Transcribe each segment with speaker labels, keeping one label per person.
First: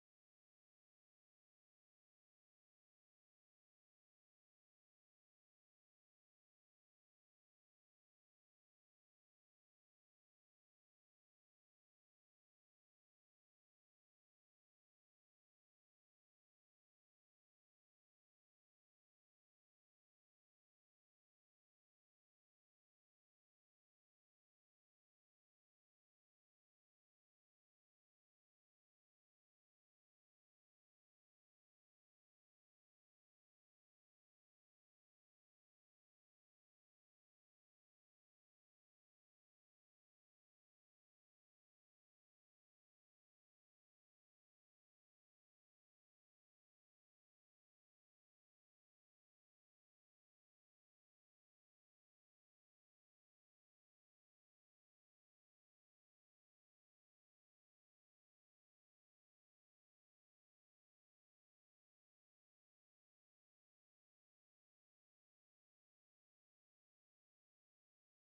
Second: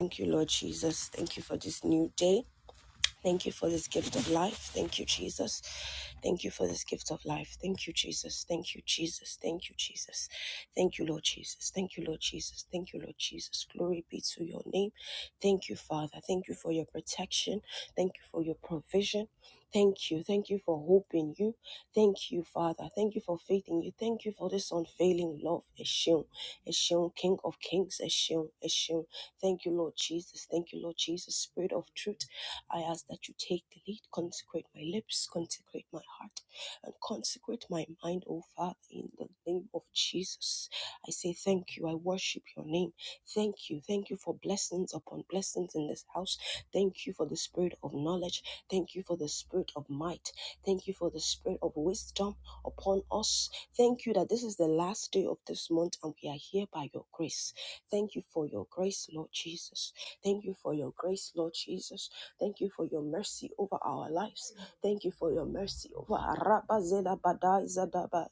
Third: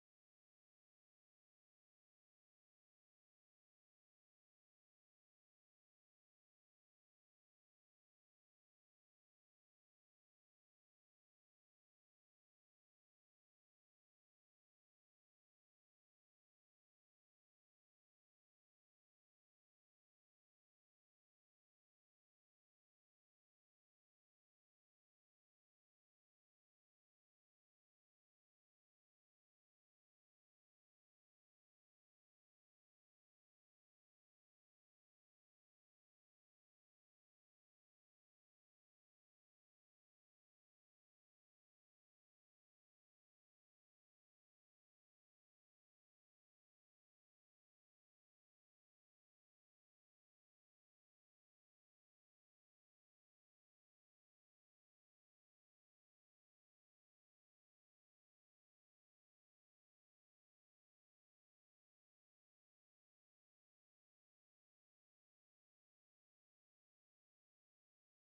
Speaker 1: Thank you, Lord Jesus. Thank you for this new day. Thank you for this gift of life. Thank you, Jesus. Thank you for this gift of life. Thank you, Jesus. Thank you, Jesus. Thank you, Jesus. Thank you, Lord Jesus. Thank you, Lord Jesus. Thank you, Lord Jesus. Glory be to your name. Thank you, Father. Thank you for your protection. Thank you for your provision. Thank you. Thank you for hope in you. Thank you, Father. Thank you for faith in you. Thank you for this unfailing love. Eshim, Eshim, King of Kings. Eshim, Eshim. Thank you, Lord Jesus. Thank you, Lord Jesus. Spirit of truth. I ask that you take the lead, consecrate my lips, consecrate my heart, and consecrate my mind, O Father, in the name of Jesus. I say thank you. I worship your name. Thank you. Thank you for blessings upon blessings in this house. Thank you for the spirit of knowledge. Thank you for the spirit of might. Thank you for the spirit of wisdom upon us. Thank you that this is the last day of this month and we are here by your grace. Thank you for your grace, Lord Jesus. Thank you for your grace, Lord Jesus. Thank you for your mercy over our lives. Thank you for your mercy over Araba Zela Badai Zadaba.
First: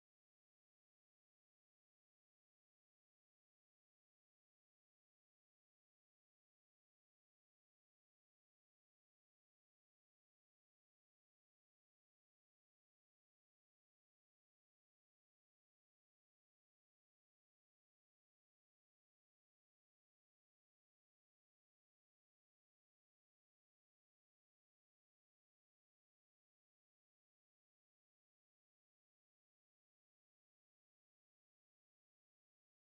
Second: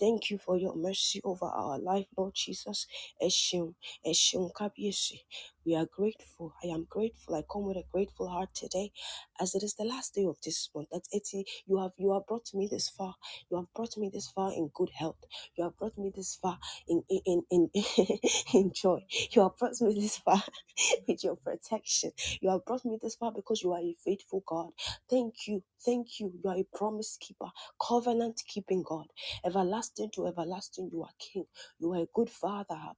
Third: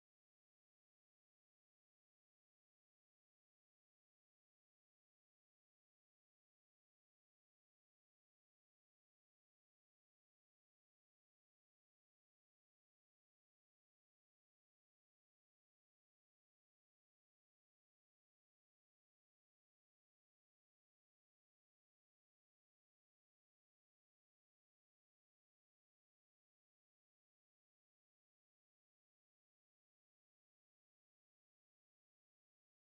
Speaker 1: Thank you for your mercy over our life, Lord Jesus. Eshim, Eshim Kabiyesi. We are grateful. I am grateful. I come with a grateful heart today, as it is the last day of this month. That's it. You have you have brought me this far. You have brought me this far in good health. You have brought me this far in in in, in, in joy. You have brought me this far with your protection you have brought me this far because you are a faithful God. Thank you. Thank you. You are a promise keeper, covenant keeping God. Everlasting to everlasting, you are King. You are a good Father. Abba.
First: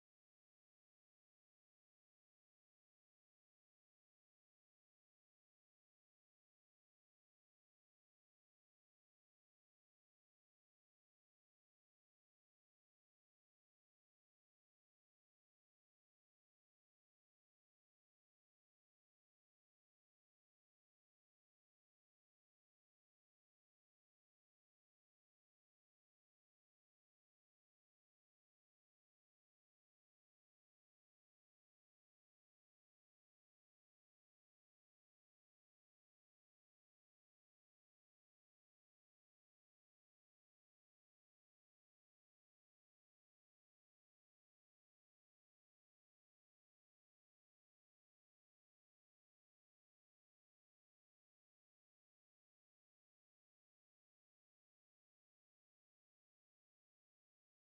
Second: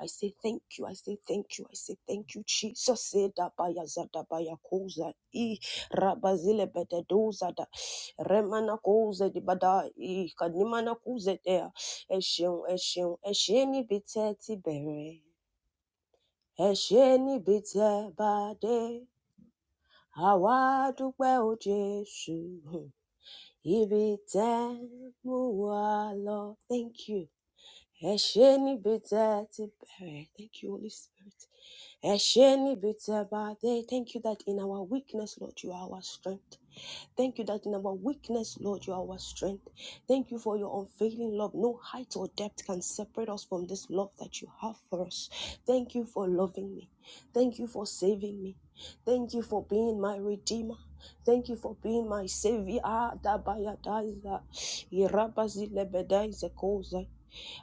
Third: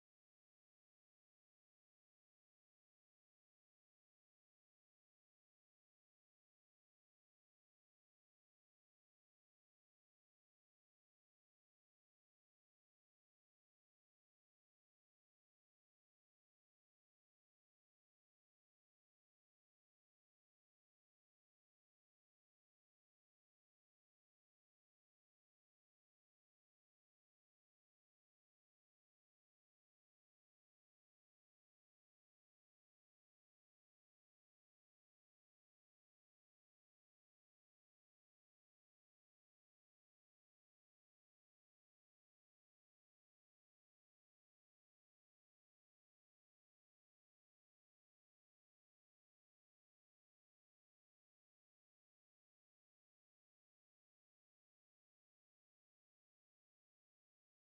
Speaker 1: I say thank you. I say thank you. I say thank you, Jesus. Say da baya zada baya koza i rabazile bede doza da remana koze di bada i kadimana koze dea eshion eshion esheni biteti bere esheni bite bade àwa dúpẹ́ o jésù Hmm. ibi tẹ́ mú wa lọ thank you ẹ ṣé níbi tẹ́ ti bẹ̀rẹ̀ thank you holy spirit ẹ ṣé níbi tẹ́ bá dé thank you that in our weakness lord you are our strength. Thank you that in our weakness, Lord, you are our strength. Thank you for your unfailing love. No height or depth can separate us from this love that you have for us. Thank you for loving me. Thank you for saving me. Thank you for being my redeemer. Thank you for being my savior. Ah, dabayadaza. Irabazilebedaizekoza.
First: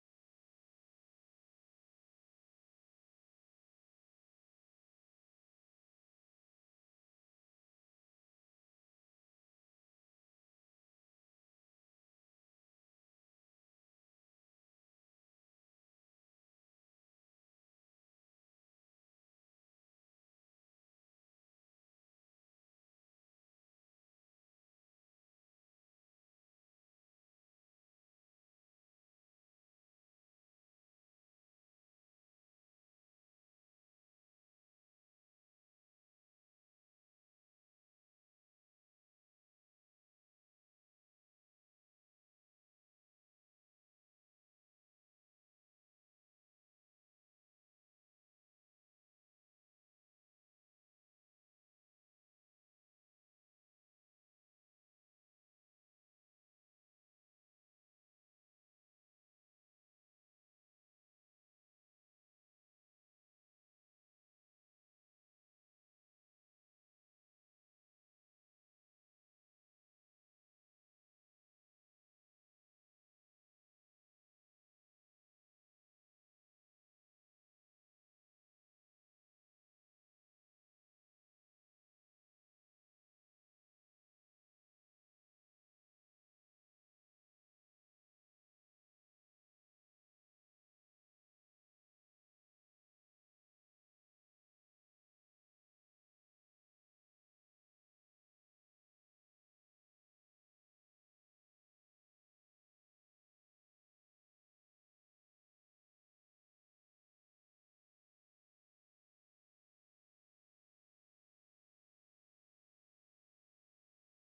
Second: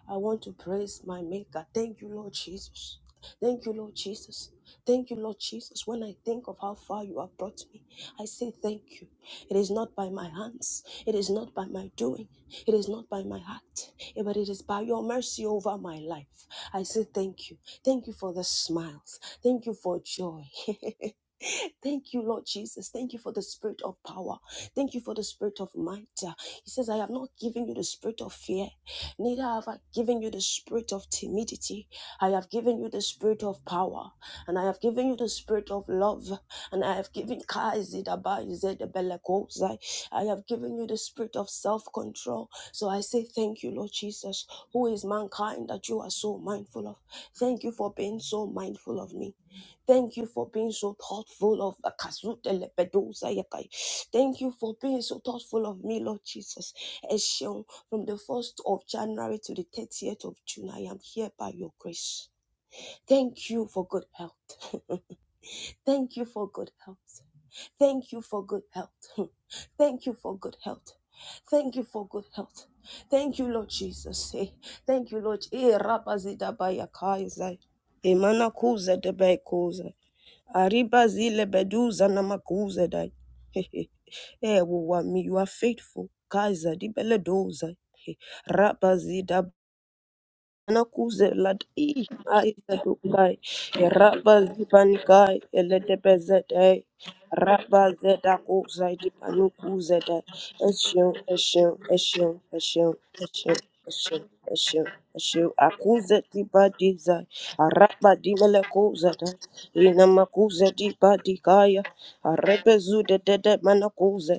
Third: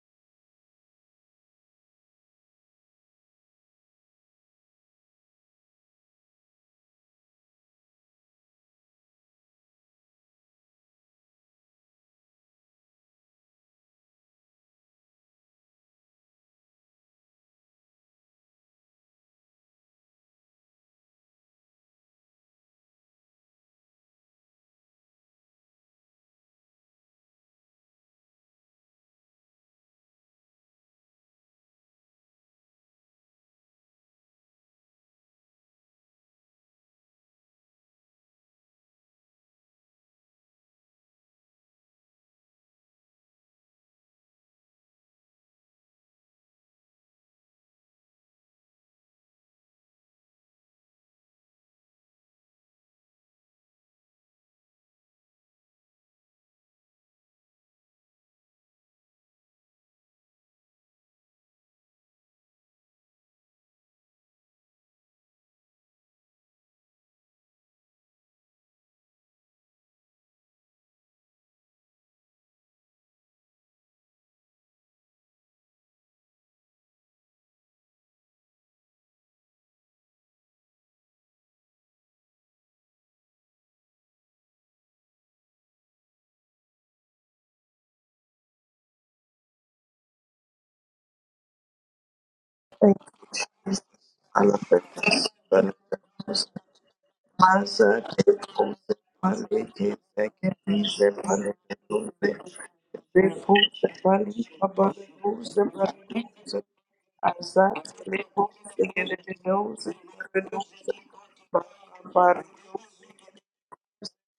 Speaker 1: I want to praise my Maker. Thank you, Lord Jesus. Thank you, Lord Jesus. Thank you, Lord Jesus. When I think of how far you have brought me, I say thank you. It is not by my hands, it is not by my doing, it is not by my heart, eh, but it is by your mercy over my life. I say thank you. Thank you for the smiles. Thank you for joy. Thank you, Lord Jesus. Thank you for the spirit of power. Thank you for the spirit of might. Uh, He says, I have not given you the spirit of fear, Neither have I given you the spirit of timidity. I have given you the spirit of power, and I have given you the spirit of love, and I have given I have given you the spirit of self-control. So I say thank you, Lord Jesus. Who is mankind that you are so mindful of? Thank you for being so mindful of me. Thank you for being so thoughtful of Thank you for being so thoughtful of me, Lord Jesus. Ẹ ṣeun. From the 1st of January to the 30th of June, I am here by your grace. Thank you for good health. Thank you for good health. Thank you for good health. Thank you for good health. Thank you for good health. Thank you, Lord Jesus. Eh, Thank you, Lord. Eh, rabazida baya Emana kuza de bai Ariba zile beduza na makuza dai. Hehe. Eh, wo you are faithful. Kaiser, di bele doza. nakuze lad i ai
Speaker 2: Thank
Speaker 1: zedukai
Speaker 2: you, Jesus.
Speaker 1: raba
Speaker 2: Alabakas,
Speaker 1: zipanikai eletebe
Speaker 2: Banakas,
Speaker 1: zede raba
Speaker 2: Maza,
Speaker 1: zeda ku
Speaker 2: Tepos,
Speaker 1: zaidi panuku
Speaker 2: Maleke,
Speaker 1: zede
Speaker 2: Tekis,
Speaker 1: eshin eshin eshin
Speaker 2: Panekuse,
Speaker 1: eshin eshin
Speaker 2: Repos,
Speaker 1: eshin
Speaker 2: Bali,
Speaker 1: eshin eshin
Speaker 2: Abakos,
Speaker 1: akuze di
Speaker 2: Banakus,
Speaker 1: badi zai
Speaker 2: Azat,
Speaker 1: araba di
Speaker 2: Repos,
Speaker 1: meleku zede
Speaker 2: Gedebedos,
Speaker 1: ina
Speaker 2: Gedebedos,
Speaker 1: makuze di badi kaya
Speaker 2: Babar,
Speaker 1: arebe zude de de de manakuze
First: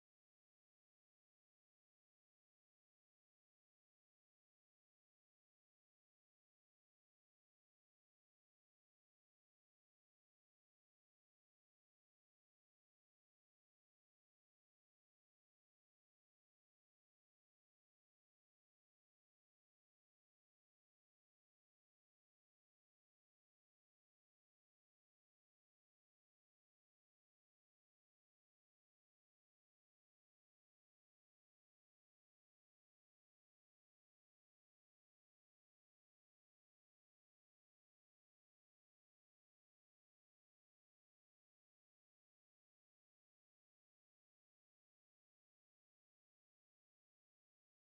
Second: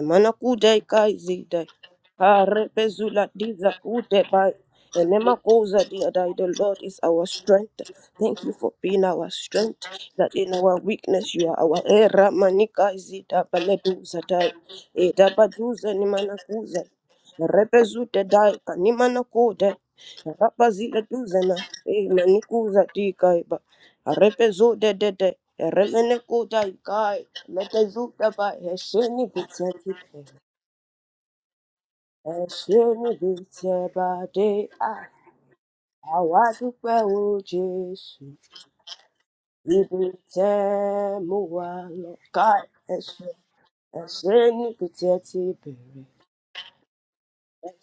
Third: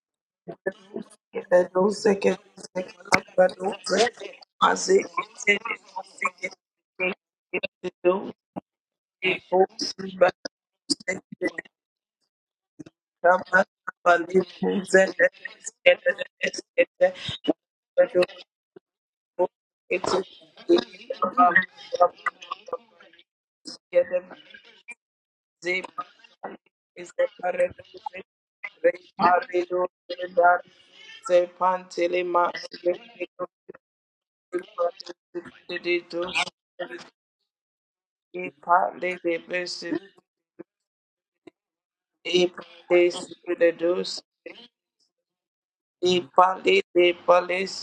Speaker 1: Imanakude
Speaker 2: Gedebedos,
Speaker 1: kaizide.
Speaker 2: Gedebedos,
Speaker 1: Harepezula diza
Speaker 2: Gedebedos,
Speaker 1: kude bai.
Speaker 2: Maze,
Speaker 1: Enemakoza diadai. The
Speaker 2: Gedebedos,
Speaker 1: Lord is our strength.
Speaker 2: Gedebedos, Gedebedos,
Speaker 1: Thank you for being our strength. That in our weakness you
Speaker 2: Gedebedos,
Speaker 1: are our era manika
Speaker 2: Ipalili,
Speaker 1: izida baleduza dai. Eda baduza ni manakuza. Repezute dai kanimana kude. Rapazile duzena. E manikuza dikai Repezo de de de. Remene kuda kai. Lepezo da ba. Hesheni bitse kipe. Hesheni bitse ba de. Ah. Àwa dúpẹ́ o Jésù. Ibi tẹ́ mú wa lọ. Káì ẹ ṣé. Ẹ ṣé níbi tí ẹ ti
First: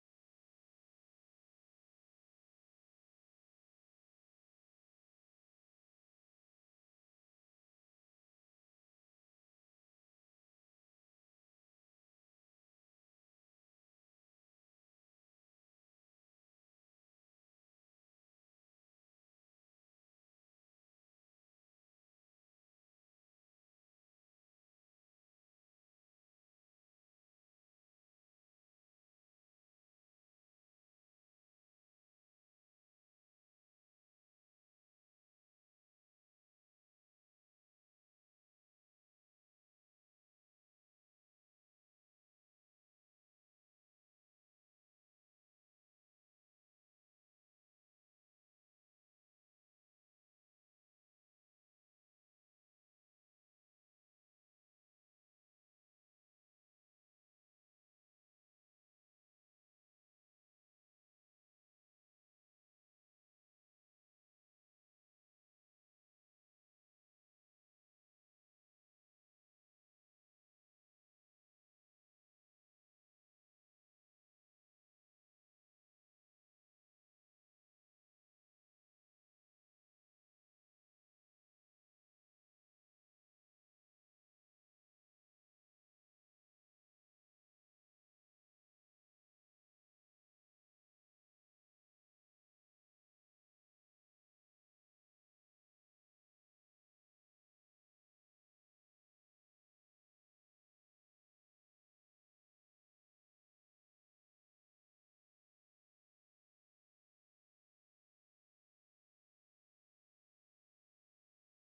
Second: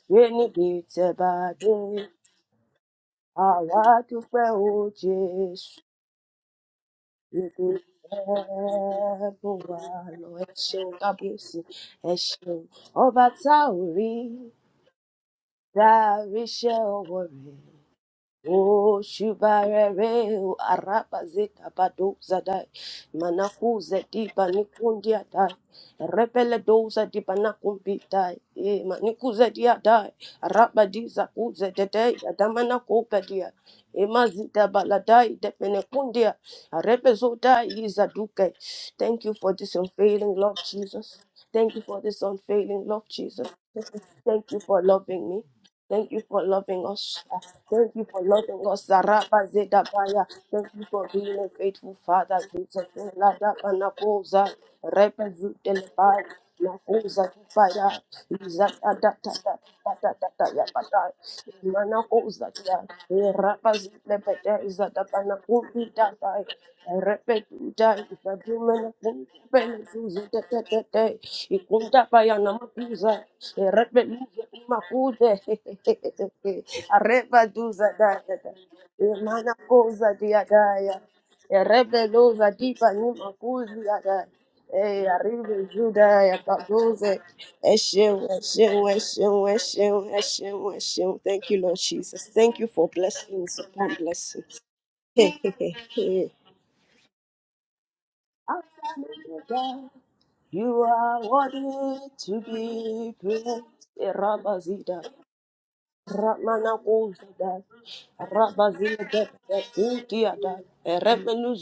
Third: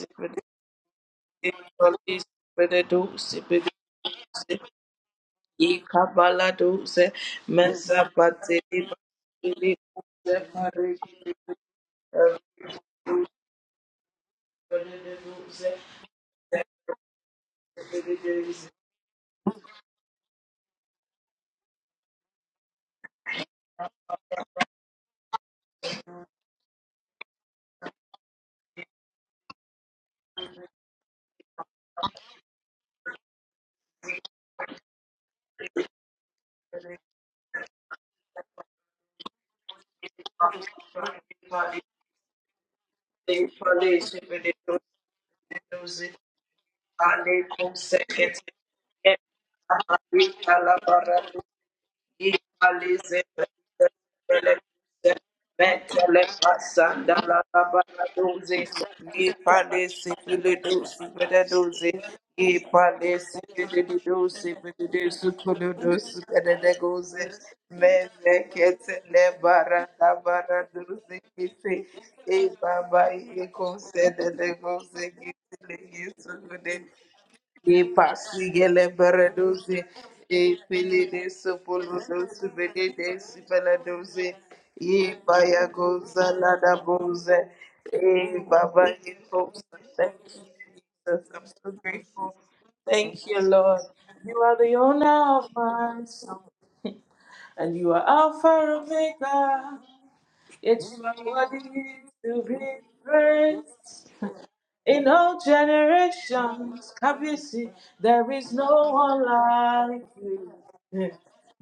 Speaker 2: palisi,
Speaker 1: ba dé.
Speaker 2: Beneduce,
Speaker 1: Àwa dúpẹ́
Speaker 2: beneduce,
Speaker 1: o Jésù.
Speaker 2: ikabaladuce, mezapatele,
Speaker 1: gbogbo
Speaker 2: beneduce,
Speaker 1: àlọ́ ẹ ṣeun kábíyèsí ẹ
Speaker 2: beneduce,
Speaker 1: ṣeun ọba tá ò rí
Speaker 2: beneduce,
Speaker 1: dáríṣẹ́ ọwọ́ rẹ̀ O shibarereu araba zeka bado zadai manakuze diba nikundia dai repele doza diba nakumbi dai e maniku dia dai araba di zaku dedei adamana nakupe dia e mazita baladai depene kundia arepe zodai iza thank you for this unfailing love Jesus thank you for this unfailing love Jesus
Speaker 2: beneduce, beneduce,
Speaker 1: thank you for loving me
Speaker 2: beneduce,
Speaker 1: Thank you for loving us.
Speaker 2: ale
Speaker 1: Thank you for
Speaker 2: consecete,
Speaker 1: loving us. Zaraba Zedabaya. Thank you for being a faithful father. Jesus.
Speaker 2: Equalize
Speaker 1: Lada Banakoza.
Speaker 2: mentally
Speaker 1: Repezutelebaya.
Speaker 2: Passing the
Speaker 1: Nakoza
Speaker 2: the
Speaker 1: Kifaya.
Speaker 2: the the the the the dosi,
Speaker 1: Izatadatatatatatataya.
Speaker 2: dosi,
Speaker 1: Manakoza Kia. Rapas the better
Speaker 2: dosi, with
Speaker 1: is
Speaker 2: the
Speaker 1: that the
Speaker 2: dosi,
Speaker 1: Panapuki
Speaker 2: colodos
Speaker 1: that
Speaker 2: with
Speaker 1: I
Speaker 2: the negozi, menekets nebara tabara dosi, Thank you.
Speaker 1: Areba
Speaker 2: Que
Speaker 1: duza da da da.
Speaker 2: pasigele
Speaker 1: Emana
Speaker 2: baradoze,
Speaker 1: koza
Speaker 2: e
Speaker 1: dia
Speaker 2: pele de
Speaker 1: ya
Speaker 2: sopolodoze,
Speaker 1: rebeloza dipa
Speaker 2: bede de
Speaker 1: nyuma kuzi ya
Speaker 2: sipaladoze,
Speaker 1: eh
Speaker 2: e
Speaker 1: aribe
Speaker 2: paya
Speaker 1: juda
Speaker 2: goza
Speaker 1: ya
Speaker 2: la da
Speaker 1: kadoze
Speaker 2: boze,
Speaker 1: eshew
Speaker 2: e
Speaker 1: eshew
Speaker 2: baba e
Speaker 1: eshew
Speaker 2: goza.
Speaker 1: eshew
Speaker 2: Thank you,
Speaker 1: eshew eshew
Speaker 2: Jesus.
Speaker 1: thank
Speaker 2: I'm
Speaker 1: you
Speaker 2: so
Speaker 1: lord jesus
Speaker 2: grateful.
Speaker 1: thank you for
Speaker 2: Thank you,
Speaker 1: blessings
Speaker 2: Lord.
Speaker 1: upon
Speaker 2: You
Speaker 1: blessings
Speaker 2: are the
Speaker 1: Hey,
Speaker 2: owner of
Speaker 1: hey,
Speaker 2: my
Speaker 1: hey,
Speaker 2: soul, and you are Alpha Omega.
Speaker 1: you
Speaker 2: Yet you
Speaker 1: are
Speaker 2: are worthy
Speaker 1: worthy to
Speaker 2: to be
Speaker 1: be praised
Speaker 2: praised.
Speaker 1: Eh, Rabba Zida.
Speaker 2: In all
Speaker 1: Ramana
Speaker 2: generations, have you
Speaker 1: Kozuda,
Speaker 2: seen there is no
Speaker 1: Rabazina
Speaker 2: one
Speaker 1: de
Speaker 2: like you?
Speaker 1: Petiada,
Speaker 2: Yeah.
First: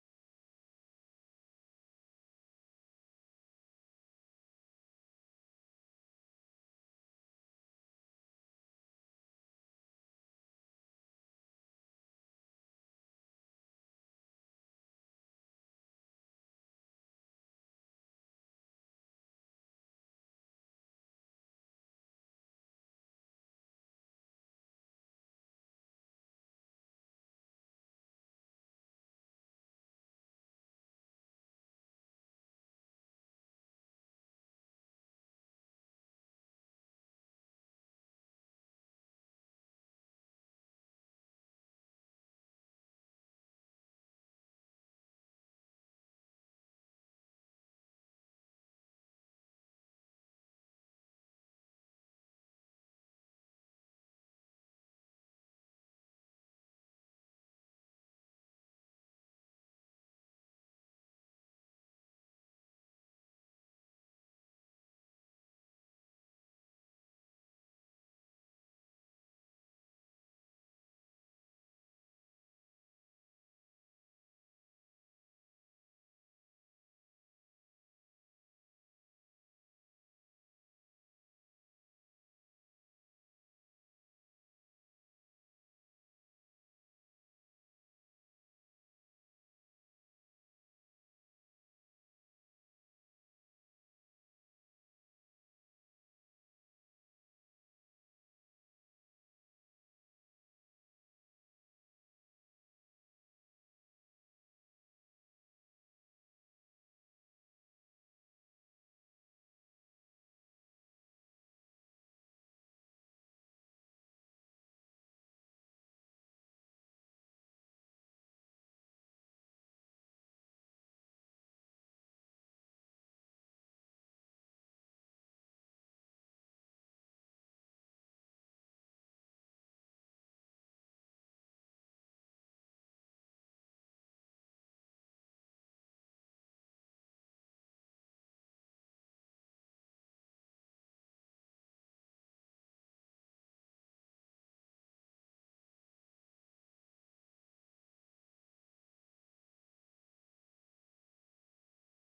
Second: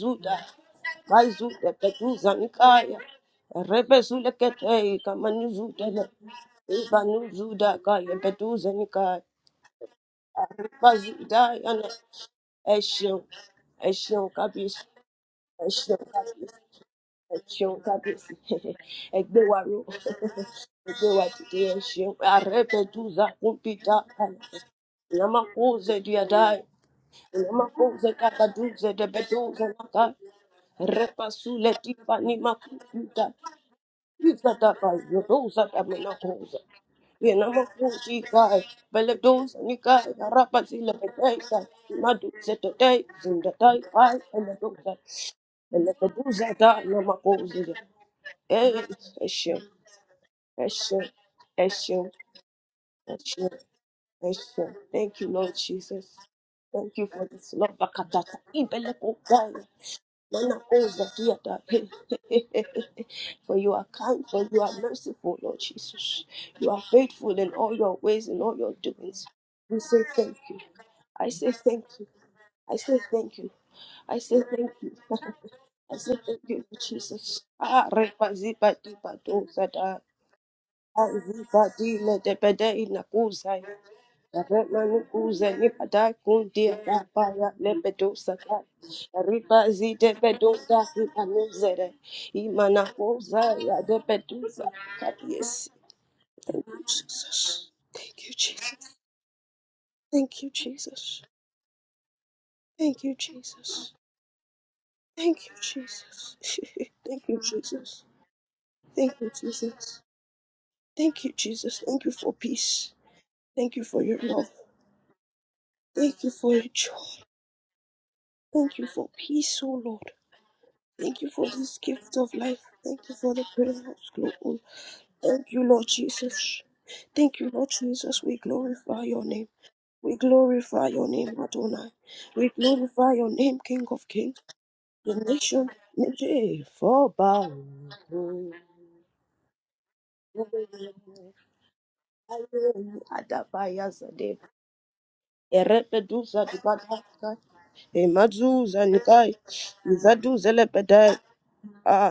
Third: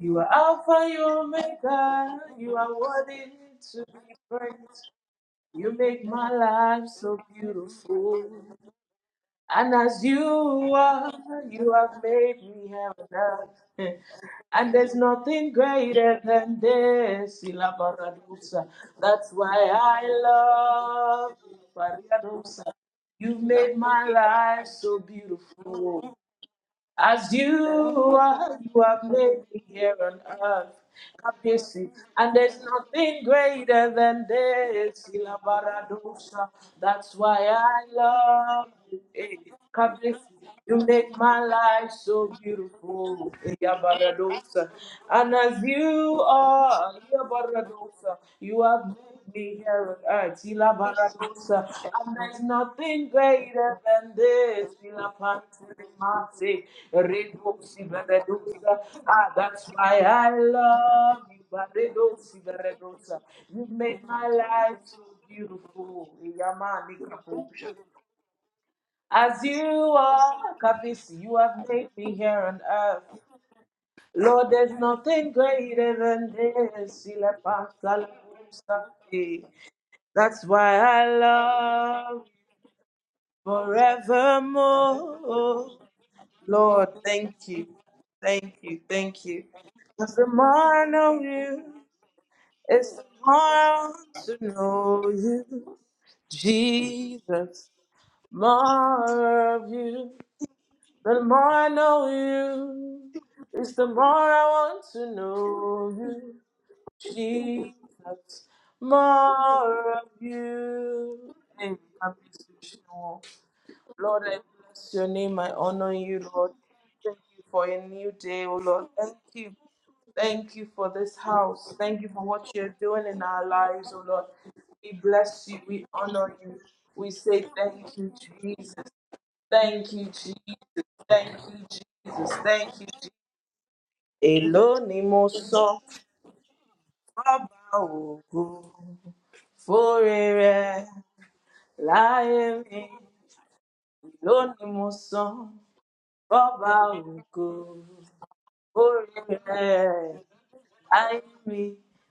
Speaker 2: You are Alpha, you are
Speaker 1: Kaizu de
Speaker 2: Omega,
Speaker 1: Petuza
Speaker 2: you are
Speaker 1: Nikaya,
Speaker 2: worthy to be
Speaker 1: Rebezule
Speaker 2: praised.
Speaker 1: Kete,
Speaker 2: You
Speaker 1: Kamanuzuda,
Speaker 2: make my life so
Speaker 1: Ivanuzuda, Kaya
Speaker 2: beautiful.
Speaker 1: Petuza Nikaya,
Speaker 2: And as you are,
Speaker 1: Rebazuda,
Speaker 2: you
Speaker 1: Yana
Speaker 2: have made me heaven. And
Speaker 1: Eshion,
Speaker 2: earth.
Speaker 1: Eshion
Speaker 2: And
Speaker 1: Kabis,
Speaker 2: there's nothing greater
Speaker 1: Eshion
Speaker 2: than this. Ila
Speaker 1: Shota bisi.
Speaker 2: Baradusa. That's
Speaker 1: Egbe
Speaker 2: why
Speaker 1: waro.
Speaker 2: I
Speaker 1: Egbe
Speaker 2: love
Speaker 1: wati
Speaker 2: you.
Speaker 1: e she.
Speaker 2: Baradusa.
Speaker 1: Arepe tuza
Speaker 2: You've made
Speaker 1: kumpita.
Speaker 2: my life so
Speaker 1: Nama kuze
Speaker 2: beautiful.
Speaker 1: diadai.
Speaker 2: As
Speaker 1: namakoze kuze
Speaker 2: you
Speaker 1: kaka
Speaker 2: are, you
Speaker 1: duze
Speaker 2: have
Speaker 1: de
Speaker 2: made me
Speaker 1: beduze
Speaker 2: here
Speaker 1: naka.
Speaker 2: on earth.
Speaker 1: Repa sule
Speaker 2: Kabisi.
Speaker 1: tipa ni
Speaker 2: And there's nothing
Speaker 1: makuta.
Speaker 2: greater than
Speaker 1: Yusa taka
Speaker 2: this.
Speaker 1: yodoza kamena
Speaker 2: Ilabaradosa.
Speaker 1: kuza.
Speaker 2: That's why
Speaker 1: Yenama
Speaker 2: I
Speaker 1: kai.
Speaker 2: love you.
Speaker 1: Bele
Speaker 2: Eh,
Speaker 1: doza ni kai.
Speaker 2: Kabisi.
Speaker 1: Arapa
Speaker 2: You
Speaker 1: zile
Speaker 2: make my
Speaker 1: bedeisa.
Speaker 2: life so
Speaker 1: Madu zete dei.
Speaker 2: beautiful.
Speaker 1: kai. Ele
Speaker 2: Ilabaradosa.
Speaker 1: doza.
Speaker 2: And as
Speaker 1: Ele
Speaker 2: you
Speaker 1: doza da
Speaker 2: are,
Speaker 1: namakoze.
Speaker 2: Ilabaradosa, you
Speaker 1: Hey,
Speaker 2: have made be
Speaker 1: Eshem,
Speaker 2: here on earth, Ila
Speaker 1: Eshem,
Speaker 2: Baradusa.
Speaker 1: Eshem,
Speaker 2: and there's nothing
Speaker 1: Eshem,
Speaker 2: greater than this.
Speaker 1: Eshem.
Speaker 2: Ila
Speaker 1: Thank you, Lord Jesus.
Speaker 2: Pantimasi,
Speaker 1: Thank you for this love.
Speaker 2: Redusi
Speaker 1: Bakatata.
Speaker 2: Beredusa.
Speaker 1: Ibeleko
Speaker 2: Ah,
Speaker 1: Gaya.
Speaker 2: that's why I
Speaker 1: Nana Oza
Speaker 2: love you,
Speaker 1: Diata.
Speaker 2: Baredusi Beredusa.
Speaker 1: For
Speaker 2: You
Speaker 1: you are
Speaker 2: made
Speaker 1: kind,
Speaker 2: my
Speaker 1: for you are
Speaker 2: life so
Speaker 1: merciful, Lord
Speaker 2: beautiful,
Speaker 1: Jesus. You are
Speaker 2: Yamani
Speaker 1: faithful in
Speaker 2: Kapusha.
Speaker 1: all your ways and all your doings.
Speaker 2: As you
Speaker 1: We say
Speaker 2: are,
Speaker 1: thank you.
Speaker 2: Kapisi,
Speaker 1: I
Speaker 2: you
Speaker 1: say
Speaker 2: have
Speaker 1: thank
Speaker 2: made
Speaker 1: you.
Speaker 2: me here on
Speaker 1: I say
Speaker 2: earth.
Speaker 1: thank you. I say
Speaker 2: Lord, there's
Speaker 1: thank you.
Speaker 2: nothing greater
Speaker 1: I say
Speaker 2: than
Speaker 1: thank you,
Speaker 2: this. Ila
Speaker 1: Jesus. Ah, repa zipa dipa
Speaker 2: Pantimasi.
Speaker 1: dosa
Speaker 2: That's why I
Speaker 1: Zikadile
Speaker 2: love
Speaker 1: debede na kuzai. Rema ni kuze ni
Speaker 2: forevermore.
Speaker 1: kundi ya
Speaker 2: Lord, thank
Speaker 1: baba ya
Speaker 2: you.
Speaker 1: lebedo
Speaker 2: Thank
Speaker 1: sakai.
Speaker 2: you. Thank you.
Speaker 1: Riba zide
Speaker 2: Because the
Speaker 1: bedo
Speaker 2: more I
Speaker 1: dasi
Speaker 2: know you,
Speaker 1: anuzere.
Speaker 2: it's the more I want to know
Speaker 1: Yes.
Speaker 2: you.
Speaker 1: Thank you,
Speaker 2: Jesus,
Speaker 1: Jesus. Thank you, Jesus.
Speaker 2: more of you.
Speaker 1: Thank you, Jesus.
Speaker 2: The more I know
Speaker 1: Thank
Speaker 2: you,
Speaker 1: you,
Speaker 2: it's the
Speaker 1: Jesus.
Speaker 2: more I want to
Speaker 1: Thank you,
Speaker 2: know
Speaker 1: Jesus.
Speaker 2: you.
Speaker 1: Thank you, Jesus.
Speaker 2: Jesus,
Speaker 1: Thank you,
Speaker 2: more
Speaker 1: Jesus.
Speaker 2: of
Speaker 1: Thank you,
Speaker 2: you.
Speaker 1: Jesus. Thank you for peace.
Speaker 2: Amen.
Speaker 1: Thank you for your
Speaker 2: Lord, I
Speaker 1: love.
Speaker 2: bless your name. I honor
Speaker 1: Thank
Speaker 2: you,
Speaker 1: you
Speaker 2: Lord.
Speaker 1: for your joy.
Speaker 2: Thank you for a new day, oh
Speaker 1: Thank
Speaker 2: Lord.
Speaker 1: you for
Speaker 2: Thank you.
Speaker 1: peace, O Lord.
Speaker 2: Thank you for this
Speaker 1: Thank you for
Speaker 2: house.
Speaker 1: this
Speaker 2: Thank you
Speaker 1: gift
Speaker 2: for
Speaker 1: of
Speaker 2: what
Speaker 1: life.
Speaker 2: you're
Speaker 1: Thank
Speaker 2: doing
Speaker 1: you
Speaker 2: in
Speaker 1: for the
Speaker 2: our lives, oh
Speaker 1: privilege,
Speaker 2: Lord.
Speaker 1: glory.
Speaker 2: We bless
Speaker 1: Thank
Speaker 2: you.
Speaker 1: you,
Speaker 2: We
Speaker 1: Lord
Speaker 2: honor you.
Speaker 1: Jesus.
Speaker 2: We
Speaker 1: Thank
Speaker 2: say
Speaker 1: you, Lord
Speaker 2: thank you,
Speaker 1: Jesus. We
Speaker 2: Jesus.
Speaker 1: glorify your name.
Speaker 2: Thank you,
Speaker 1: We
Speaker 2: Jesus.
Speaker 1: glorify your name,
Speaker 2: Thank you,
Speaker 1: Adonai.
Speaker 2: Jesus.
Speaker 1: We
Speaker 2: Thank you, Jesus.
Speaker 1: glorify your name, King of Kings.
Speaker 2: Èló ni
Speaker 1: The
Speaker 2: mo
Speaker 1: nation,
Speaker 2: sọ
Speaker 1: nation for
Speaker 2: bàbá
Speaker 1: bow.
Speaker 2: ògo fóore rẹ̀ láyé mi? Èló
Speaker 1: Adabayazade.
Speaker 2: ni mo sọ
Speaker 1: Erepedusa
Speaker 2: bàbá
Speaker 1: dibadaka.
Speaker 2: ògo
Speaker 1: Emazuza
Speaker 2: Oh,
Speaker 1: nikai.
Speaker 2: yeah.
Speaker 1: Izaduza lepedai.
Speaker 2: I me.
Speaker 1: Ah,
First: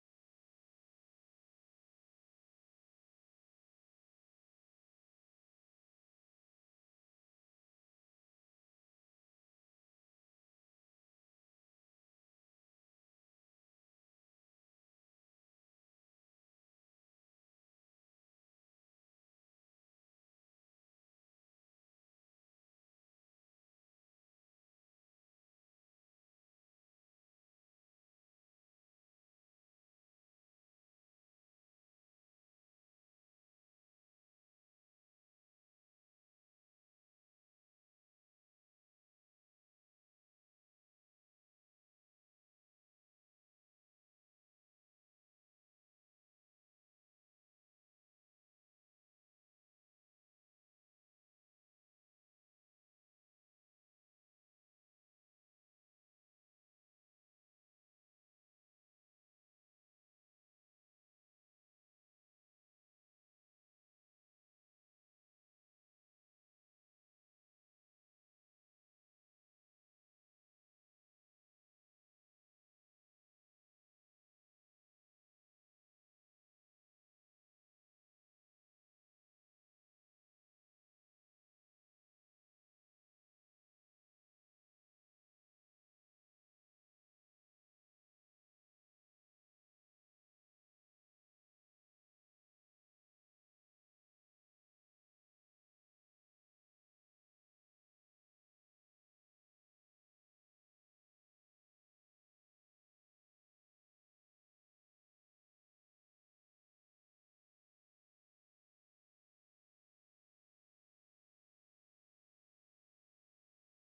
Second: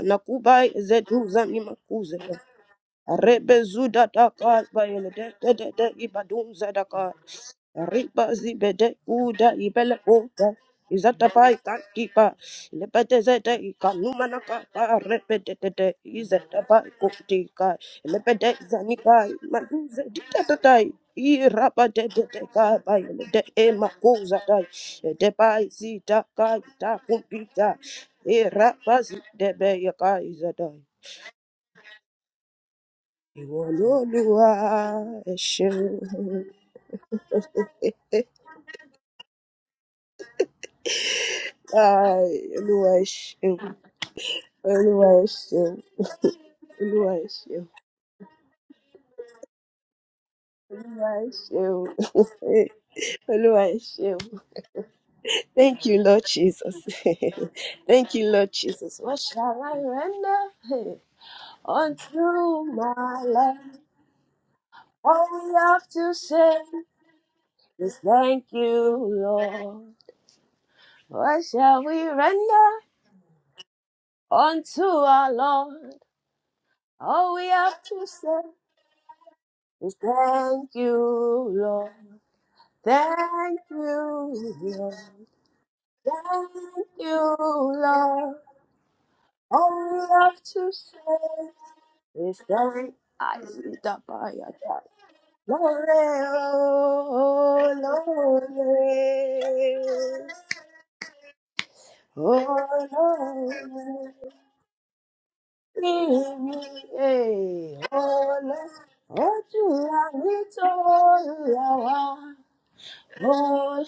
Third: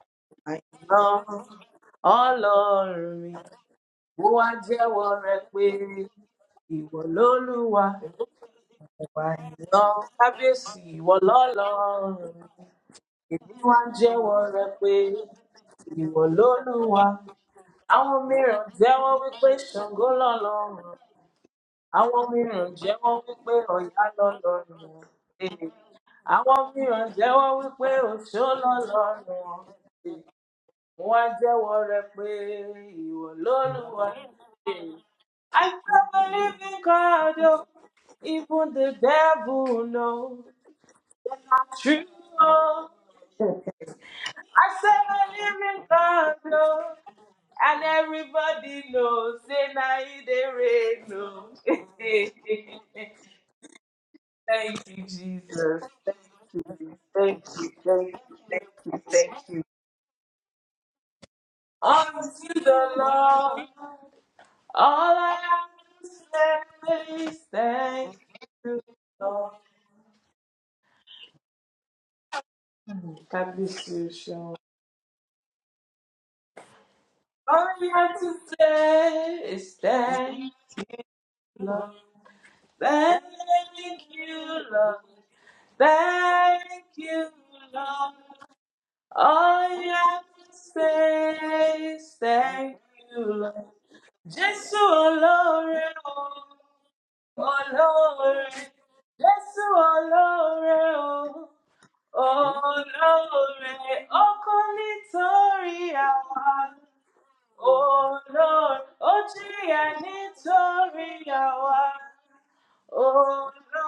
Speaker 2: I
Speaker 1: Nakuba is at
Speaker 2: know.
Speaker 1: who's name? Who's it?
Speaker 2: Ọlọ́run mi,
Speaker 1: Rebezuda
Speaker 2: mo
Speaker 1: da
Speaker 2: wá
Speaker 1: ka ba
Speaker 2: jẹ́wọ́
Speaker 1: ele de
Speaker 2: rẹ
Speaker 1: de
Speaker 2: pé
Speaker 1: de de ibadum zada
Speaker 2: ìwọ
Speaker 1: ka.
Speaker 2: lolúwa,
Speaker 1: Riba zibe
Speaker 2: why
Speaker 1: uda
Speaker 2: lọ
Speaker 1: ibele uda.
Speaker 2: kábíyèsí ìwọ
Speaker 1: Izata pa ikanti
Speaker 2: lọ́lọ́run
Speaker 1: pa.
Speaker 2: mi.
Speaker 1: Lebede zede
Speaker 2: Èmi wá
Speaker 1: ikanuma
Speaker 2: jẹ́wọ́
Speaker 1: na ka
Speaker 2: rẹ
Speaker 1: ka
Speaker 2: pé
Speaker 1: de de.
Speaker 2: ìwọ
Speaker 1: Izata pa
Speaker 2: lolúwa.
Speaker 1: ikuti ka.
Speaker 2: Àwọn
Speaker 1: Lebede
Speaker 2: mìíràn
Speaker 1: zani
Speaker 2: jẹ́wọ́
Speaker 1: ka
Speaker 2: wípé
Speaker 1: imadu
Speaker 2: Ṣàngó
Speaker 1: zedi da da
Speaker 2: lọ́lọ́run.
Speaker 1: I raba de
Speaker 2: Àwọn
Speaker 1: de de ka
Speaker 2: mìíràn
Speaker 1: ba
Speaker 2: jẹ́wọ́
Speaker 1: ele de
Speaker 2: wípé
Speaker 1: e
Speaker 2: ọ̀yá
Speaker 1: makuza da.
Speaker 2: lọ́lọ́run wọn.
Speaker 1: De pa
Speaker 2: Eh,
Speaker 1: izita ka
Speaker 2: Àwọn
Speaker 1: ita
Speaker 2: mìíràn jẹ́wọ́
Speaker 1: kumpita.
Speaker 2: wípé òṣó
Speaker 1: E raba
Speaker 2: lọ́lọ́run
Speaker 1: zide
Speaker 2: wọn.
Speaker 1: be ya
Speaker 2: Eh,
Speaker 1: izada.
Speaker 2: Wọ́n á jẹ́wọ́ rẹ pé ìwọ lólùwà.
Speaker 1: Olúwa
Speaker 2: Eh,
Speaker 1: ẹ
Speaker 2: I
Speaker 1: ṣeun,
Speaker 2: serve a living God, oh, even the devil knows. True,
Speaker 1: Ai,
Speaker 2: oh,
Speaker 1: Olúwa ẹ ṣeun,
Speaker 2: I
Speaker 1: Olúwa
Speaker 2: serve a
Speaker 1: ẹ ṣeun,
Speaker 2: living God, oh,
Speaker 1: Olúwa ẹ ṣeun,
Speaker 2: and everybody knows. Say na e dey
Speaker 1: Olúwa
Speaker 2: rain,
Speaker 1: ẹ ṣeun,
Speaker 2: oh.
Speaker 1: Olúwa ẹ ṣeun.
Speaker 2: Thank you,
Speaker 1: Thank
Speaker 2: Jesus.
Speaker 1: you,
Speaker 2: Thank
Speaker 1: Lord Jesus.
Speaker 2: you, thank you, thank
Speaker 1: Thank you,
Speaker 2: you,
Speaker 1: Lord
Speaker 2: thank
Speaker 1: Jesus.
Speaker 2: you,
Speaker 1: What
Speaker 2: thank
Speaker 1: shall
Speaker 2: you.
Speaker 1: I render hey,
Speaker 2: Unto
Speaker 1: unto
Speaker 2: the
Speaker 1: my
Speaker 2: Lord,
Speaker 1: Lord?
Speaker 2: all
Speaker 1: All
Speaker 2: I
Speaker 1: we have
Speaker 2: have to
Speaker 1: to say
Speaker 2: say is
Speaker 1: is
Speaker 2: thank
Speaker 1: thank you,
Speaker 2: you, Lord.
Speaker 1: Lord. What shall we render
Speaker 2: God bless you, Sean.
Speaker 1: unto our Lord? All we
Speaker 2: All
Speaker 1: have
Speaker 2: I
Speaker 1: to
Speaker 2: have to
Speaker 1: say
Speaker 2: say is
Speaker 1: is
Speaker 2: thank
Speaker 1: thank you,
Speaker 2: you, Lord.
Speaker 1: Lord.
Speaker 2: Thank
Speaker 1: Thank you,
Speaker 2: you,
Speaker 1: Lord.
Speaker 2: Lord. Thank
Speaker 1: Thank
Speaker 2: you,
Speaker 1: you,
Speaker 2: Lord.
Speaker 1: Lord.
Speaker 2: All
Speaker 1: All we
Speaker 2: I have
Speaker 1: have
Speaker 2: to
Speaker 1: to say
Speaker 2: say is
Speaker 1: is
Speaker 2: thank
Speaker 1: thank
Speaker 2: you,
Speaker 1: I
Speaker 2: Lord.
Speaker 1: see that by your
Speaker 2: Jésù
Speaker 1: time.
Speaker 2: olóore
Speaker 1: Lord,
Speaker 2: o,
Speaker 1: oh, Lord.
Speaker 2: olóore. Jésù olóore o,
Speaker 1: Oh,
Speaker 2: olóore. Ó
Speaker 1: Lord.
Speaker 2: kú nítorí
Speaker 1: Give
Speaker 2: àwa.
Speaker 1: me, eh, oh, Lord.
Speaker 2: Olóore, ó
Speaker 1: Oh,
Speaker 2: jìyà
Speaker 1: you
Speaker 2: nítorí
Speaker 1: are
Speaker 2: àwa.
Speaker 1: little,
Speaker 2: Olóore,
Speaker 1: Lord,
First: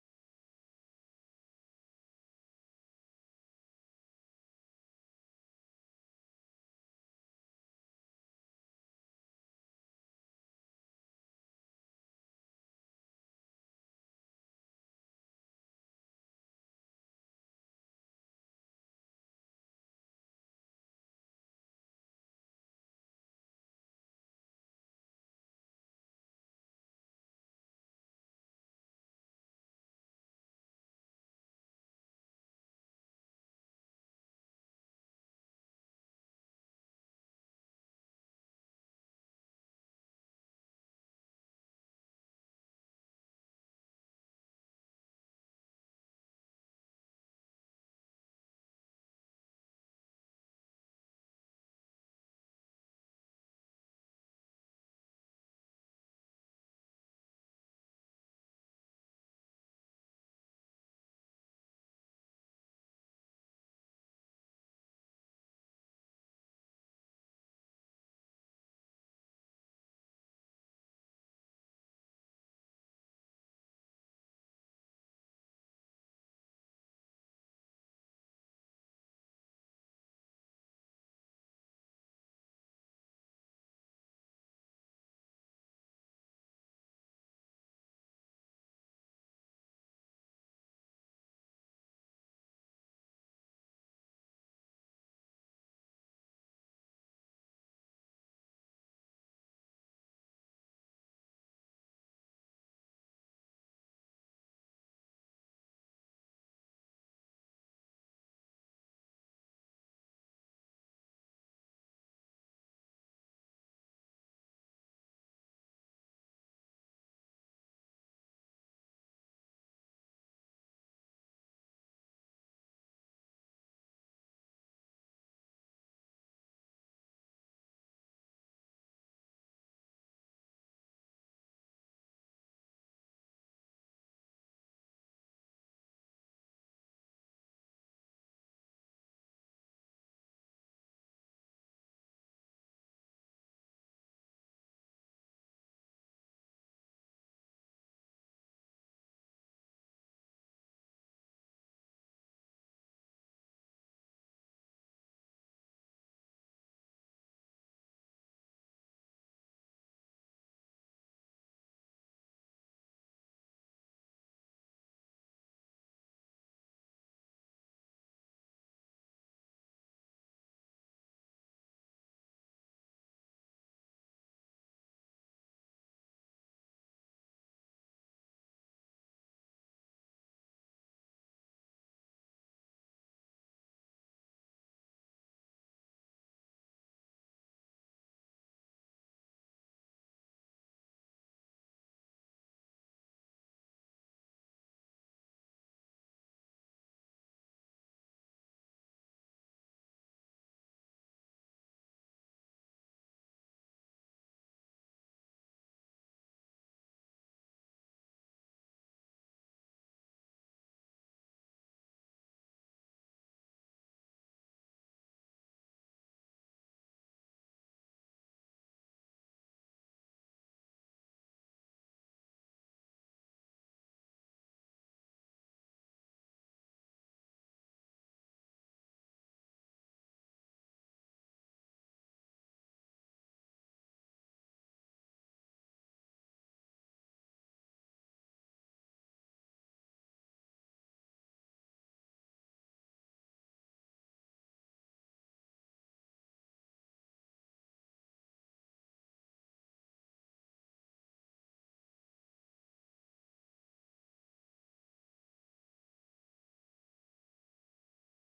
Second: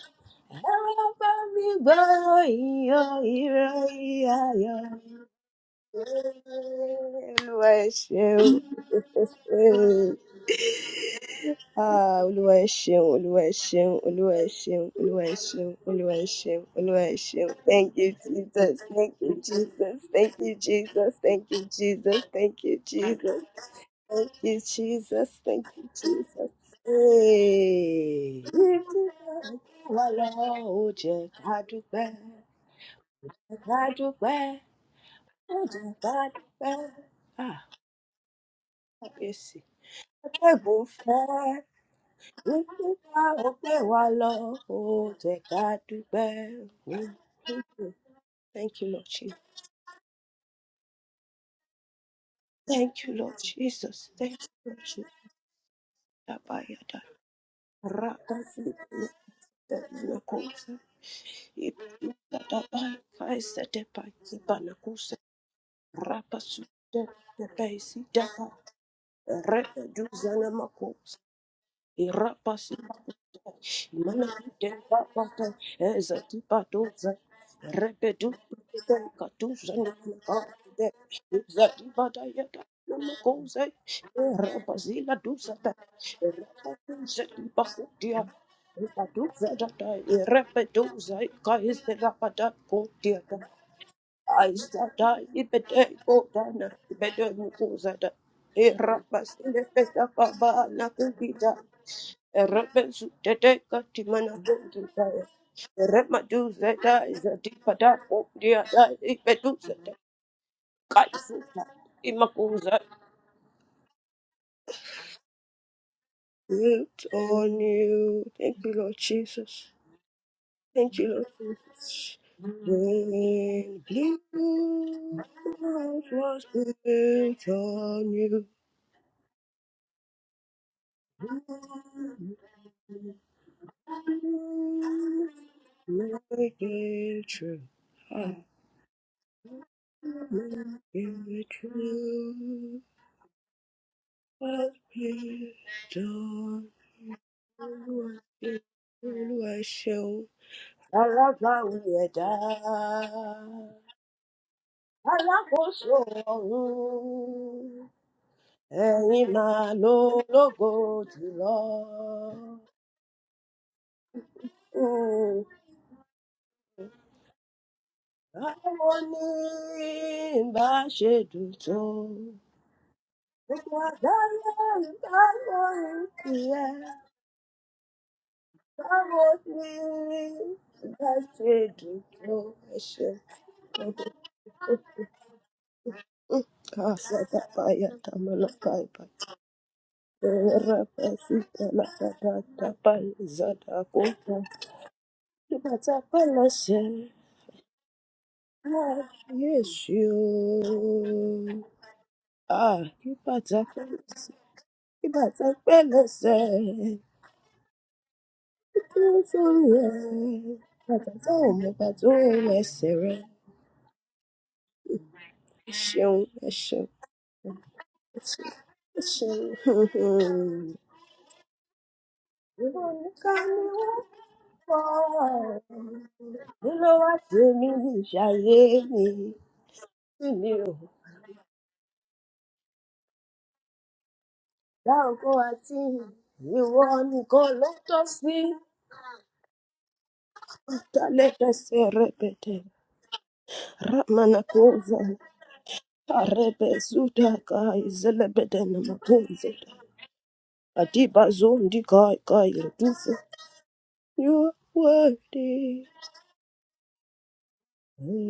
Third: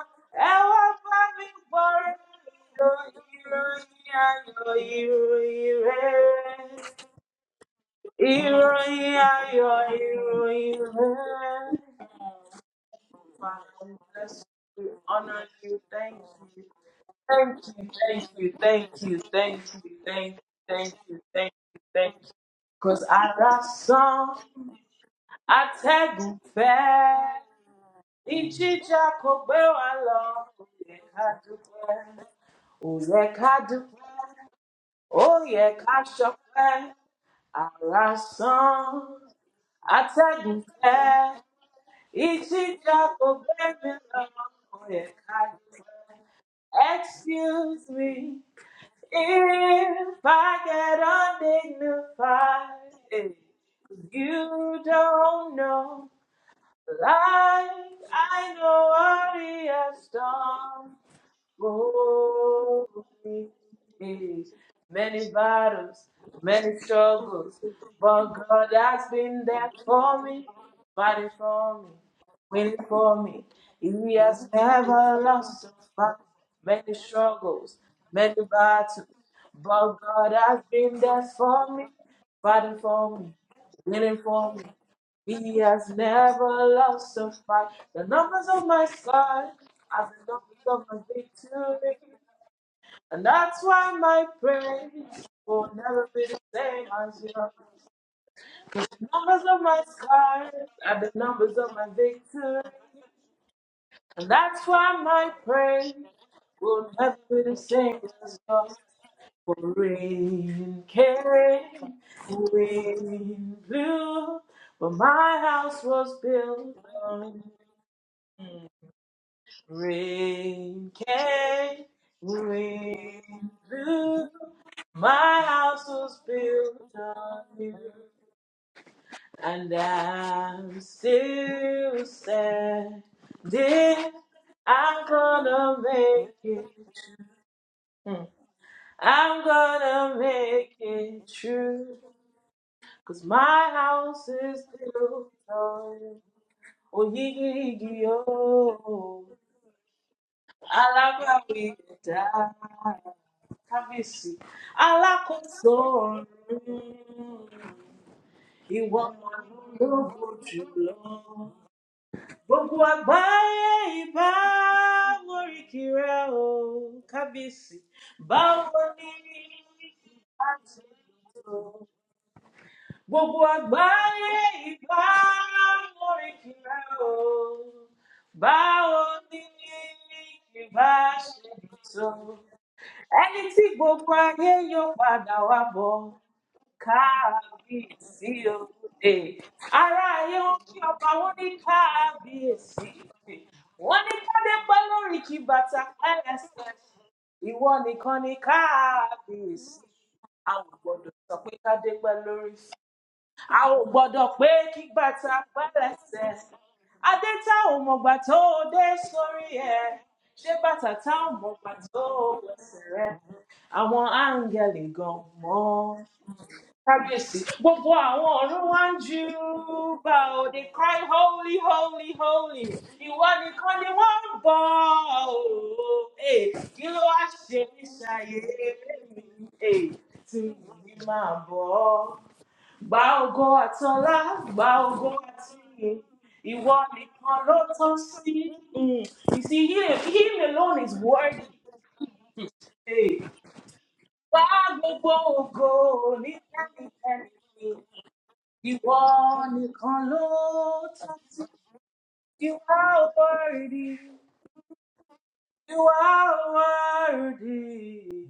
Speaker 2: ẹ wá bá mi
Speaker 1: everybody,
Speaker 2: gbọ́rọ̀ ìròyìn,
Speaker 1: yo, yo,
Speaker 2: ìròyìn
Speaker 1: yo,
Speaker 2: ayọ̀,
Speaker 1: yo.
Speaker 2: ìròyìn rere.
Speaker 1: Olúwa ẹ ṣeun.
Speaker 2: Ìròyìn ayọ̀, ìròyìn rere.
Speaker 1: Ah, Olúwa ẹ ṣeun, Olúwa ẹ
Speaker 2: Father,
Speaker 1: ṣeun,
Speaker 2: we
Speaker 1: Olúwa
Speaker 2: bless
Speaker 1: ẹ
Speaker 2: you, we
Speaker 1: ṣeun, Olúwa ẹ
Speaker 2: honor you,
Speaker 1: ṣeun, Olúwa
Speaker 2: thank
Speaker 1: ẹ ṣeun,
Speaker 2: you,
Speaker 1: Olúwa ẹ ṣeun.
Speaker 2: thank
Speaker 1: Thank
Speaker 2: you,
Speaker 1: you,
Speaker 2: thank you,
Speaker 1: Jesus.
Speaker 2: thank
Speaker 1: Thank
Speaker 2: you,
Speaker 1: you,
Speaker 2: thank you,
Speaker 1: Jesus.
Speaker 2: thank
Speaker 1: Thank
Speaker 2: you,
Speaker 1: you,
Speaker 2: thank
Speaker 1: Jesus.
Speaker 2: you,
Speaker 1: Thank
Speaker 2: thank
Speaker 1: you,
Speaker 2: you, thank
Speaker 1: Jesus.
Speaker 2: you.
Speaker 1: Thank you,
Speaker 2: Cause I
Speaker 1: Jesus.
Speaker 2: love
Speaker 1: Thank
Speaker 2: song,
Speaker 1: you, Jesus.
Speaker 2: I
Speaker 1: Thank you,
Speaker 2: atẹ́gùn
Speaker 1: Jesus.
Speaker 2: fẹ́,
Speaker 1: Hey.
Speaker 2: ìjìjà kò gbé wa lọ,
Speaker 1: Wàlá
Speaker 2: kò
Speaker 1: ó
Speaker 2: yẹ
Speaker 1: jẹ́
Speaker 2: ká
Speaker 1: ká dúpẹ́,
Speaker 2: dúpẹ́, ò yẹ ká
Speaker 1: ká
Speaker 2: dúpẹ́,
Speaker 1: dúpẹ́,
Speaker 2: ó
Speaker 1: ó
Speaker 2: yẹ
Speaker 1: jẹ́
Speaker 2: ká
Speaker 1: ká
Speaker 2: ṣọpẹ́,
Speaker 1: dúpẹ́. Ah,
Speaker 2: ara san
Speaker 1: kábíyèsí.
Speaker 2: atẹ́gùn
Speaker 1: Atẹ́gùn
Speaker 2: fẹ́
Speaker 1: fẹ́,
Speaker 2: ìjìjà
Speaker 1: ìgbéga
Speaker 2: kò
Speaker 1: ó gbé
Speaker 2: gbẹ́mí
Speaker 1: wa
Speaker 2: lọ
Speaker 1: lọ,
Speaker 2: kò
Speaker 1: ó
Speaker 2: yẹ
Speaker 1: jẹ́
Speaker 2: ká
Speaker 1: ká
Speaker 2: dúpẹ́.
Speaker 1: dúpẹ́. Mm, Thank
Speaker 2: excuse
Speaker 1: you,
Speaker 2: me
Speaker 1: Thank you, Lord Jesus.
Speaker 2: if I get undignified
Speaker 1: Thank you,
Speaker 2: eh,
Speaker 1: Lord Jesus.
Speaker 2: 'cause
Speaker 1: Thank
Speaker 2: you
Speaker 1: you, Lord Jesus.
Speaker 2: don't know
Speaker 1: Dabayada.
Speaker 2: like I
Speaker 1: Rakasi.
Speaker 2: know what he has done
Speaker 1: Dabai
Speaker 2: Glory.
Speaker 1: kaisa debai kibana kusa
Speaker 2: Many battles,
Speaker 1: rapa
Speaker 2: many
Speaker 1: suda
Speaker 2: struggles,
Speaker 1: debai si
Speaker 2: but
Speaker 1: daba
Speaker 2: God has been there
Speaker 1: rebe
Speaker 2: for me,
Speaker 1: duzana
Speaker 2: fighting for me,
Speaker 1: Thank you.
Speaker 2: winning for me. He has never lost a fight. Many struggles, many battles, but God has been there for me, fighting for me, winning for me. He has never lost a fight. The numbers of my side are the numbers of my victory. And that's why my praise will never be the same as yours. The numbers of my scars are the numbers of my
Speaker 1: Built on
Speaker 2: victory. And that's why my praise will never be the same as yours. For rain came, wind blew, but my house was built on
Speaker 1: you. Thank you, Lord Jesus.
Speaker 2: rain
Speaker 1: Thank you, Lord
Speaker 2: came,
Speaker 1: Jesus.
Speaker 2: wind
Speaker 1: When blue
Speaker 2: blew, my house
Speaker 1: house
Speaker 2: was
Speaker 1: was
Speaker 2: built on
Speaker 1: built
Speaker 2: you.
Speaker 1: on you,
Speaker 2: And I'm still standing. I'm gonna
Speaker 1: you
Speaker 2: make
Speaker 1: made
Speaker 2: it.
Speaker 1: it true.
Speaker 2: Mm. I'm gonna
Speaker 1: Let
Speaker 2: make it
Speaker 1: Your
Speaker 2: true.
Speaker 1: truth
Speaker 2: Cause my house is
Speaker 1: has
Speaker 2: built
Speaker 1: been
Speaker 2: on
Speaker 1: done.
Speaker 2: oh, ye, ye, ye, oh.
Speaker 1: Olúwa ṣeun. Alábàáwí ẹ̀dá.
Speaker 2: Alagbawida, Kábíyèsí, alákòóso
Speaker 1: Alákòóso
Speaker 2: ọ̀run,
Speaker 1: ọ̀run.
Speaker 2: ìwọ
Speaker 1: Ẹ̀yin
Speaker 2: mà ló
Speaker 1: máa lo
Speaker 2: lógo
Speaker 1: lógo
Speaker 2: jùlọ.
Speaker 1: jùlọ.
Speaker 2: gbogbo àgbáyé ìbá
Speaker 1: Mm.
Speaker 2: móríkì rẹ o kábíyèsí báwo
Speaker 1: Báwo
Speaker 2: ni
Speaker 1: ni
Speaker 2: a
Speaker 1: bá
Speaker 2: ti
Speaker 1: ṣe dùn
Speaker 2: lò ó?
Speaker 1: tó?
Speaker 2: gbogbo
Speaker 1: Gbogbo
Speaker 2: àgbáyé
Speaker 1: àgbáyé ń
Speaker 2: ìbá
Speaker 1: bá lórí
Speaker 2: móríkì rẹ
Speaker 1: tiẹ̀.
Speaker 2: o
Speaker 1: Yes,
Speaker 2: báwo ni ìbá ṣe lò tó ẹni tí gbogbo ayé yóò padà wá bọ kábíyèsí o. Eh, ará ayé wọn kí ọba wọn ní kábíyèsí. Eh, Wọ́n ní kádé pẹ́ lórí kí bàtà pẹ́ lẹ́sẹ̀. Ìwọ nìkan ni kábíyèsí.
Speaker 1: you.
Speaker 2: A ò gbọ́dọ̀ sọ pé kádé pẹ́ lórí. A ò gbọ́dọ̀ pé kí bàtà pẹ́ lẹ́sẹ̀. Adé tá ò mọ̀gbà tó o dé sórí ẹ̀. Ṣé bàtà tá
Speaker 1: Bàtà tó
Speaker 2: ò
Speaker 1: ò mọ
Speaker 2: mọ̀gbà
Speaker 1: bá
Speaker 2: tó
Speaker 1: tó rìn
Speaker 2: wẹsẹ̀
Speaker 1: ẹsẹ̀
Speaker 2: rẹ̀?
Speaker 1: rẹ̀.
Speaker 2: Àwọn áńgẹ̀lì gan
Speaker 1: Ẹ
Speaker 2: mọ́
Speaker 1: ṣeun, ẹ ṣeun.
Speaker 2: kábíyèsí gbogbo àwọn ọ̀run wá ń ju
Speaker 1: you
Speaker 2: bá o they
Speaker 1: know
Speaker 2: cry holy holy holy
Speaker 1: you
Speaker 2: ìwọ
Speaker 1: got me
Speaker 2: nìkan ni wọ́n ń bọ̀ o
Speaker 1: for
Speaker 2: Eh,
Speaker 1: you
Speaker 2: kí
Speaker 1: know
Speaker 2: ló wá
Speaker 1: what you
Speaker 2: ṣe ní
Speaker 1: mean
Speaker 2: ṣayé
Speaker 1: ṣayé mi
Speaker 2: mi Eh,
Speaker 1: sí
Speaker 2: tí
Speaker 1: mi o
Speaker 2: mo ní máa bọ̀ ọ́ gba ògo àtọlá gba ògo
Speaker 1: láòkó àti
Speaker 2: àtìyìn ìwọ
Speaker 1: ìwọ
Speaker 2: nìkan
Speaker 1: nìkan
Speaker 2: ló
Speaker 1: ló
Speaker 2: tán
Speaker 1: tọ́ sí
Speaker 2: sí Mm, you see him, him alone is worthy
Speaker 1: ìdálẹ́kẹsẹ̀ rẹpẹtẹ
Speaker 2: Eh, gba
Speaker 1: ramanakoza
Speaker 2: gbogbo ògo ní
Speaker 1: arẹbẹ sudaka
Speaker 2: ẹnikẹ́ni
Speaker 1: ìzẹlẹbẹdẹ
Speaker 2: Ìwọ
Speaker 1: namakoze
Speaker 2: nìkan ló tọ́ sí.
Speaker 1: adibazo kai Kai,
Speaker 2: You are worthy.
Speaker 1: you are worthy
Speaker 2: You are worthy.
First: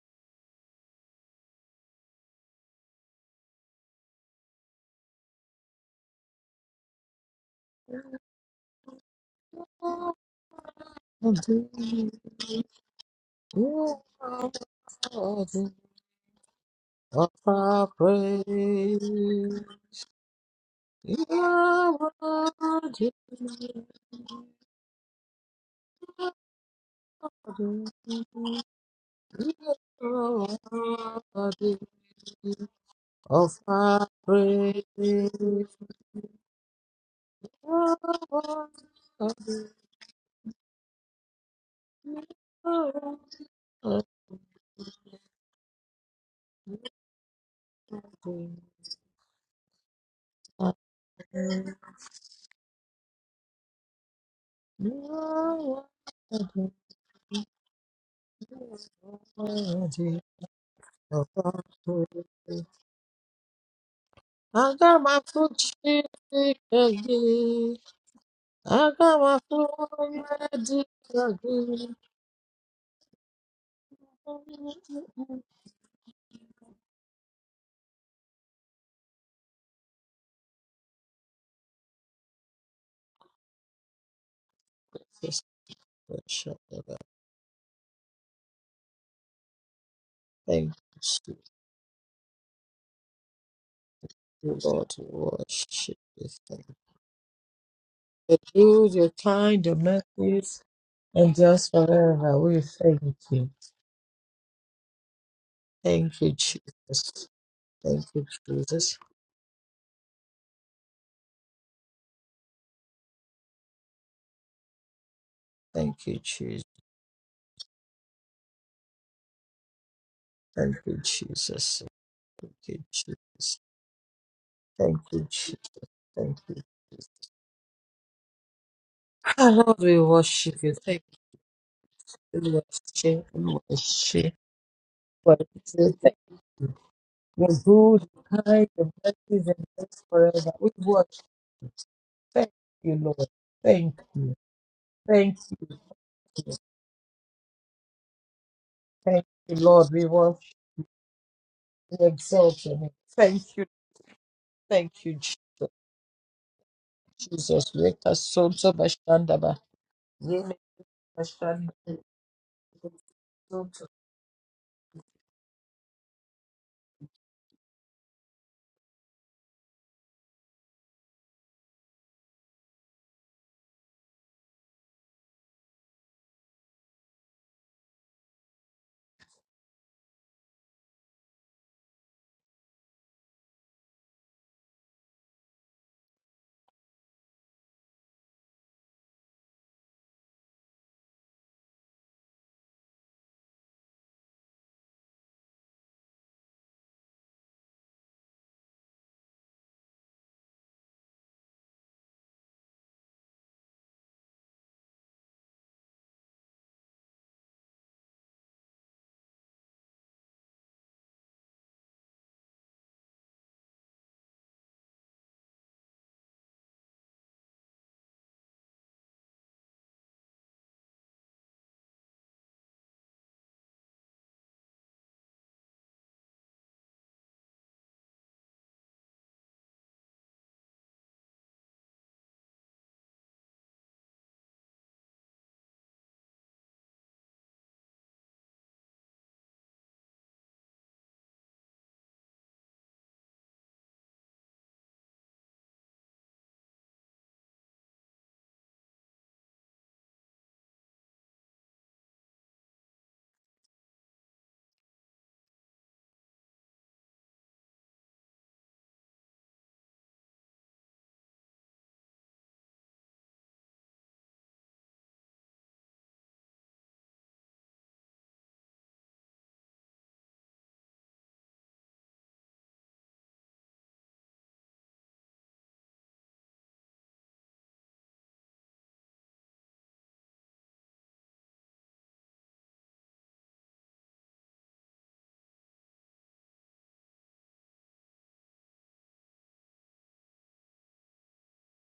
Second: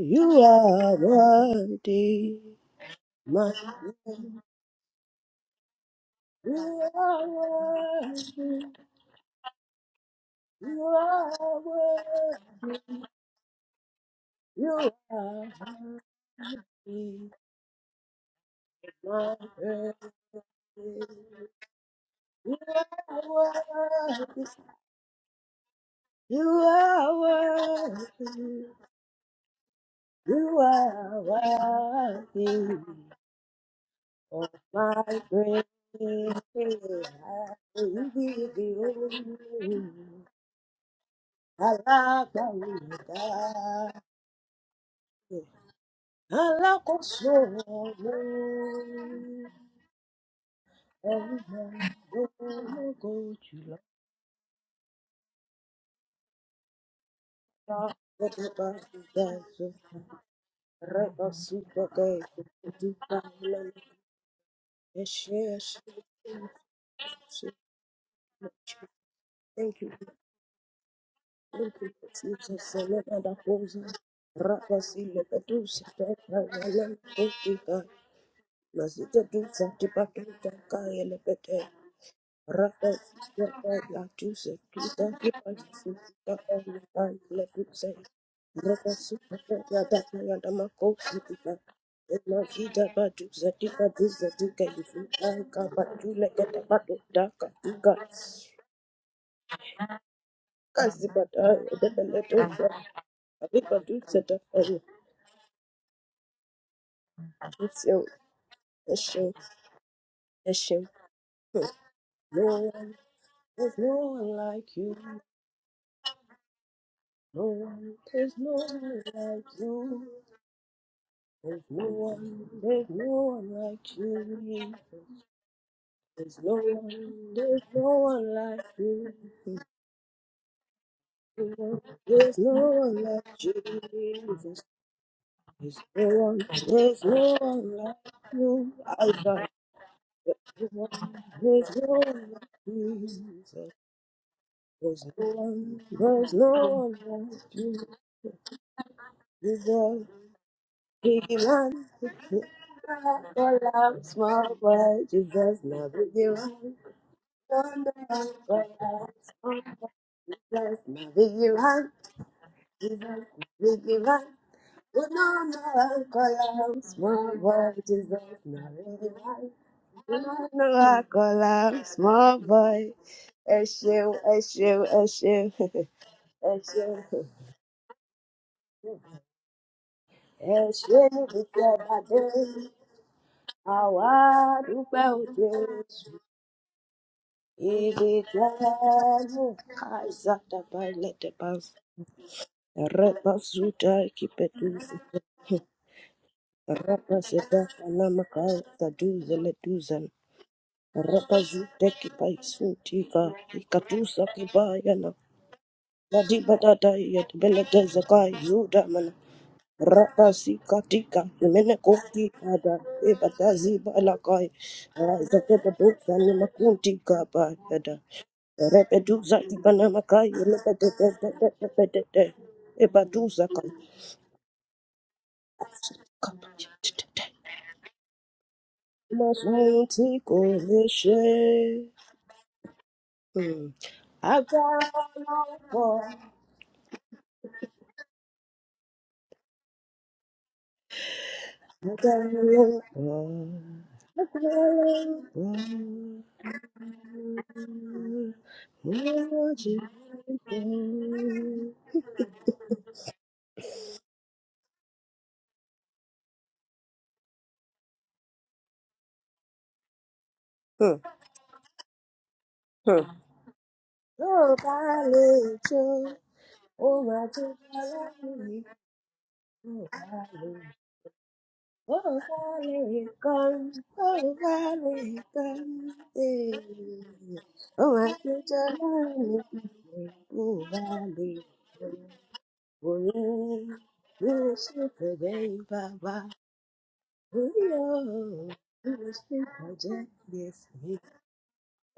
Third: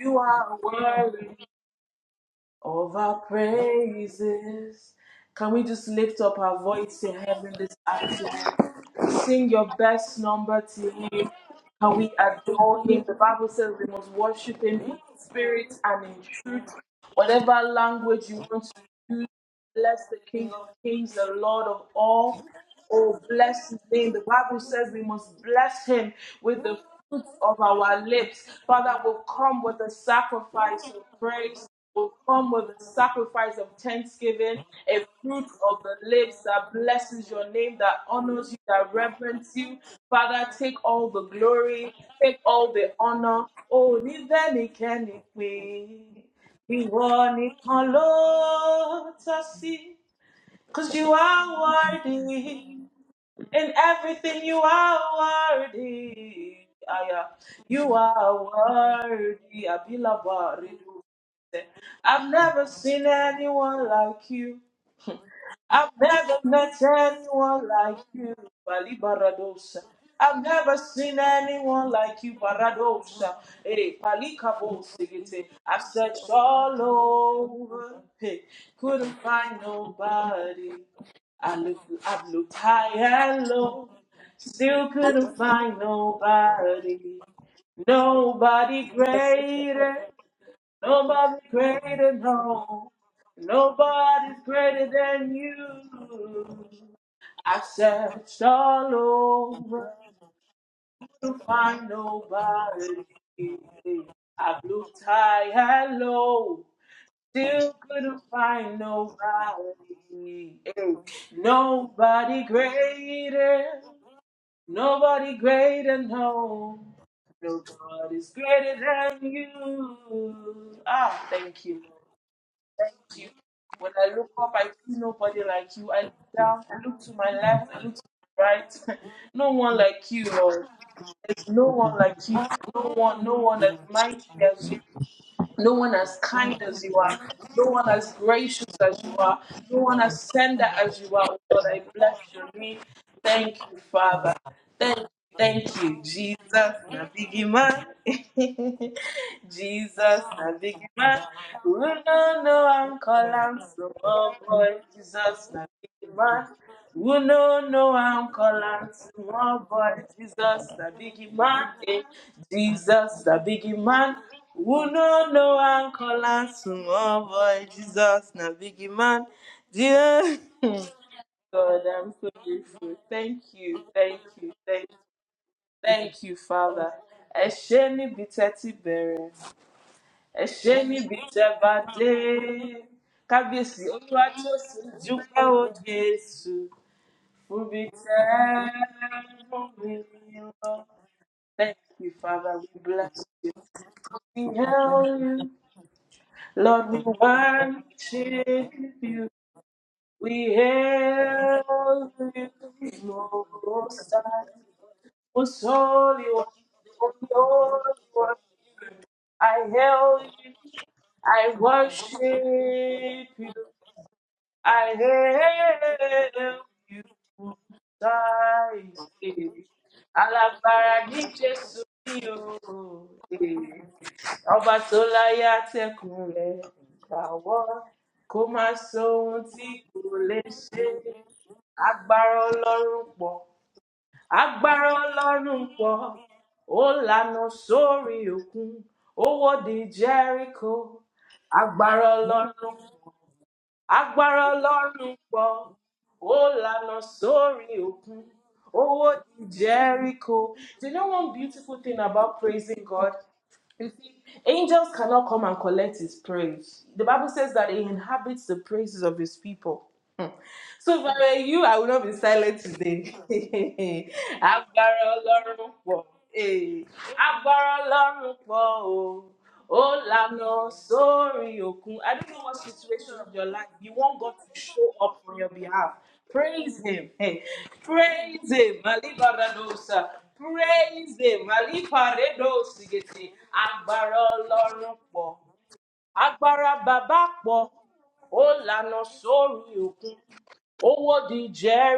Speaker 2: You are
Speaker 1: are
Speaker 2: worthy
Speaker 1: worthy,
Speaker 2: of our
Speaker 1: my.
Speaker 2: praises. Can we just lift up our
Speaker 1: You
Speaker 2: voice to
Speaker 1: are
Speaker 2: heaven this
Speaker 1: worthy.
Speaker 2: afternoon? Sing your
Speaker 3: You are
Speaker 2: best number
Speaker 1: You
Speaker 2: to Him.
Speaker 3: worthy
Speaker 1: are
Speaker 2: Can we
Speaker 1: worthy.
Speaker 2: adore Him? The Bible says we must worship Him
Speaker 1: You
Speaker 2: in
Speaker 1: are
Speaker 2: spirit and in truth.
Speaker 1: worthy,
Speaker 3: of
Speaker 2: Whatever
Speaker 3: our
Speaker 2: language you want to
Speaker 1: my
Speaker 3: praise.
Speaker 2: Bless the King of Kings,
Speaker 3: You
Speaker 2: the Lord of
Speaker 3: are
Speaker 2: all.
Speaker 3: worthy.
Speaker 2: Oh, bless his name. The
Speaker 1: worthy.
Speaker 2: Bible says we must bless him
Speaker 1: You
Speaker 2: with the
Speaker 1: are
Speaker 2: fruits of
Speaker 3: You
Speaker 2: our
Speaker 1: worthy.
Speaker 2: lips. Father, will come with a
Speaker 1: You are worthy.
Speaker 3: are
Speaker 1: You
Speaker 2: sacrifice of praise.
Speaker 3: worthy
Speaker 2: Will
Speaker 1: are
Speaker 2: come with
Speaker 1: worthy
Speaker 2: a sacrifice
Speaker 3: of
Speaker 2: of
Speaker 3: our
Speaker 1: of
Speaker 2: thanksgiving,
Speaker 3: praise.
Speaker 1: my
Speaker 2: a
Speaker 3: You are
Speaker 2: fruit
Speaker 1: praise.
Speaker 2: of the
Speaker 1: I
Speaker 2: lips that blesses your
Speaker 3: worthy.
Speaker 2: name, that
Speaker 1: give
Speaker 2: honors you, that reverence
Speaker 1: you.
Speaker 2: you. Father, take all the
Speaker 1: I
Speaker 2: glory,
Speaker 3: You are worthy. You
Speaker 1: love
Speaker 2: take all the honor.
Speaker 1: you.
Speaker 2: Oh,
Speaker 3: are
Speaker 2: ni ve ni ke ni pe. Ìwọ
Speaker 1: Alákòóso
Speaker 2: nìkan ló tọ́
Speaker 1: ọ̀run,
Speaker 2: sí. Cause you
Speaker 1: ẹ̀rí
Speaker 2: are
Speaker 3: worthy.
Speaker 1: náà
Speaker 2: worthy.
Speaker 1: gbogbo
Speaker 2: In
Speaker 1: jùlọ
Speaker 2: everything you
Speaker 3: You
Speaker 2: are worthy. Aya.
Speaker 1: bá
Speaker 2: You are
Speaker 1: gẹ́gẹ́ bá ìgbà
Speaker 3: are
Speaker 2: worthy.
Speaker 1: èso
Speaker 3: worthy
Speaker 2: Abilaba Redu.
Speaker 1: rẹ̀ bá
Speaker 3: of
Speaker 1: sí
Speaker 3: our
Speaker 1: gẹ́gẹ́
Speaker 2: I've
Speaker 3: praise.
Speaker 2: never
Speaker 1: ìgbòho
Speaker 2: seen
Speaker 1: dípa
Speaker 2: anyone
Speaker 1: lọ́nà
Speaker 2: like you.
Speaker 3: I got my
Speaker 1: ẹ̀ṣẹ̀
Speaker 3: food
Speaker 2: I've
Speaker 1: ẹ̀ṣẹ̀
Speaker 3: chicken
Speaker 2: never met
Speaker 1: ẹ̀ṣẹ̀.
Speaker 2: anyone
Speaker 3: again.
Speaker 2: like you,
Speaker 3: I
Speaker 2: Bali
Speaker 3: got my
Speaker 1: Thank
Speaker 2: Baradosa.
Speaker 1: you,
Speaker 3: food
Speaker 2: I've never
Speaker 3: magic
Speaker 2: seen
Speaker 1: thank you,
Speaker 2: anyone
Speaker 3: again.
Speaker 2: like you,
Speaker 1: Jesus, for never
Speaker 2: Baradosa.
Speaker 1: that
Speaker 2: Hey,
Speaker 1: si lepe
Speaker 2: Palikabosigite.
Speaker 1: tu
Speaker 2: I've
Speaker 1: si te
Speaker 2: searched
Speaker 1: kaya
Speaker 2: all
Speaker 1: lepe tu ka.
Speaker 2: over, hey, couldn't
Speaker 1: Masita tu
Speaker 2: find
Speaker 1: sa ti pa tu ta
Speaker 2: nobody.
Speaker 1: kaya
Speaker 2: I looked, I've looked
Speaker 1: Rabbi
Speaker 2: high and
Speaker 1: Rabbi
Speaker 2: low,
Speaker 1: Latusa
Speaker 2: still
Speaker 1: Kita
Speaker 2: couldn't
Speaker 3: Just
Speaker 1: Rabbi
Speaker 2: find
Speaker 3: gonna
Speaker 1: Sita
Speaker 3: shut
Speaker 1: Rabbi
Speaker 2: nobody.
Speaker 1: Lepusa
Speaker 2: Nobody
Speaker 1: Rabbi Sita
Speaker 2: greater.
Speaker 1: Rabbi
Speaker 3: Thank
Speaker 1: Yadamako
Speaker 3: you,
Speaker 2: Nobody's
Speaker 3: sweet
Speaker 1: Sita
Speaker 2: greater, no.
Speaker 1: Elajida Badu Zatika
Speaker 2: Nobody's
Speaker 1: Duzatika
Speaker 2: greater
Speaker 3: Lord, to
Speaker 2: than
Speaker 1: Yifuta
Speaker 2: you.
Speaker 1: Kaba
Speaker 3: worship
Speaker 1: Tule
Speaker 3: this
Speaker 1: Kata
Speaker 3: thing.
Speaker 1: Badu Daka
Speaker 2: I've
Speaker 1: Duka
Speaker 3: The
Speaker 2: searched
Speaker 3: good, your
Speaker 2: all
Speaker 3: kind, your
Speaker 2: over
Speaker 3: mercies,
Speaker 2: to
Speaker 3: and
Speaker 1: Kazibata
Speaker 3: just
Speaker 2: find
Speaker 3: forever. We
Speaker 1: Debeleto
Speaker 3: thank
Speaker 2: nobody.
Speaker 3: you.
Speaker 1: Abiba Duzata
Speaker 2: I've looked high and
Speaker 3: Thank you,
Speaker 2: low,
Speaker 3: Jesus.
Speaker 2: still
Speaker 3: Thank
Speaker 1: Esho
Speaker 2: couldn't
Speaker 3: you,
Speaker 2: find
Speaker 3: Jesus.
Speaker 1: Esho
Speaker 2: nobody.
Speaker 1: Esho
Speaker 2: Hey, Nobody
Speaker 1: No one,
Speaker 2: greater,
Speaker 1: there's no one like you.
Speaker 2: nobody greater,
Speaker 3: Thank you, Jesus.
Speaker 2: no.
Speaker 1: No one,
Speaker 2: Nobody's
Speaker 1: there's no
Speaker 2: greater
Speaker 1: one
Speaker 2: than
Speaker 1: like you.
Speaker 3: Thank
Speaker 2: you.
Speaker 3: you,
Speaker 2: Ah,
Speaker 1: There's
Speaker 2: thank
Speaker 3: Jesus.
Speaker 1: no
Speaker 2: you.
Speaker 1: one,
Speaker 3: Thank you,
Speaker 1: there's
Speaker 2: Thank
Speaker 1: no
Speaker 2: you.
Speaker 1: one
Speaker 3: Jesus.
Speaker 2: When
Speaker 1: like
Speaker 2: I look
Speaker 1: you.
Speaker 2: up, I see
Speaker 3: Thank you,
Speaker 2: nobody
Speaker 3: Jesus.
Speaker 2: like you. I look
Speaker 3: Thank
Speaker 1: There's no
Speaker 3: you.
Speaker 2: down, I look to
Speaker 1: one,
Speaker 2: my
Speaker 1: there's
Speaker 2: left, I
Speaker 1: no
Speaker 2: look to
Speaker 1: one
Speaker 2: my
Speaker 1: like
Speaker 2: right.
Speaker 1: you.
Speaker 3: Ah,
Speaker 2: no one
Speaker 3: Lord, we
Speaker 2: like you,
Speaker 3: worship
Speaker 2: Lord.
Speaker 3: you. Thank
Speaker 2: There's no one like you.
Speaker 1: There's no
Speaker 2: No
Speaker 1: one
Speaker 2: one,
Speaker 3: worship,
Speaker 2: no
Speaker 1: like
Speaker 2: one as mighty
Speaker 3: worship,
Speaker 1: Jesus.
Speaker 2: as you.
Speaker 3: worship.
Speaker 2: No
Speaker 1: There's
Speaker 2: one
Speaker 1: no
Speaker 3: Thank
Speaker 2: as
Speaker 1: one,
Speaker 2: kind
Speaker 3: you.
Speaker 2: as you
Speaker 1: there's
Speaker 2: are.
Speaker 1: no
Speaker 3: You're
Speaker 2: No
Speaker 1: one
Speaker 2: one
Speaker 1: like
Speaker 3: good,
Speaker 2: as
Speaker 3: you're
Speaker 2: gracious
Speaker 3: kind,
Speaker 1: you.
Speaker 3: your
Speaker 2: as you
Speaker 1: I
Speaker 2: are.
Speaker 3: mercies
Speaker 1: got
Speaker 3: and
Speaker 2: No one
Speaker 3: grace
Speaker 2: as
Speaker 3: forever.
Speaker 2: tender
Speaker 3: We
Speaker 1: there's no
Speaker 2: as you
Speaker 1: one,
Speaker 3: worship.
Speaker 2: are. Lord,
Speaker 3: you.
Speaker 1: there's
Speaker 2: I
Speaker 1: no
Speaker 2: bless
Speaker 1: one
Speaker 2: your
Speaker 3: Thank
Speaker 2: name.
Speaker 1: like
Speaker 3: you,
Speaker 1: Jesus.
Speaker 3: Lord.
Speaker 2: Thank you,
Speaker 3: Thank you.
Speaker 2: Father. Thank,
Speaker 1: There's
Speaker 2: you,
Speaker 1: no
Speaker 3: Thank you.
Speaker 1: one,
Speaker 2: thank you,
Speaker 1: there's
Speaker 2: Jesus.
Speaker 3: Lord.
Speaker 1: no
Speaker 2: Na
Speaker 1: one like
Speaker 2: big
Speaker 1: you.
Speaker 2: man.
Speaker 3: Thank you,
Speaker 1: There's
Speaker 3: Lord.
Speaker 2: Jesus,
Speaker 3: We
Speaker 1: no
Speaker 3: worship
Speaker 2: na big man.
Speaker 1: big
Speaker 2: We
Speaker 1: man,
Speaker 3: you,
Speaker 2: no
Speaker 3: exalt
Speaker 2: know
Speaker 3: your name.
Speaker 2: I'm
Speaker 1: not
Speaker 3: Thank
Speaker 2: calling
Speaker 3: you.
Speaker 2: so
Speaker 1: a
Speaker 2: more
Speaker 1: small
Speaker 2: boy.
Speaker 3: Thank
Speaker 1: boy,
Speaker 3: you, Jesus.
Speaker 2: Jesus,
Speaker 1: Jesus,
Speaker 2: na
Speaker 1: not
Speaker 2: big
Speaker 1: big
Speaker 2: man.
Speaker 1: man.
Speaker 2: We no
Speaker 3: Jesus,
Speaker 1: Thunder
Speaker 2: know
Speaker 3: make us
Speaker 1: and
Speaker 2: I'm
Speaker 3: so
Speaker 1: thunder,
Speaker 3: to
Speaker 2: calling so
Speaker 3: Bashandaba.
Speaker 2: more
Speaker 1: thunder.
Speaker 2: boy.
Speaker 3: Yeme
Speaker 2: Jesus,
Speaker 1: Jesus,
Speaker 2: na
Speaker 1: my
Speaker 2: big man.
Speaker 1: vigilance.
Speaker 3: bashandaba.
Speaker 2: Eh.
Speaker 1: Jesus,
Speaker 2: Jesus, na
Speaker 1: my
Speaker 2: big man.
Speaker 1: vigilance.
Speaker 2: We no know I'm
Speaker 1: Unana
Speaker 2: calling so
Speaker 1: kolam,
Speaker 2: more
Speaker 1: Small
Speaker 2: boy.
Speaker 1: boy,
Speaker 2: Jesus,
Speaker 1: Jesus,
Speaker 2: na
Speaker 1: my
Speaker 2: big man.
Speaker 1: vigilance.
Speaker 2: Dear
Speaker 1: Unana
Speaker 2: God,
Speaker 1: kolam,
Speaker 2: I'm so
Speaker 1: Small
Speaker 2: grateful. Thank you,
Speaker 1: issue,
Speaker 2: thank you,
Speaker 1: issue,
Speaker 2: thank you,
Speaker 1: issue,
Speaker 2: thank you, Father.
Speaker 1: issue.
Speaker 2: Esheni biteti bere ẹṣẹ
Speaker 1: Ẹ̀ṣẹ̀
Speaker 2: níbi tẹ
Speaker 1: ìdíkẹ́
Speaker 2: bá dé
Speaker 1: bàdé,
Speaker 2: kábíyèsí
Speaker 1: àwa
Speaker 2: olúwa tí ó sì
Speaker 1: dúpẹ́
Speaker 2: dúpẹ́
Speaker 1: òde,
Speaker 2: o jésù fúnbi tẹ
Speaker 1: ìdíkẹ́ ló
Speaker 2: fún
Speaker 1: ká
Speaker 2: mi lọ.
Speaker 1: ìsàtàbà
Speaker 2: Thank you, Father. We bless you.
Speaker 1: Rapasuta
Speaker 2: We
Speaker 1: kipetuzi.
Speaker 2: hail you. Lord, we
Speaker 1: Rapaseta anamakai
Speaker 2: worship you.
Speaker 1: taduze letuzan.
Speaker 2: We
Speaker 1: Rapazute
Speaker 2: hail you,
Speaker 1: kipaisuntika.
Speaker 2: Most
Speaker 1: Ikatusa
Speaker 2: High,
Speaker 1: kibayana.
Speaker 2: Most Holy One,
Speaker 1: Ladibadada
Speaker 2: Most
Speaker 1: yet beleteza
Speaker 2: Holy
Speaker 1: kai
Speaker 2: One.
Speaker 1: zudaman.
Speaker 2: I hail you.
Speaker 1: Rapasi katika.
Speaker 2: I
Speaker 1: Mene koki ada.
Speaker 2: worship you.
Speaker 1: Ebatazi balakai.
Speaker 2: I
Speaker 1: Zakepetuza ni
Speaker 2: hail
Speaker 1: makunti
Speaker 2: you,
Speaker 1: kaba yada.
Speaker 2: Christ.
Speaker 1: Repetuza
Speaker 2: eh.
Speaker 1: kibanamakai.
Speaker 2: Alágbára ní Jésù yìí
Speaker 1: Lepetete.
Speaker 2: o.
Speaker 1: Ebaduza
Speaker 2: eh. Ọba tó láyé àtẹ̀kùn rẹ̀ gbàwọ́ kó má sóhun
Speaker 1: Must
Speaker 2: tí
Speaker 1: won't
Speaker 2: kò
Speaker 1: take
Speaker 2: lè ṣe.
Speaker 1: ownership.
Speaker 2: Agbára Ọlọ́run pọ̀,
Speaker 1: Hmm. Agbára
Speaker 2: agbára Ọlọ́run pọ̀,
Speaker 1: ọ̀pọ̀,
Speaker 2: ó lànà sórí òkun, ó wọ́de Jẹ́ríkò. Agbára
Speaker 1: agbára
Speaker 2: Ọlọ́run
Speaker 1: ọ̀pọ̀,
Speaker 2: pọ̀, agbára
Speaker 1: agbára
Speaker 2: ọlọ́run pọ̀
Speaker 1: ọ̀pọ̀.
Speaker 2: ó lànà sórí òkun owó di
Speaker 1: Mo jí
Speaker 2: jericho do you know one beautiful thing about praising god you see, angels cannot come and collect his praise. The Bible says that he inhabits the praises of his people. Hmm.
Speaker 1: Hmm.
Speaker 2: So if I were you, I would not be silent
Speaker 1: Hmm.
Speaker 2: today.
Speaker 1: Tó o bá
Speaker 2: Agbára
Speaker 1: lè
Speaker 2: Ọlọ́run
Speaker 1: jó,
Speaker 2: pọ̀. eh.
Speaker 1: ó máa jó
Speaker 2: Agbára Ọlọ́run
Speaker 1: aláìní.
Speaker 2: pọ̀ o.
Speaker 1: Tó o maa
Speaker 2: Ó
Speaker 1: Oh, my to I love
Speaker 2: lànà
Speaker 1: you.
Speaker 2: sórí òkun.
Speaker 1: Oh,
Speaker 2: I don't know what
Speaker 1: vale,
Speaker 2: situation of your life.
Speaker 1: gone.
Speaker 2: You want God
Speaker 1: Oh,
Speaker 2: to show up
Speaker 1: vale,
Speaker 2: on your behalf.
Speaker 1: gone. eh.
Speaker 2: Praise him. Hey,
Speaker 1: Oh, my
Speaker 2: praise
Speaker 1: future
Speaker 2: him.
Speaker 1: line is
Speaker 2: Malibaradosa.
Speaker 1: missing. Oh,
Speaker 2: Praise
Speaker 1: vale,
Speaker 2: him.
Speaker 1: oh,
Speaker 2: Maliparedosigeti.
Speaker 1: yeah.
Speaker 2: Agbára
Speaker 1: We will see
Speaker 2: Ọlọ́run
Speaker 1: for
Speaker 2: pọ̀.
Speaker 1: day, Baba.
Speaker 2: Agbára bàbá
Speaker 1: Oh,
Speaker 2: pọ̀. Ó
Speaker 1: yo. We
Speaker 2: lànà
Speaker 1: will see
Speaker 2: sórí
Speaker 1: for day,
Speaker 2: òkun.
Speaker 1: yes, we
Speaker 2: Owó di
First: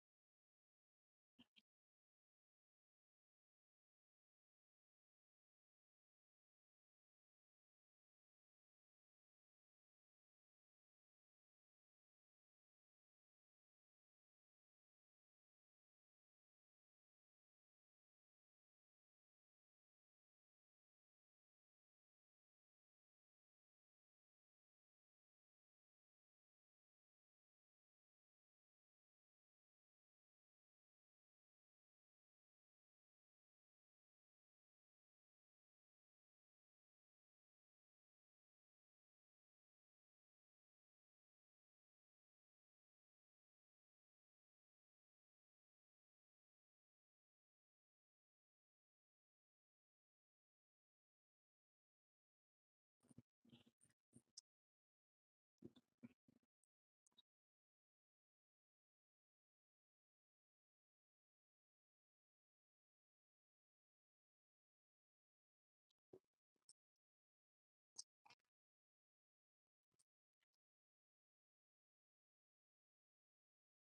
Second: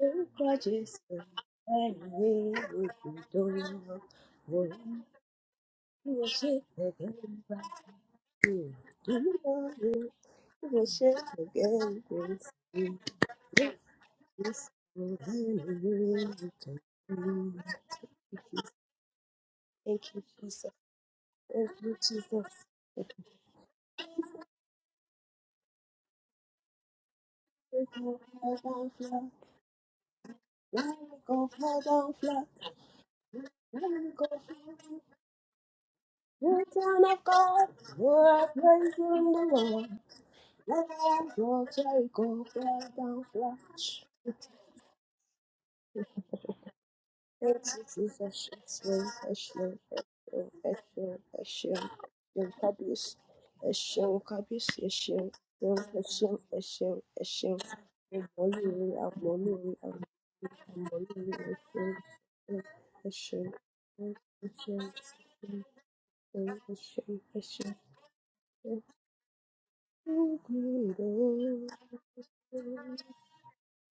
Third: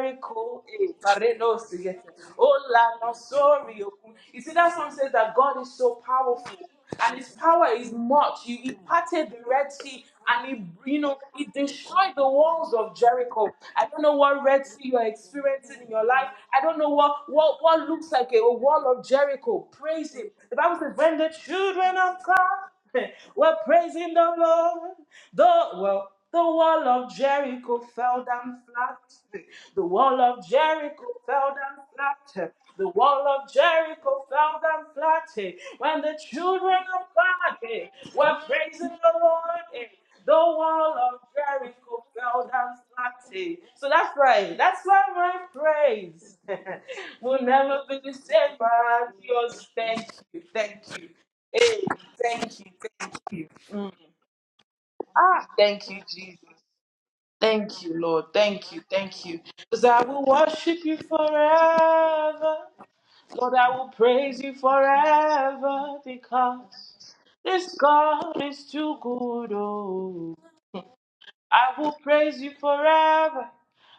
Speaker 1: will for
Speaker 2: eh,
Speaker 1: Jesus.
Speaker 2: Barredo
Speaker 1: And
Speaker 2: Sigete.
Speaker 1: we will
Speaker 2: Ola no
Speaker 1: be doing
Speaker 2: sorry.
Speaker 1: it.
Speaker 2: Okun. You see,
Speaker 1: Oh,
Speaker 2: that
Speaker 1: yeah.
Speaker 2: song says that God is so
Speaker 1: we will
Speaker 2: powerful
Speaker 1: see for day,
Speaker 2: and his
Speaker 1: Baba.
Speaker 2: power is much.
Speaker 1: Oh,
Speaker 2: He,
Speaker 1: yo.
Speaker 2: he
Speaker 1: We
Speaker 2: parted the Red Sea and
Speaker 1: will
Speaker 2: he, you
Speaker 1: see
Speaker 2: know,
Speaker 1: for
Speaker 2: he destroyed the
Speaker 1: day,
Speaker 2: walls
Speaker 1: yes.
Speaker 2: of Jericho. I don't know what
Speaker 1: Yes,
Speaker 2: Red Sea you're
Speaker 1: Lord,
Speaker 2: experiencing in your life.
Speaker 1: hallelujah.
Speaker 2: I don't know what,
Speaker 1: Thank
Speaker 2: what, what looks like a wall of Jericho.
Speaker 1: you,
Speaker 2: Praise him. The
Speaker 1: Jesus.
Speaker 2: Bible says, when the
Speaker 1: Thank you,
Speaker 2: children of
Speaker 1: Jesus.
Speaker 2: God
Speaker 1: Let
Speaker 2: were praising the Lord, the, well, the wall of Jericho
Speaker 1: me go
Speaker 2: fell
Speaker 1: fly
Speaker 2: down
Speaker 1: down, fly.
Speaker 2: flat. The wall of
Speaker 1: Let me
Speaker 2: Jericho
Speaker 1: go
Speaker 2: fell
Speaker 1: fly
Speaker 2: down
Speaker 1: down, fly.
Speaker 2: flat. The wall of
Speaker 1: Let me go
Speaker 2: Jericho fell
Speaker 1: fly
Speaker 2: down
Speaker 1: down.
Speaker 2: flat. eh, When the
Speaker 1: You're
Speaker 2: children
Speaker 1: town
Speaker 2: of
Speaker 1: of
Speaker 2: God
Speaker 1: God.
Speaker 2: eh, were
Speaker 1: You're
Speaker 2: praising the
Speaker 1: praising the
Speaker 2: Lord, eh,
Speaker 1: Lord.
Speaker 2: the
Speaker 1: Let
Speaker 2: wall
Speaker 1: me
Speaker 2: of
Speaker 1: go,
Speaker 2: Jericho
Speaker 1: Jericho,
Speaker 2: fell down
Speaker 1: fly down,
Speaker 2: flat. eh. So
Speaker 1: fly.
Speaker 2: that's right. That's why my praise will
Speaker 1: Thank
Speaker 2: never
Speaker 1: you,
Speaker 2: be the
Speaker 1: Jesus.
Speaker 2: same. but
Speaker 1: Eshio,
Speaker 2: yours.
Speaker 1: Eshio,
Speaker 2: Thank you. Thank you.
Speaker 1: Eshio, Eshio,
Speaker 2: Hey,
Speaker 1: Eshio, Eshio,
Speaker 2: thank you.
Speaker 1: Kabis,
Speaker 2: Thank you. Mm.
Speaker 1: Eshio, Kabis, Eshio,
Speaker 2: Ah, thank you,
Speaker 1: Eshio,
Speaker 2: Jesus.
Speaker 1: Eshio, Eshio,
Speaker 2: Thank you, Lord.
Speaker 1: Eshio,
Speaker 2: Thank you.
Speaker 1: Omoni,
Speaker 2: Thank you.
Speaker 1: Omoni,
Speaker 2: Because I will worship you
Speaker 1: Omoni, Eshio,
Speaker 2: forever.
Speaker 1: Eshio,
Speaker 2: Lord, I will praise you
Speaker 1: Eshio,
Speaker 2: forever
Speaker 1: Eshio,
Speaker 2: because
Speaker 1: Eshio,
Speaker 2: this
Speaker 1: Eshio,
Speaker 2: God is
Speaker 1: Eshio,
Speaker 2: too good. oh.
Speaker 1: Oh, great, oh,
Speaker 2: I will praise you
Speaker 1: oh,
Speaker 2: forever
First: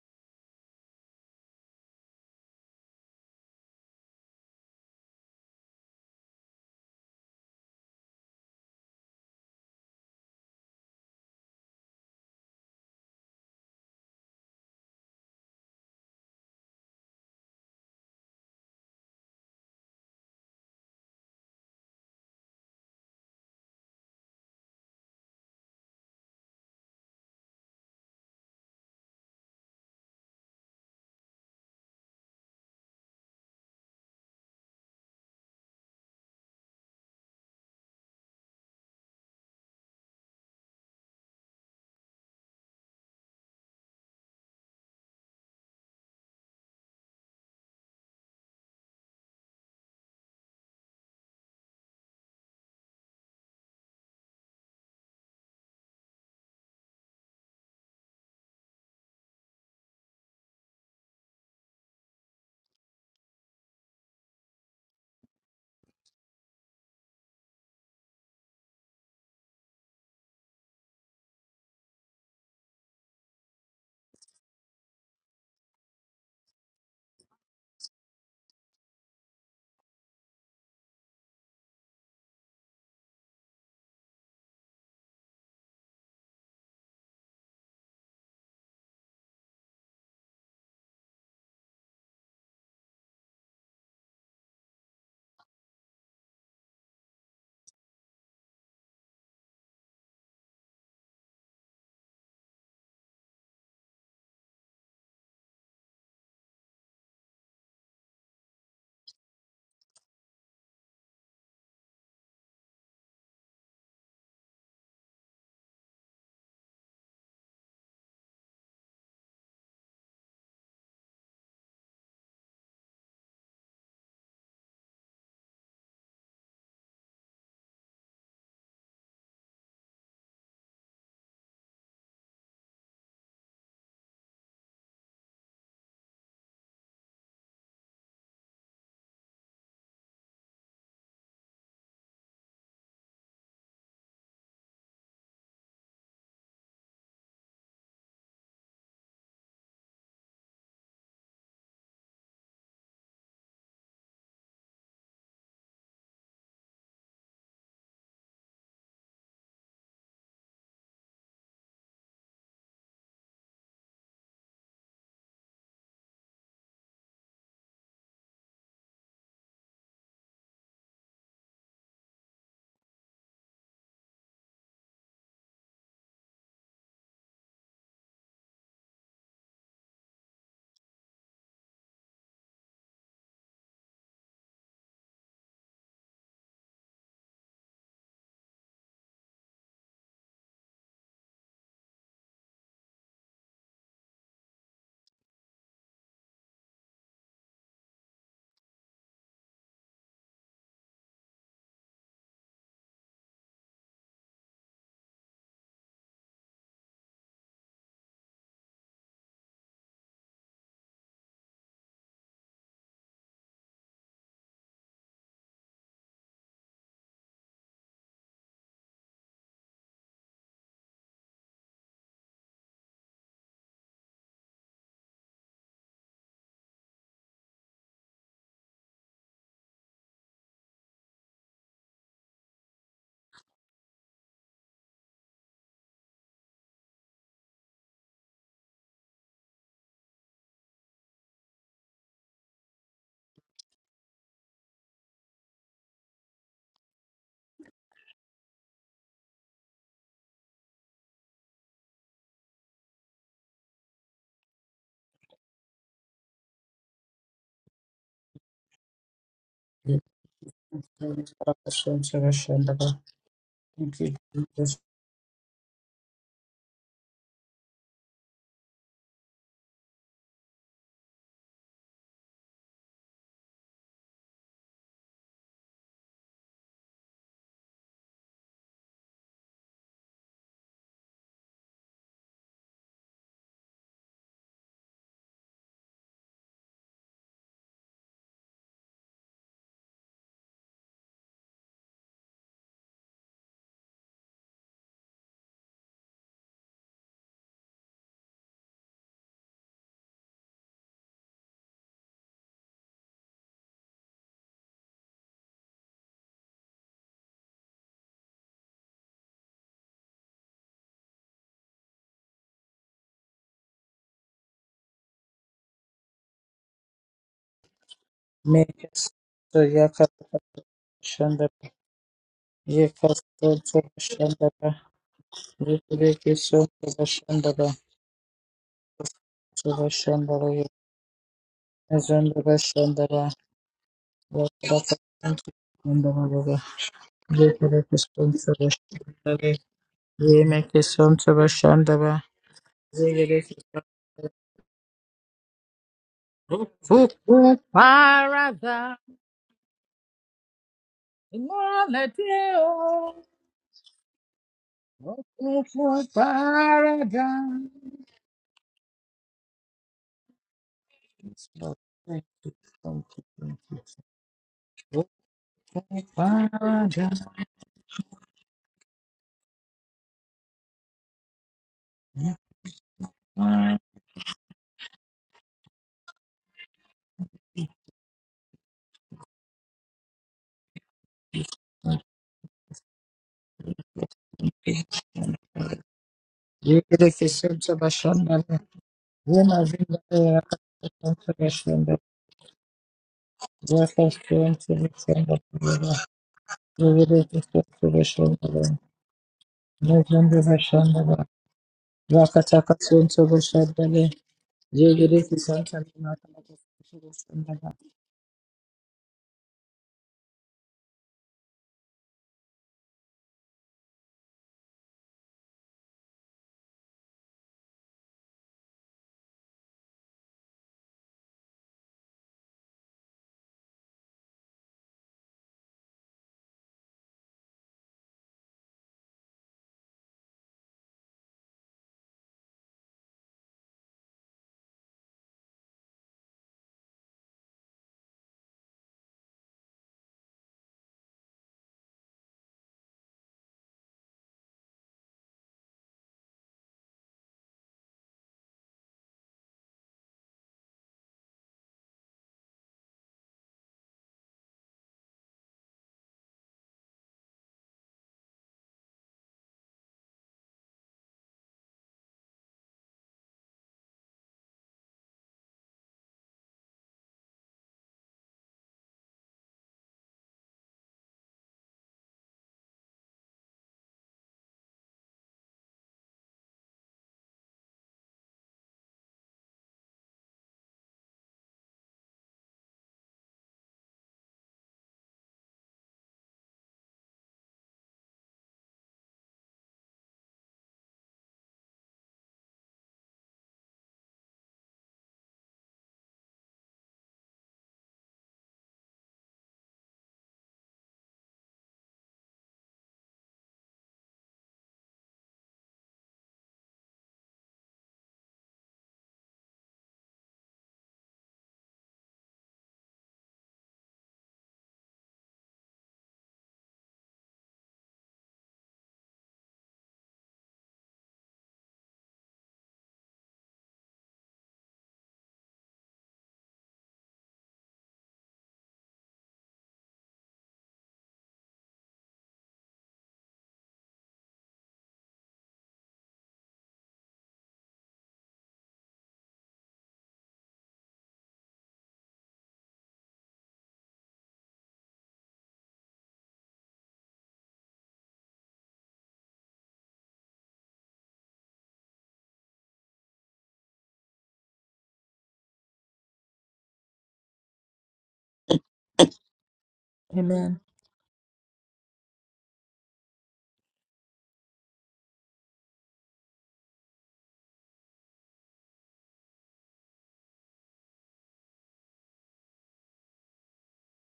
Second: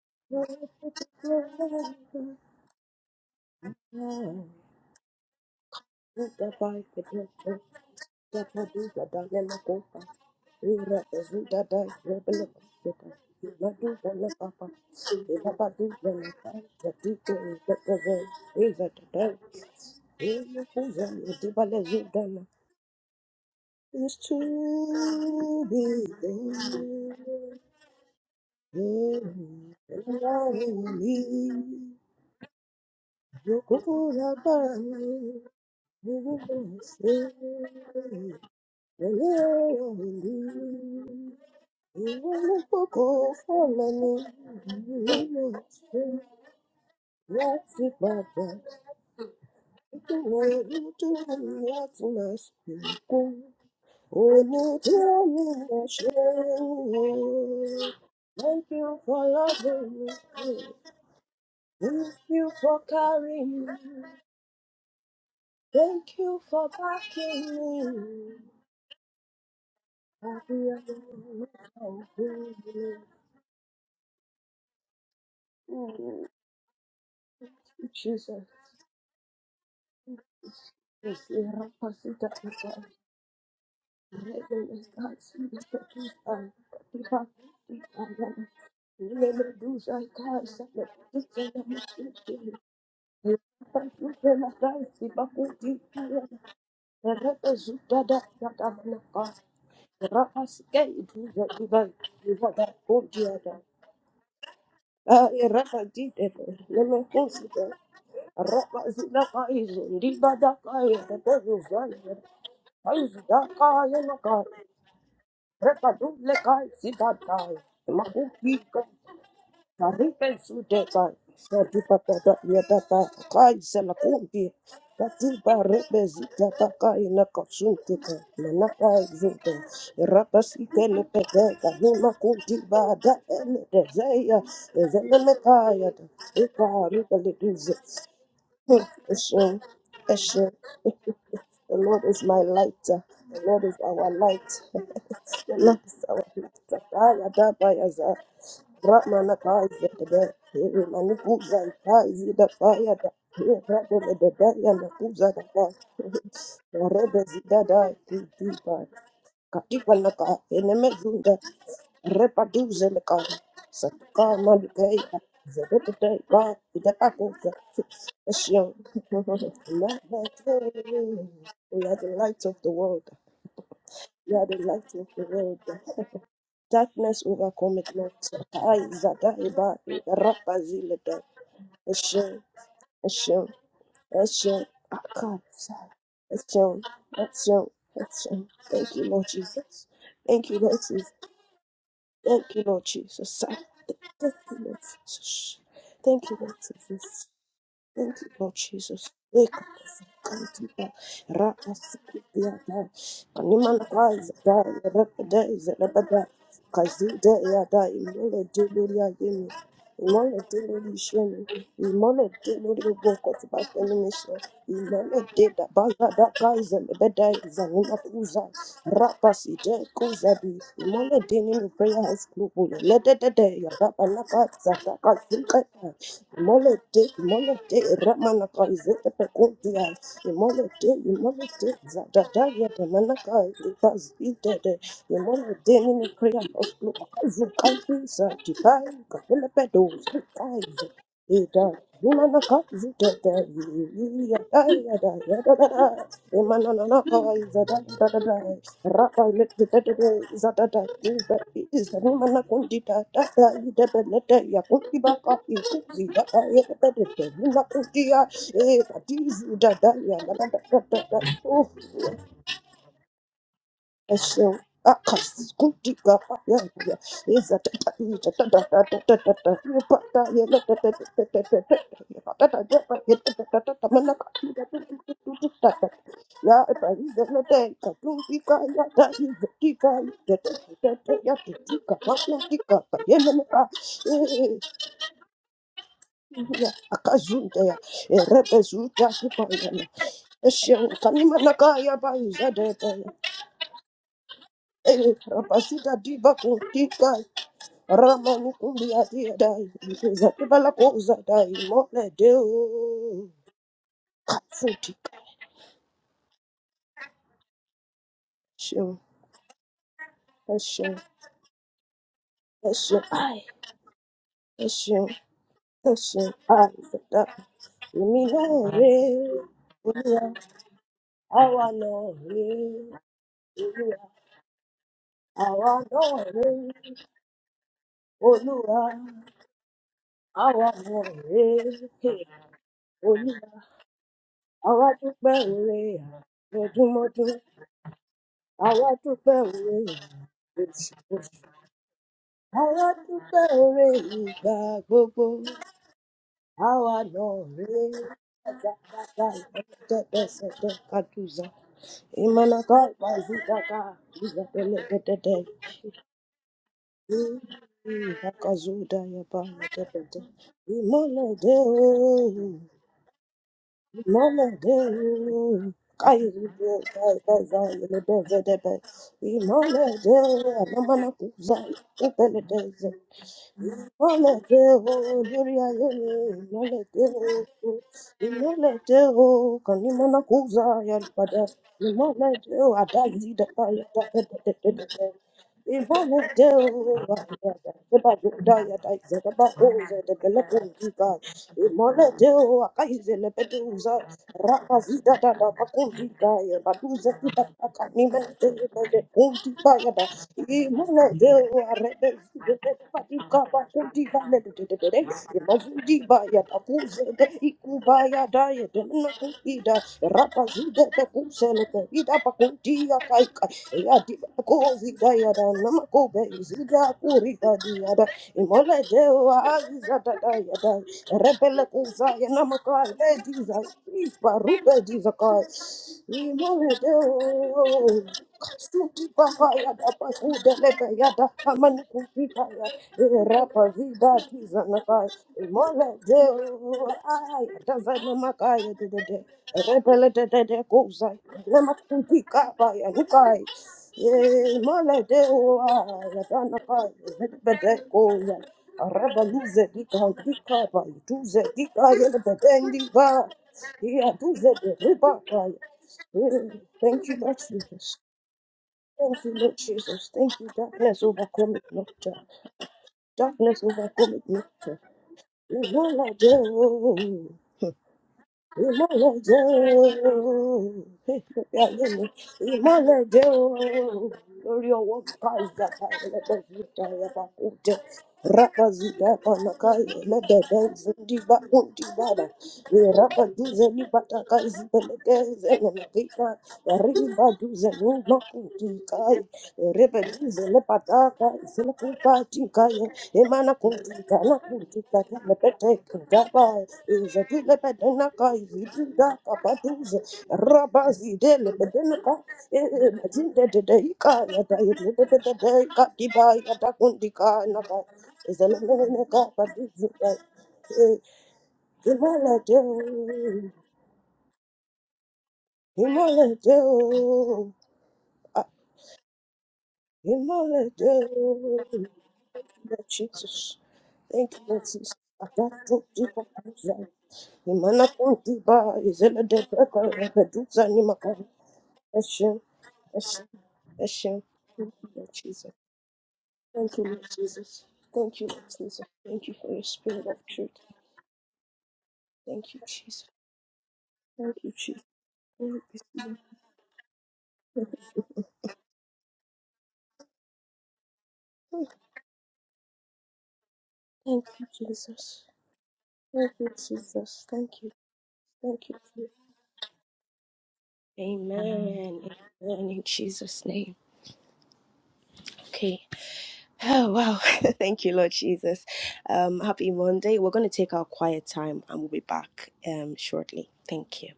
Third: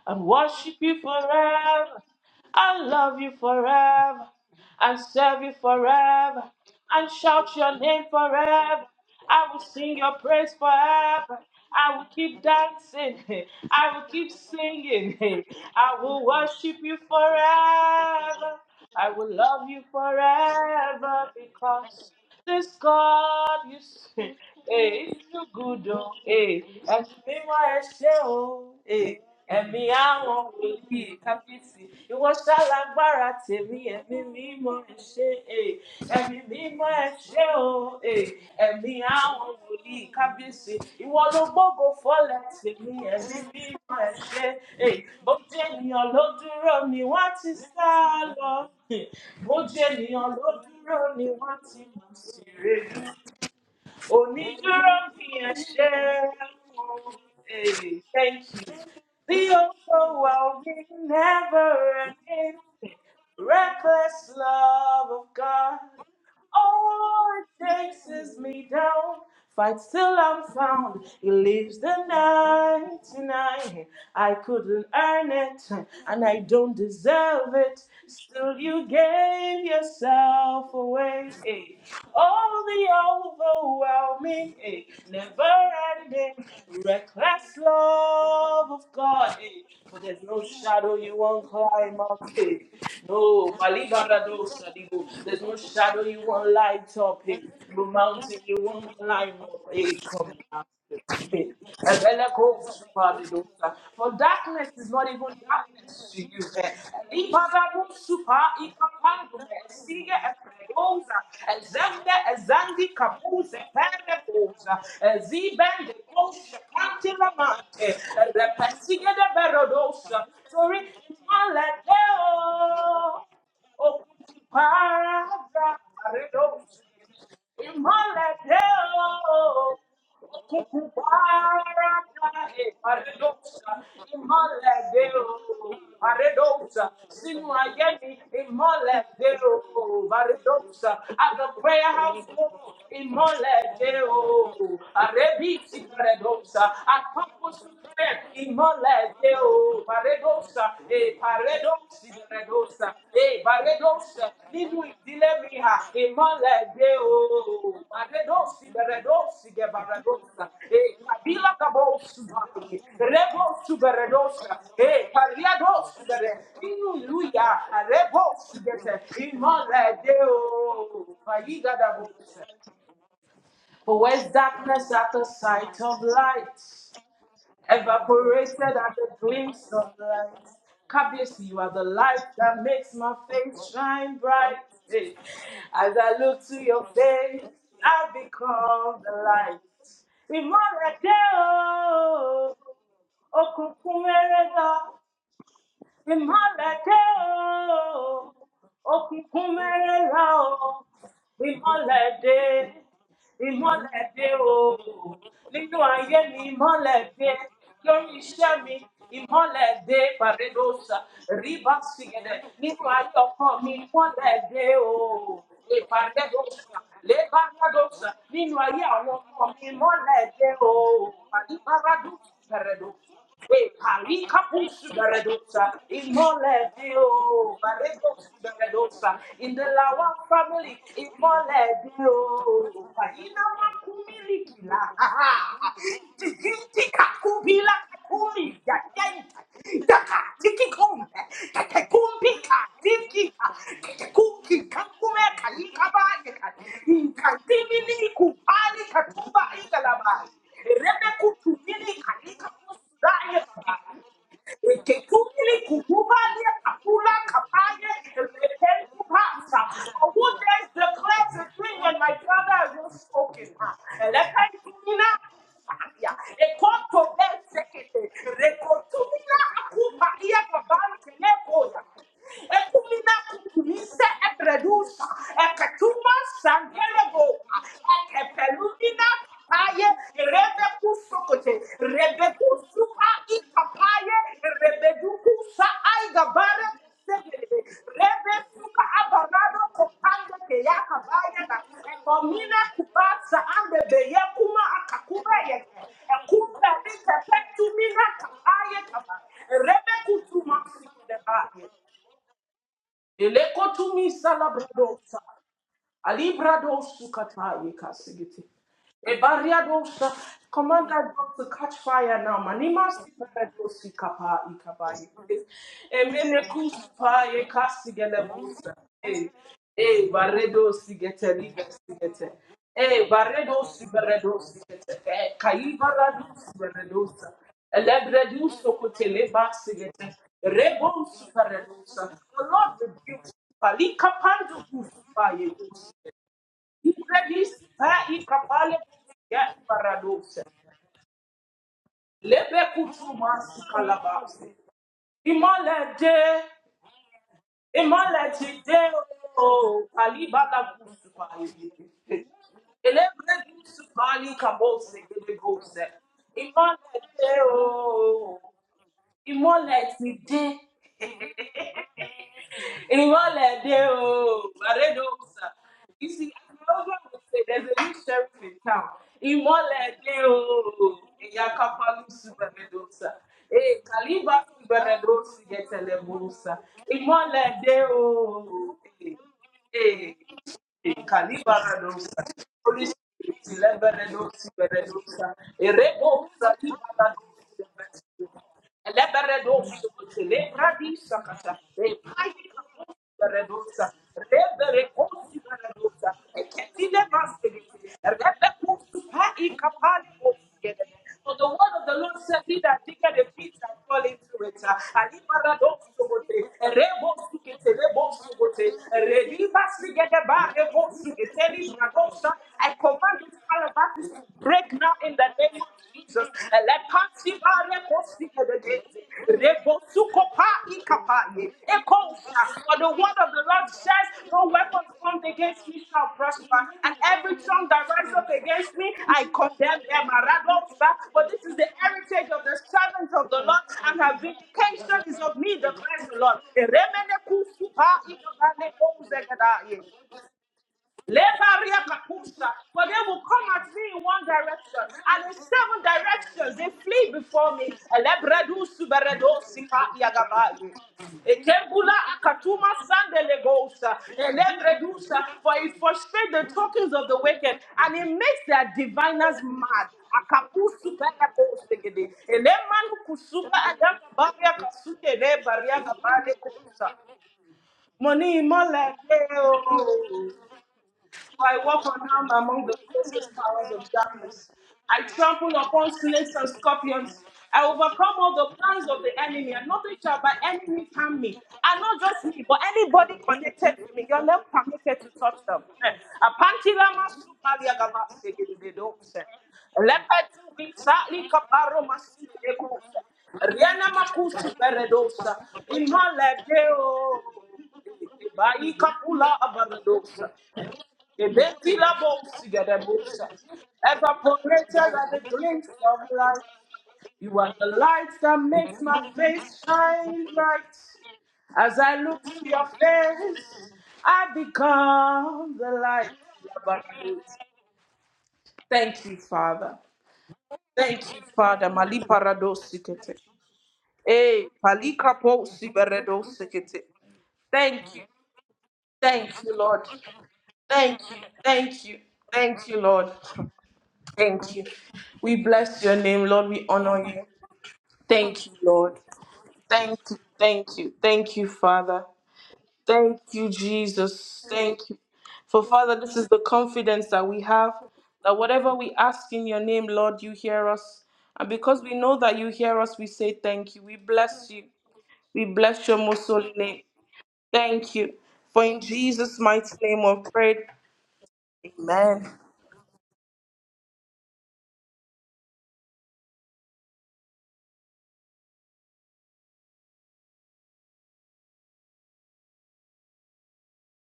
Speaker 2: and
Speaker 1: oh, oh, oh, oh,
Speaker 2: worship you forever.
Speaker 1: oh,
Speaker 2: I love you
Speaker 1: oh, oh,
Speaker 2: forever
Speaker 1: oh,
Speaker 2: and serve you forever
Speaker 1: oh, oh, oh,
Speaker 2: and
Speaker 1: oh,
Speaker 2: shout
Speaker 1: oh,
Speaker 2: your name
Speaker 1: da da
Speaker 2: forever.
Speaker 1: di
Speaker 2: I will sing your praise forever. I will keep dancing. I will keep singing.
Speaker 1: e
Speaker 2: I will worship you
Speaker 1: e
Speaker 2: forever.
Speaker 1: e
Speaker 2: I will love you
Speaker 1: e
Speaker 2: forever because this God you
Speaker 1: is
Speaker 2: see.
Speaker 1: to
Speaker 2: Hey, it's too
Speaker 1: be
Speaker 2: good, oh. Hey, and me wá
Speaker 1: there
Speaker 2: ẹṣẹ́ o. Hey, ẹ̀mí
Speaker 1: I
Speaker 2: àwọn
Speaker 1: will
Speaker 2: wòlíì kábíyèsí.
Speaker 1: leave
Speaker 2: Ìwọ ṣálágbára
Speaker 1: your
Speaker 2: tèmi, ẹ̀mí
Speaker 1: cool
Speaker 2: mímọ́ ẹṣẹ́. Hey,
Speaker 1: You
Speaker 2: ẹ̀mí
Speaker 1: will
Speaker 2: mímọ́
Speaker 1: say,
Speaker 2: ẹṣẹ́ o. Hey, ẹ̀mí àwọn
Speaker 1: Hello,
Speaker 2: wòlíì kábíyèsí. Ìwọ ló gbógo
Speaker 1: Thank
Speaker 2: fọ́lẹ̀
Speaker 1: you
Speaker 2: tèmi, ẹ̀mí
Speaker 1: for
Speaker 2: mímọ́
Speaker 1: loving me.
Speaker 2: ẹṣẹ́. Hey,
Speaker 1: Thank
Speaker 2: bójú
Speaker 1: you
Speaker 2: ènìyàn ló dúró ni wọ́n ti sá lọ. Hmm. Bójú ènìyàn ló dúró ni wọ́n ti mọ̀ sí rere onídúró fi àṣẹ wọn èyí thank you The ó kó wa never ending
Speaker 1: for carrying
Speaker 2: reckless
Speaker 1: me.
Speaker 2: love of God
Speaker 1: Thank you for
Speaker 2: all it
Speaker 1: backing
Speaker 2: takes
Speaker 1: me.
Speaker 2: is me down fight till I'm
Speaker 1: Happy
Speaker 2: found he leaves the night tonight I couldn't earn it and I don't deserve it
Speaker 1: Jesus.
Speaker 2: still you gave yourself
Speaker 1: Yes,
Speaker 2: away Hey.
Speaker 1: Rapasita.
Speaker 2: Oh, the
Speaker 1: Rabba
Speaker 2: overwhelming, eh, never ending, reckless love of God. eh, For there's no shadow you won't climb up. eh. No, Malibarado Sadibo. There's no shadow you won't light up. eh. No mountain you won't climb up. eh, Come now. For darkness is not even darkness to you. Iparabusupa, ikapandu, esige, epredosa, ezende, ezandi, kabuze, perebosa, ezibende,
Speaker 1: Repadule
Speaker 2: koshe,
Speaker 1: kai sibatai.
Speaker 2: kantilamante,
Speaker 1: Makuki kai.
Speaker 2: repesige de berodosa.
Speaker 1: Tarike sude
Speaker 2: Sorry,
Speaker 1: kai. Sadi patata yatata
Speaker 2: maledeo.
Speaker 1: kai selakumpi.
Speaker 2: Okutupa,
Speaker 1: Katiba rebe zitata kai nakasunti kai. Manaka zinte. Rapasi kele kai makunti bada ele dezeya. Ezelele kaya. Eka rika liduze. Eshem. Eshem.
Speaker 2: at the
Speaker 1: The
Speaker 2: prayer
Speaker 1: Lord is
Speaker 2: house,
Speaker 1: my
Speaker 2: Lord,
Speaker 1: light.
Speaker 2: in
Speaker 1: The Lord is our light.
Speaker 2: Moledeo, a
Speaker 1: We are the
Speaker 2: rebisi paradoxa, a purpose to prayer in Redosa, e paredosi redosa, e paredosa, nínú ìdílé mi ha, ìmọ̀lẹ̀ Paredosi redosi ge paredosa, e kabila kabo subaki, rebo e pariadosi re, nínú ìlú ya, rebo sugete, ìmọ̀lẹ̀ dé o. Fayiga da bo.
Speaker 1: light of the world.
Speaker 2: For where's
Speaker 1: We are the
Speaker 2: darkness
Speaker 1: light of
Speaker 2: at the
Speaker 1: the world.
Speaker 2: sight of light?
Speaker 1: Darkness overcome it, Lord.
Speaker 2: evaporated at
Speaker 1: Ay,
Speaker 2: a
Speaker 1: zada
Speaker 2: glimpse
Speaker 1: iba,
Speaker 2: of light.
Speaker 1: rapa zilada.
Speaker 2: Kabisi, you are the light
Speaker 1: Eshem,
Speaker 2: that makes my
Speaker 1: Eshem,
Speaker 2: face shine bright.
Speaker 1: Eshem.
Speaker 2: Hey.
Speaker 1: Aka, zai.
Speaker 2: As I look to
Speaker 1: Eshem,
Speaker 2: your face,
Speaker 1: Eshem,
Speaker 2: I
Speaker 1: Eshem. Thank
Speaker 2: become
Speaker 1: you,
Speaker 2: the
Speaker 1: Lord
Speaker 2: light.
Speaker 1: Jesus. Thank you, Lord Jesus.
Speaker 2: Imorate
Speaker 1: Thank
Speaker 2: o,
Speaker 1: you, Lord Jesus.
Speaker 2: okunkun
Speaker 1: Thank you, Lord
Speaker 2: ereda
Speaker 1: Jesus. Thank you, Lord
Speaker 2: ìmọ̀lẹ́dẹ́
Speaker 1: Jesus. Thank you,
Speaker 2: o
Speaker 1: Lord Jesus.
Speaker 2: òkùnkùn
Speaker 1: Thank
Speaker 2: mẹ́rẹ̀ o
Speaker 1: you, thank you, Lord
Speaker 2: ìmọ̀lẹ́dẹ́ ìmọ̀lẹ́dẹ́ o nínú ayé mi ìmọ̀lẹ́dẹ́ lórí iṣẹ́ mi ìmọ̀lẹ́dẹ́ pàrẹ́dọ́sà rìbá sìgẹ̀dẹ̀ nínú ayé ọkọ mi ìmọ̀lẹ́dẹ́ o ìpàrẹ́dọ́sà lẹ́bàrẹ́dọ́sà nínú ayé àwọn ọmọ mi ìmọ̀lẹ́dẹ́ o àdìbáradù pẹ̀rẹ̀dọ́. E palika pusu da redosa,
Speaker 1: Let
Speaker 2: in mole
Speaker 1: Molete,
Speaker 2: dio,
Speaker 1: molete,
Speaker 2: baredosu da
Speaker 1: ramanaka izete
Speaker 2: redosa, in the
Speaker 1: pekuntia.
Speaker 2: lawa family,
Speaker 1: Imolete,
Speaker 2: in mole
Speaker 1: imolete, zadadaya de Zadadaya,
Speaker 2: dio,
Speaker 1: the
Speaker 2: paina
Speaker 1: manaka
Speaker 2: makumi
Speaker 1: ipazitete.
Speaker 2: likila,
Speaker 1: Imolete, nini kriya
Speaker 2: tiki
Speaker 1: oslo.
Speaker 2: tika kubila
Speaker 1: Zukazi sa
Speaker 2: kakumi, ya
Speaker 1: tipai
Speaker 2: yenta,
Speaker 1: kapele pedo
Speaker 2: daka,
Speaker 1: zukai.
Speaker 2: tiki kumbe,
Speaker 1: Ida,
Speaker 2: kake kumbi ka,
Speaker 1: inanaka zutete.
Speaker 2: tiki ka, kake
Speaker 1: Yada,
Speaker 2: kumbi
Speaker 1: yada,
Speaker 2: kakume
Speaker 1: yada,
Speaker 2: kalika
Speaker 1: yada,
Speaker 2: baye
Speaker 1: Oh,
Speaker 2: ka, inka ni kupali katumba ikalaba, rebe kutumini Zion, Father. Ekekukiri kukubalia kakula kapaye eleken kupasa. For who dares declare the thing
Speaker 3: so
Speaker 2: when my
Speaker 3: me
Speaker 2: brother has not
Speaker 3: Bashandaba.
Speaker 2: spoken? Ah,
Speaker 3: Thank you,
Speaker 1: Eshe
Speaker 2: eleken
Speaker 3: Jesus.
Speaker 2: kumina
Speaker 1: akasikuti
Speaker 2: kupalia.
Speaker 1: gapa yangu
Speaker 2: Ekoto
Speaker 1: iza tata
Speaker 2: bezekete.
Speaker 1: iza tata tata tata
Speaker 2: Rekotumina
Speaker 1: tata yupata
Speaker 2: akupalia
Speaker 1: yele tata
Speaker 2: babali
Speaker 1: tata tata tata
Speaker 2: kenekoya.
Speaker 1: yupata tata yapa
Speaker 2: Ekumina
Speaker 1: yele tata tata tata
Speaker 2: kutumise
Speaker 1: mana kati ya tutu
Speaker 2: ebredusa.
Speaker 1: tutu tutu tata
Speaker 2: Eketuma
Speaker 1: ya ipa iza na
Speaker 2: sandeleboka.
Speaker 1: teka tumpika ya ta
Speaker 2: Ekepelumina
Speaker 1: iza
Speaker 2: kapaye.
Speaker 1: tika ya tata
Speaker 2: Rebeku
Speaker 1: tata ya
Speaker 2: sokote.
Speaker 1: tutika mama
Speaker 2: Rebeku
Speaker 1: tika pa
Speaker 2: suka
Speaker 1: yele meka
Speaker 2: ikapaye. Rebeduku sa aigabare.
Speaker 1: ya
Speaker 2: sebebe.
Speaker 1: akazunda ya
Speaker 2: Rebe
Speaker 1: erebe
Speaker 2: suka
Speaker 1: zuta kupa
Speaker 2: abarado
Speaker 1: yana
Speaker 2: kopande
Speaker 1: Eshe
Speaker 2: keya
Speaker 1: kanima
Speaker 2: kabaya na.
Speaker 1: nakaya pa
Speaker 2: Ekomina
Speaker 1: iza
Speaker 2: kubasa ande beye kuma akakube yeke.
Speaker 1: Rapasita diva
Speaker 2: Ekumbe ni
Speaker 1: kuntika
Speaker 2: tepe tumina
Speaker 1: ramani
Speaker 2: kapaye
Speaker 1: kumbia
Speaker 2: kaba.
Speaker 1: dia dai za bala
Speaker 2: siku
Speaker 1: koza
Speaker 2: de
Speaker 1: dai
Speaker 2: sikude
Speaker 1: mole deo
Speaker 2: Elekotumi
Speaker 1: kafuti
Speaker 2: salabradosa. Alibradosu kataye kasigiti.
Speaker 1: kashin
Speaker 2: Ebariadosa. Command
Speaker 1: kashin
Speaker 2: that dog to catch fire now. Manima
Speaker 1: kashin ai
Speaker 2: siparadosi kapa
Speaker 1: kashin
Speaker 2: ikabayi.
Speaker 1: kashin
Speaker 2: Emene
Speaker 1: ai fata
Speaker 2: kusupa ye kasigelebusa.
Speaker 3: Make
Speaker 1: minore
Speaker 3: us
Speaker 2: Eh,
Speaker 3: so
Speaker 2: eh,
Speaker 3: Yakaba
Speaker 2: baredo gete.
Speaker 3: Bashandaba.
Speaker 2: liga sigete. Eh, baredo siberedo
Speaker 3: Yekasodabashandaba,
Speaker 2: gete. Eh,
Speaker 1: Olúwa àwa náà rè
Speaker 2: Kaibaradusu
Speaker 1: é
Speaker 2: Baradusa.
Speaker 3: Yekasodabashandaba,
Speaker 2: Elebredusu
Speaker 1: Olúwa
Speaker 2: Kutelebasigete.
Speaker 3: Sodabashandaba,
Speaker 1: àwa náà
Speaker 2: Rebonsu
Speaker 1: rè
Speaker 2: Baradusa.
Speaker 1: é
Speaker 2: The Lord
Speaker 3: Azandabashandaba,
Speaker 2: rebukes.
Speaker 1: Olúwa
Speaker 2: Palika Pandu
Speaker 1: àwa náà rè é Olúwa àwa dúpẹ́ rè
Speaker 2: Kufayedusa.
Speaker 1: é
Speaker 3: Yakasodabashandaba,
Speaker 2: Ibredis Pai
Speaker 3: Yekasodabashandaba,
Speaker 1: I
Speaker 2: Kapale
Speaker 1: want to
Speaker 2: Get Baradusa.
Speaker 1: fẹ́rẹ̀
Speaker 3: Yemakasodabashandaba,
Speaker 1: I
Speaker 2: Lebe
Speaker 1: want to
Speaker 2: Kutumasi
Speaker 3: Yekasodabashandaba,
Speaker 1: fẹ́rẹ̀
Speaker 2: Kalabasi.
Speaker 1: ìgbà gbogbo.
Speaker 2: Imolede.
Speaker 1: Àwa náà rèé.
Speaker 2: Imọlẹ ti dé
Speaker 3: Parada,
Speaker 1: Àgbàlagbà
Speaker 2: o,
Speaker 1: ìgbẹ́jẹ̀dẹ̀
Speaker 2: kàlíbàlà
Speaker 1: sọ̀tọ̀
Speaker 2: gùsù
Speaker 1: kàdùzà.
Speaker 2: báyìí.
Speaker 1: Ìmọ̀nàkọ́
Speaker 3: Molateo,
Speaker 2: Elébré
Speaker 1: ìpàzídàkà
Speaker 2: gùsù báyìí kàbó ṣègbèdè
Speaker 1: ìgbàgbẹ́lẹ́gẹ́dẹ́dẹ́.
Speaker 2: gòsè. Imọlẹ
Speaker 3: Parada.
Speaker 2: dé o,
Speaker 1: Ìhàkàzọ́dà yaba
Speaker 2: ìmọ́lẹ̀ ti
Speaker 1: lẹ́dẹ́dẹ́dẹ́.
Speaker 2: dé
Speaker 3: Yes, Lord. Thank you,
Speaker 1: Ìmọ̀lẹ́dẹ́
Speaker 3: thank you,
Speaker 2: ìmọ́lẹ̀ dé
Speaker 3: thank
Speaker 2: o
Speaker 1: Imalade,
Speaker 3: you.
Speaker 2: àrédòwòsà you see as
Speaker 3: Amen.
Speaker 2: my
Speaker 1: kairude,
Speaker 2: husband
Speaker 1: kai
Speaker 2: would say
Speaker 1: kai
Speaker 2: there's
Speaker 1: kai,
Speaker 2: a new
Speaker 1: ilede
Speaker 2: sheriff in
Speaker 1: zedebe.
Speaker 2: town ìmọ́lẹ̀ dé
Speaker 1: Imalade,
Speaker 2: o
Speaker 1: anamana
Speaker 2: ìyá
Speaker 1: kuzai,
Speaker 2: kápálù
Speaker 1: epele deze.
Speaker 2: sùgbẹ́mẹdọ́sà ee kàlíbà
Speaker 1: Imalade, o
Speaker 2: sùgbẹ́mẹdọ́sì
Speaker 1: duria yene,
Speaker 2: yẹtẹlẹmọ́sà
Speaker 1: imalade
Speaker 2: ìmọ́lẹ̀ dé o
Speaker 1: Imalade o,
Speaker 2: ee
Speaker 1: kanimana kuzai
Speaker 2: ee
Speaker 1: alpada.
Speaker 2: kàlíbàràdọ́sà
Speaker 1: Imalade adazi da
Speaker 2: oríṣiríṣi
Speaker 1: kai, da da
Speaker 2: lẹ́gbẹ̀rẹ̀dọ́sì
Speaker 1: da da da.
Speaker 2: gbẹ̀rẹ̀dọ́sà èrè bò sàlíbàràdọ́sì Leberedos, lebradisa kata, lebraika leberedosa, leberekosi leberedosa, eketile maskeliti, lebekosu pa ikapali For the word of the Lord said, He that diggeth the pit shall fall into it. Alibaradosogote, rebosukete, rebosugote, redibasigede
Speaker 1: Rapa
Speaker 2: ba
Speaker 1: zida da
Speaker 2: rebosukete,
Speaker 1: kusa leke ida
Speaker 2: libradosa. I
Speaker 1: pakuti ya
Speaker 2: command
Speaker 1: kai
Speaker 2: this alabaster Break now
Speaker 1: zida
Speaker 2: in the
Speaker 1: yada
Speaker 2: name of
Speaker 1: namako be
Speaker 2: Jesus.
Speaker 1: zida
Speaker 2: Elepasiba reposikede. Rebosukopa ikapaye.
Speaker 1: rebele kuza
Speaker 2: Ekosa.
Speaker 1: yana
Speaker 2: For the
Speaker 1: makai
Speaker 2: word
Speaker 1: be
Speaker 2: of the
Speaker 1: diza
Speaker 2: Lord says,
Speaker 1: is
Speaker 2: No
Speaker 1: barube
Speaker 2: weapon formed against me shall prosper. And every tongue that rises up against me, I condemn them. Aradosa. For this is the heritage of the servants of the Lord, and her vindication is of me, the Christ the Lord. Eremene kusupa ikapane ozegadaye. Lebariakapusa. For
Speaker 1: ya
Speaker 2: they will come
Speaker 1: nukai
Speaker 2: at me in one
Speaker 1: Yay,
Speaker 2: direction, and in
Speaker 1: Maladewa,
Speaker 2: seven directions they
Speaker 1: Yadanaba,
Speaker 2: flee before me.
Speaker 1: Bedeko,
Speaker 2: Elebredu suberedo
Speaker 1: Rabaluze,
Speaker 2: sipa
Speaker 1: Dika, Dika,
Speaker 2: yagabai.
Speaker 1: by Duze, Dika,
Speaker 2: Ekebula akatuma
Speaker 1: Yelbedendiba,
Speaker 2: sandelegosa.
Speaker 1: Here, Duze,
Speaker 2: Elebredusa. For
Speaker 1: Ribaka.
Speaker 2: it frustrates the tokens
Speaker 1: Thank
Speaker 2: of
Speaker 1: you,
Speaker 2: the
Speaker 1: Lord
Speaker 2: wicked, and
Speaker 1: Jesus.
Speaker 2: it makes their
Speaker 1: Thank you,
Speaker 2: diviners
Speaker 1: Lord
Speaker 2: mad.
Speaker 1: Jesus. Thank you,
Speaker 2: Akapusu
Speaker 1: darkness overcome it, Lord.
Speaker 2: beregosigede. Elemanu kusuba
Speaker 1: Darkness overcome it,
Speaker 2: adagabaria
Speaker 1: Lord.
Speaker 2: kasuke lebariakabale kusa.
Speaker 1: Maladewa
Speaker 2: Money, more like, for I walk unharmed among the fiercest powers of darkness.
Speaker 1: lórí ọwọ́
Speaker 2: I
Speaker 1: ká
Speaker 2: trample
Speaker 1: ìjà
Speaker 2: upon
Speaker 1: ẹlẹ́dẹ̀
Speaker 2: snakes and
Speaker 1: sí ìjà ìyàbá
Speaker 2: scorpions.
Speaker 1: kò
Speaker 2: I
Speaker 1: jẹ́
Speaker 2: overcome all the plans of
Speaker 1: rábàzìgà
Speaker 2: the enemy, and
Speaker 1: ìpànàká
Speaker 2: nothing shall
Speaker 1: ẹlẹ́dẹ̀
Speaker 2: by any
Speaker 1: bẹ́ẹ̀
Speaker 2: means
Speaker 1: sí
Speaker 2: harm
Speaker 1: dìgbà
Speaker 2: me.
Speaker 1: kò
Speaker 2: And not
Speaker 1: dìgbà dà
Speaker 2: just me, but anybody
Speaker 1: ìrábàdúzẹ
Speaker 2: connected
Speaker 1: ní
Speaker 2: to me. You're
Speaker 1: bàtàkà
Speaker 2: not permitted
Speaker 1: ìsìbẹ̀lẹ̀kẹ́
Speaker 2: to touch them.
Speaker 1: ẹ̀yẹ̀nà
Speaker 2: Eh.
Speaker 1: kíkà
Speaker 2: Apantila masu
Speaker 1: ìrìbàdúzẹ
Speaker 2: palia
Speaker 1: ní
Speaker 2: gaba
Speaker 1: lọ́kùnkùn
Speaker 2: segededo,
Speaker 1: ká
Speaker 2: eh.
Speaker 1: ìrẹ́bẹ̀dúzẹ
Speaker 2: Lepetu
Speaker 1: ní
Speaker 2: bisa
Speaker 1: bàtàkà
Speaker 2: lika
Speaker 1: ìsìlẹ̀kùn
Speaker 2: masu
Speaker 1: pàtì ká
Speaker 2: deko, eh.
Speaker 1: Imana
Speaker 2: Riana
Speaker 1: kuntika na
Speaker 2: makusu
Speaker 1: kuntika
Speaker 2: peredosa.
Speaker 1: na pete
Speaker 2: Imhala
Speaker 1: kudaba is
Speaker 2: deo.
Speaker 1: a pete na kai
Speaker 2: Bayi
Speaker 1: vidida
Speaker 2: kapula
Speaker 1: kapaduz
Speaker 2: abardosa.
Speaker 1: rabazi dele pete
Speaker 2: Ebetila
Speaker 1: bedena ka
Speaker 2: bosi gede bosa.
Speaker 1: imagine de de
Speaker 2: Ever
Speaker 1: ka ya da ye
Speaker 2: promoted
Speaker 1: de de
Speaker 2: at the
Speaker 1: de de
Speaker 2: glimpse
Speaker 1: ka
Speaker 2: of
Speaker 1: diba
Speaker 2: light.
Speaker 1: ya da
Speaker 2: You
Speaker 1: kuntika
Speaker 2: are
Speaker 1: na
Speaker 2: the
Speaker 1: ka
Speaker 2: light that
Speaker 1: is a
Speaker 2: makes
Speaker 1: lemon
Speaker 2: my
Speaker 1: ka
Speaker 2: face
Speaker 1: paduz
Speaker 2: shine bright. As I look
Speaker 1: imala
Speaker 2: to
Speaker 1: de
Speaker 2: your face, I become the light.
Speaker 1: imala
Speaker 2: you
Speaker 1: de
Speaker 2: have made. Thank you, Father.
Speaker 1: imala de
Speaker 2: Thank you, Father. Mali paradosikete.
Speaker 1: Jesus thank you
Speaker 2: Eh,
Speaker 1: Lord Jesus
Speaker 2: palika
Speaker 1: I got
Speaker 2: posi
Speaker 1: to do what
Speaker 2: beredosikete.
Speaker 1: Imana
Speaker 2: Thank you.
Speaker 1: kunti ba izela de
Speaker 2: Thank you,
Speaker 1: beka
Speaker 2: Lord.
Speaker 1: repeduza ni
Speaker 2: Thank you.
Speaker 1: makari.
Speaker 2: Thank you.
Speaker 1: Eshem,
Speaker 2: Thank you, Lord.
Speaker 1: Eshem, Eshem,
Speaker 2: Thank you.
Speaker 1: Lord
Speaker 2: We
Speaker 1: Jesus.
Speaker 2: bless your name, Lord. We
Speaker 1: Thank you,
Speaker 2: honor
Speaker 1: Lord
Speaker 2: you.
Speaker 1: Jesus. Thank you, Lord
Speaker 2: Thank you,
Speaker 1: Jesus.
Speaker 2: Lord.
Speaker 1: Thank you for your
Speaker 2: Thank
Speaker 1: spirit
Speaker 2: you.
Speaker 1: of truth.
Speaker 2: Thank you. Thank you, Father.
Speaker 1: Thank you, Jesus.
Speaker 2: Thank you,
Speaker 1: Thank
Speaker 2: Jesus.
Speaker 1: you,
Speaker 2: Thank
Speaker 1: Jesus.
Speaker 2: you.
Speaker 1: Glory
Speaker 2: For
Speaker 1: be
Speaker 2: Father,
Speaker 1: to
Speaker 2: this is the confidence that we have that whatever we ask in your name, Lord, you hear us. And
Speaker 1: you.
Speaker 2: because we know that you hear us, we say thank you. We
Speaker 1: Thank you,
Speaker 2: bless you.
Speaker 1: Jesus.
Speaker 2: We bless your most
Speaker 1: Thank you,
Speaker 2: holy name.
Speaker 1: Jesus. Thank you.
Speaker 2: Thank you. For
Speaker 1: Thank you.
Speaker 2: in
Speaker 1: Jesus.
Speaker 2: Jesus' mighty name we've prayed.
Speaker 1: Amen.
Speaker 2: Amen.
Speaker 1: Amen. In Jesus' name. Okay. Oh wow. Thank you, Lord Jesus. Um, happy Monday. We're gonna take our quiet time and we'll be back um shortly. Thank you.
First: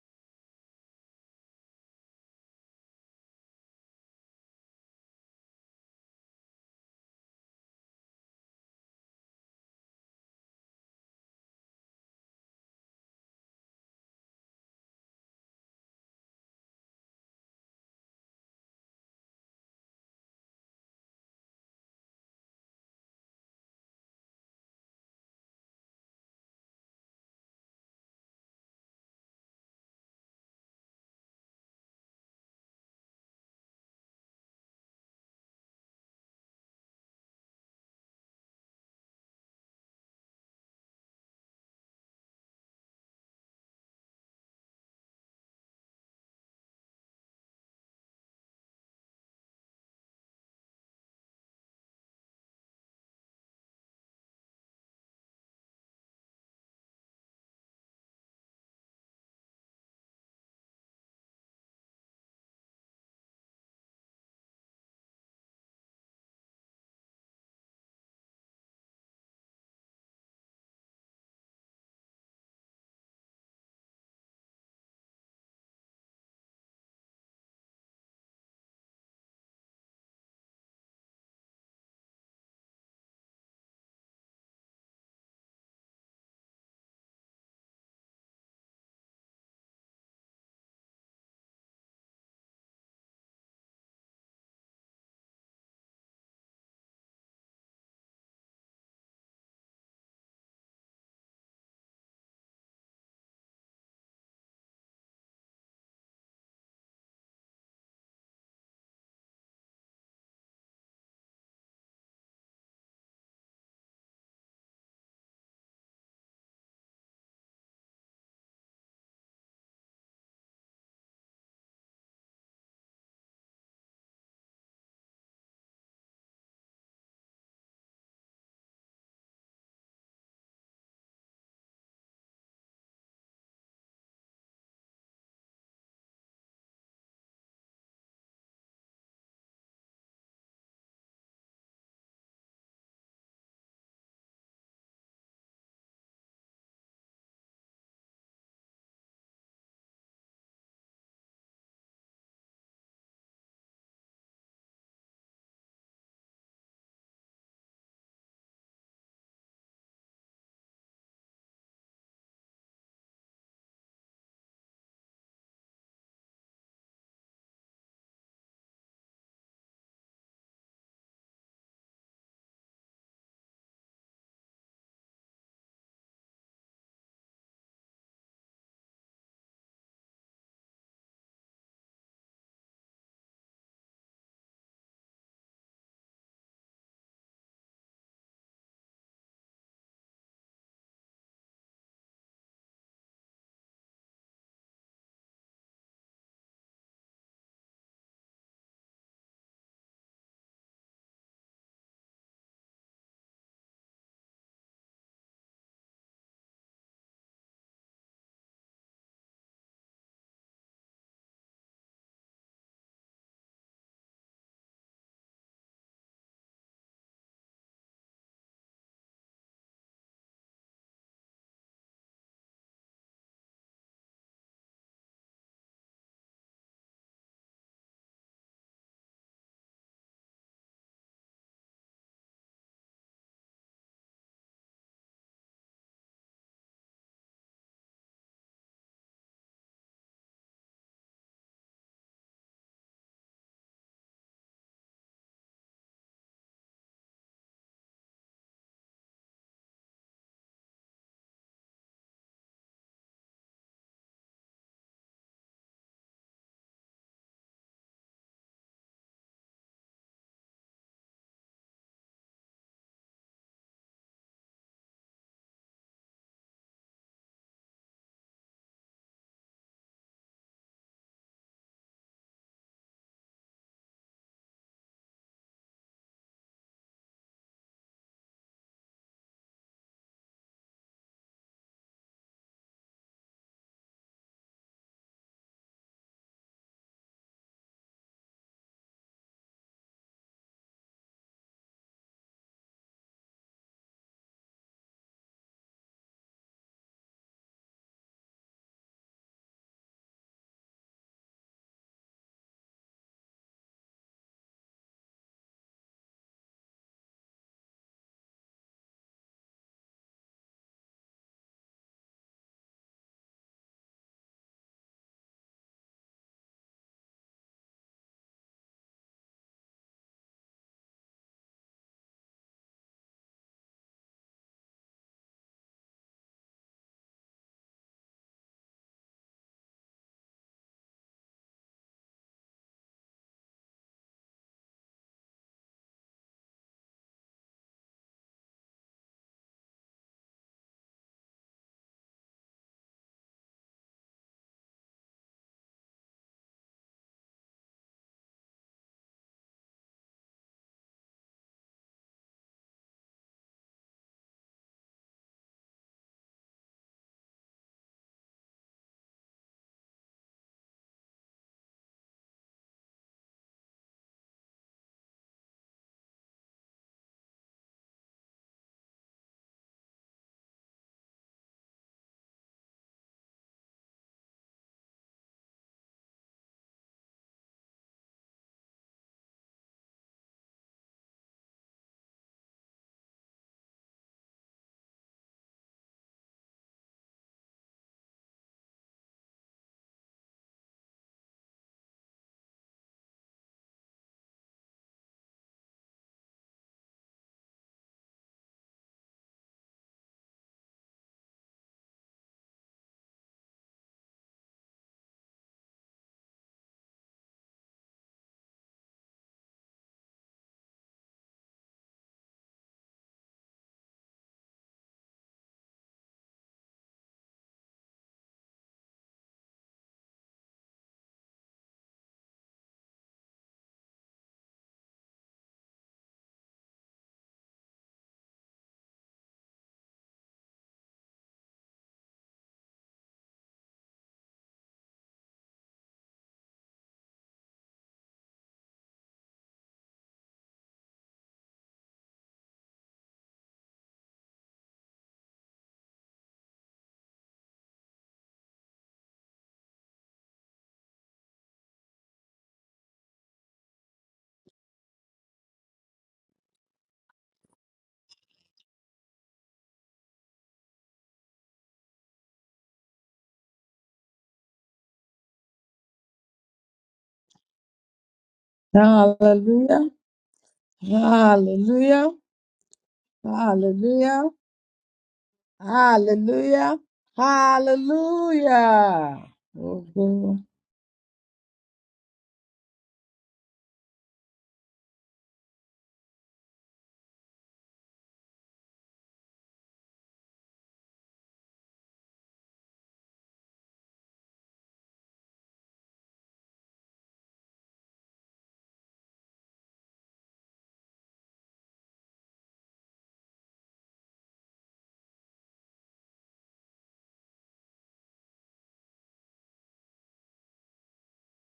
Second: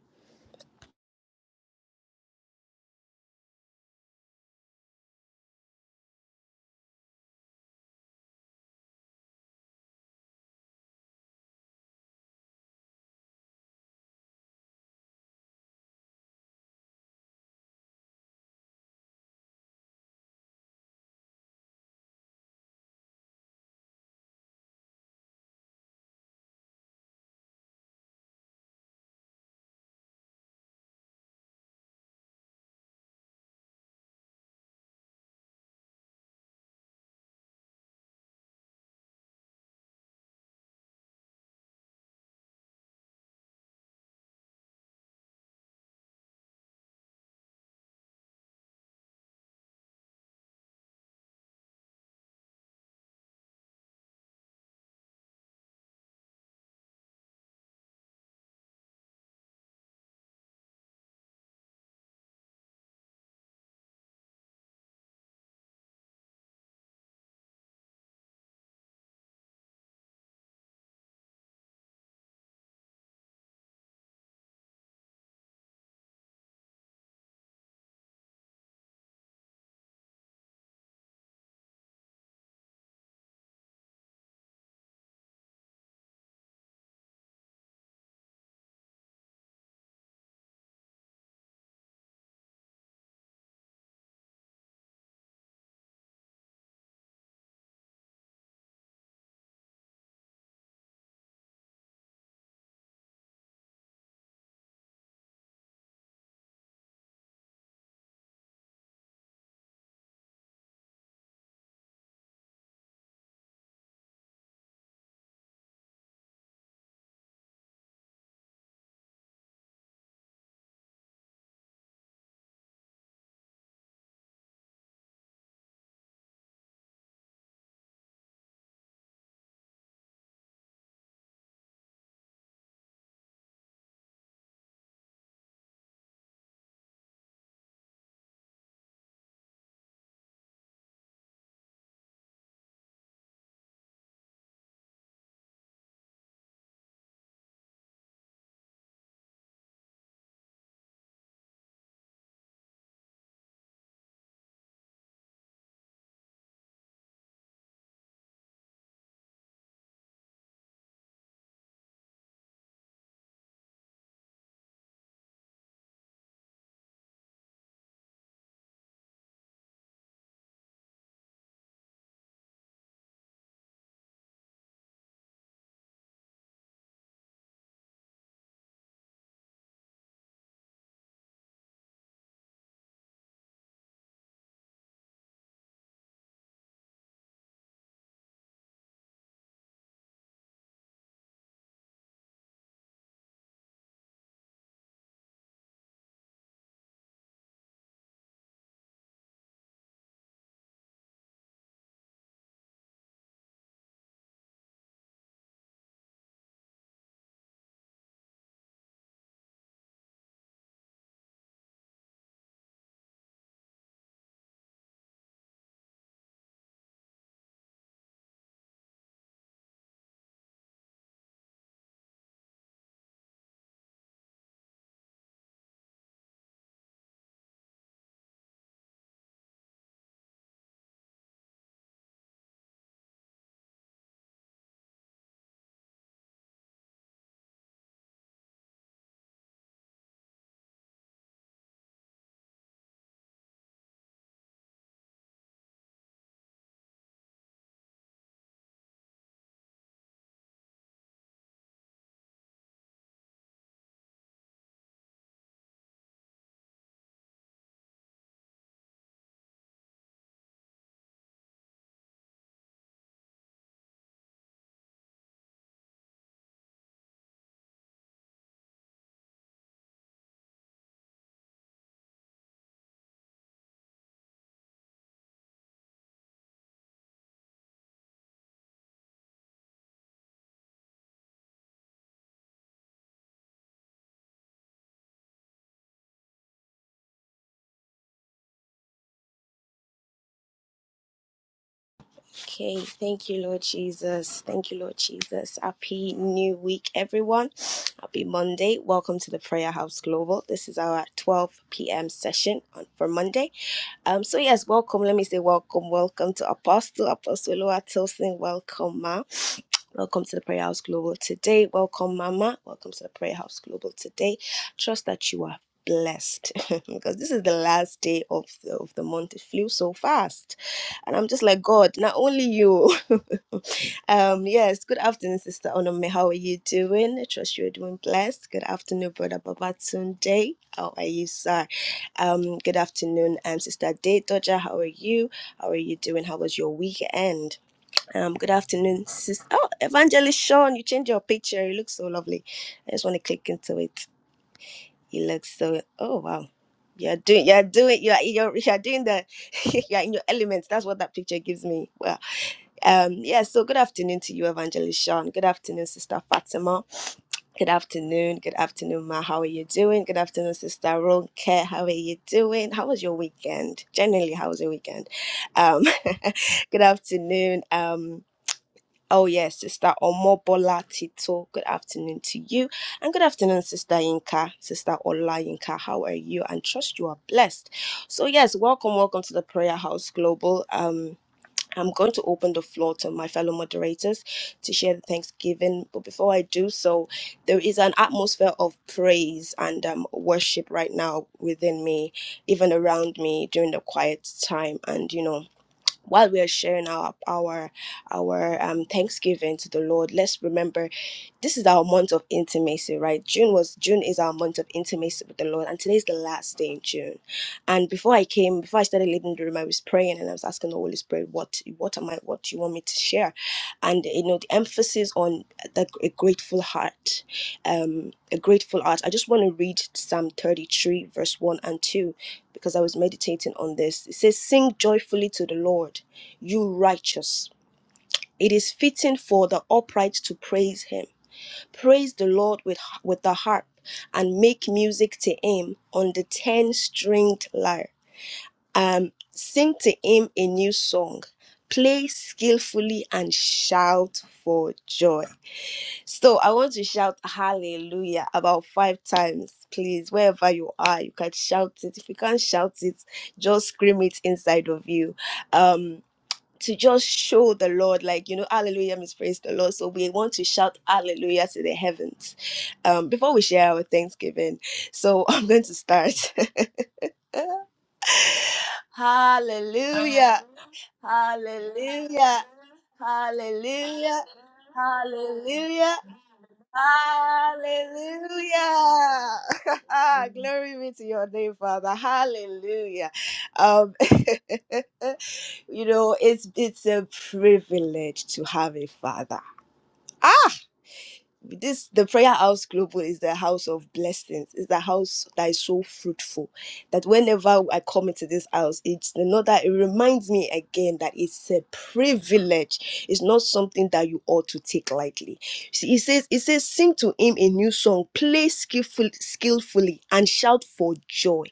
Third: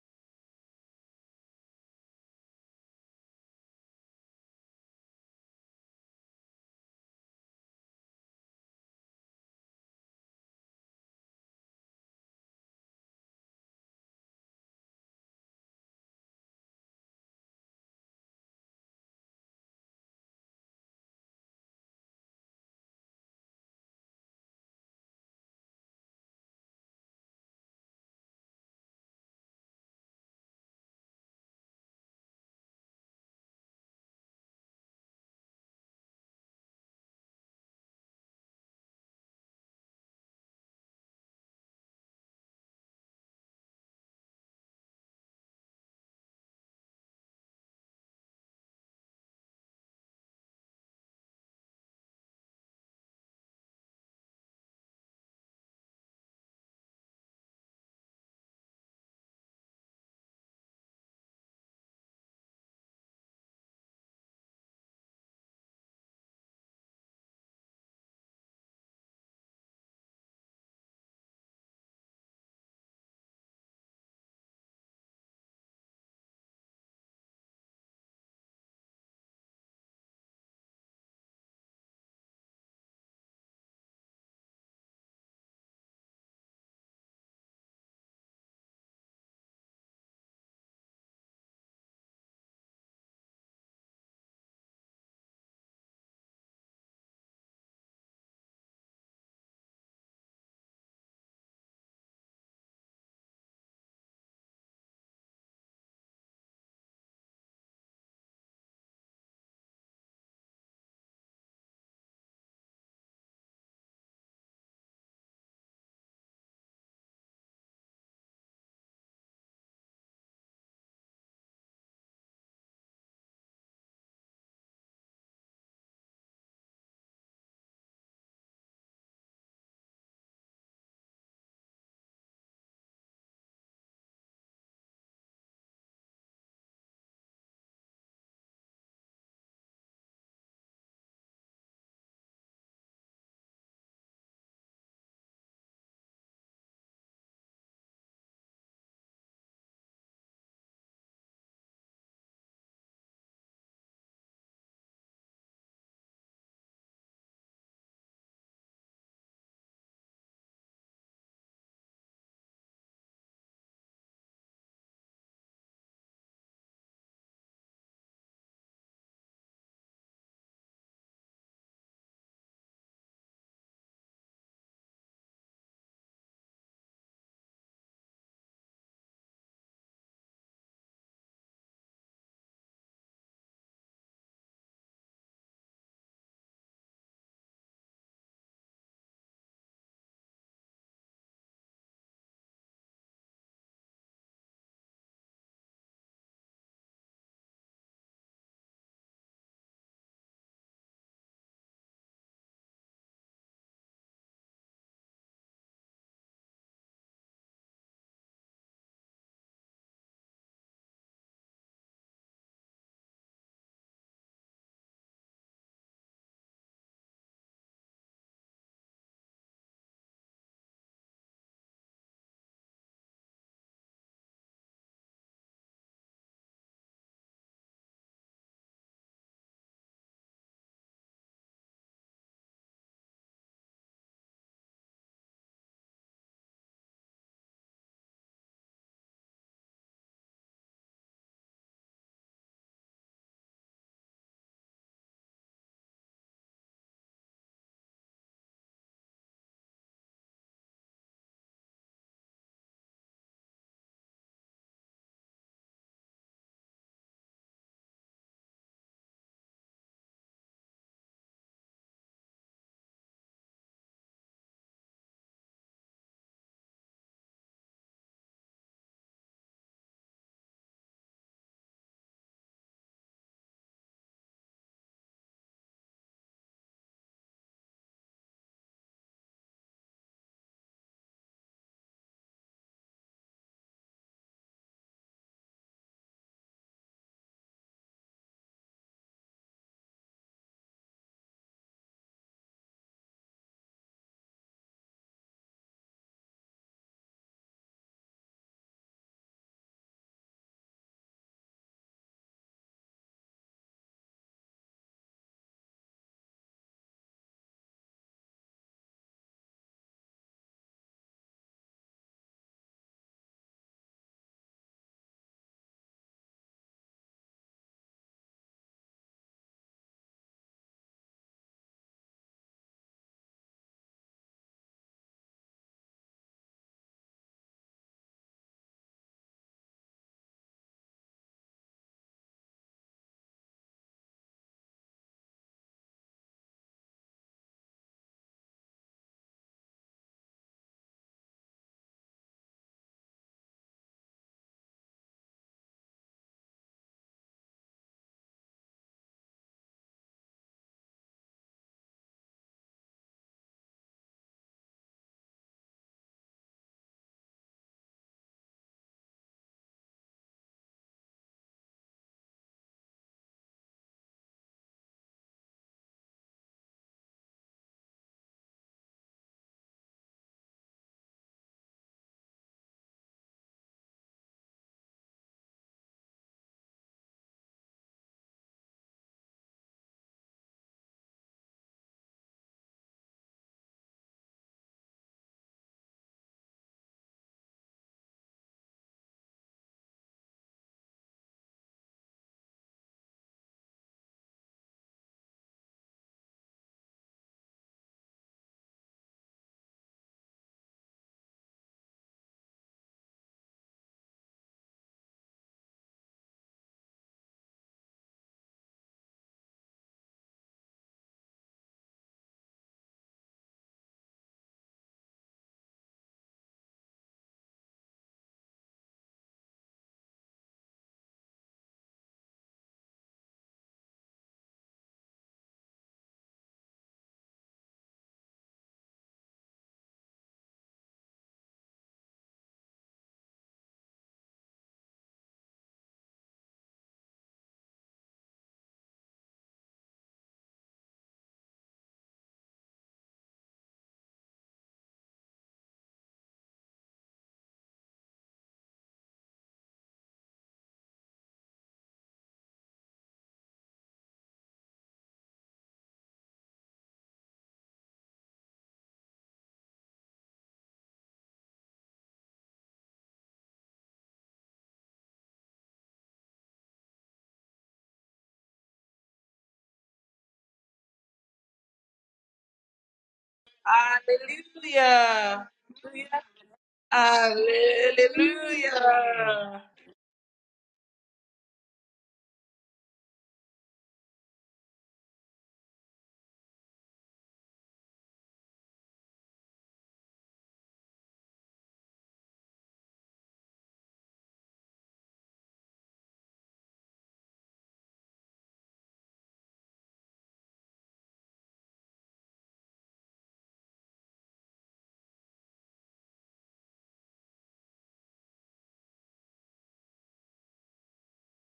Speaker 1: Okay, thank you, Lord Jesus. Thank you, Lord Jesus. Happy new week, everyone. Happy Monday. Welcome to the Prayer House Global. This is our 12 p.m. session on, for Monday. Um, so yes, welcome. Let me say welcome, welcome to Apostle Apostle Loa Tilson. Welcome, ma. Welcome to the Prayer House Global today. Welcome, Mama. Welcome to the Prayer House Global today. Trust that you are blessed because this is the last day of the, of the month it flew so fast and i'm just like god not only you Um, yes, good afternoon, Sister Onome. How are you doing? I trust you're doing blessed. Good afternoon, Brother Babatunde. How are you, sir? Um, good afternoon, um, Sister Day Dodger. How are you? How are you doing? How was your weekend? Um, good afternoon, Sister. Oh, Evangelist Sean, you changed your picture. You look so lovely. I just want to click into it. You look so, oh, wow. You're doing, you're doing, you're, you're, you're doing the, you're in your elements. That's what that picture gives me. Wow. Um, yeah, so good afternoon to you, Evangelist Sean. Good afternoon, Sister Fatima. Good afternoon. Good afternoon, Ma. How are you doing? Good afternoon, Sister Ronke. How are you doing? How was your weekend? Generally, how was your weekend? Um, good afternoon. Um, oh yes, Sister Omobola Tito. Good afternoon to you, and good afternoon, Sister Yinka, Sister Ola Yinka. How are you? And trust you are blessed. So yes, welcome, welcome to the Prayer House Global. Um I'm going to open the floor to my fellow moderators to share the Thanksgiving. But before I do so, there is an atmosphere of praise and um, worship right now within me, even around me during the quiet time. And you know, while we are sharing our our our um, Thanksgiving to the Lord, let's remember this is our month of intimacy, right? June was June is our month of intimacy with the Lord, and today is the last day in June. And before I came, before I started leading the room, I was praying and I was asking the Holy Spirit, what what am I, what do you want me to share? And you know, the emphasis on the, a grateful heart, um, a grateful heart. I just want to read Psalm 33, verse 1 and 2, because I was meditating on this. It says, Sing joyfully to the Lord, you righteous. It is fitting for the upright to praise him praise the Lord with, with the harp, and make music to him on the ten stringed lyre. Um, sing to him a new song, play skillfully, and shout for joy. So I want to shout hallelujah about five times, please. Wherever you are, you can shout it. If you can't shout it, just scream it inside of you. Um to just show the Lord, like, you know, hallelujah means praise the Lord. So we want to shout hallelujah to the heavens um, before we share our Thanksgiving. So I'm going to start. hallelujah,
Speaker 3: Hallelujah. Hallelujah.
Speaker 1: hallelujah,
Speaker 3: Hallelujah.
Speaker 1: hallelujah,
Speaker 2: Hallelujah.
Speaker 1: hallelujah,
Speaker 3: Hallelujah.
Speaker 2: Hallelujah.
Speaker 1: Hallelujah.
Speaker 3: Hallelujah. Oh,
Speaker 1: Glory be to your name, Father. Hallelujah. Um, you know, it's it's a privilege to have a father. Ah this the prayer house global is the house of blessings it's the house that is so fruitful that whenever i come into this house it's not that it reminds me again that it's a privilege it's not something that you ought to take lightly See, he says it says sing to him a new song play skillful, skillfully and shout for joy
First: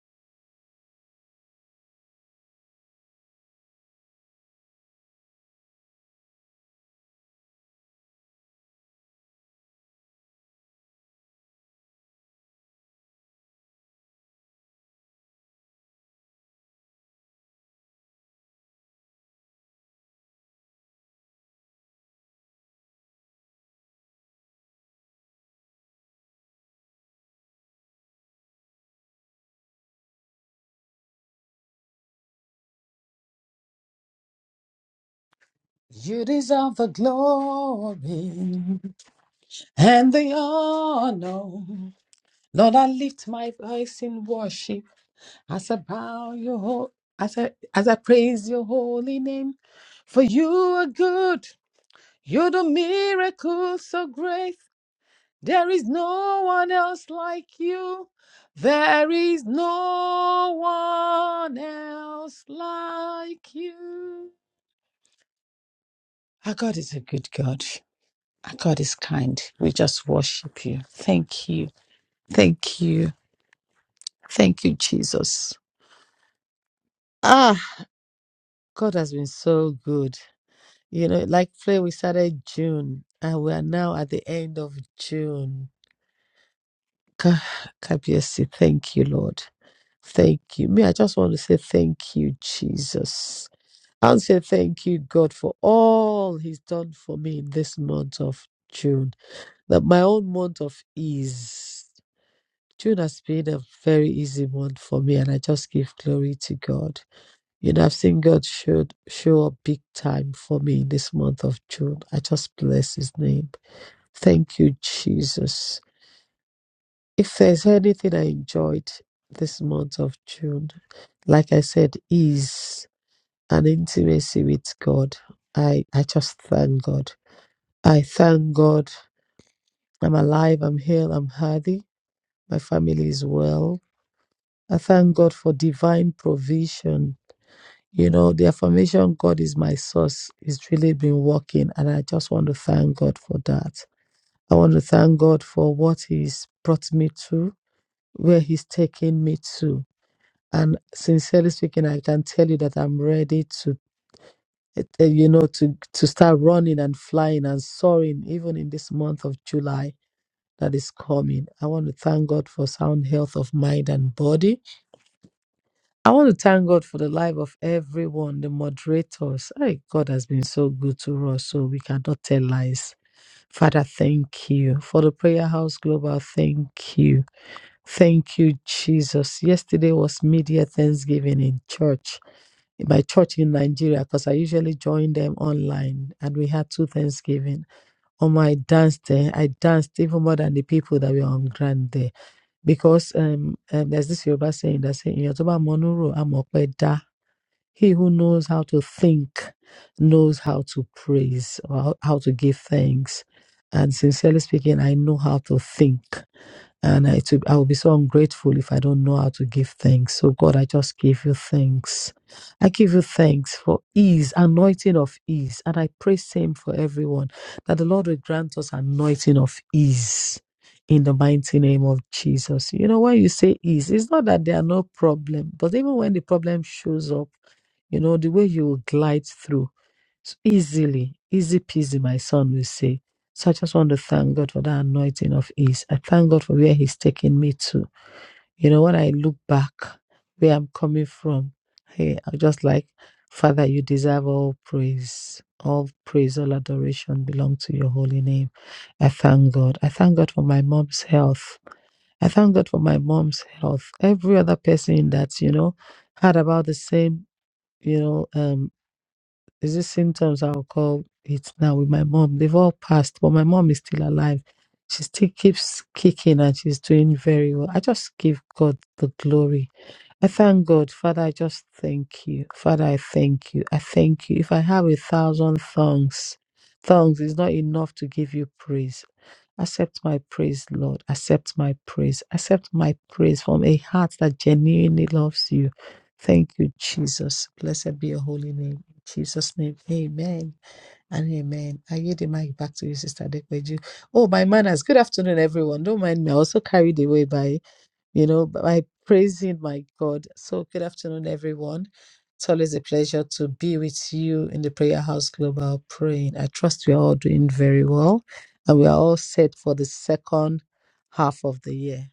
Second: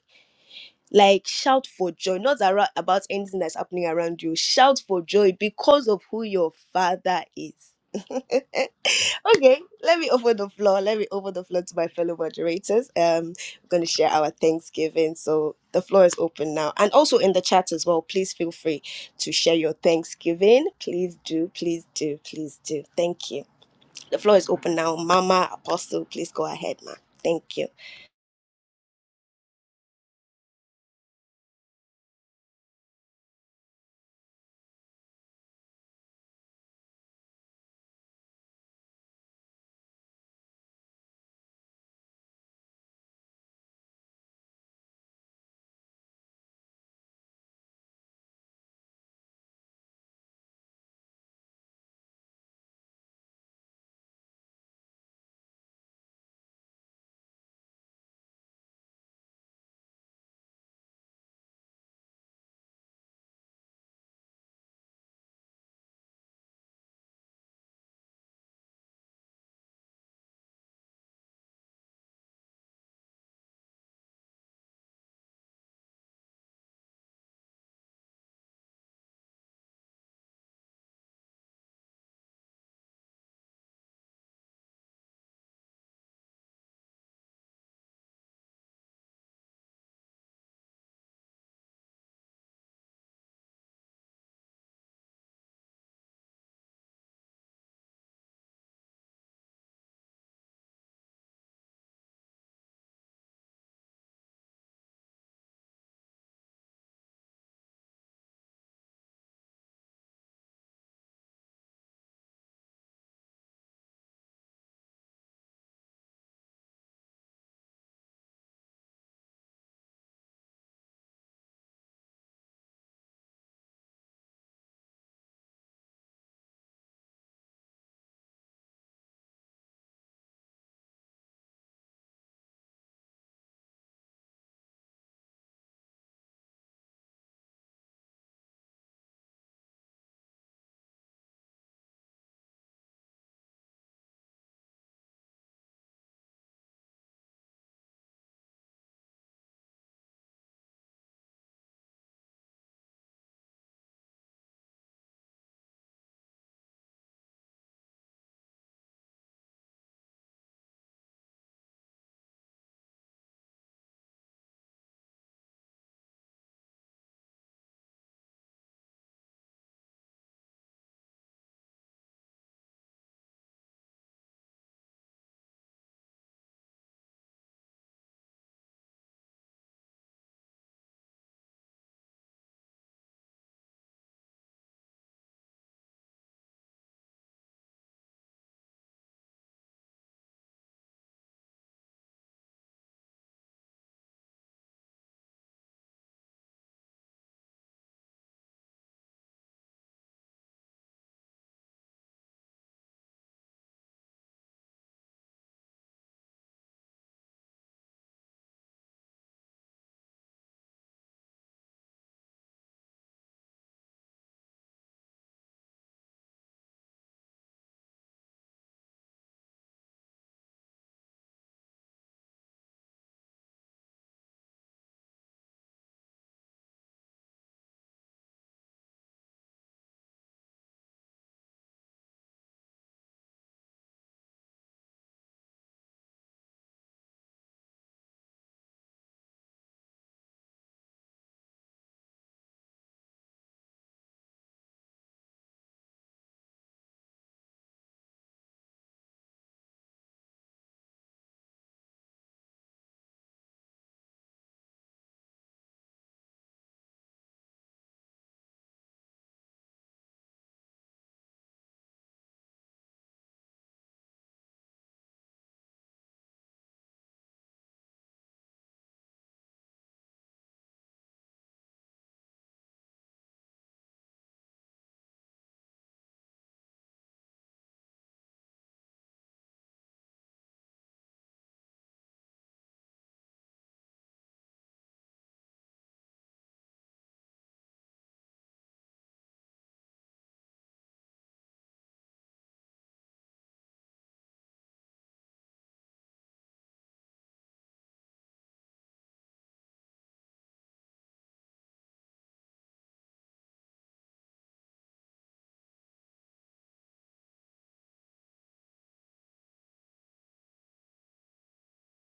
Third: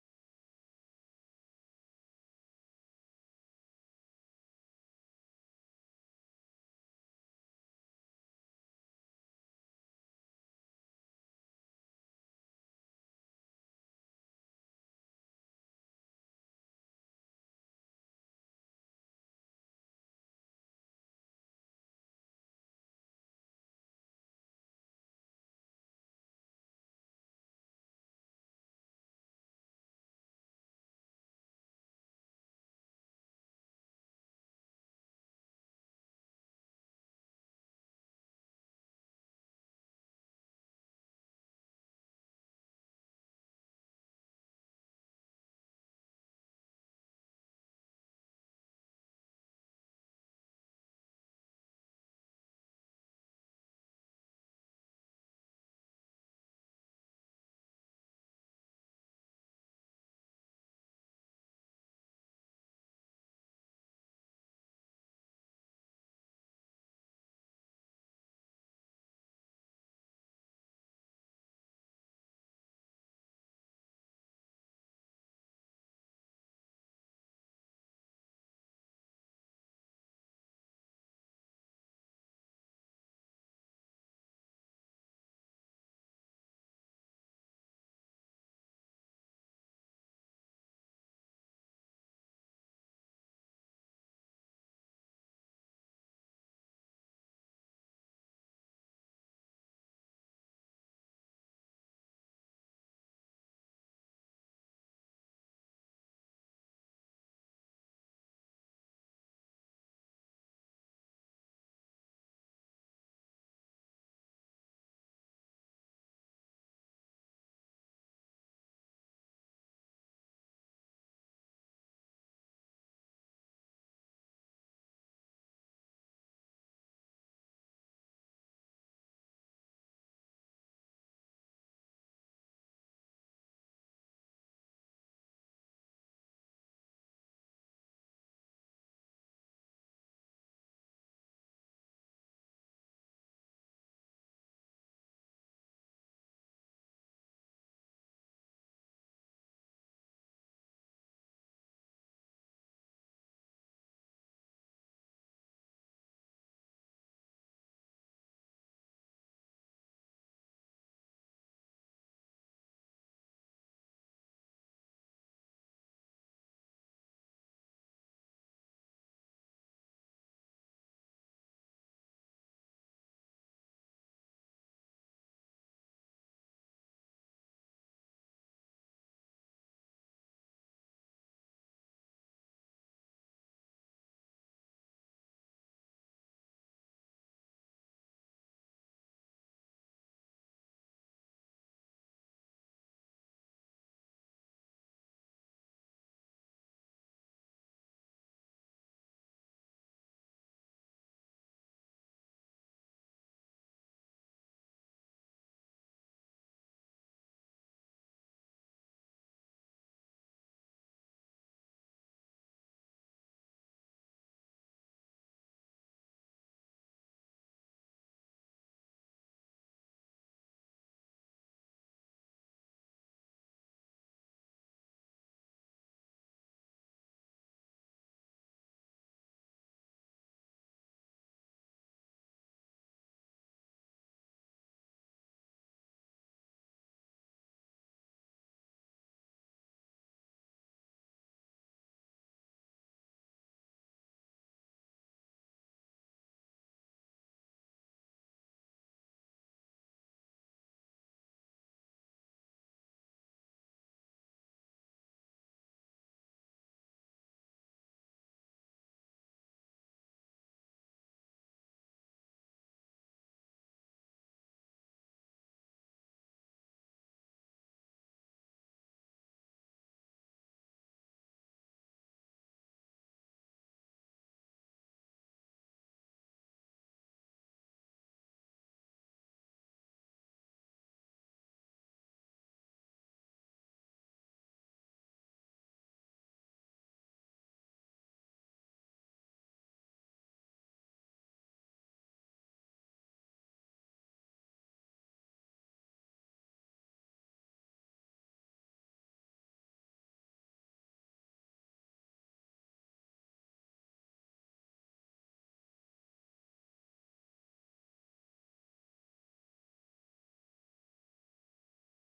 Speaker 1: like shout for joy not arou- about anything that's happening around you shout for joy because of who your father is Okay, let me open the floor. Let me open the floor to my fellow moderators. Um, we're going to share our Thanksgiving. So the floor is open now. And also in the chat as well, please feel free to share your Thanksgiving. Please do, please do, please do. Thank you. The floor is open now. Mama Apostle, please go ahead, ma. Thank you.
Speaker 3: You deserve the glory and the honor. Lord, I lift my voice in worship as I bow your ho- as I as I praise your holy name. For you are good. You do miracles so great. There is no one else like you. There is no one else like you. Our God is a good God. Our God is kind. We just worship you. Thank you. Thank you. Thank you, Jesus. Ah, God has been so good. You know, like Flay, we started June and we are now at the end of June. Ka- Kabiesi, thank you, Lord. Thank you. Me, I just want to say thank you, Jesus. And say thank you, God, for all He's done for me in this month of June. That my own month of ease. June has been a very easy month for me, and I just give glory to God. You know, I've seen God show, show up big time for me in this month of June. I just bless His name. Thank you, Jesus. If there's anything I enjoyed this month of June, like I said, is an intimacy with God. I, I just thank God. I thank God I'm alive, I'm healed, I'm healthy, my family is well. I thank God for divine provision. You know, the affirmation God is my source is really been working, and I just want to thank God for that. I want to thank God for what He's brought me to, where He's taken me to. And sincerely speaking, I can tell you that I'm ready to, eh, eh, you know, to to start running and flying and soaring, even in this month of July that is coming. I want to thank God for sound health of mind and body. I want to thank God for the life of everyone, the moderators. Hey, God has been so good to us, so we cannot tell lies. Father, thank you. For the Prayer House Global, thank you. Thank you, Jesus. Yesterday was Media Thanksgiving in church. my church in Nigeria because I usually join them online. And we had two Thanksgiving. On my dance day, I danced even more than the people that were on Grand Day because um, um, there's this Yoruba saying that say, in Yoruba, "Monuro amope da." He who knows how to think knows how to praise, or how how to give thanks. And sincerely speaking, I know how to think. And I, to, I will be so ungrateful if I don't know how to give thanks. So, God, I just give you thanks. I give you thanks for ease, anointing of ease. And I pray same for everyone that the Lord will grant us anointing of ease in the mighty name of Jesus. You know, when you say ease, it's not that there are no problem, but even when the problem shows up, you know, the way you glide through s- easily, easy peasy, my son will say. So I just want to thank God for that anointing of ease. I thank God for where He's taking me to. You know, when I look back where I'm coming from, hey, I'm just like, Father, you deserve all praise. All praise, all adoration belong to your holy name. I thank God. I thank God for my mom's health. I thank God for my mom's health. Every other person that, you know, had about the same, you know, um, there's these symptoms I'll call it now with my mom. They've all passed, but my mom is still alive. She still keeps kicking and she's doing very well. I just give God the glory. I thank God. Father, I just thank you. Father, I thank you. I thank you. If I have a thousand tongues, tongues is not enough to give you praise. Accept my praise, Lord. Accept my praise. Accept my praise from a heart that genuinely loves you. Thank you, Jesus. Blessed be your holy name. Jesus' name. Amen and amen. I yield the mic back to you, Sister Dekweju. Oh, my manners. Good afternoon, everyone. Don't mind me. I was so carried away by, you know, by praising my God. So good afternoon, everyone. It's always a pleasure to be with you in the Prayer House Global praying. I trust we are all doing very well and we are all set for the second half of the year.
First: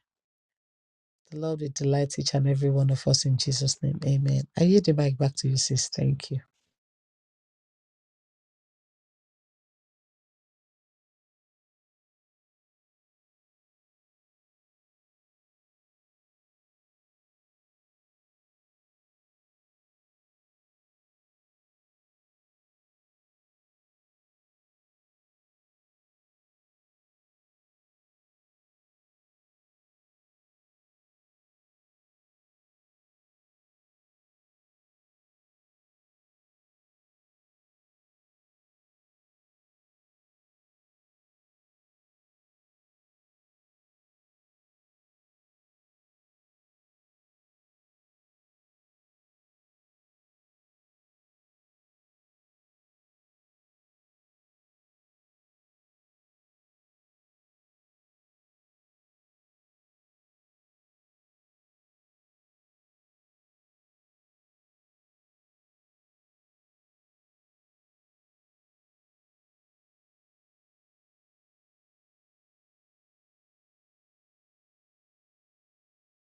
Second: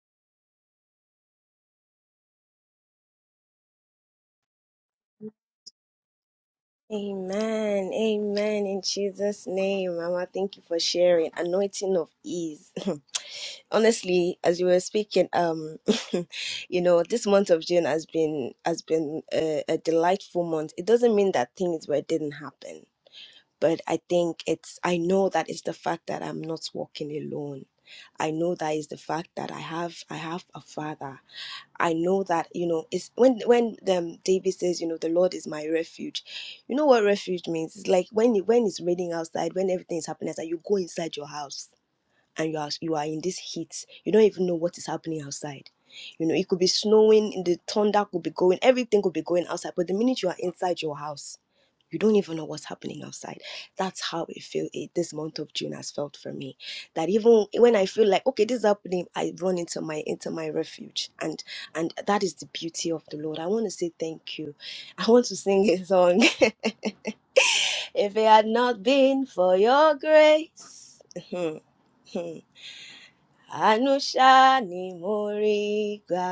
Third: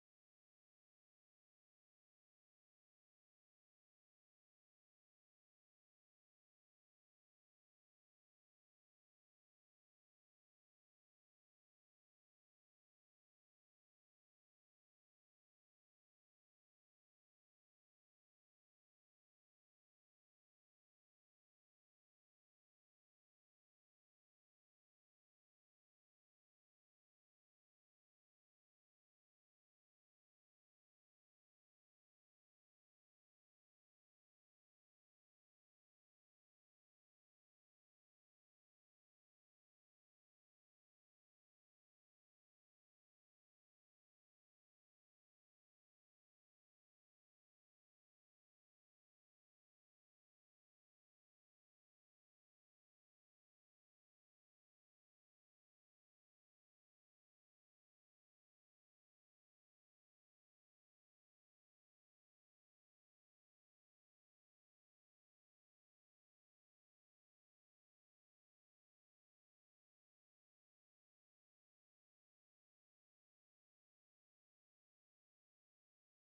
Speaker 3: The Lord will delight each and every one of us in Jesus' name. Amen. I yield the mic back to you, sis. Thank you.
Speaker 1: Amen. Amen. In Jesus' name, Mama, thank you for sharing. Anointing of ease. honestly as you were speaking um you know this month of june has been has been a, a delightful month it doesn't mean that things were didn't happen but i think it's i know that it's the fact that i'm not walking alone i know that is the fact that i have i have a father i know that you know it's when when um, david says you know the lord is my refuge you know what refuge means it's like when you when it's raining outside when everything is happening outside you go inside your house and you are you are in this heat you don't even know what is happening outside you know it could be snowing the thunder could be going everything could be going outside but the minute you are inside your house you don't even know what's happening outside that's how it feel it, this month of june has felt for me that even when i feel like okay this is happening i run into my into my refuge and and that is the beauty of the lord i want to say thank you i want to sing a song if it had not been for your grace Àánú ṣá ni mo rí gbà.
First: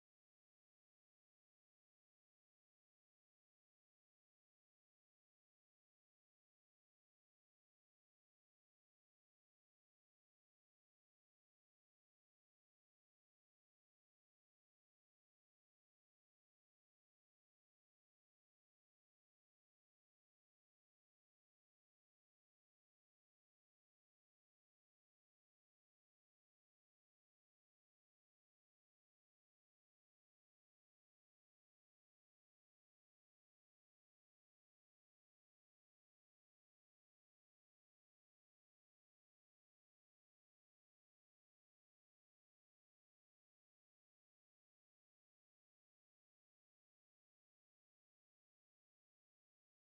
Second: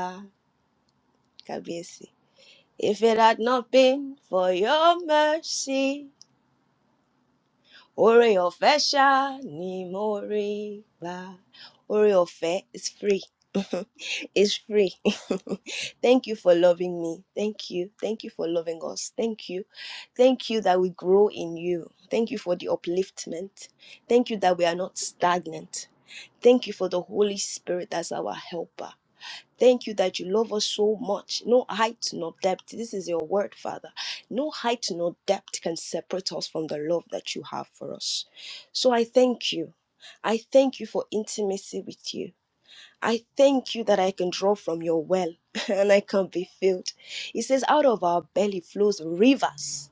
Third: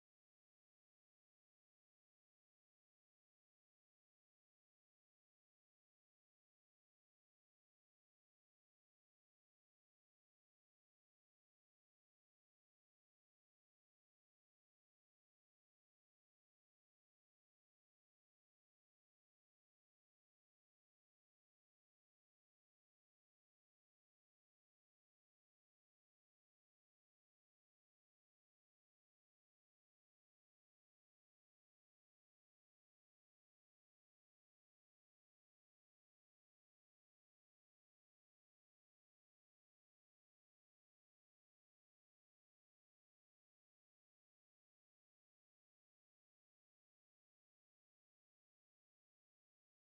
Speaker 1: Kábíyèsí. If it had not been for your mercy, oore ọ̀fẹ́ ṣá ni mo rí gbà. Oore ọ̀fẹ́ is free. It's free. Thank you for loving me. Thank you. Thank you for loving us. Thank you. Thank you that we grow in you. Thank you for the upliftment. Thank you that we are not stagnant. Thank you for the Holy Spirit as our helper. Thank you that you love us so much. No height, no depth. This is your word, Father. No height, no depth can separate us from the love that you have for us. So I thank you. I thank you for intimacy with you. I thank you that I can draw from your well and I can be filled. It says, out of our belly flows rivers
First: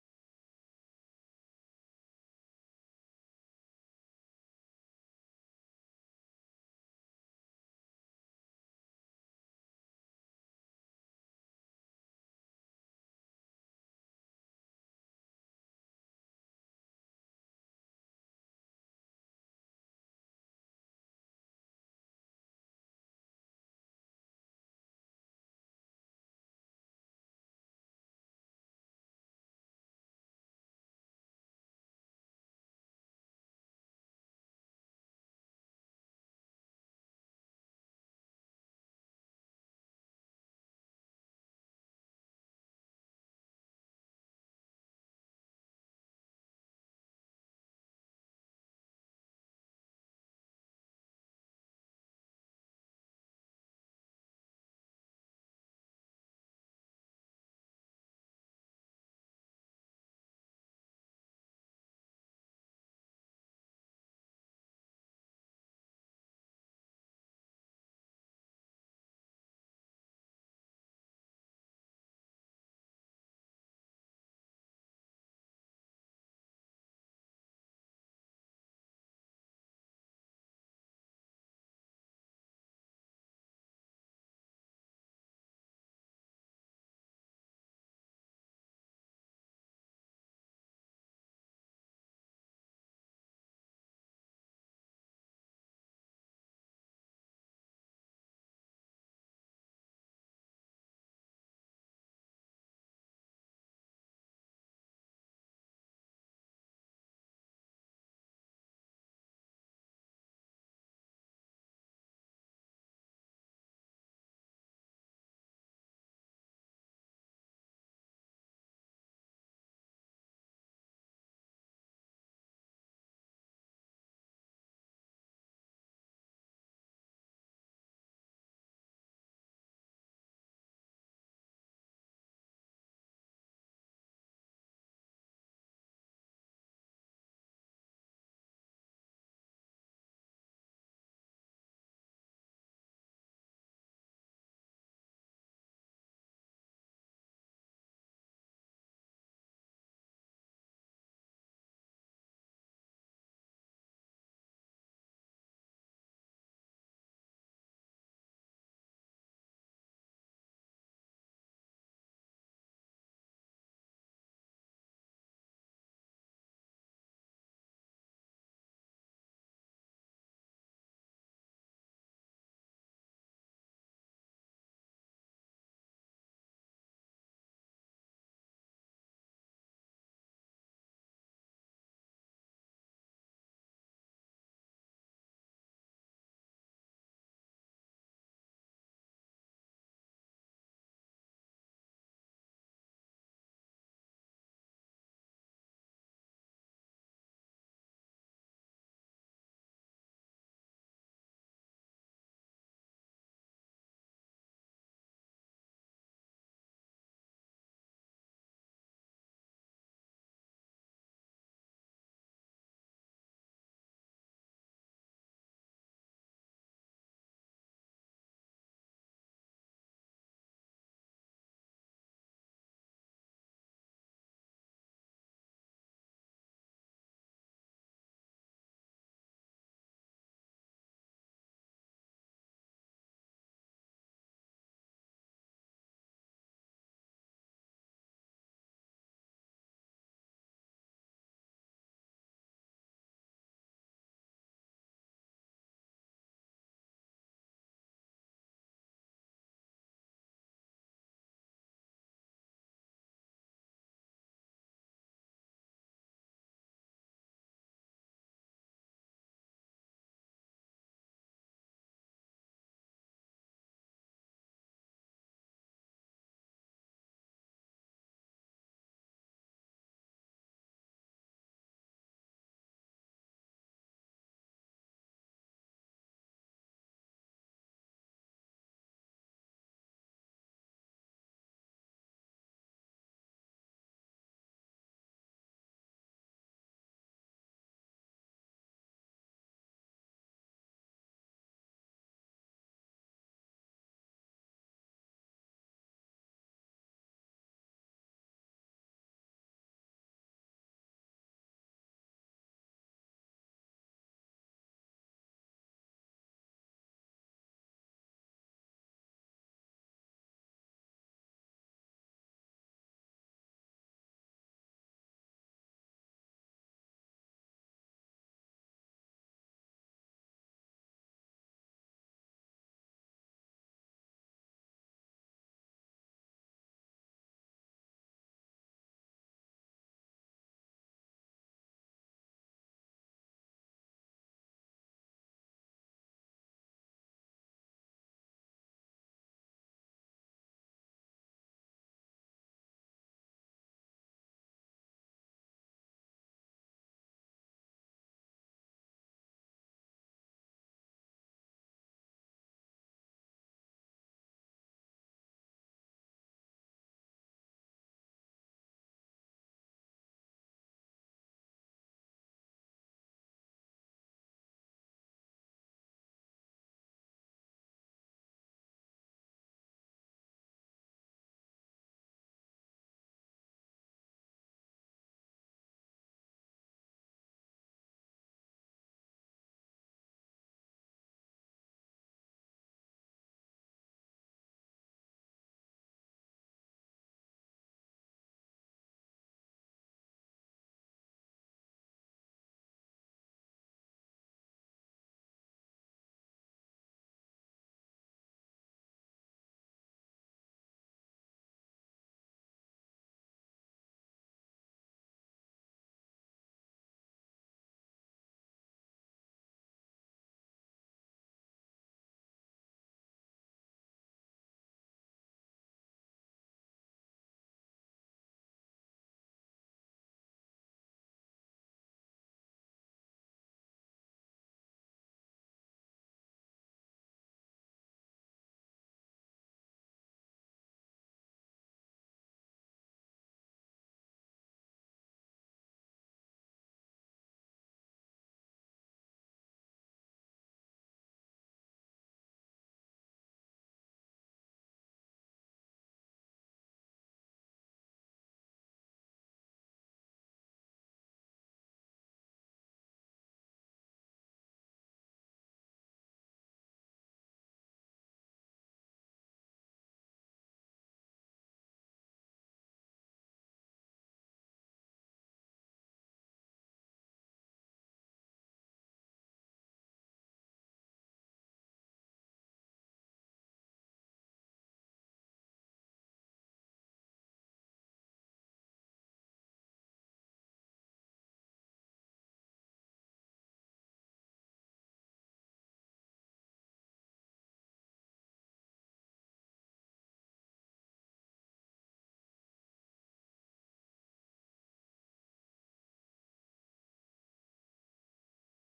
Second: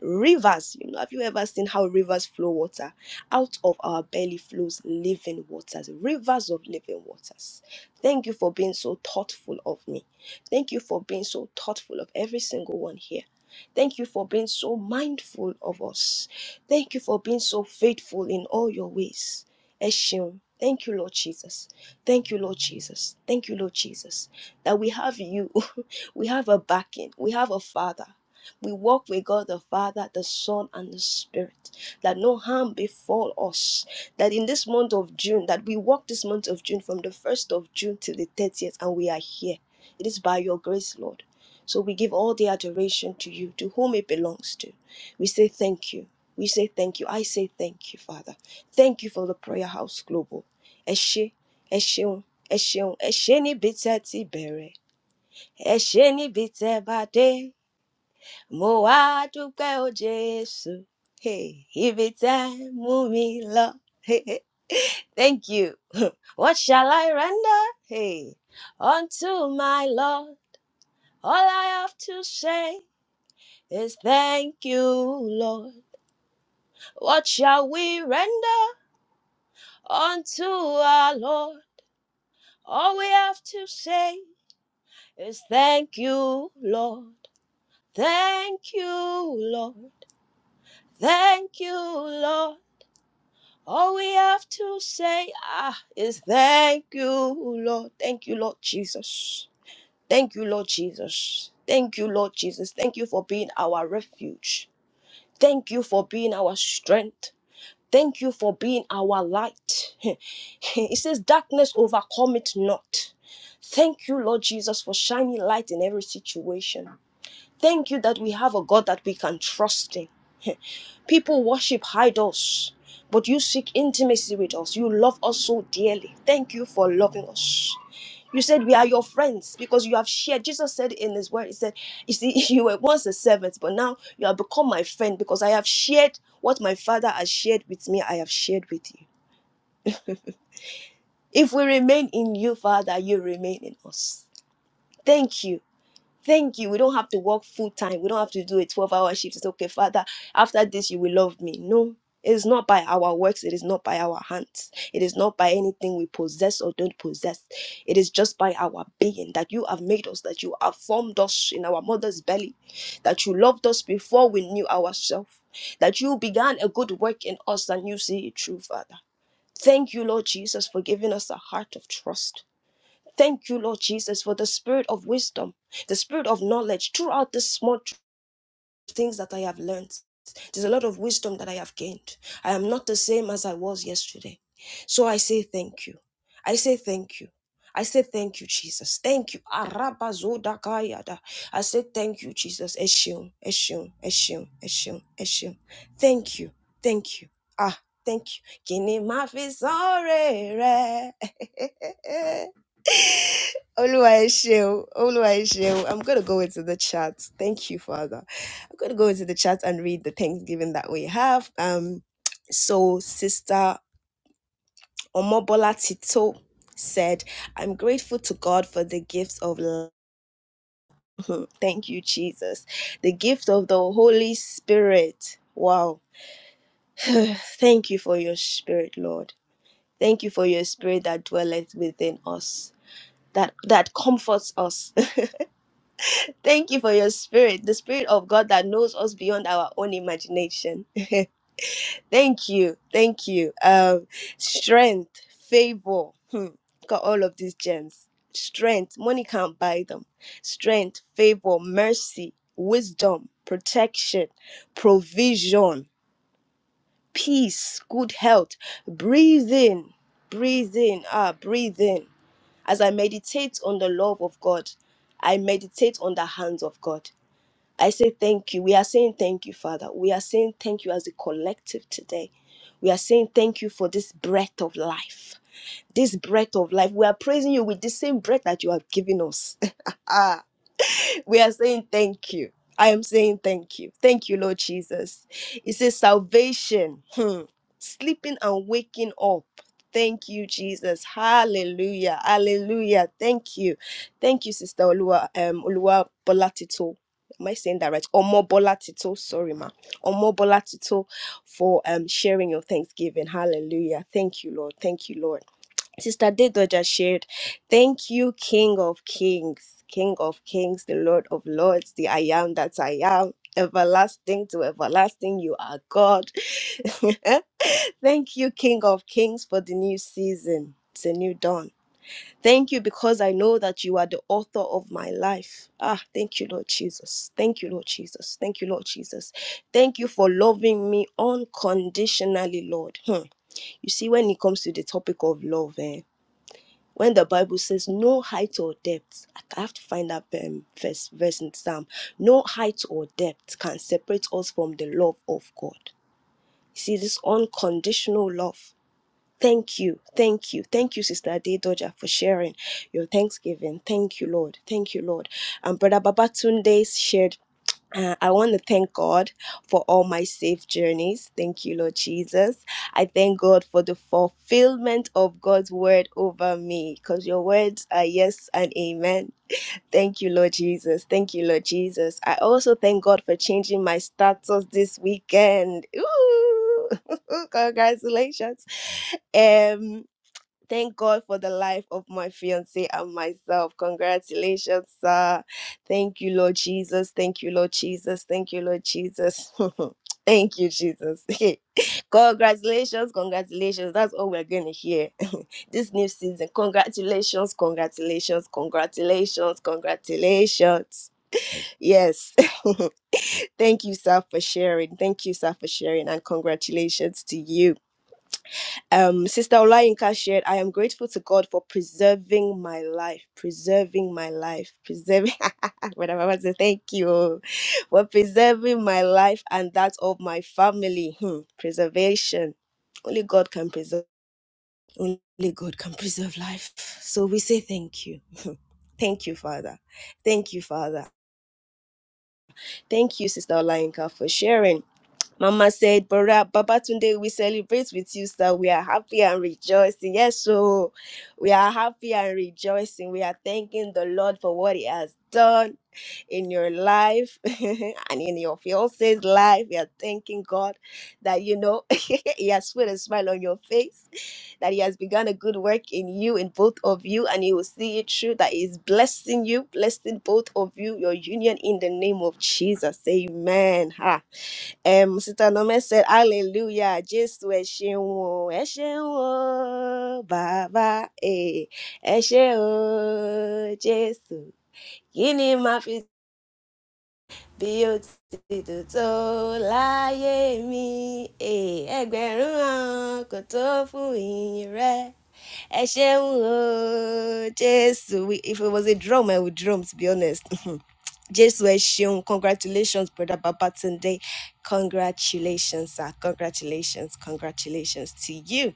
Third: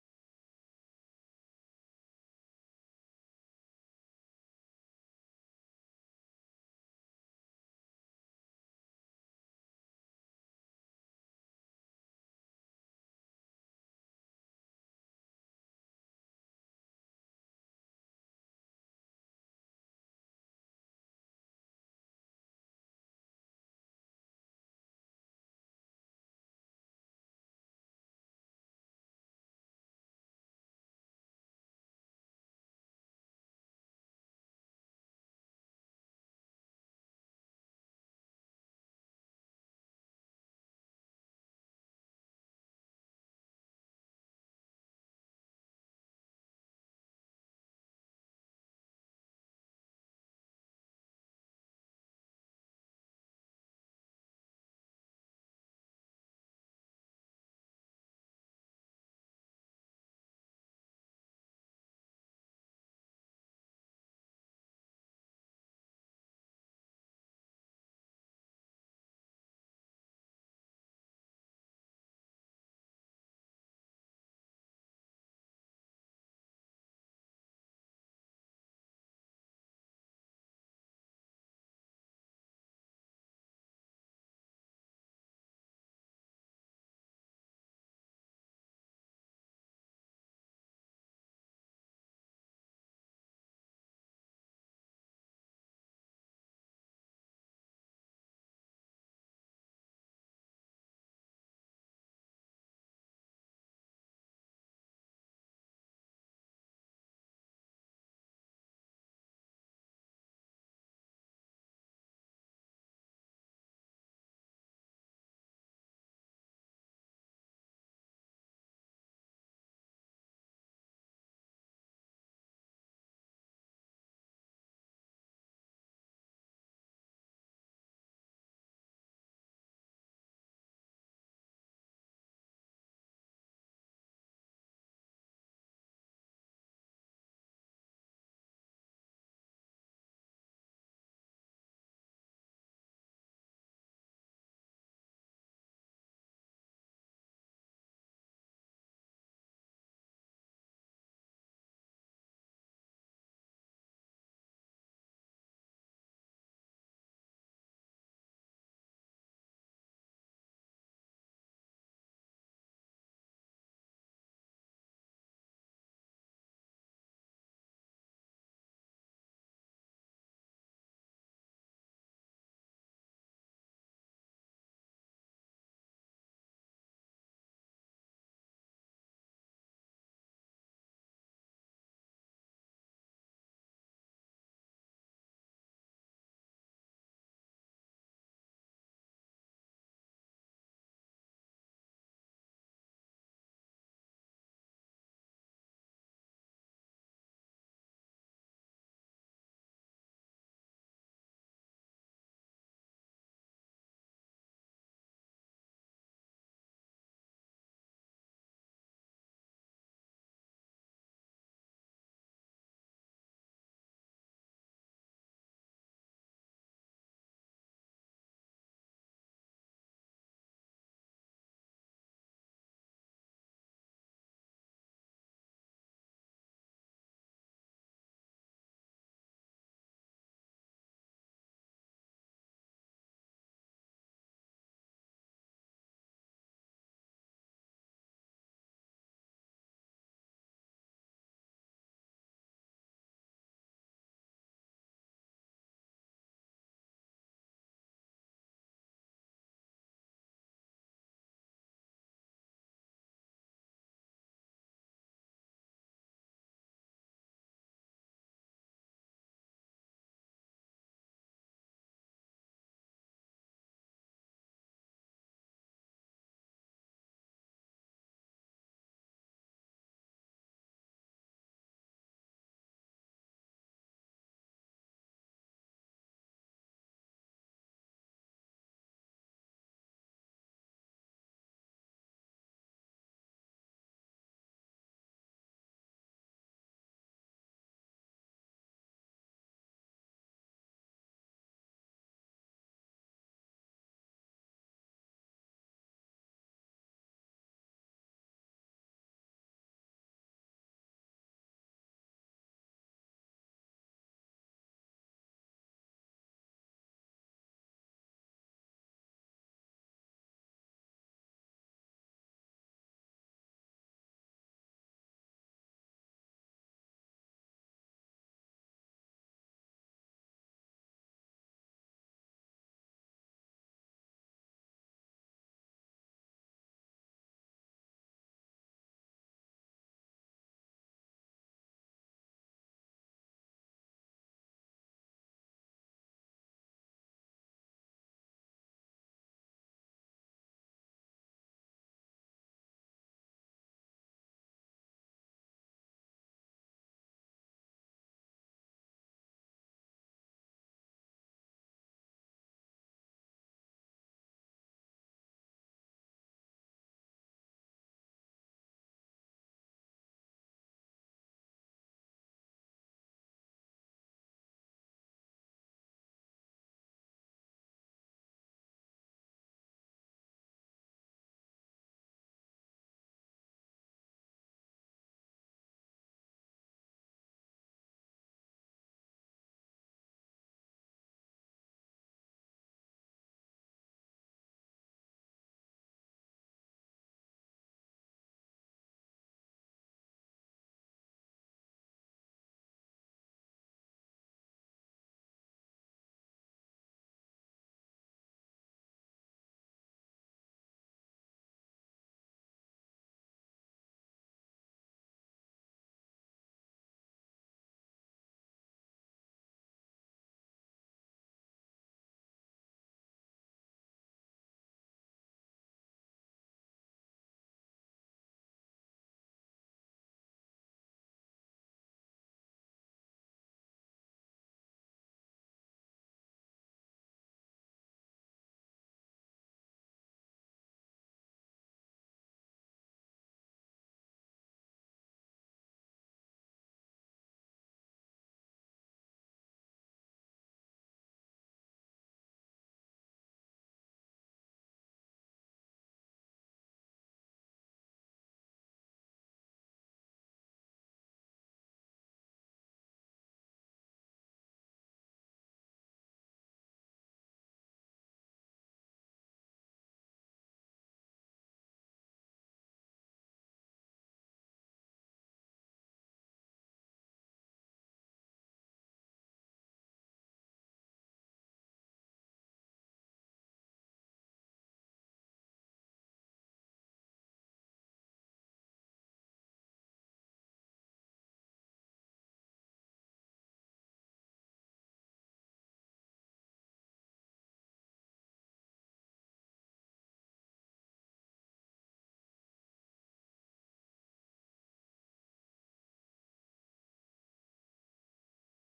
Speaker 1: Rivers, you know, have you ever seen how rivers flow water? Out of our belly flows living waters, rivers of living waters. Thank you for being so thoughtful of me. Thank you for being so thoughtful of every single one here. Thank you for being so mindful of us. Thank you for being so faithful in all your ways. Eshion. Thank you, Lord Jesus. Thank you, Lord Jesus. Thank you, Lord Jesus, that we have you. we have a backing. We have a father. We walk with God the Father, the Son, and the Spirit, that no harm befall us. That in this month of June, that we walk this month of June from the 1st of June till the 30th, and we are here. It is by your grace, Lord. So we give all the adoration to you, to whom it belongs to. We say thank you. We say thank you. I say thank you, Father. Thank you for the Prayer House Global. Ẹ ṣé, ẹ ṣeun, ẹ ṣeun, ẹ ṣé níbi tẹ́ ti bẹ̀rẹ̀, ẹ ṣé níbi tẹ́ bá dé mo o Jésù. Hey, ibi tẹ́ ẹ mú mi Hey, hey, thank you. What shall I render? Hey, unto my Lord. All I have to say is thank you, Lord. What shall we render unto our Lord? All we have to say is thank you, Lord. Thank you, Lord. Thank you, Lord. All we have to say ah, is thank you, Lord. Thank you, Lord Jesus. Thank you, Lord Jesus. Thank you, Lord Jesus. Thank you for being our refuge. Thank you for being our strength. Thank you for being our light. it says, Darkness overcome it not. Thank you, Lord Jesus, for shining light in every situation. Thank you that we have a God that we can trust in. People worship idols, but you seek intimacy with us. You love us so dearly. Thank you for loving us. You said we are your friends because you have shared. Jesus said in his word, He said, You see, you were once a servant, but now you have become my friend because I have shared what my Father has shared with me, I have shared with you. If we remain in you, Father, you remain in us. Thank you. Thank you. We don't have to work full time. We don't have to do a 12 hour shift. It's okay, Father. After this, you will love me. No, it is not by our works. It is not by our hands. It is not by anything we possess or don't possess. It is just by our being that you have made us, that you have formed us in our mother's belly, that you loved us before we knew ourselves, that you began a good work in us and you see it true, Father. Thank you, Lord Jesus, for giving us a heart of trust. Thank you, Lord Jesus, for the spirit of wisdom, the spirit of knowledge throughout the small tr- things that I have learned. There's a lot of wisdom that I have gained. I am not the same as I was yesterday. So I say thank you. I say thank you. I say thank you, Jesus. Thank you. Arabazodakayada. I say thank you, Jesus. Eshim, Eshim, Eshim, Eshim, Eshim. Thank you. Thank you. Ah, thank you. Kini mafi sore re. Oluwaseun, Oluwaseun. I'm going to go into the chat. Thank you, Father. I'm going to go into the chat and read the Thanksgiving that we have. Um, so, Sister Omobola Tito said, I'm grateful to God for the gifts of love. Thank you, Jesus. The gift of the Holy Spirit. Wow. Thank you for your spirit, Lord. Thank you for your spirit that dwelleth within us, that, that comforts us. Thank you for your spirit, the spirit of God that knows us beyond our own imagination. thank you, thank you. Um, strength, favor. Hmm. Got all of these gems. Strength, money can't buy them. Strength, favor, mercy, wisdom, protection, provision, peace, good health. Breathe in, breathe in, ah, breathe in. As I meditate on the love of God, I meditate on the hands of God. I say thank you. We are saying thank you, Father. We are saying thank you as a collective today. We are saying thank you for this breath of life. This breath of life. We are praising you with the same breath that you have given us. we are saying thank you. I am saying thank you. Thank you, Lord Jesus. It says salvation, hmm, sleeping and waking up. Thank you, Jesus. Hallelujah. Hallelujah. Thank you. Thank you, Sister Olua, um, Olua Bolatito. Am I saying that right? Omo Bolatito. Sorry, ma. Omo Bolatito for um, sharing your thanksgiving. Hallelujah. Thank you, Lord. Thank you, Lord. Sister Dido just shared, thank you, King of Kings, King of Kings, the Lord of Lords, the I am that I am, everlasting to everlasting, you are God. Thank you, King of Kings, for the new season. It's a new dawn. Thank you because I know that you are the author of my life. Ah, thank you, Lord Jesus. Thank you, Lord Jesus. Thank you, Lord Jesus. Thank you for loving me unconditionally, Lord. Hmm. You see, when it comes to the topic of love, eh? when the Bible says no height or depth, I have to find that um, verse, verse in Psalm. No height or depth can separate us from the love of God. You see, this unconditional love. Thank you. Thank you. Thank you, Sister Ade Doja, for sharing your Thanksgiving. Thank you, Lord. Thank you, Lord. And Brother Babatunde shared uh, I want to thank God for all my safe journeys. Thank you, Lord Jesus. I thank God for the fulfillment of God's word over me because your words are yes and amen. Thank you, Lord Jesus. Thank you, Lord Jesus. I also thank God for changing my status this weekend. Ooh, congratulations. Um, thank God for the life of my fiance and myself. Congratulations, sir. Thank you, Lord Jesus. Thank you, Lord Jesus. Thank you, Lord Jesus. Thank you, Jesus. congratulations, congratulations. That's all we're going to hear this new season. Congratulations, congratulations, congratulations, congratulations. Yes. Thank you, sir, for sharing. Thank you, sir, for sharing. And congratulations to you. Um, Sister Olayinka shared, I am grateful to God for preserving my life, preserving my life, preserving, whatever I want to say, thank you for preserving my life and that of my family. Hmm, preservation. Only God can preserve, only God can preserve life. So we say thank you. Thank you, Father. Thank you, Father. Thank you, Sister Olayinka, for sharing. Mama said, Baba, Baba, today we celebrate with you, sir. We are happy and rejoicing. Yes, so we are happy and rejoicing. We are thanking the Lord for what He has done in your life and in your fiance's life. We are thanking God that, you know, He has put a smile on your face, that He has begun a good work in you, in both of you, and He will see it through, that He is blessing you, blessing both of you, your union in the name of Jesus. Amen. Ha. Um, Sister Nome said, Hallelujah, Jésù ẹ ṣeun o, ẹ ṣeun o, bàbá ẹ, ẹ ṣe o, Jésù. Kí ni màá fi bí o ti dùn tó láyé mi? Eh, Ẹgbẹ̀rún ọ̀run kò tó fún ìyìn rẹ. Ẹ ṣeun o, Jésù. We- If it was a drum, I would drum, to be honest. Jésù ẹ ṣeun congratulations brother Babatunde congratulations sir congratulations congratulations to you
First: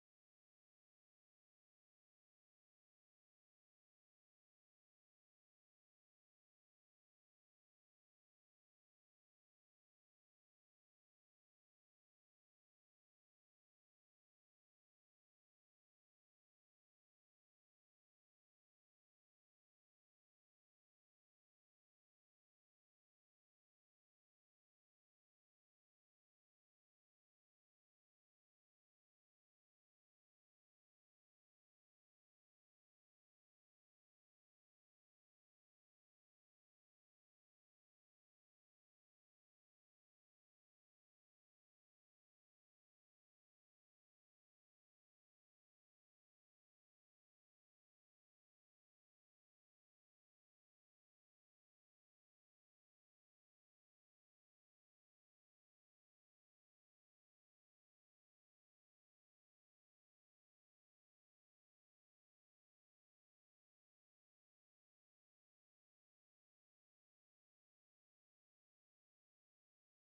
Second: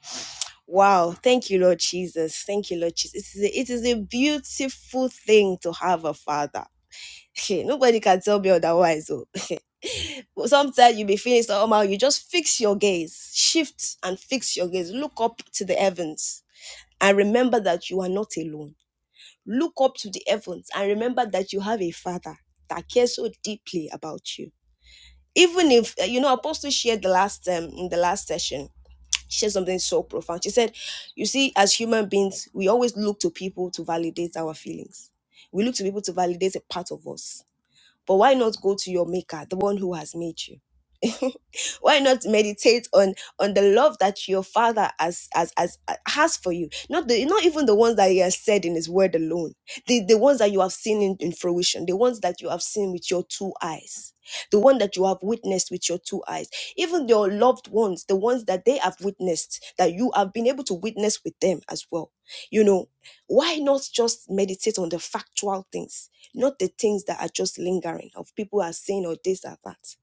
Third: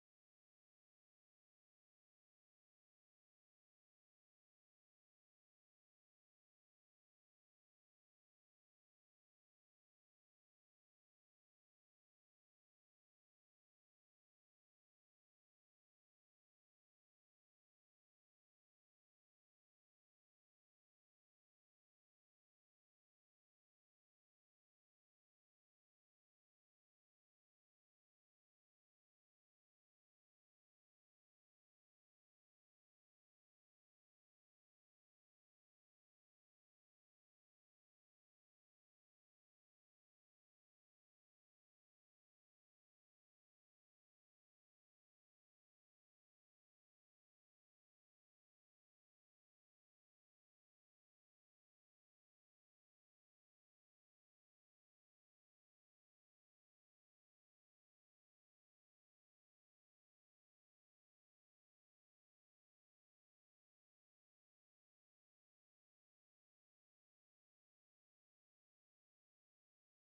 Speaker 1: wow thank you Lord Jesus thank you Lord Jesus it is a, it is a beautiful thing to have a father Hey, nobody can tell me otherwise oh. sometimes you be feeling so, somehow you just fix your gaze shift and fix your gaze look up to the heavens and remember that you are not alone look up to the heavens and remember that you have a father that cares so deeply about you even if uh, you know apostle shared the last um in the last session she said something so profound she said you see as human beings we always look to people to validate our feelings we look to people to validate a part of us but why not go to your maker the one who has made you why not meditate on on the love that your father has has, has has for you not the not even the ones that he has said in his word alone the the ones that you have seen in, in fruition the ones that you have seen with your two eyes the one that you have witnessed with your two eyes even your loved ones the ones that they have witnessed that you have been able to witness with them as well you know why not just meditate on the factual things not the things that are just lingering of people are saying or this or that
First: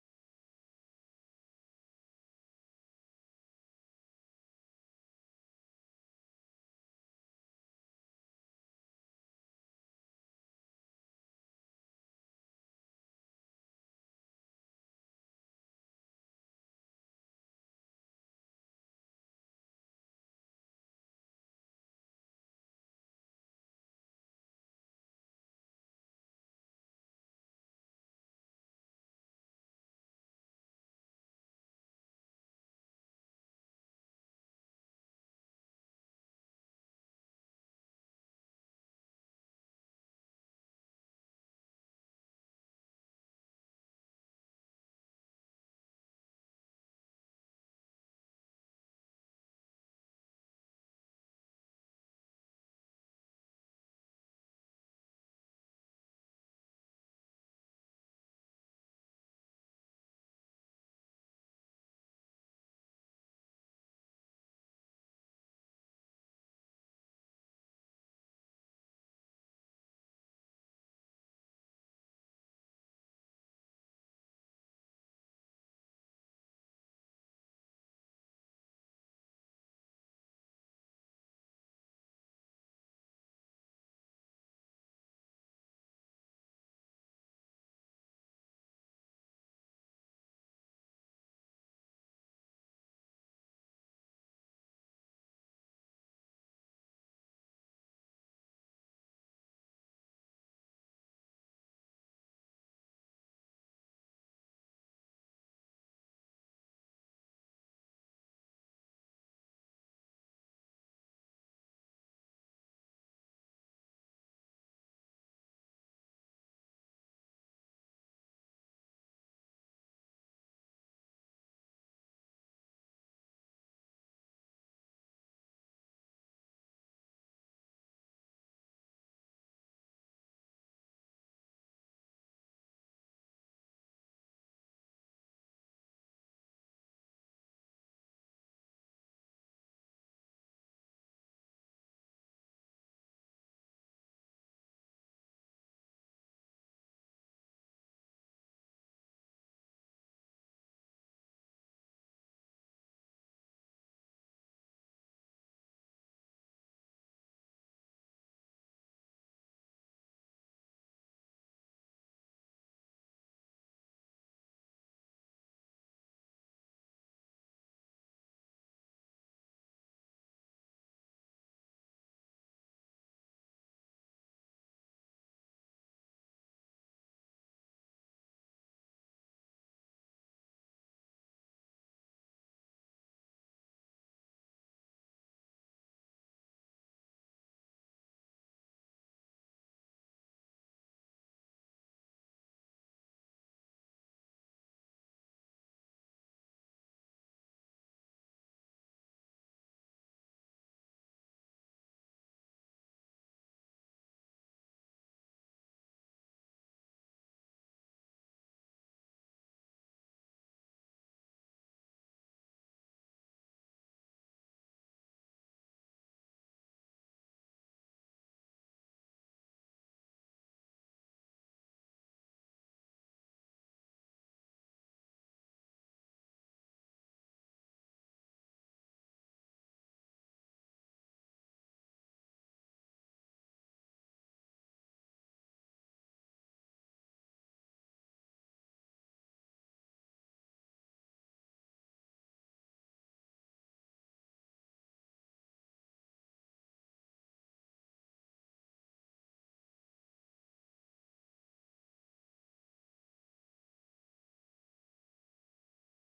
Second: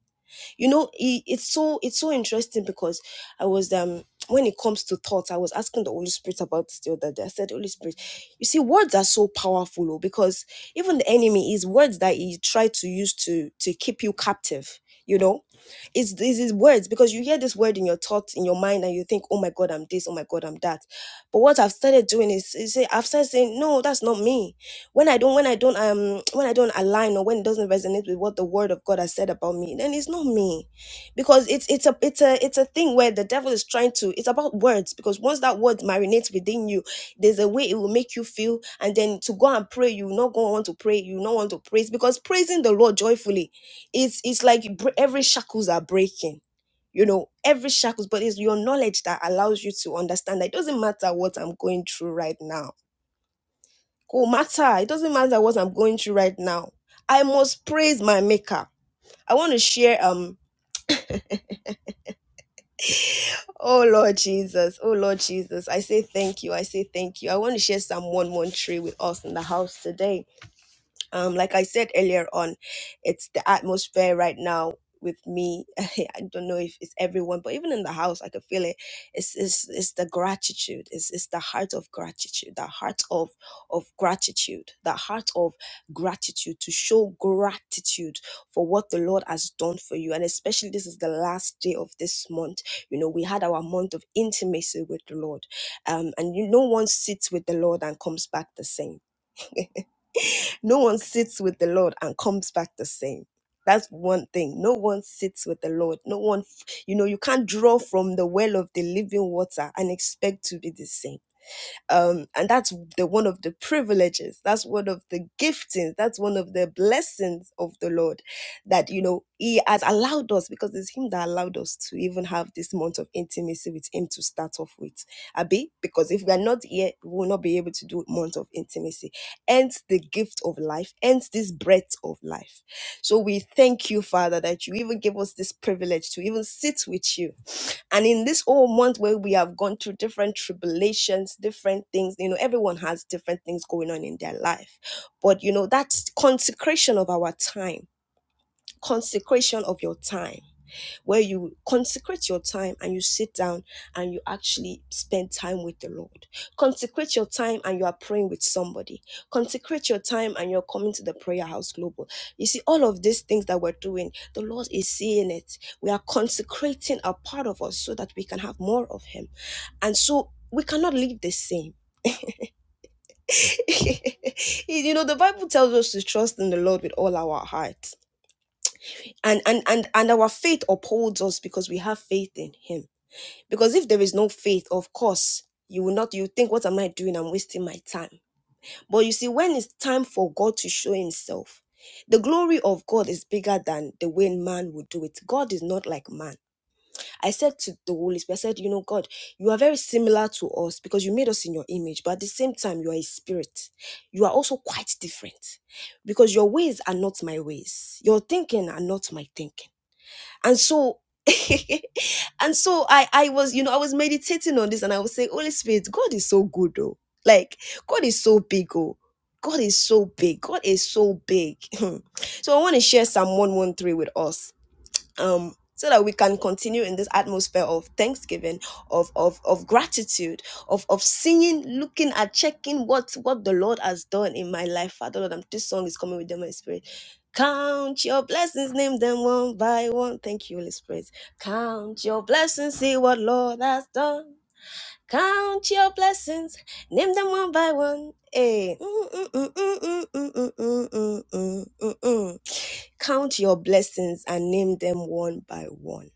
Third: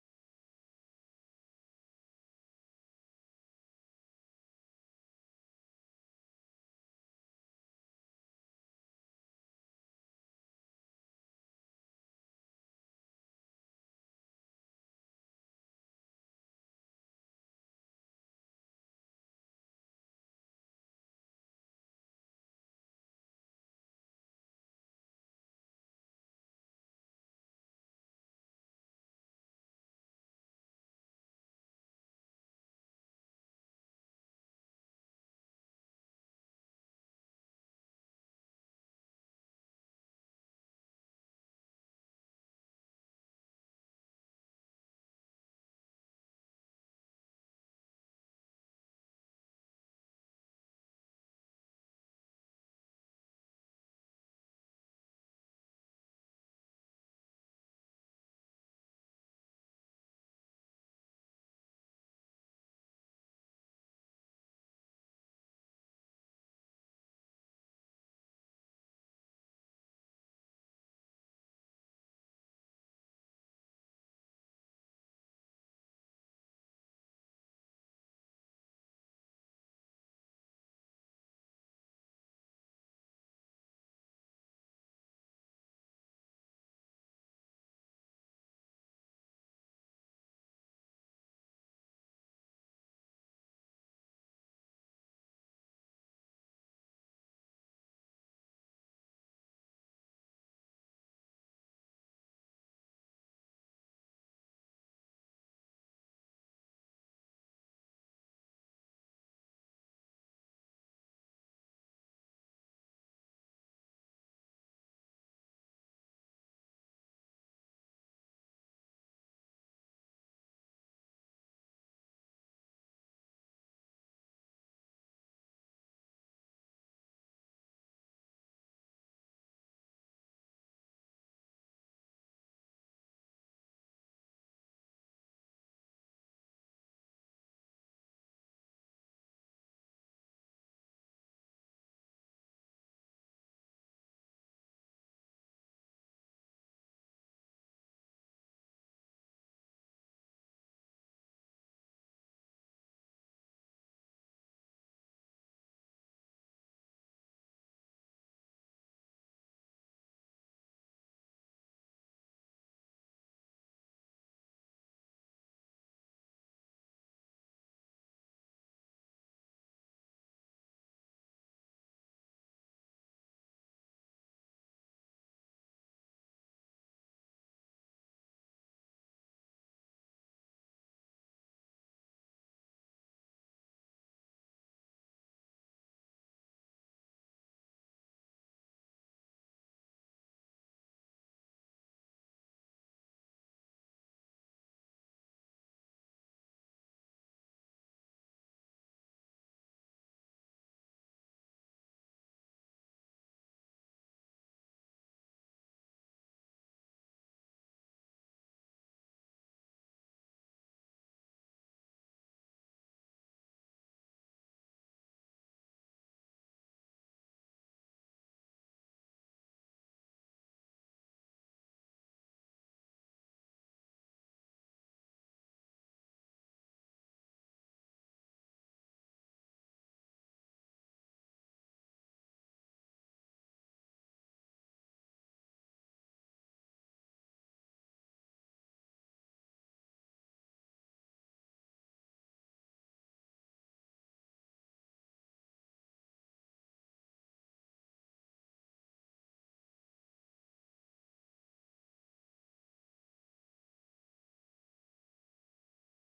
Speaker 1: you know it, it's so it's so interesting because i was um when it comes to thoughts i was asking the holy spirit about this the other day i said holy spirit you see words are so powerful oh, because even the enemy is words that he tried to use to to keep you captive you know it's it's his words because you hear this word in your thoughts in your mind and you think oh my god i'm this oh my god i'm that but what i've started doing is, is say- i've started saying no that's not me when I don't when I don't um when I don't align or when it doesn't resonate with what the word of God has said about me, then it's not me. Because it's it's a it's a it's a thing where the devil is trying to it's about words because once that word marinates within you, there's a way it will make you feel and then to go and pray, you will not go want to pray, you will not want to praise because praising the Lord joyfully it's it's like you bre- every shackles are breaking. You know, every shackles, but it's your knowledge that allows you to understand that it doesn't matter what I'm going through right now go matter. It doesn't matter what I'm going through right now. I must praise my maker. I want to share um oh Lord Jesus, oh Lord Jesus. I say thank you. I say thank you. I want to share Psalm 113 with us in the house today. um, like I said earlier on, it's the atmosphere right now with me. I don't know if it's everyone, but even in the house, I could feel it. It's it's, it's the gratitude. It's, it's the heart of gratitude. The heart of of gratitude. The heart of gratitude to show gratitude for what the Lord has done for you. And especially this is the last day of this month. You know, we had our month of intimacy with the Lord, um, and you, no one sits with the Lord and comes back the same no one sits with the Lord and comes back the same. That's one thing. No one sits with the Lord. No one, you know, you can't draw from the well of the living water and expect to be the same um, and that's the one of the privileges that's one of the giftings that's one of the blessings of the lord that you know he has allowed us because it's him that allowed us to even have this month of intimacy with him to start off with abi because if we are not here we will not be able to do month of intimacy hence the gift of life hence this breath of life so we thank you father that you even give us this privilege to even sit with you and in this whole month where we have gone through different tribulations, different things, you know, everyone has different things going on in their life. But, you know, that's consecration of our time, consecration of your time where you consecrate your time and you sit down and you actually spend time with the Lord. Consecrate your time and you are praying with somebody. Consecrate your time and you're coming to the prayer house global. You see, all of these things that we're doing, the Lord is seeing it. We are consecrating a part of us so that we can have more of Him. And so we cannot live the same. you know, the Bible tells us to trust in the Lord with all our heart. And and and and our faith upholds us because we have faith in Him Because if there is no faith, of course, you will not, you think, what am I doing? I'm wasting my time. But you see, when it's time for God to show himself, the glory of God is bigger than the way man would do it. God is not like man. I said to the Holy Spirit, I said, you know, God, you are very similar to us because you made us in your image, but at the same time, you are a spirit. You are also quite different because your ways are not my ways. Your thinking are not my thinking and so and so i i was you know i was meditating on this and i was saying holy spirit god is so good though like god is so big oh god is so big god is so big so i want to share psalm 113 with us um so that we can continue in this atmosphere of thanksgiving of of of gratitude of of seeing looking at checking what what the lord has done in my life father lord I'm, this song is coming with them Count your blessings, name them one by one. Thank you, Holy Spirit. Count your blessings, see what Lord has done. Count your blessings, name them one by one. Hey. Count your blessings and name them one by one.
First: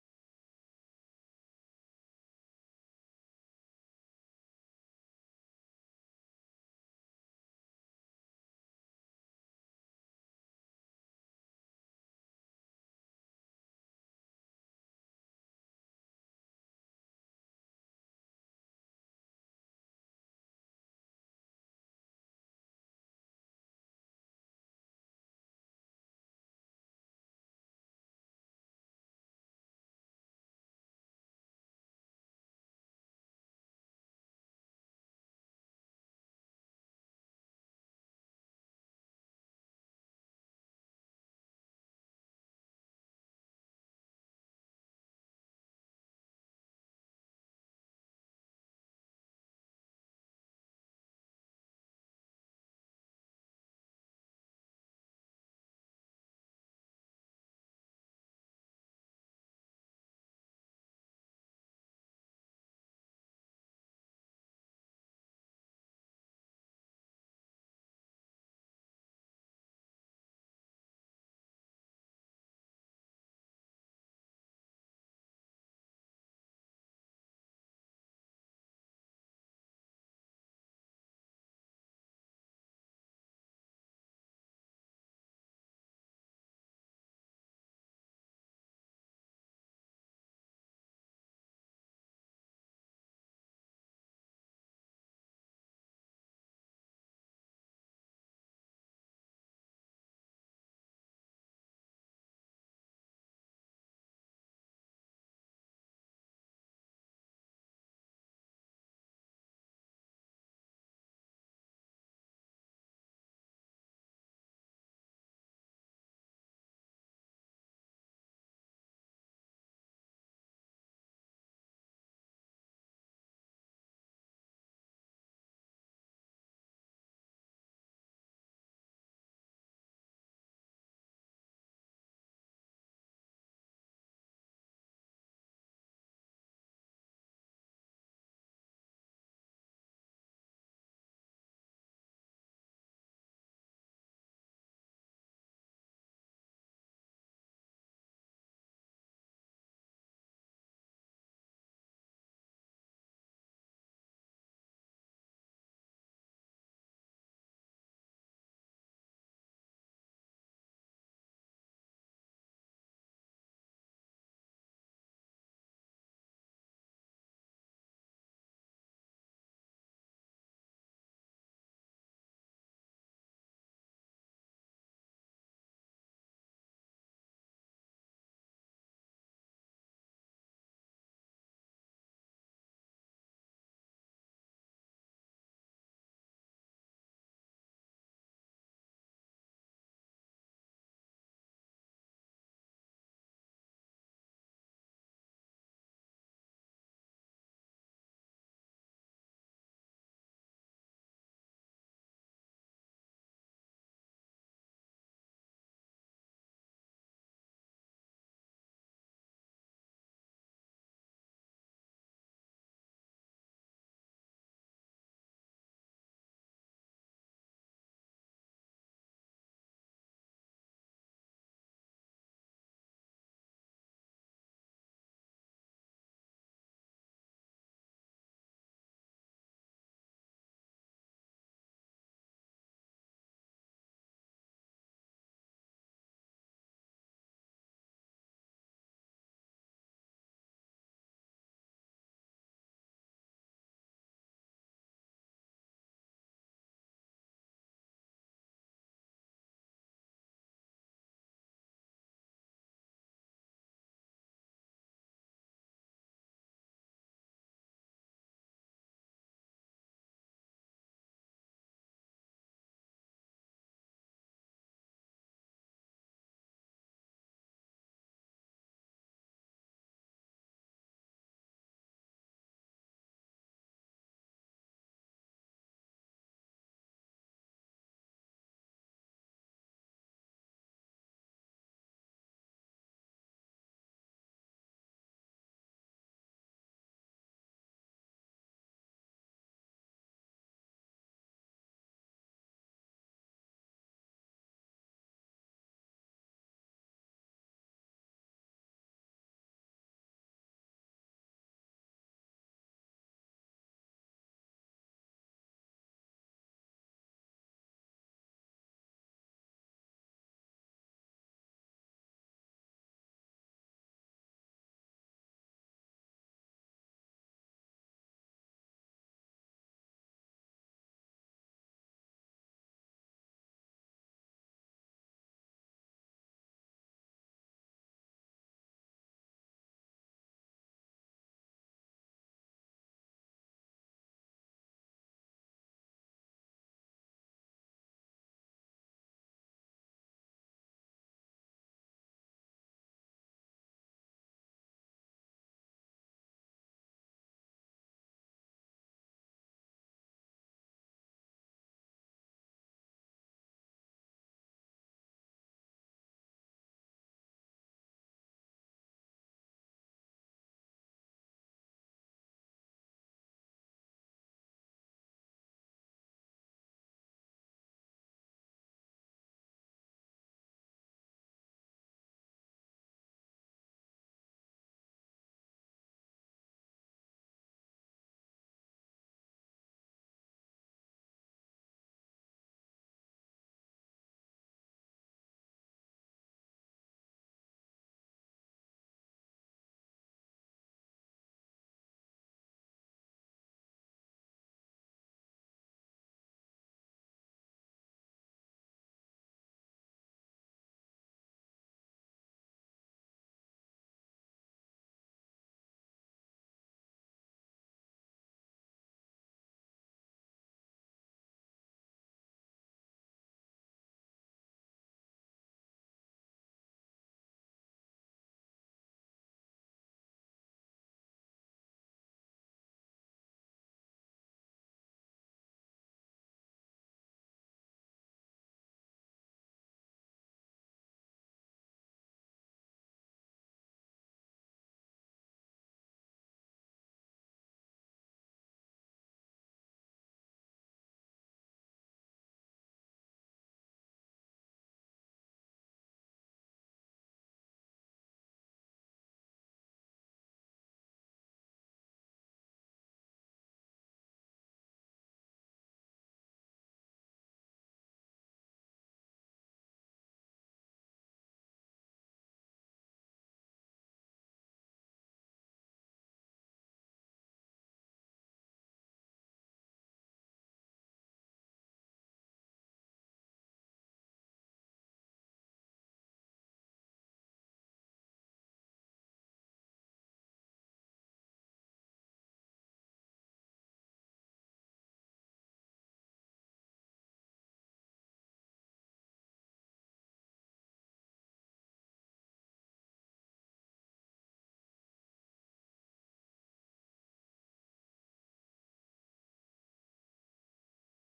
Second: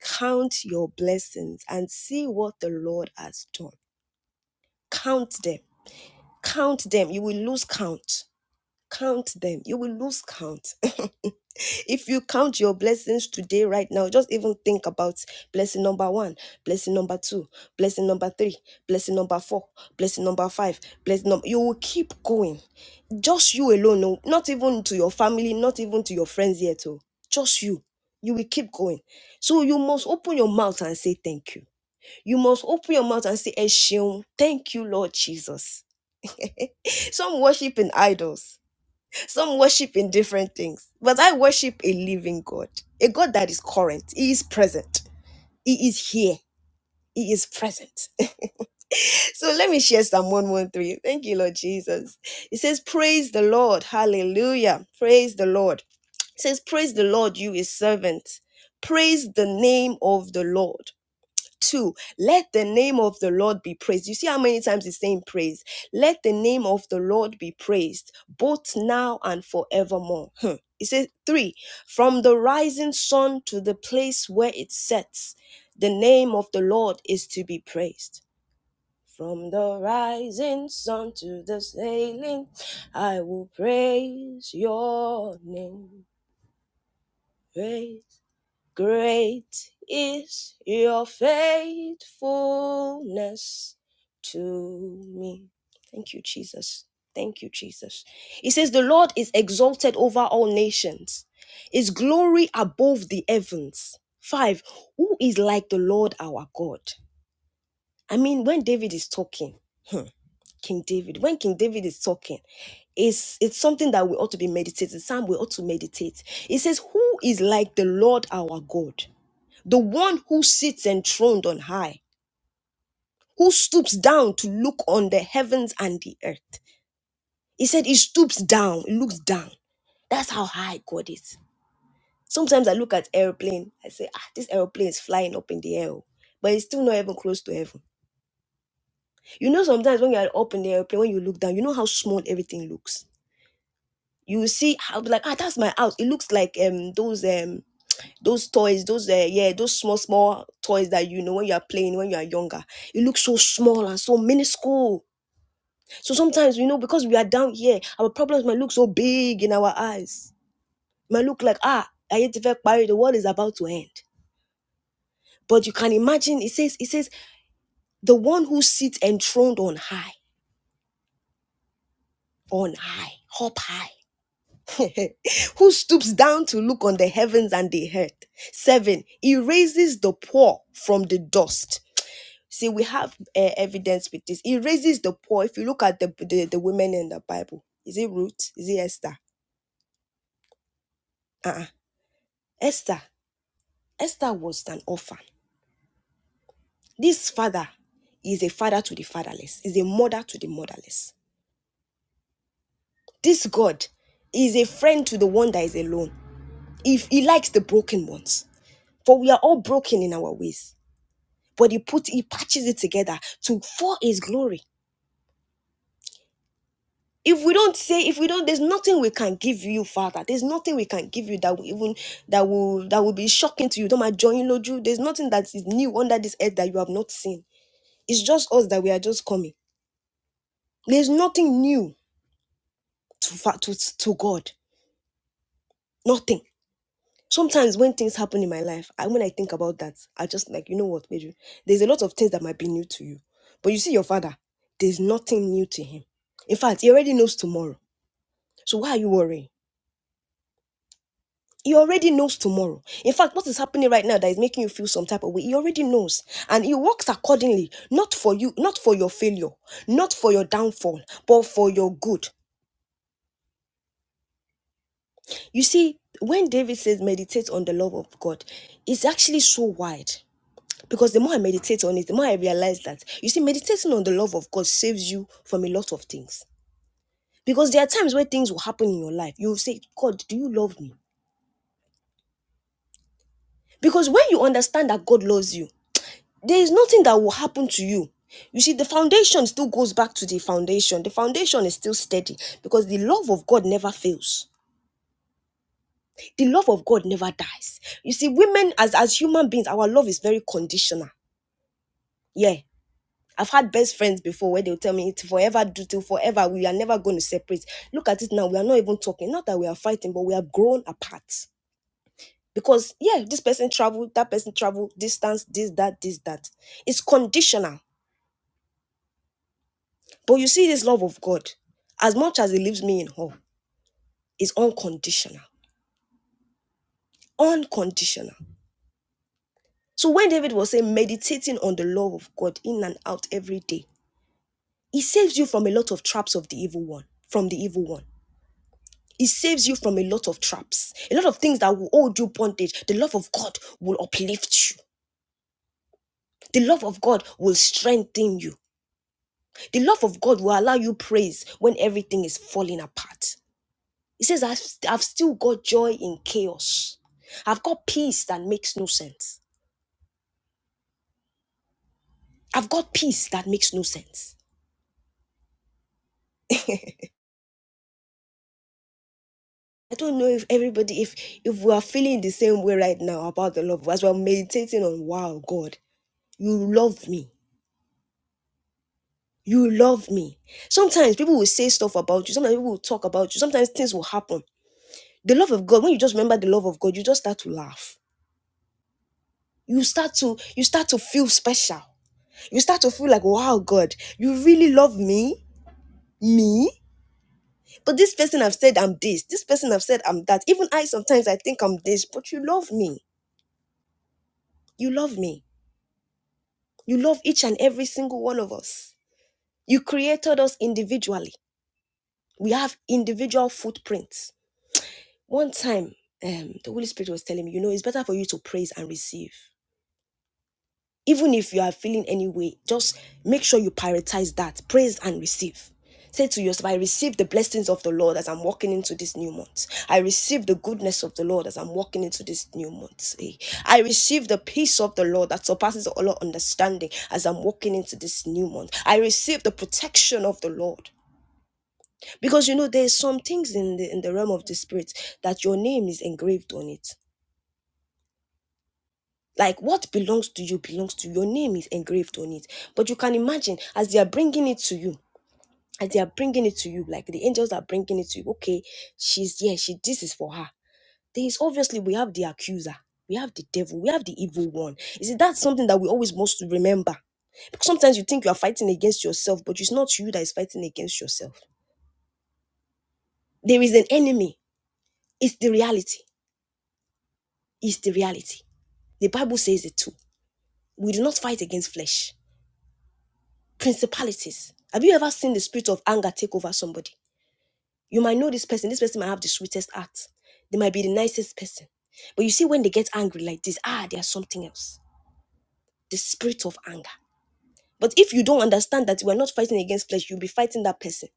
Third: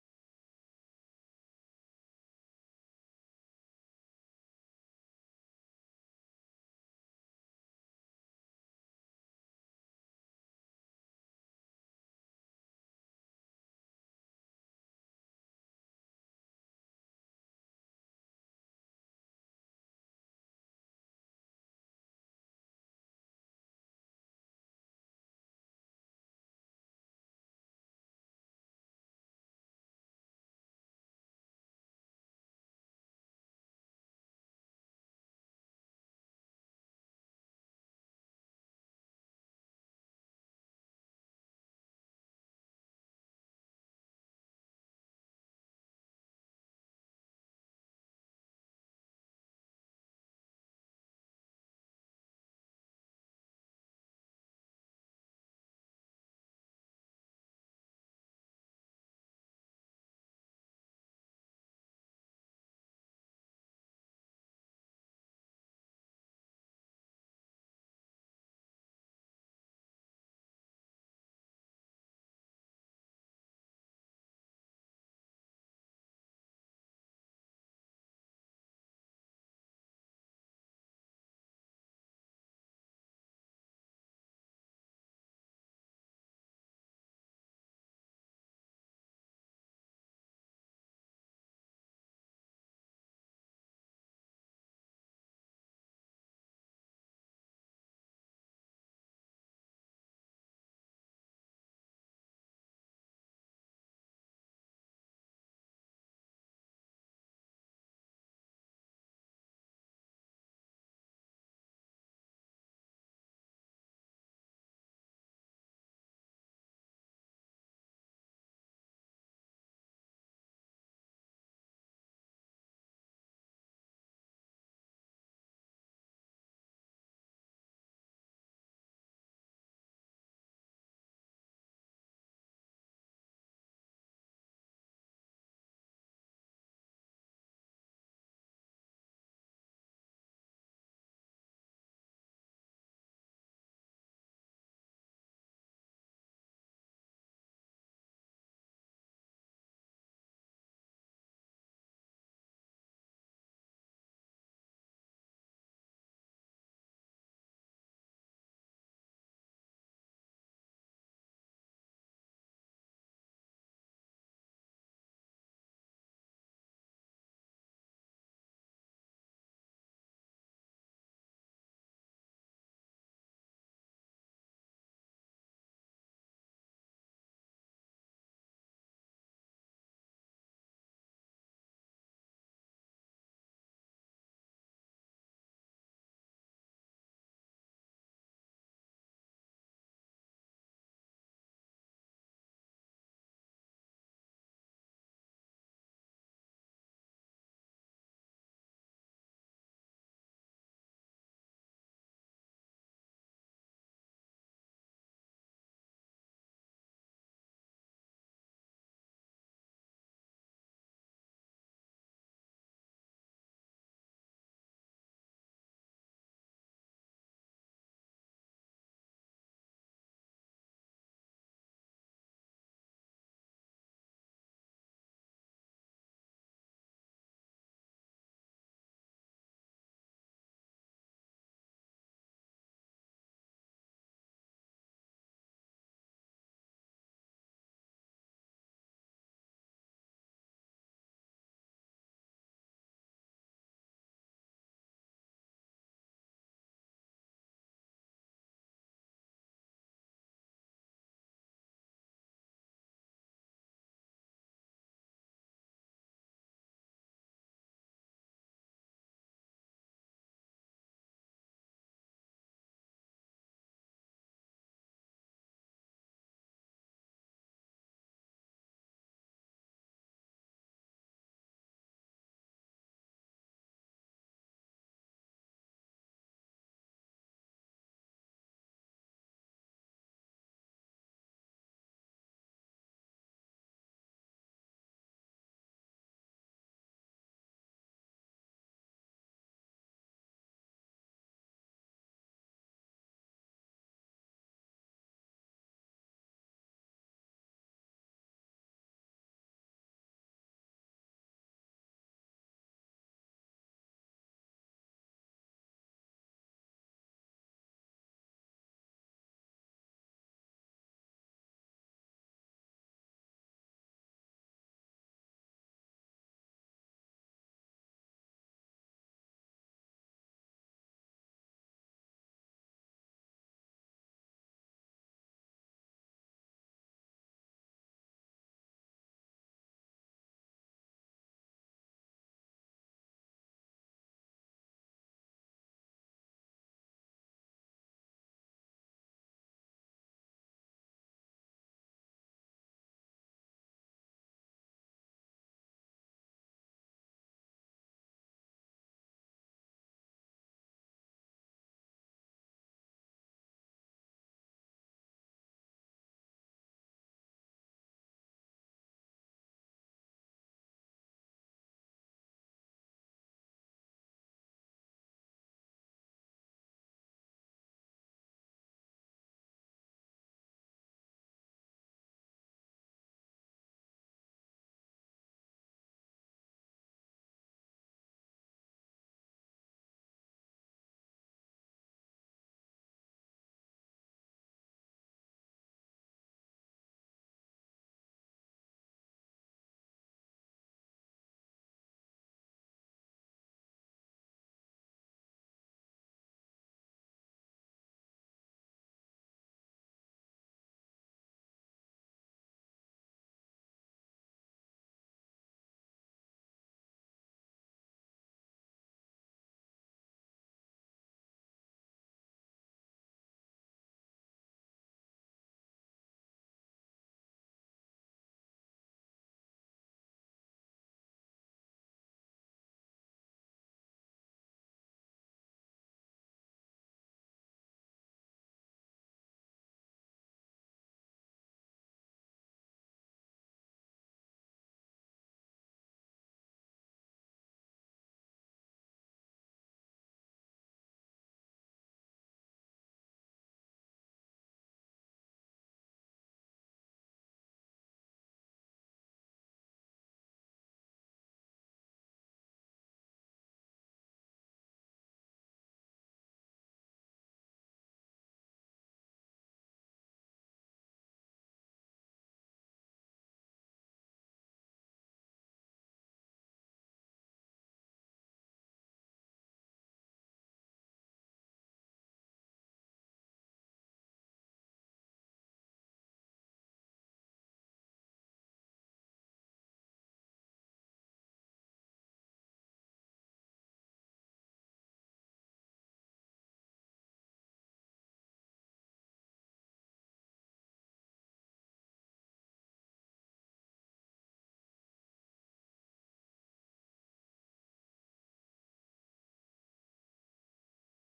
Speaker 1: Count your blessings and see what the Lord has done. Count them. Count them. You will lose count. Count them. You will lose count. if you count your blessings today right now just even think about blessing number one blessing number two blessing number three blessing number four blessing number five blessing number you will keep going just you alone no, not even to your family not even to your friends yet oh just you you will keep going so you must open your mouth and say thank you you must open your mouth and say "Ẹ thank you lord jesus some worship in idols some worship in different things, but I worship a living God, a God that is current. He is present. He is here. He is present. so let me share Psalm 113. Thank you, Lord Jesus. It says, Praise the Lord. Hallelujah. Praise the Lord. It says, Praise the Lord, you his servant. Praise the name of the Lord. Two, let the name of the Lord be praised. You see how many times it's saying praise. Let the name of the Lord be praised, both now and forevermore. Hmm. It says three, from the rising sun to the place where it sets, the name of the Lord is to be praised. From the rising sun to the sailing, I will praise your name. Praise. Great is your faithfulness to me. Thank you, Jesus. Thank you, Jesus. It says, The Lord is exalted over all nations, His glory above the heavens. Five, who is like the Lord our God? I mean, when David is talking, King David, when King David is talking, it's, it's something that we ought to be meditating. Psalm we ought to meditate. It says, Who is like the Lord our God? the one who sits enthroned on high, who stoops down to look on the heavens and the earth. He said he stoops down, he looks down. That's how high God is. Sometimes I look at airplane, I say, ah, this airplane is flying up in the air, oh," but it's still not even close to heaven. You know, sometimes when you're up in the airplane, when you look down, you know how small everything looks. You will see, I'll be like, ah, that's my house. It looks like um those um those toys, those uh, yeah, those small small toys that you know when you are playing when you are younger, it looks so small and so minuscule. So sometimes you know because we are down here, our problems might look so big in our eyes. It might look like ah, I hate to feel the world is about to end. But you can imagine it says it says the one who sits enthroned on high, on high, up high. who stoops down to look on the heavens and the earth. Seven, he raises the poor from the dust See, we have uh, evidence with this. It raises the poor. If you look at the, the, the women in the Bible, is it Ruth? Is it Esther? Uh-uh. Esther. Esther was an orphan. This father is a father to the fatherless, is a mother to the motherless. This God is a friend to the one that is alone. If he likes the broken ones, for we are all broken in our ways. But he put he patches it together to for his glory. if we don't say if we don't there's nothing we can give you father there's nothing we can give you that will even that will that will be shocking to you don't mind joining loju there's nothing that is new under this earth that you have not seen it's just us that we are just coming there's nothing new to fa- to, to god nothing sometimes when things happen in my life I when i think about that i just like you know what Pedro, there's a lot of things that might be new to you but you see your father there's nothing new to him in fact he already knows tomorrow so why are you worrying He already knows tomorrow. In fact, what is happening right now that is making you feel some type of way, he already knows. And he works accordingly, not for you, not for your failure, not for your downfall, but for your good. You see, when David says meditate on the love of God, it's actually so wide. Because the more I meditate on it, the more I realize that. You see, meditating on the love of God saves you from a lot of things. Because there are times where things will happen in your life. You'll say, God, do you love me? Because when you understand that God loves you, there is nothing that will happen to you. You see, the foundation still goes back to the foundation. The foundation is still steady because the love of God never fails. The love of God never dies. You see, women as, as human beings, our love is very conditional. Yeah. I've had best friends before where they'll tell me it's forever do till forever. We are never going to separate. Look at it now. We are not even talking. Not that we are fighting, but we are grown apart. Because yeah, this person traveled, that person traveled, distance, this, that, this, that. It's conditional But you see, this love of God, as much as it leaves me in awe, is unconditional. Unconditional. So when David was saying, meditating on the love of God in and out every day, it saves you from a lot of traps of the evil one, from the evil one. It saves you from a lot of traps, a lot of things that will hold you bondage. The love of God will uplift you. The love of God will strengthen you. The love of God will allow you praise when everything is falling apart. He says, I've, I've still got joy in chaos. I've got peace that makes no sense. I've got peace that makes no sense. I don't know if everybody, if if we are feeling the same way right now about the love, as we're meditating on, wow, God, you love me. You love me. Sometimes people will say stuff about you. Sometimes people will talk about you. Sometimes things will happen. The love of God, when you just remember the love of God, you just start to laugh. You start to, you start to feel special. You start to feel like, wow, God, you really love me? Me? But this person have said I'm this. This person have said I'm that. Even I sometimes I think I'm this, but you love me. You love me. You love each and every single one of us. You created us individually. We have individual footprints. One time, um, the Holy Spirit was telling me, you know, it's better for you to praise and receive. even if you are feeling any way, just make sure you prioritize that. Praise and receive. Say to yourself, I receive the blessings of the Lord as I'm walking into this new month. I receive the goodness of the Lord as I'm walking into this new month. Eh, I receive the peace of the Lord that surpasses all understanding as I'm walking into this new month. I receive the protection of the Lord. Because you know, there's some things in the in the realm of the spirit that your name is engraved on it. like what belongs to you belongs to you. your name is engraved on it but you can imagine as they are bringing it to you as they are bringing it to you like the angels are bringing it to you okay she's yeah she this is for her there is obviously we have the accuser we have the devil we have the evil one you see that's something that we always must remember because sometimes you think you are fighting against yourself but it's not you that is fighting against yourself there is an enemy it's the reality it's the reality the bible says it too we do not fight against flesh Principalities. Have you ever seen the spirit of anger take over somebody? You might know this person. This person might have the sweetest heart. They might be the nicest person. But you see, when they get angry like this, ah, there's something else. The spirit of anger. But if you don't understand that we're not fighting against flesh, you'll be fighting that person.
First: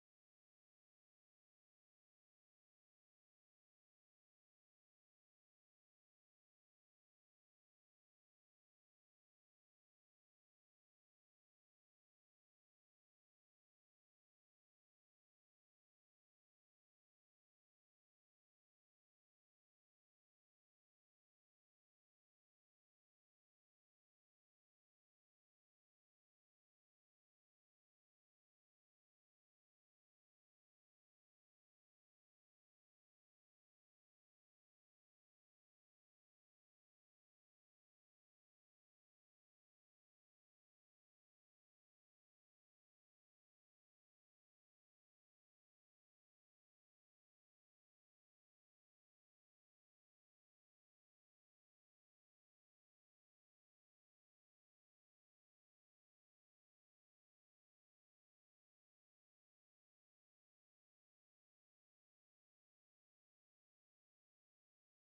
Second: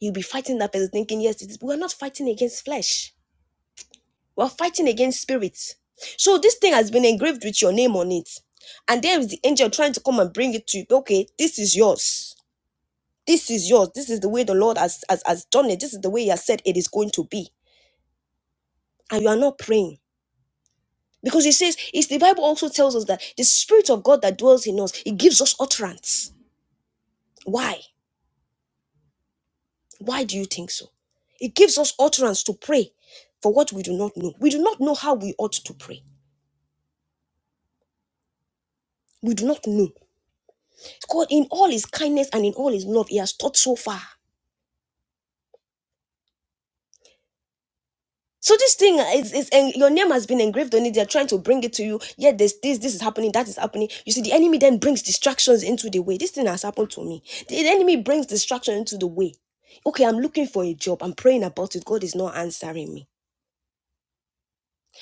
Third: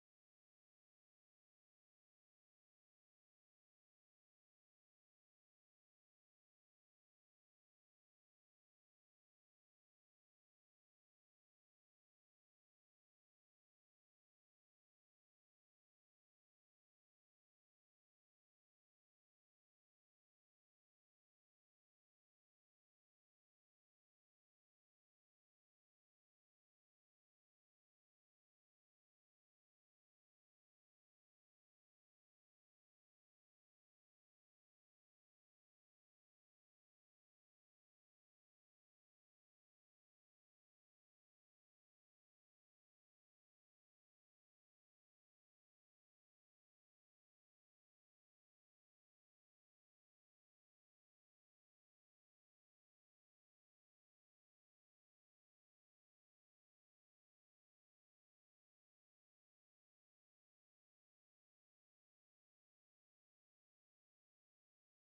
Speaker 1: You'll be fighting that person thinking, yes, it is. we're not fighting against flesh. We're fighting against spirits. So this thing has been engraved with your name on it. And there is the angel trying to come and bring it to you. Okay, this is yours This is yours. This is the way the Lord has, has, has done it. This is the way He has said it is going to be. And you are not praying. Because He says, it's the Bible also tells us that the Spirit of God that dwells in us, it gives us utterance. Why? Why do you think so? It gives us utterance to pray for what we do not know. We do not know how we ought to pray. We do not know. God, in all His kindness and in all His love, He has taught so far. So this thing is, is and your name has been engraved on it. They're trying to bring it to you. Yet there's this, this is happening, that is happening. You see, the enemy then brings distractions into the way. This thing has happened to me. The enemy brings distraction into the way. Okay, I'm looking for a job. I'm praying about it. God is not answering me.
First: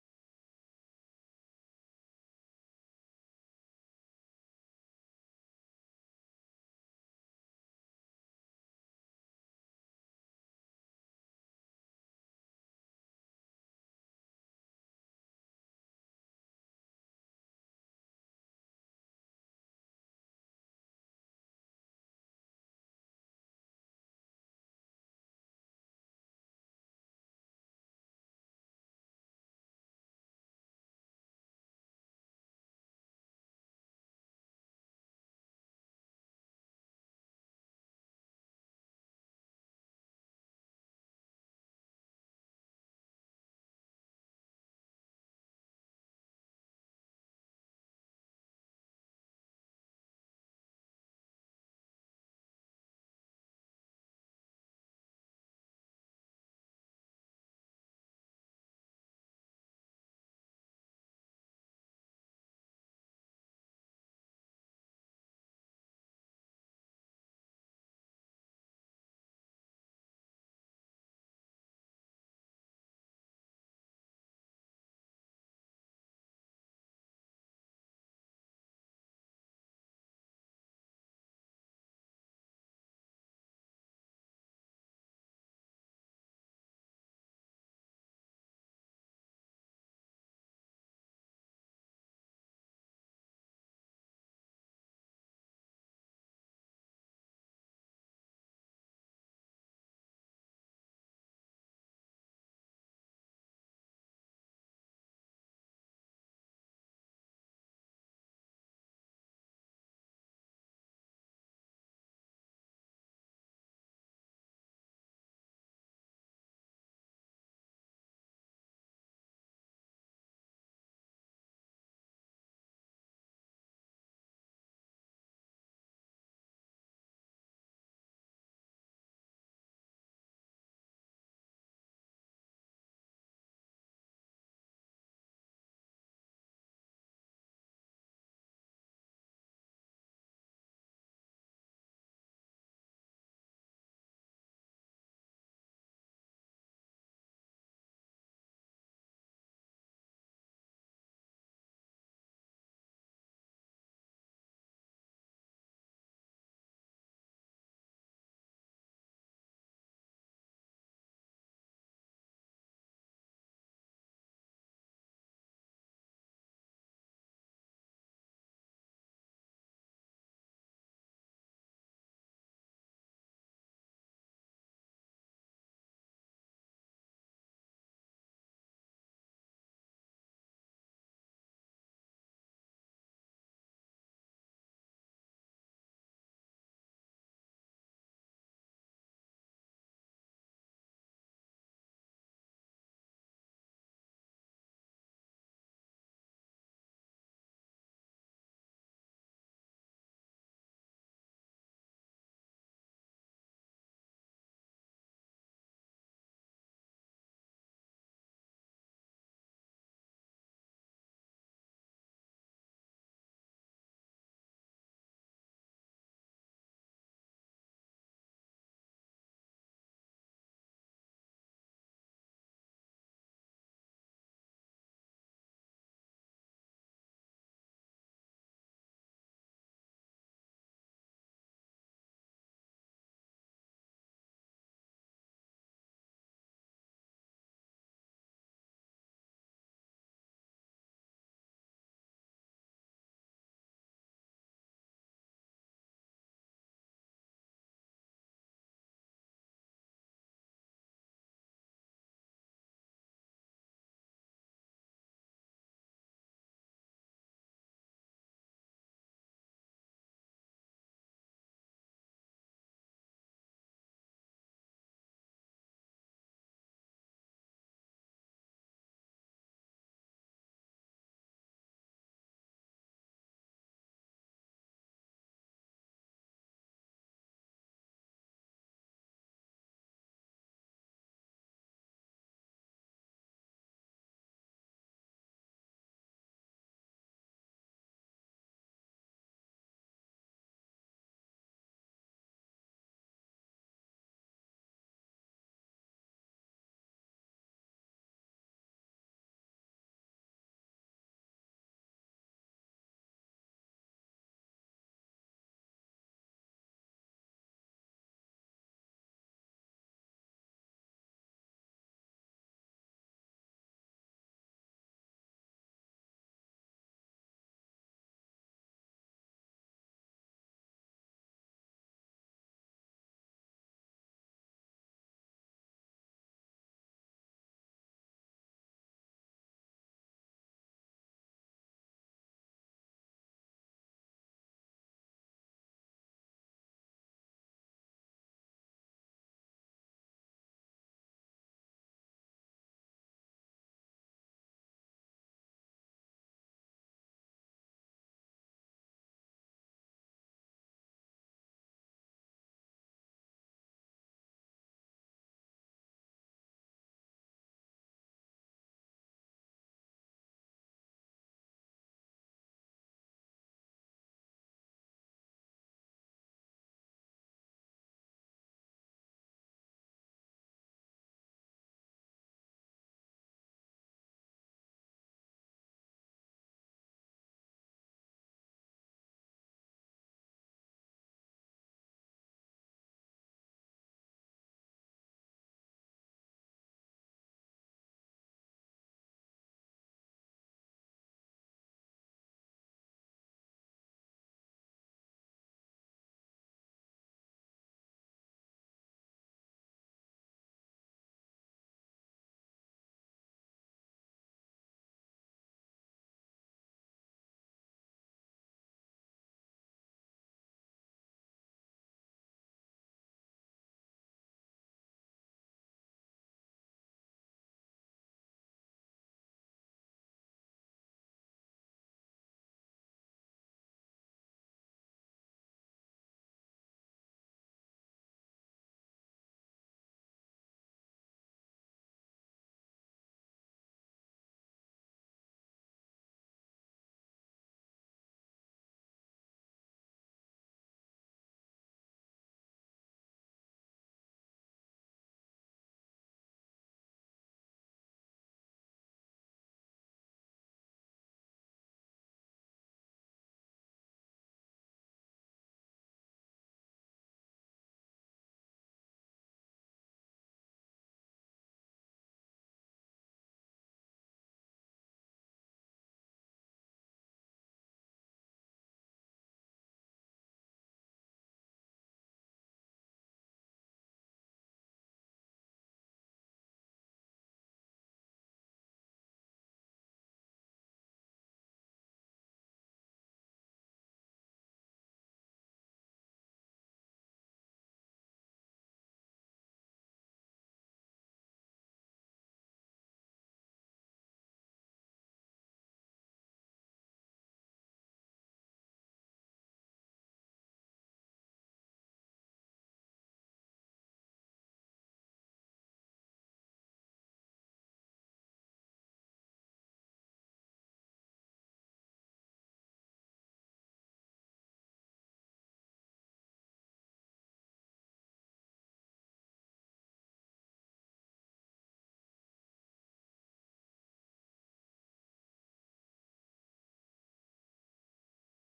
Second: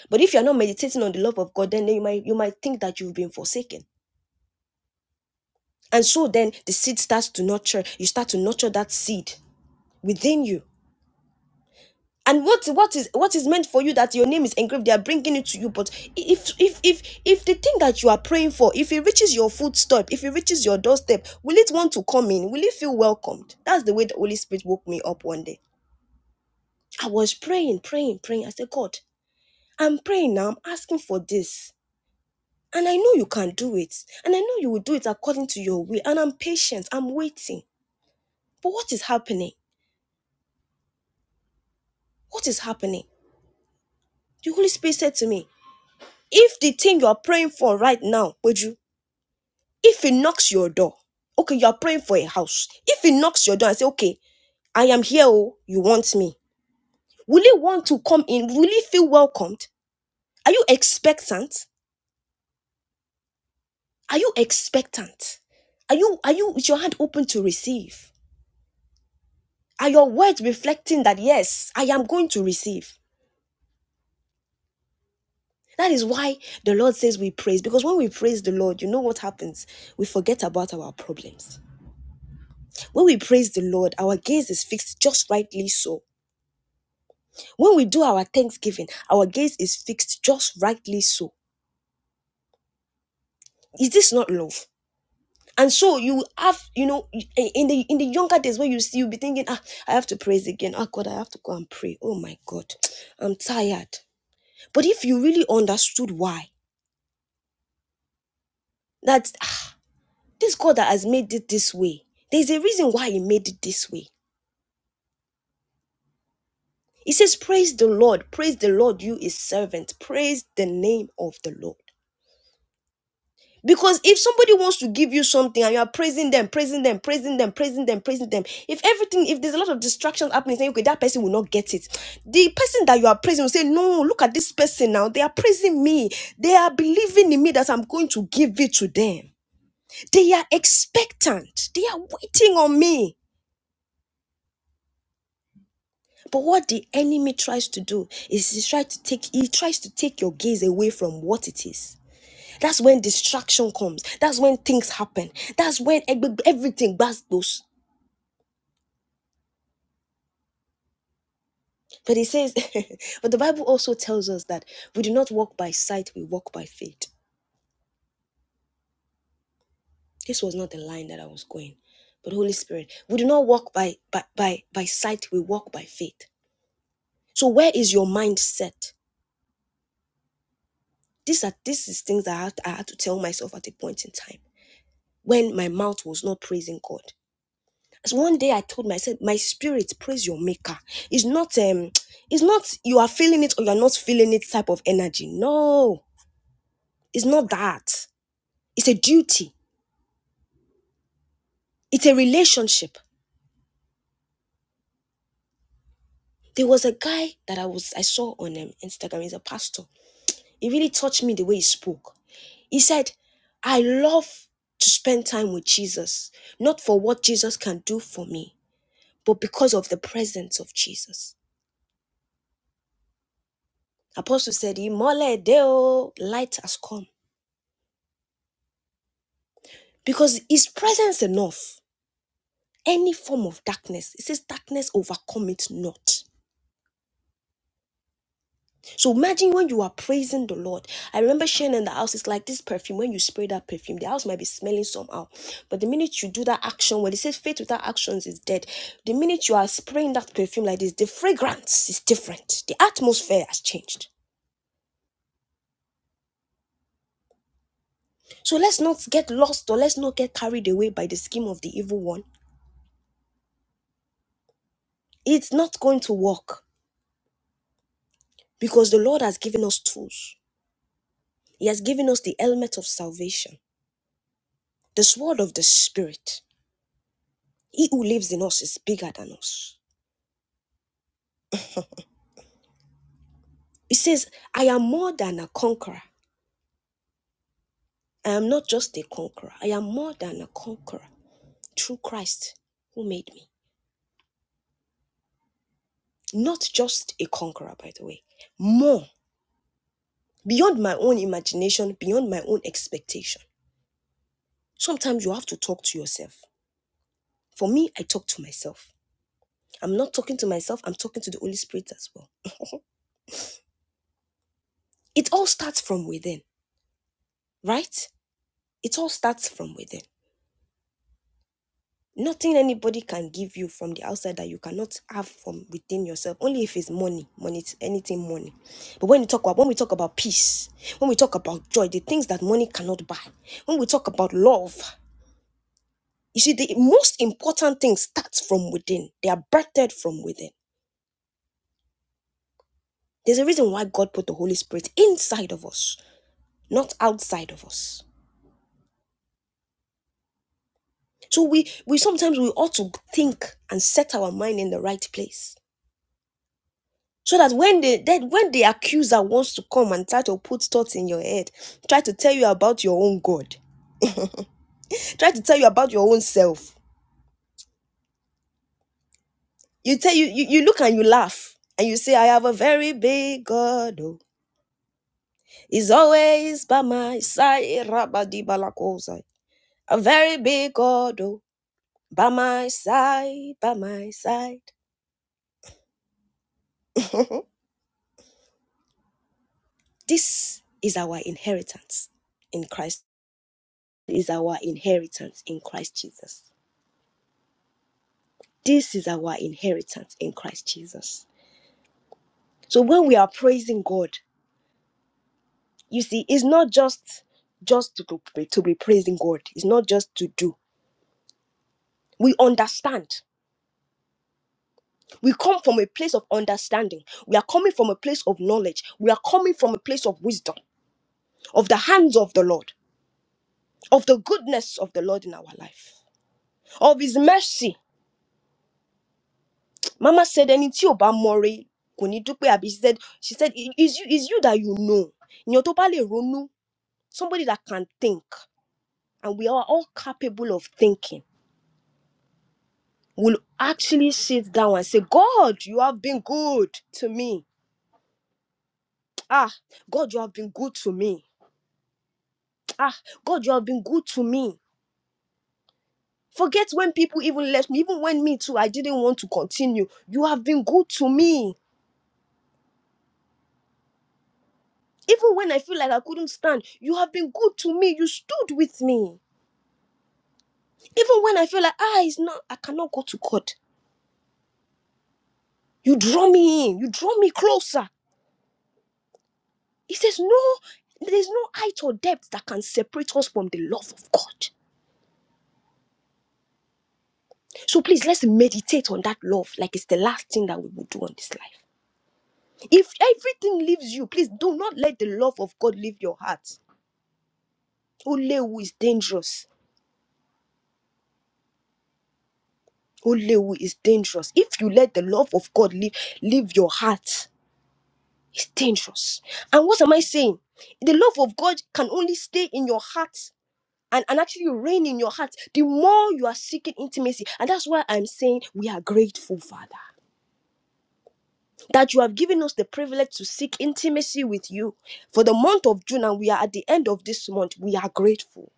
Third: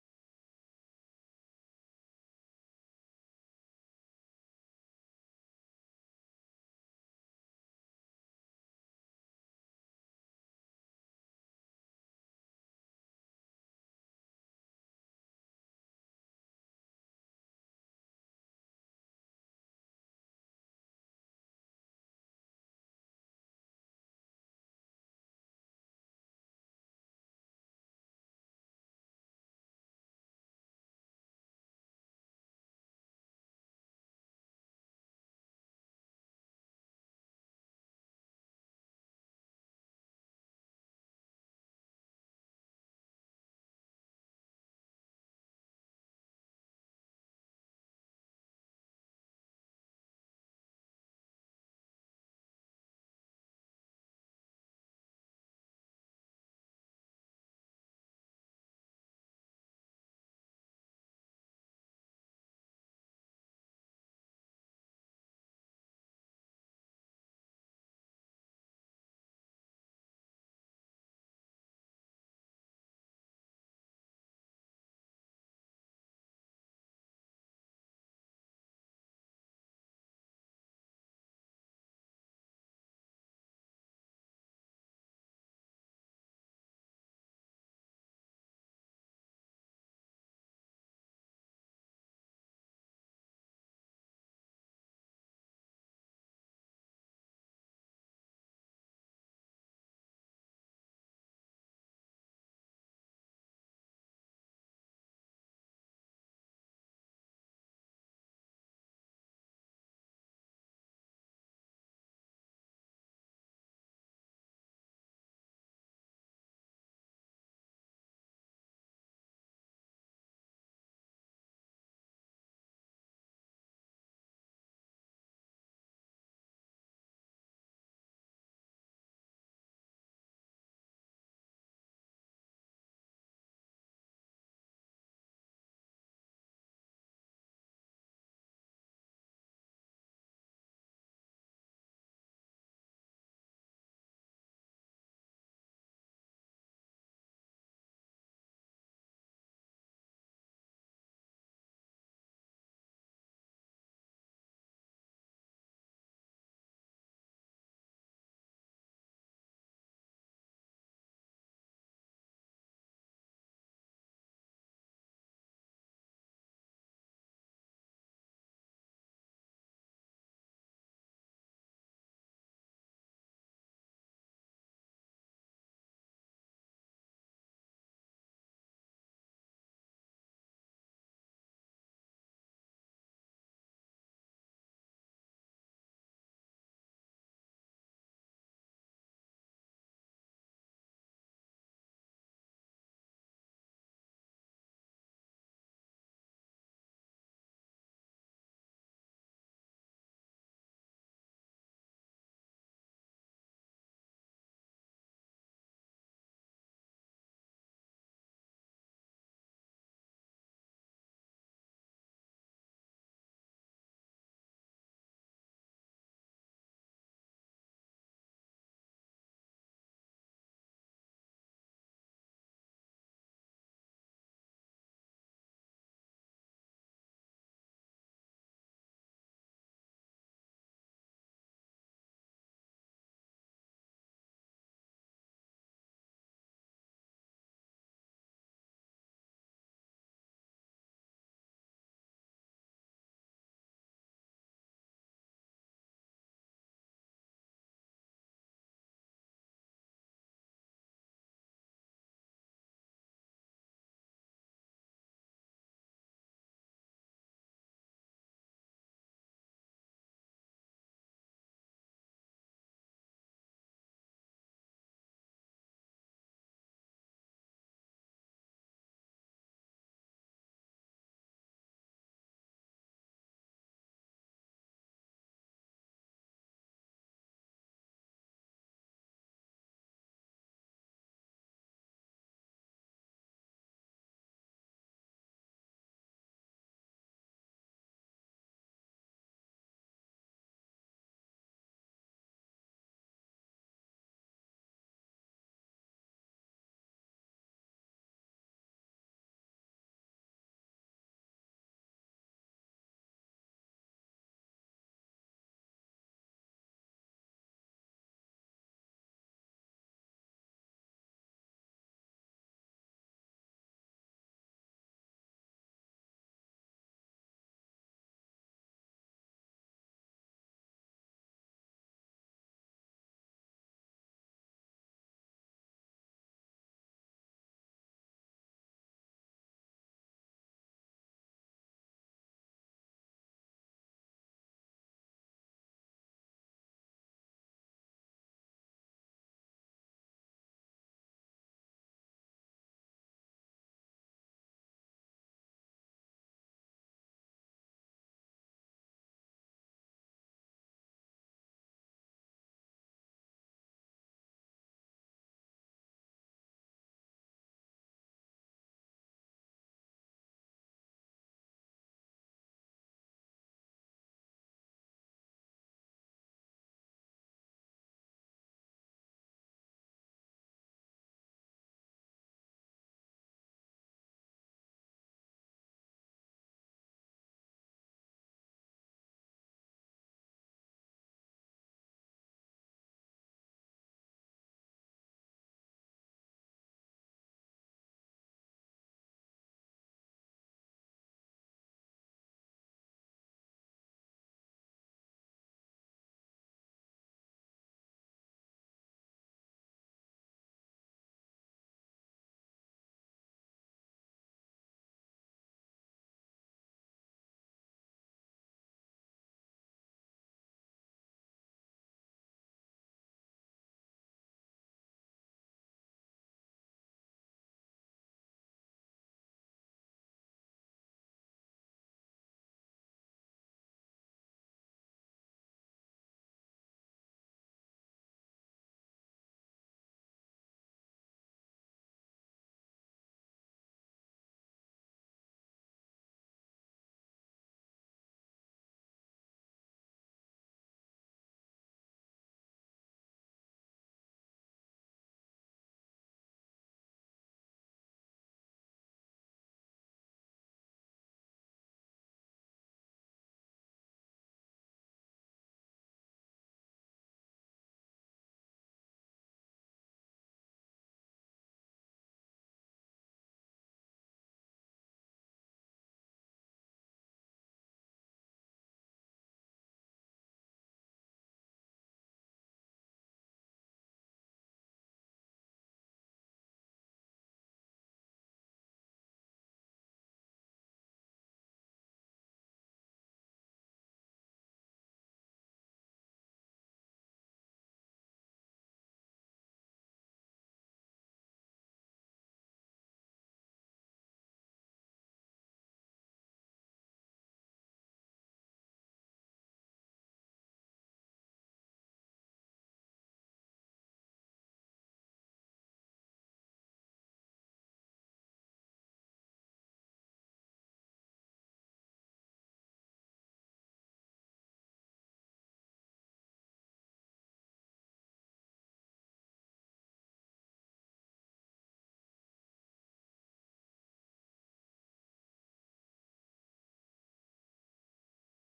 Speaker 1: But if you're not meditating on the love of God, then you might you might think that you've been forsaken. And so then the seed starts to nurture. You start to nurture that seed within you and what what is what is meant for you that your name is engraved they are bringing it to you but if if if if the thing that you are praying for if it reaches your footstep if it reaches your doorstep will it want to come in will it feel welcomed that's the way the holy spirit woke me up one day i was praying praying praying i said god i'm praying now i'm asking for this and i know you can do it and i know you will do it according to your will and i'm patient i'm waiting but what is happening what is happening the holy spirit said to me if the thing you are praying for right now Peju, If he knocks your door, okay, you are praying for a house. If he knocks your door and say, okay, I am here, oh, you want me? Will he want to come in? Will he feel welcomed? Are you expectant? Are you expectant? Are you are you with your hand open to receive? Are your words reflecting that yes, I am going to receive? That is why the Lord says we praise because when we praise the Lord, you know what happens? We forget about our problems. When we praise the Lord, our gaze is fixed just rightly so When we do our thanksgiving, our gaze is fixed just rightly so. Is this not love? And so you have, you know, in the in the younger days where you see you be thinking, ah, I have to praise again. Ah God, I have to go and pray. Oh my God, I'm tired. But if you really understood why, that ah, this God that has made it this way, there's a reason why he made it this way. He says, Praise the Lord, praise the Lord, you his servant, praise the name of the Lord. Because if somebody wants to give you something and you are praising them, praising them, praising them, praising them, praising them, if everything, if there's a lot of distractions happening, saying, okay, that person will not get it. The person that you are praising will say, no, look at this person now. They are praising me. They are believing in me that I'm going to give it to them. They are expectant. They are waiting on me. But what the enemy tries to do is he tries to take he tries to take your gaze away from what it is That's when distraction comes. That's when things happen. That's when everything bas- goes. But it says, but the Bible also tells us that we do not walk by sight, we walk by faith. This was not the line that I was going. But Holy Spirit, we do not walk by by by, by sight, we walk by faith. So where is your mindset? These are this is things that I had, I had to tell myself at a point in time when my mouth was not praising God. So one day I told myself, my spirit, praise your maker. It's not um, it's not you are feeling it or you're not feeling it type of energy. No, it's not that. It's a duty, it's a relationship. There was a guy that I was I saw on um, Instagram, he's a pastor. He really touched me the way he spoke. He said, I love to spend time with Jesus, not for what Jesus can do for me, but because of the presence of Jesus. Apostle said, Imole deo, light has come because his presence enough any form of darkness it says darkness overcome it not so imagine when you are praising the lord i remember sharing in the house it's like this perfume when you spray that perfume the house might be smelling somehow but the minute you do that action when it says faith without actions is dead the minute you are spraying that perfume like this the fragrance is different the atmosphere has changed so let's not get lost or let's not get carried away by the scheme of the evil one it's not going to work because the lord has given us tools He has given us the helmet of salvation, the sword of the Spirit. He who lives in us is bigger than us. He says, I am more than a conqueror. I am not just a conqueror. I am more than a conqueror through Christ who made me. Not just a conqueror, by the way. More, beyond my own imagination, beyond my own expectation. Sometimes you have to talk to yourself. For me, I talk to myself. I'm not talking to myself, I'm talking to the Holy Spirit as well. It all starts from within, right? it all starts from within. Nothing anybody can give you from the outside that you cannot have from within yourself. Only if it's money, money, anything money. But when you talk about when we talk about peace, when we talk about joy, the things that money cannot buy, when we talk about love, you see, the most important thing starts from within. They are birthed from within. There's a reason why God put the Holy Spirit inside of us, not outside of us. So we we sometimes we ought to think and set our mind in the right place so that when the then when the accuser wants to come and try to put thoughts in your head try to tell you about your own god try to tell you about your own self you tell you you, you look and you laugh and you say i have a very big god oh. he's always by my side Rabadibalakosai. a very big god oh, by my side by my side this is our inheritance in christ is our inheritance in christ jesus This is our inheritance in Christ Jesus. So when we are praising God, you see, it's not just just to be, to be praising God. It's not just to do. We understand. We come from a place of understanding. We are coming from a place of knowledge. We are coming from a place of wisdom, of the hands of the Lord, of the goodness of the Lord in our life, of His mercy. Mama said, "Ẹni tí ò bá mọre kò ní dúpẹ́," àbí She said, she said, "Is you, is you that you know. Ìyẹn tó bá lè ronú, Somebody that can think. and we are all capable of thinking, will actually sit down and say, God, you have been good to me. Ah, God, you have been good to me. Ah, God, you have been good to me. Forget when people even left me, even when me too, I didn't want to continue. You have been good to me. Even when I feel like I couldn't stand, you have been good to me. You stood with me. Even when I feel like, ah, it's not, I cannot go to God. You draw me in, you draw me closer He says, No, there's no height or depth that can separate us from the love of God. So please let's meditate on that love like it's the last thing that we will do on this life. If everything leaves you, please do not let the love of God leave your heart. Olewu is dangerous. Olewu is dangerous. If you let the love of God leave, leave your heart, it's dangerous. And what am I saying? The love of God can only stay in your heart and, and actually reign in your heart, the more you are seeking intimacy. And that's why I'm saying we are grateful, Father, that you have given us the privilege to seek intimacy with you. For the month of June, and we are at the end of this month, we are grateful.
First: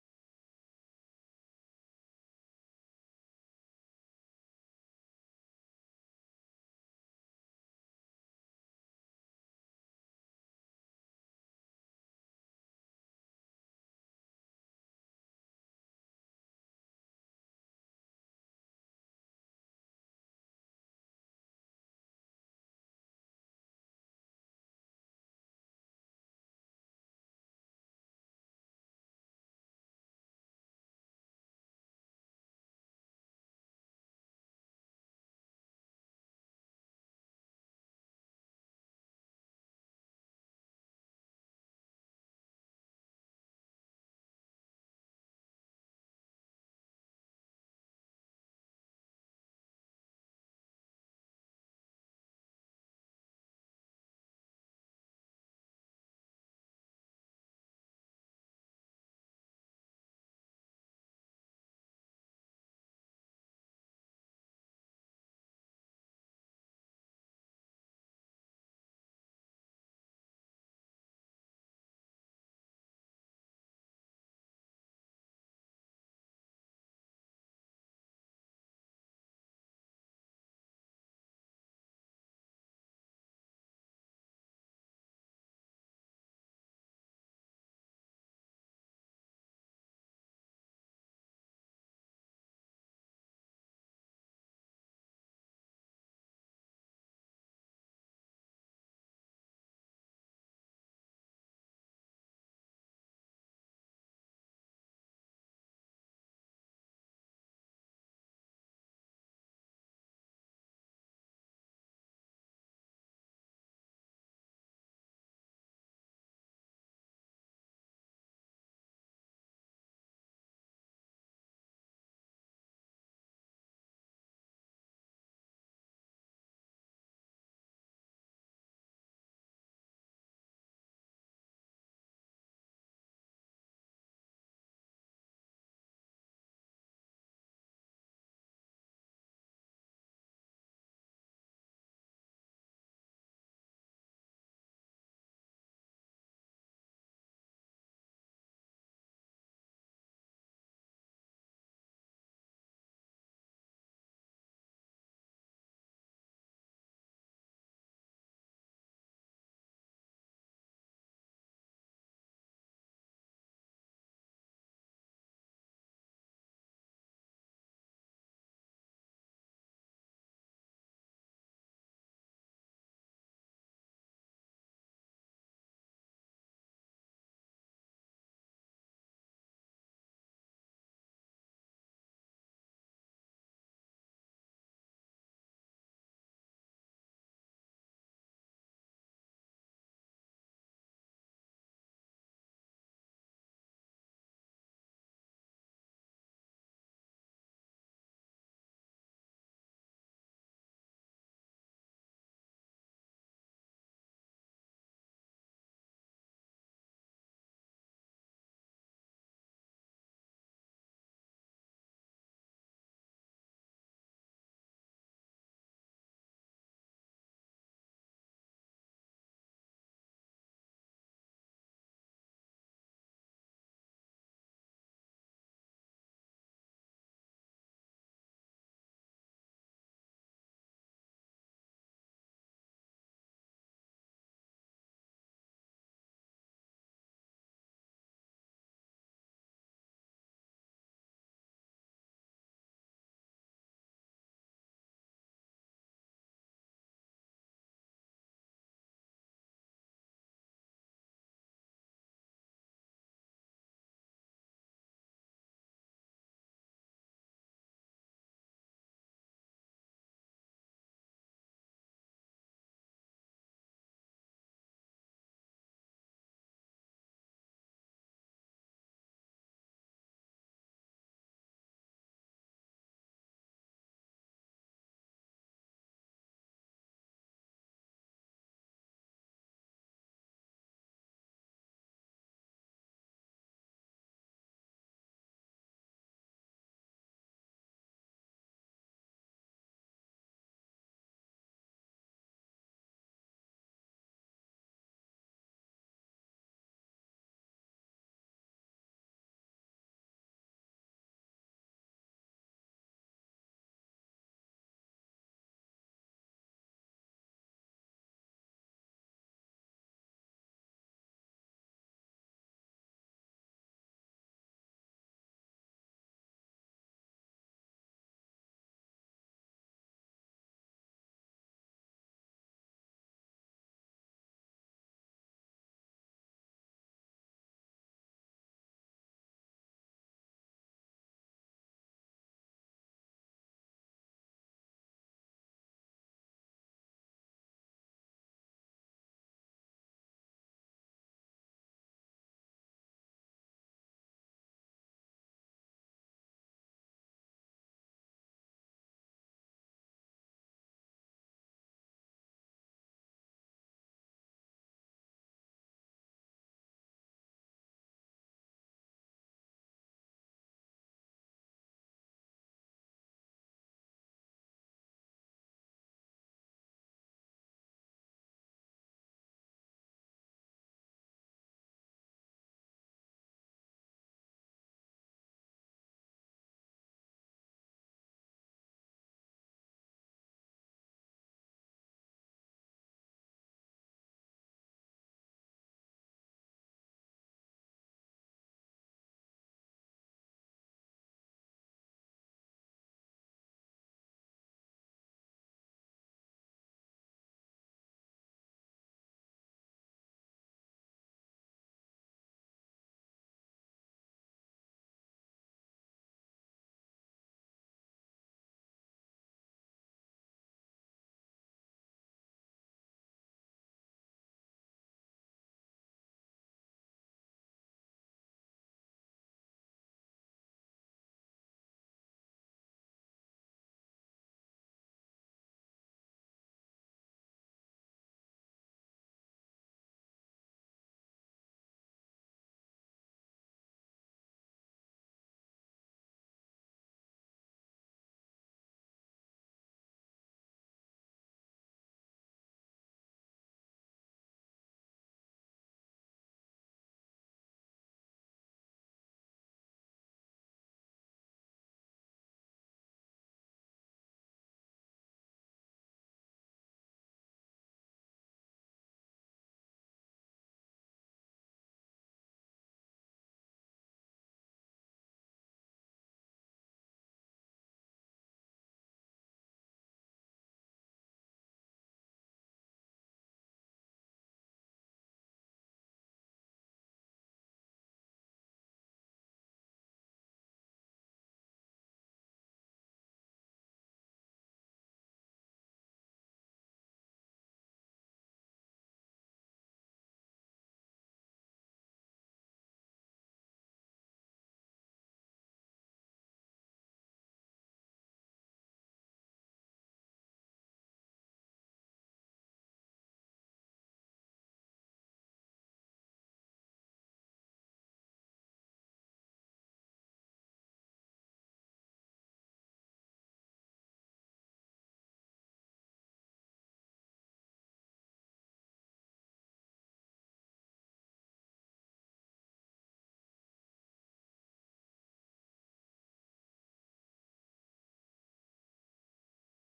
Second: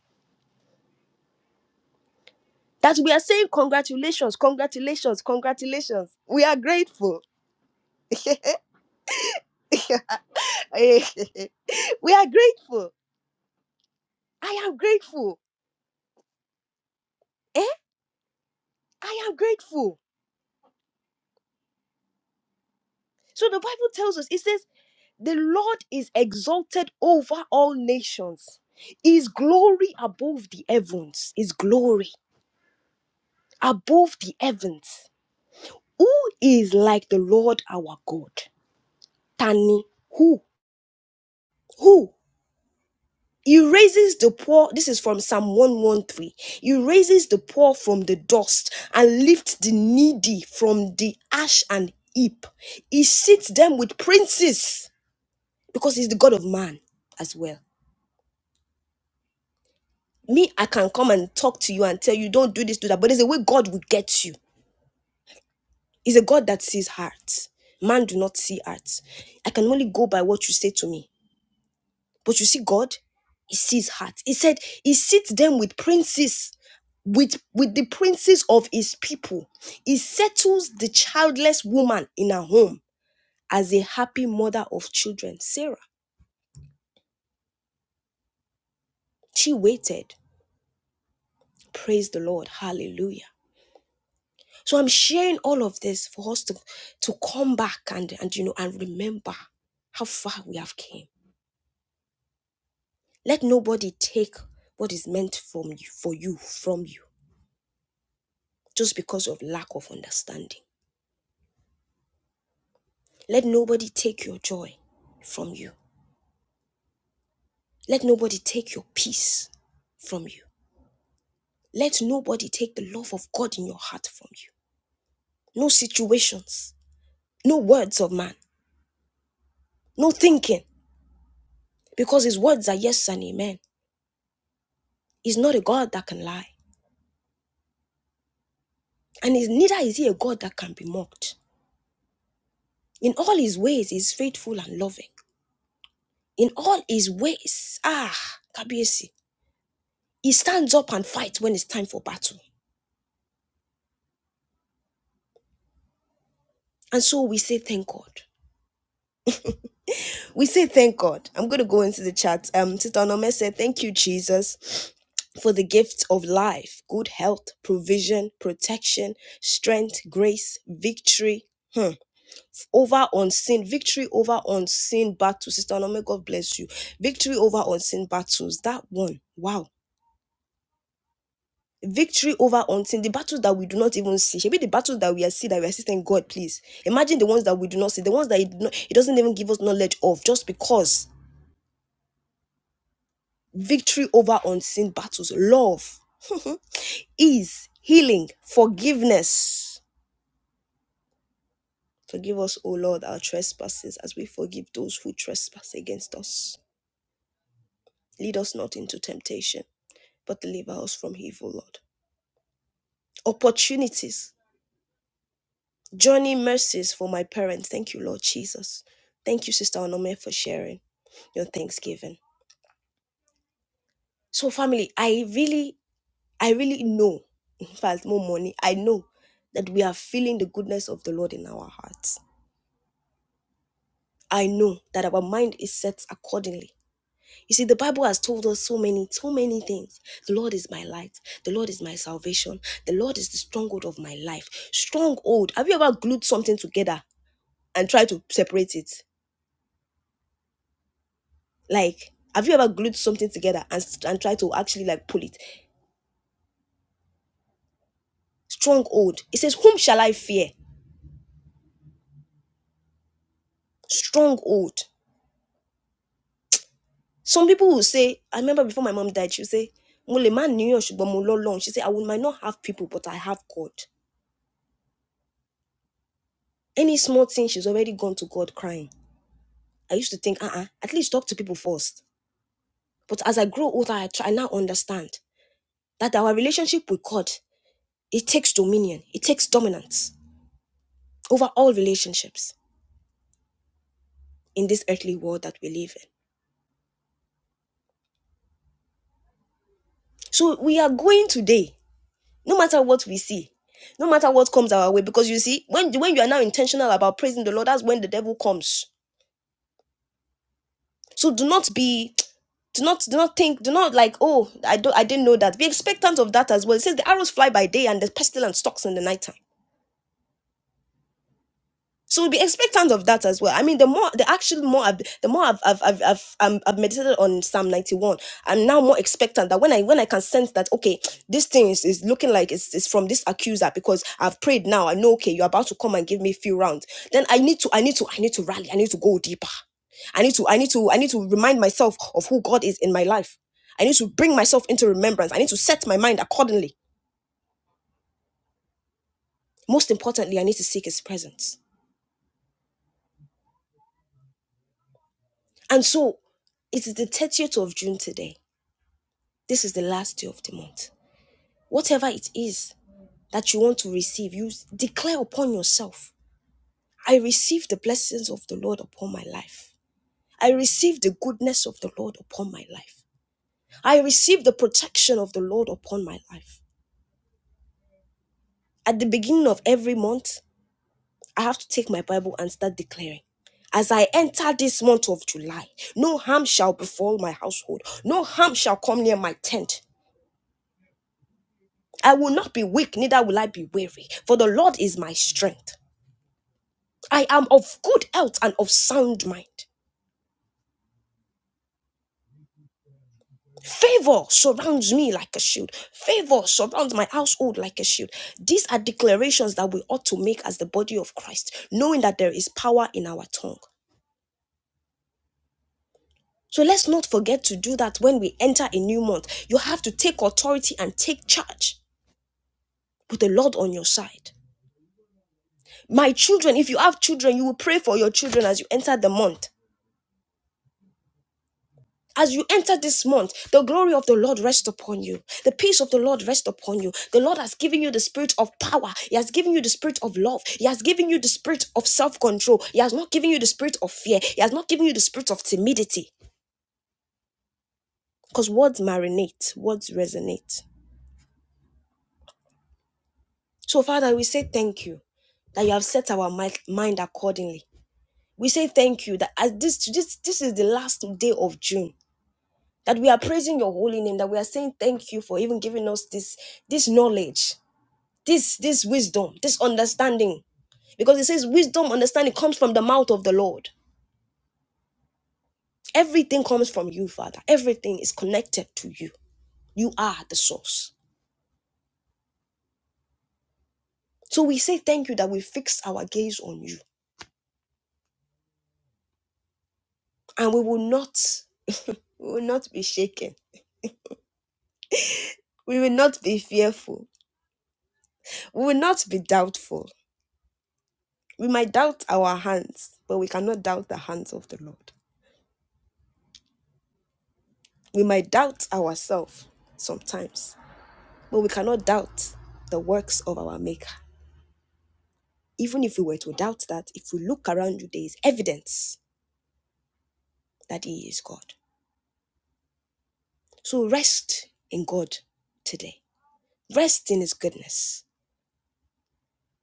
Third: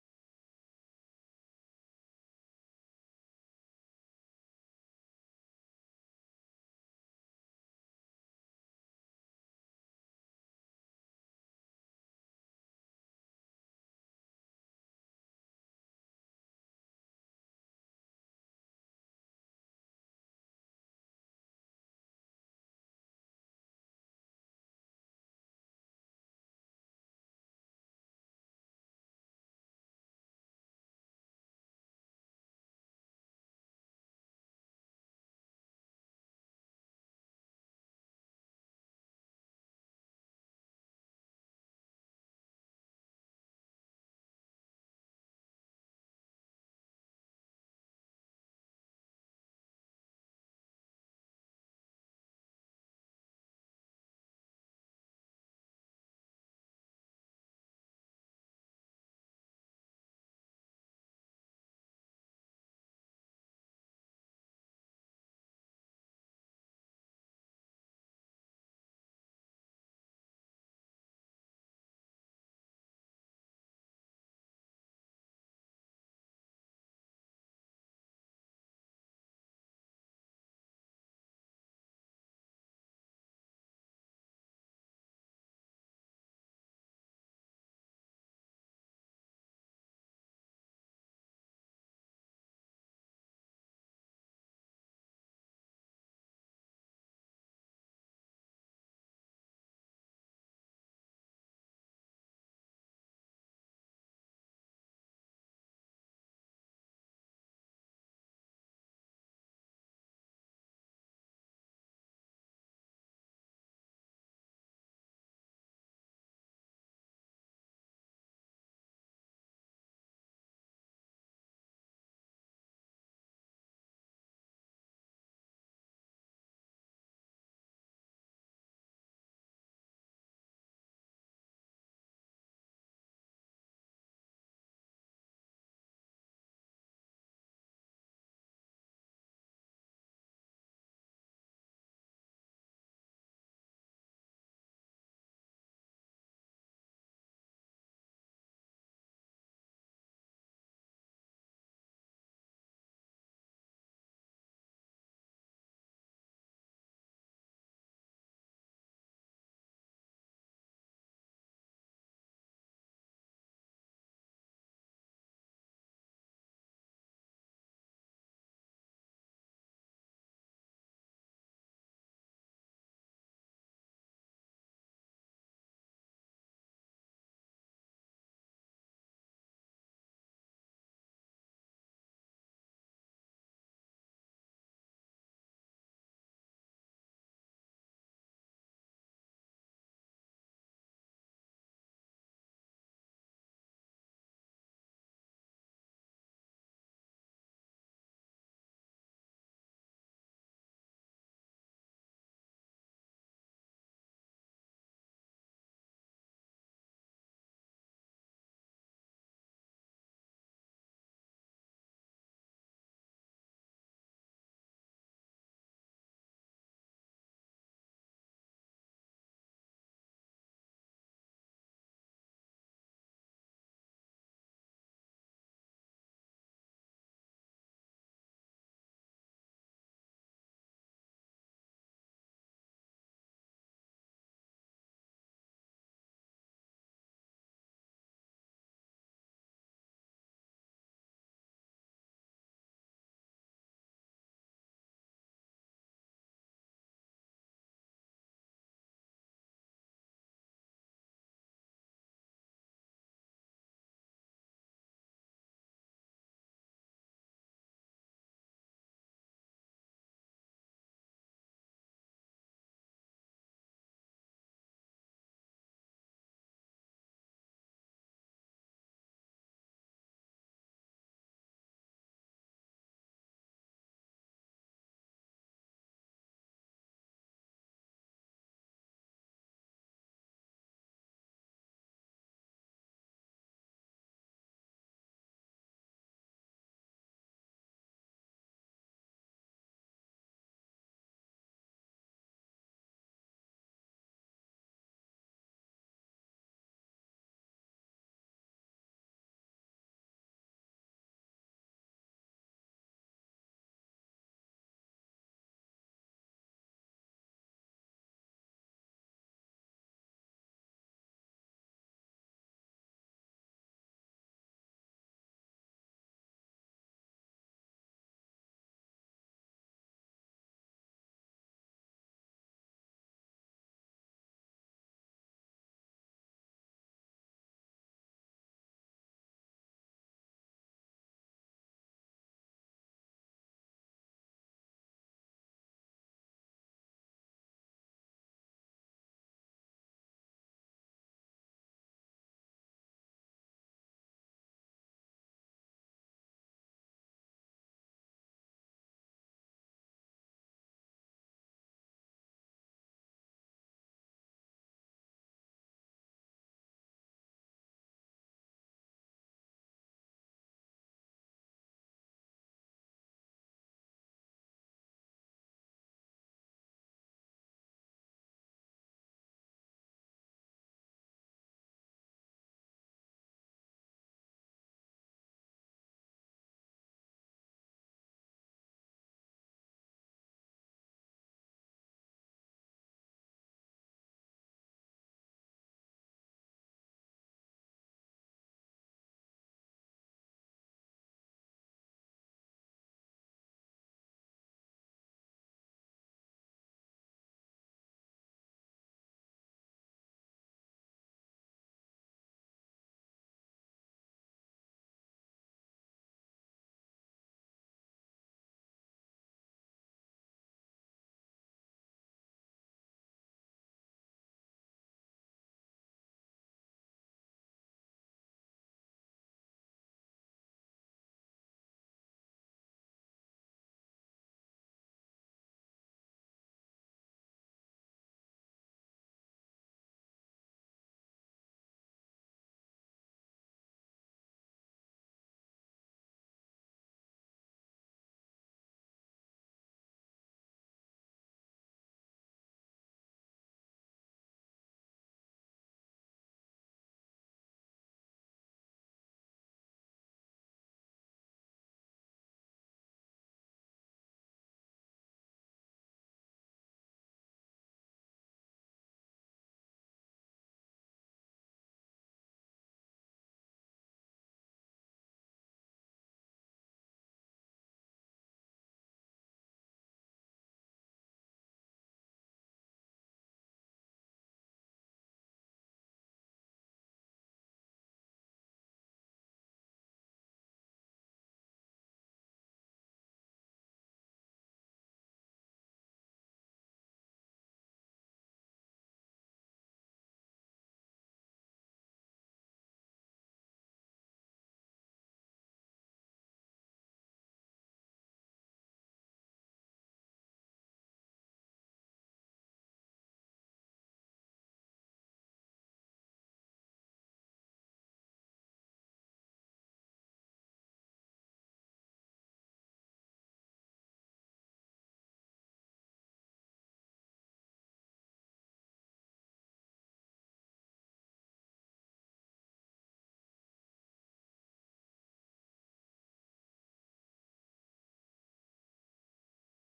Speaker 1: That we are saying congratulations, congratulations, congratulations. We are grateful. Eh, we are grateful. I am grateful. Eh? I am grateful. So the Bible tells us, it says, The Lord is exalted over all nations. His glory above the heavens. His glory above the heavens. Who is like the Lord our God? Tani. Who? Who? He raises the poor. This is from Psalm 113. He raises the poor from the dust and lifts the needy from the ash and heap. He seats them with princes because he's the God of man as well. me, I can come and talk to you and tell you, don't do this, do that. But there's a way God will get you. It's a God that sees heart. Man do not see heart. I can only go by what you say to me. But you see, God, He sees heart. He said, He sits them with princes, with with the princes of His people. He settles the childless woman in her home as a happy mother of children. Sarah, she waited. Praise the Lord. Hallelujah. So I'm sharing all of this for us to, to come back and, and you know and remember how far we have came. Let nobody take what is meant from you for you from you just because of lack of understanding. Let nobody take your joy from you. Let nobody take your peace from you. Let nobody take the love of God in your heart from you. No situations, no words of man, no thinking, because his words are yes and amen. He's not a God that can lie. And is neither is he a God that can be mocked. In all his ways, he is faithful and loving. In all his ways, ah, Kabiesi, he stands up and fights when it's time for battle. And so we say thank God. We say thank God. I'm going to go into the chat. Um, Sister Onome said, thank you, Jesus, for the gift of life, good health, provision, protection, strength, grace, victory. Hmm. over unseen victory over unseen battles sister Onome, god bless you victory over unseen battles that one wow victory over unseen the battles that we do not even see maybe the battles that we are see that we are seeing god please imagine the ones that we do not see the ones that it did doesn't even give us knowledge of just because victory over unseen battles love ease healing forgiveness forgive us o lord our trespasses as we forgive those who trespass against us lead us not into temptation but deliver us from evil, Lord. Opportunities, journey mercies for my parents. Thank you, Lord Jesus. Thank you, Sister Onome, for sharing your thanksgiving. So, family, I really, I really know, in fact, more money, I know that we are feeling the goodness of the Lord in our hearts. I know that our mind is set accordingly. You see, the Bible has told us so many, so many things. The Lord is my light. The Lord is my salvation. The Lord is the stronghold of my life. Stronghold. Have you ever glued something together and try to separate it. Like, have you ever glued something together and s- and try to actually like pull it? Stronghold. It says, "Whom shall I fear?" Stronghold. Some people will say, I remember before my mom died, she would say, "Mo lè má níyàn, ṣùgbọ́n mo lọ́lọ́run." She said, I will might not have people, but I have God. Any small thing, she's already gone to God crying. I used to think, uh-uh, at least talk to people first. But as I grow older, I try I now understand that our relationship with God, it takes dominion, it takes dominance over all relationships in this earthly world that we live in. So we are going today, no matter what we see, no matter what comes our way, because you see, when when you are now intentional about praising the Lord, that's when the devil comes. So do not be, do not do not think, do not like, oh, I don't, I didn't know that. Be expectant of that as well. It says the arrows fly by day and the pestilence stalks in the night time. So we'll be expectant of that as well. I mean, the more, the actually more, I've, the more I've, I've, I've, I've, um, I've meditated on Psalm 91, I'm now more expectant that when I, when I can sense that, okay, this thing is, is looking like it's, it's from this accuser because I've prayed now. I know, okay, you're about to come and give me a few rounds. Then I need to, I need to, I need to rally. I need to go deeper. I need to, I need to, I need to remind myself of who God is in my life. I need to bring myself into remembrance. I need to set my mind accordingly. Most importantly, I need to seek his presence. And so it is the 30th of June today. This is the last day of the month. Whatever it is that you want to receive, you declare upon yourself I receive the blessings of the Lord upon my life. I receive the goodness of the Lord upon my life. I receive the protection of the Lord upon my life. At the beginning of every month, I have to take my Bible and start declaring. As I enter this month of July, no harm shall befall my household, no harm shall come near my tent. I will not be weak, neither will I be weary, for the Lord is my strength. I am of good health and of sound mind. Favor surrounds me like a shield. Favor surrounds my household like a shield. These are declarations that we ought to make as the body of Christ, knowing that there is power in our tongue. So let's not forget to do that when we enter a new month. You have to take authority and take charge with the Lord on your side. My children, if you have children, you will pray for your children as you enter the month. As you enter this month, the glory of the Lord rests upon you. The peace of the Lord rests upon you. The Lord has given you the spirit of power. He has given you the spirit of love. He has given you the spirit of self control. He has not given you the spirit of fear. He has not given you the spirit of timidity. Because words marinate, words resonate. So, Father, we say thank you that you have set our mi- mind accordingly. We say thank you that as this, this, this is the last day of June, that we are praising your holy name, that we are saying thank you for even giving us this, this knowledge This this wisdom, this understanding, because it says wisdom, understanding comes from the mouth of the Lord. Everything comes from you, Father. Everything is connected to you. You are the source. So we say thank you that we fix our gaze on you, and we will not we will not be shaken. We will not be fearful. We will not be doubtful. We might doubt our hands, but we cannot doubt the hands of the Lord. We might doubt ourselves sometimes, but we cannot doubt the works of our Maker. Even if we were to doubt that, if we look around you, there is evidence that He is God. So rest in God today. Rest in His goodness.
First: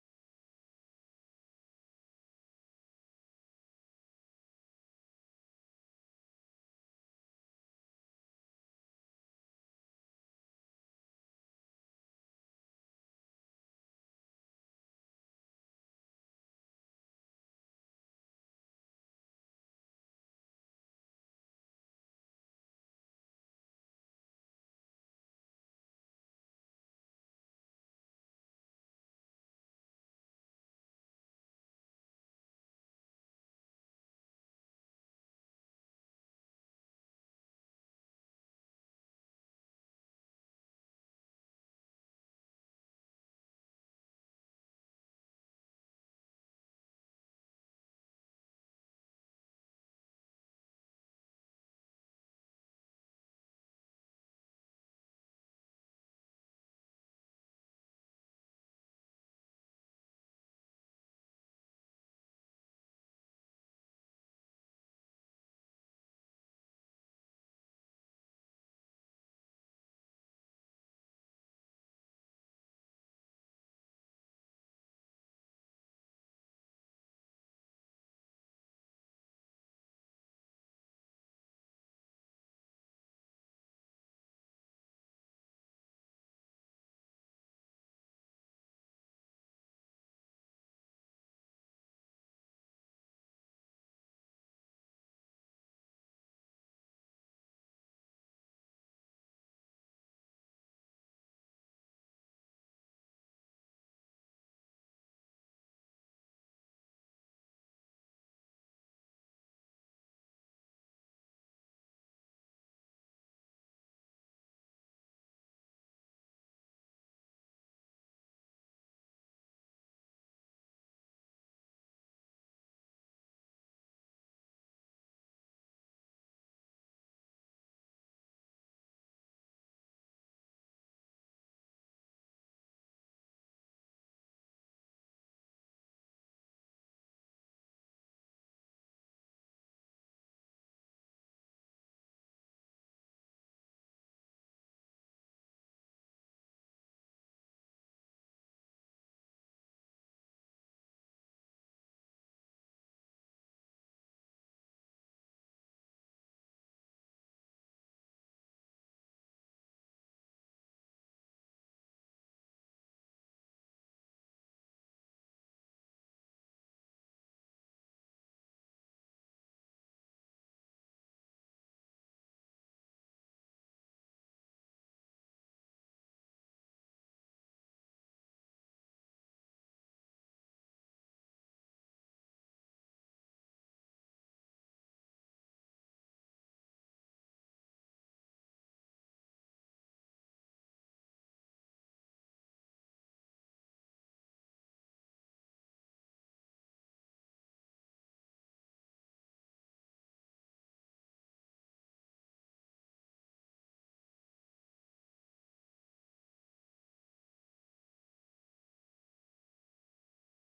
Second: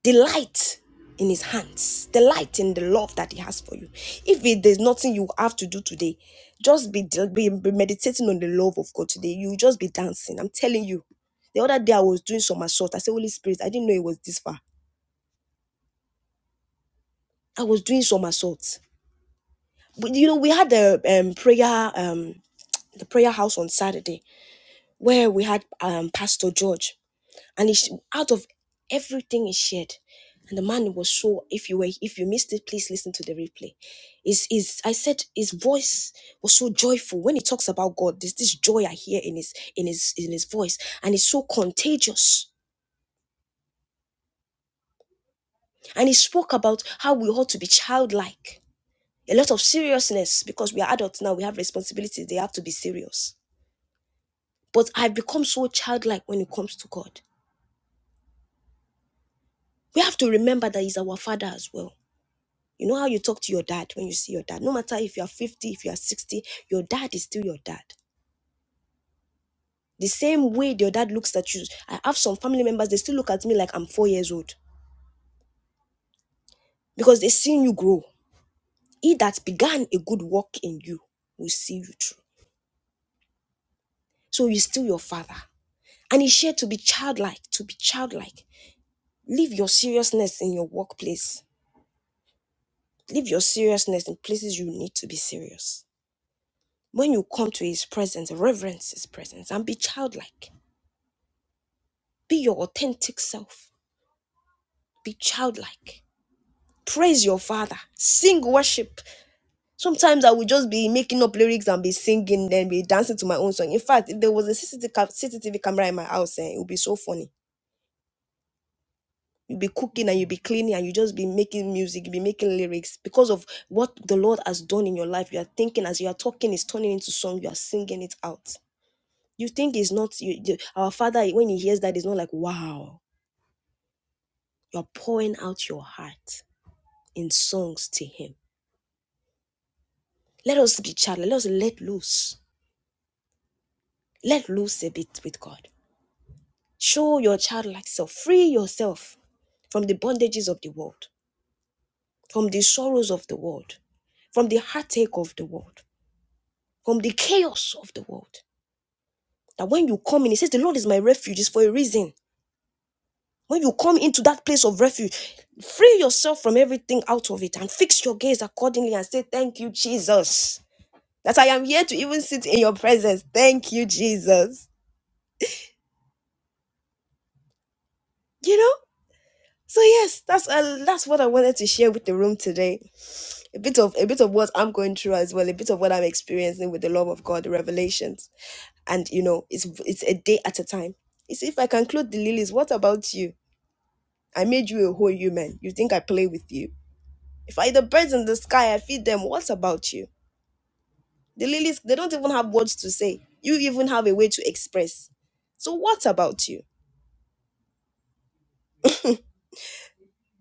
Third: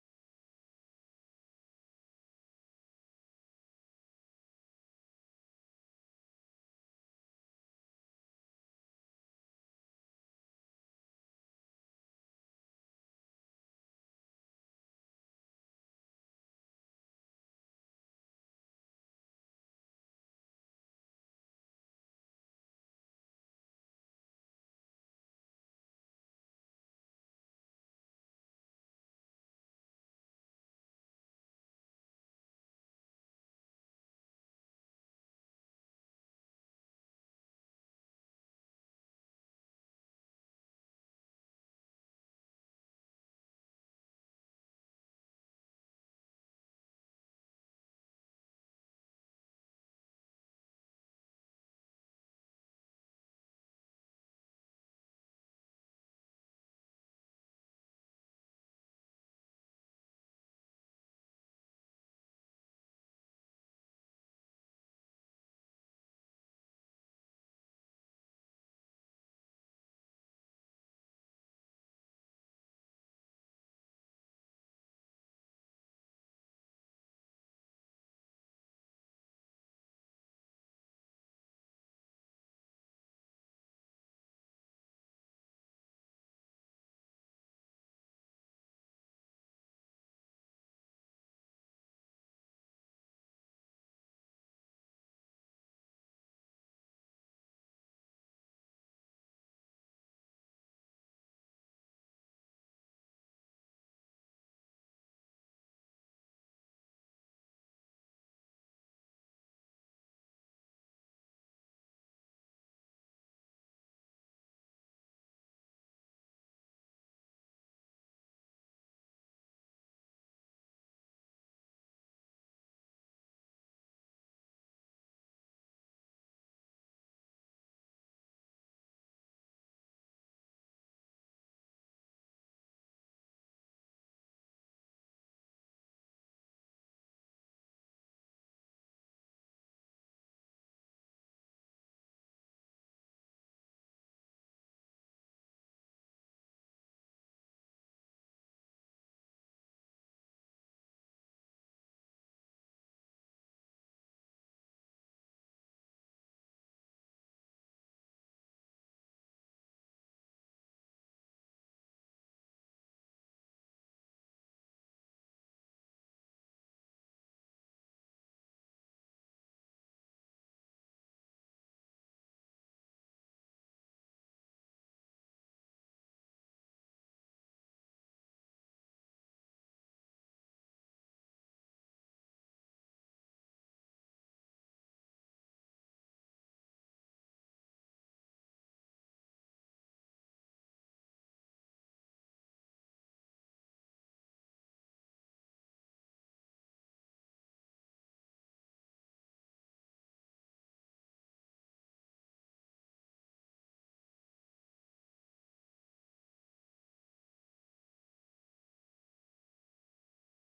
Speaker 1: Delight in His hands. Delight in the love that He has for you. If it, there's nothing you have to do today, just be, be, be meditating on the love of God today. You'll just be dancing. I'm telling you. The other day I was doing some assault. I said, Holy Spirit, I didn't know it was this far. I was doing some assault. But you know, we had a um, prayer, um, the prayer house on Saturday where we had um, Pastor George, and he, out of everything he shared, and the man was so. If you were, if you missed it, please listen to the replay. Is is I said his voice was so joyful when he talks about God. There's this joy I hear in his in his in his voice, and it's so contagious. And he spoke about how we ought to be childlike. A lot of seriousness because we are adults now. We have responsibilities. They have to be serious. But I've become so childlike when it comes to God. We have to remember that He's our Father as well You know how you talk to your dad when you see your dad? No matter if you are 50, if you are 60, your dad is still your dad. The same way your dad looks at you. I have some family members, they still look at me like I'm four years old because they've seen you grow. He that began a good work in you will see you through. So he's still your father. And he shared to be childlike, to be childlike. Leave your seriousness in your workplace. Leave your seriousness in places you need to be serious. When you come to his presence, reverence his presence and be childlike Be your authentic self. Be childlike. Praise your father. Sing worship. Sometimes I would just be making up lyrics and be singing, then be dancing to my own song. In fact, if there was a CCTV, camera in my house, eh, it would be so funny. You'd be cooking and you'd be cleaning and you just be making music, you be making lyrics because of what the Lord has done in your life. You are thinking as you are talking, it's turning into song, you are singing it out. You think it's not you, you- our father when he hears that, it's not like wow, you're pouring out your heart in songs to him Let us be child. Let us let loose. Let loose a bit with God. Show your childlike self. Free yourself from the bondages of the world, from the sorrows of the world, from the heartache of the world, from the chaos of the world. That when you come in, it says, The Lord is my refuge, is for a reason. When you come into that place of refuge, free yourself from everything out of it and fix your gaze accordingly and say, Thank you, Jesus. That I am here to even sit in your presence. Thank you, Jesus. You know? So yes, that's uh, that's what I wanted to share with the room today. A bit of a bit of what I'm going through as well, a bit of what I'm experiencing with the love of God, the revelations, and you know, it's it's a day at a time. It's if I can clothe the lilies. What about you? I made you a whole human. You think I play with you? If I the birds in the sky, I feed them. What about you? The lilies, they don't even have words to say. You even have a way to express. So what about you?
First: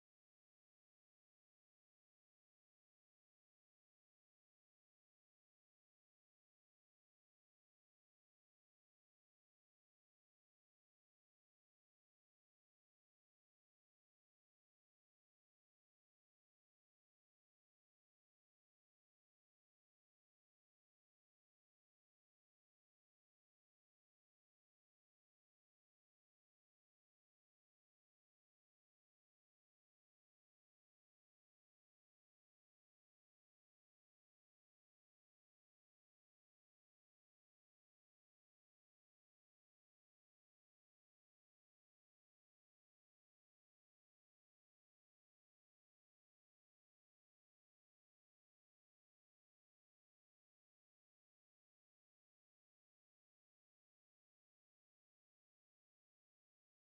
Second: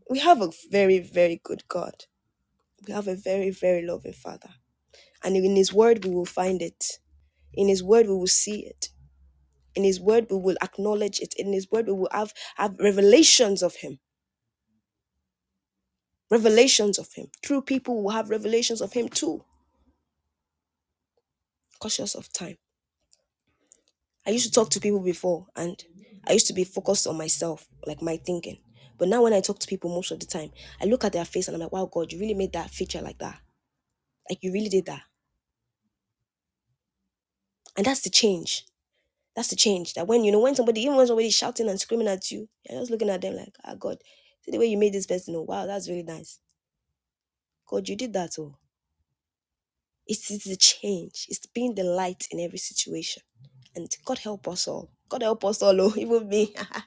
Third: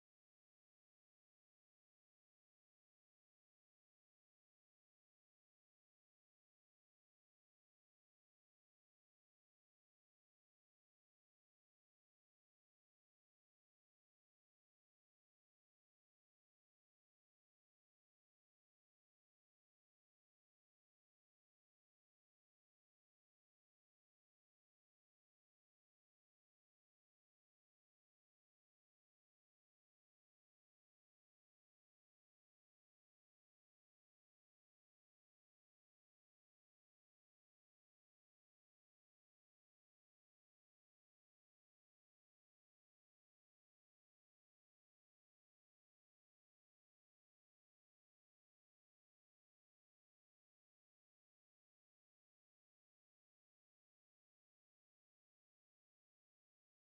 Speaker 1: We have a very very good God. We have a very very loving Father And in His Word, we will find it. In His Word, we will see it. In His Word, we will acknowledge it. In His Word, we will have, have revelations of Him. Revelations of Him. True people will have revelations of Him too. Cautious of time. I used to talk to people before, and I used to be focused on myself, like my thinking. But now, when I talk to people most of the time, I look at their face and I'm like, wow, God, you really made that feature like that. Like, you really did that. And that's the change That's the change. That when you know when somebody even when somebody's shouting and screaming at you, you're just looking at them like, ah God, see the way you made this person. Oh wow, that's really nice. God, you did that. Oh, it's it's the change. It's being the light in every situation. And God help us all. God help us all, oh, even me.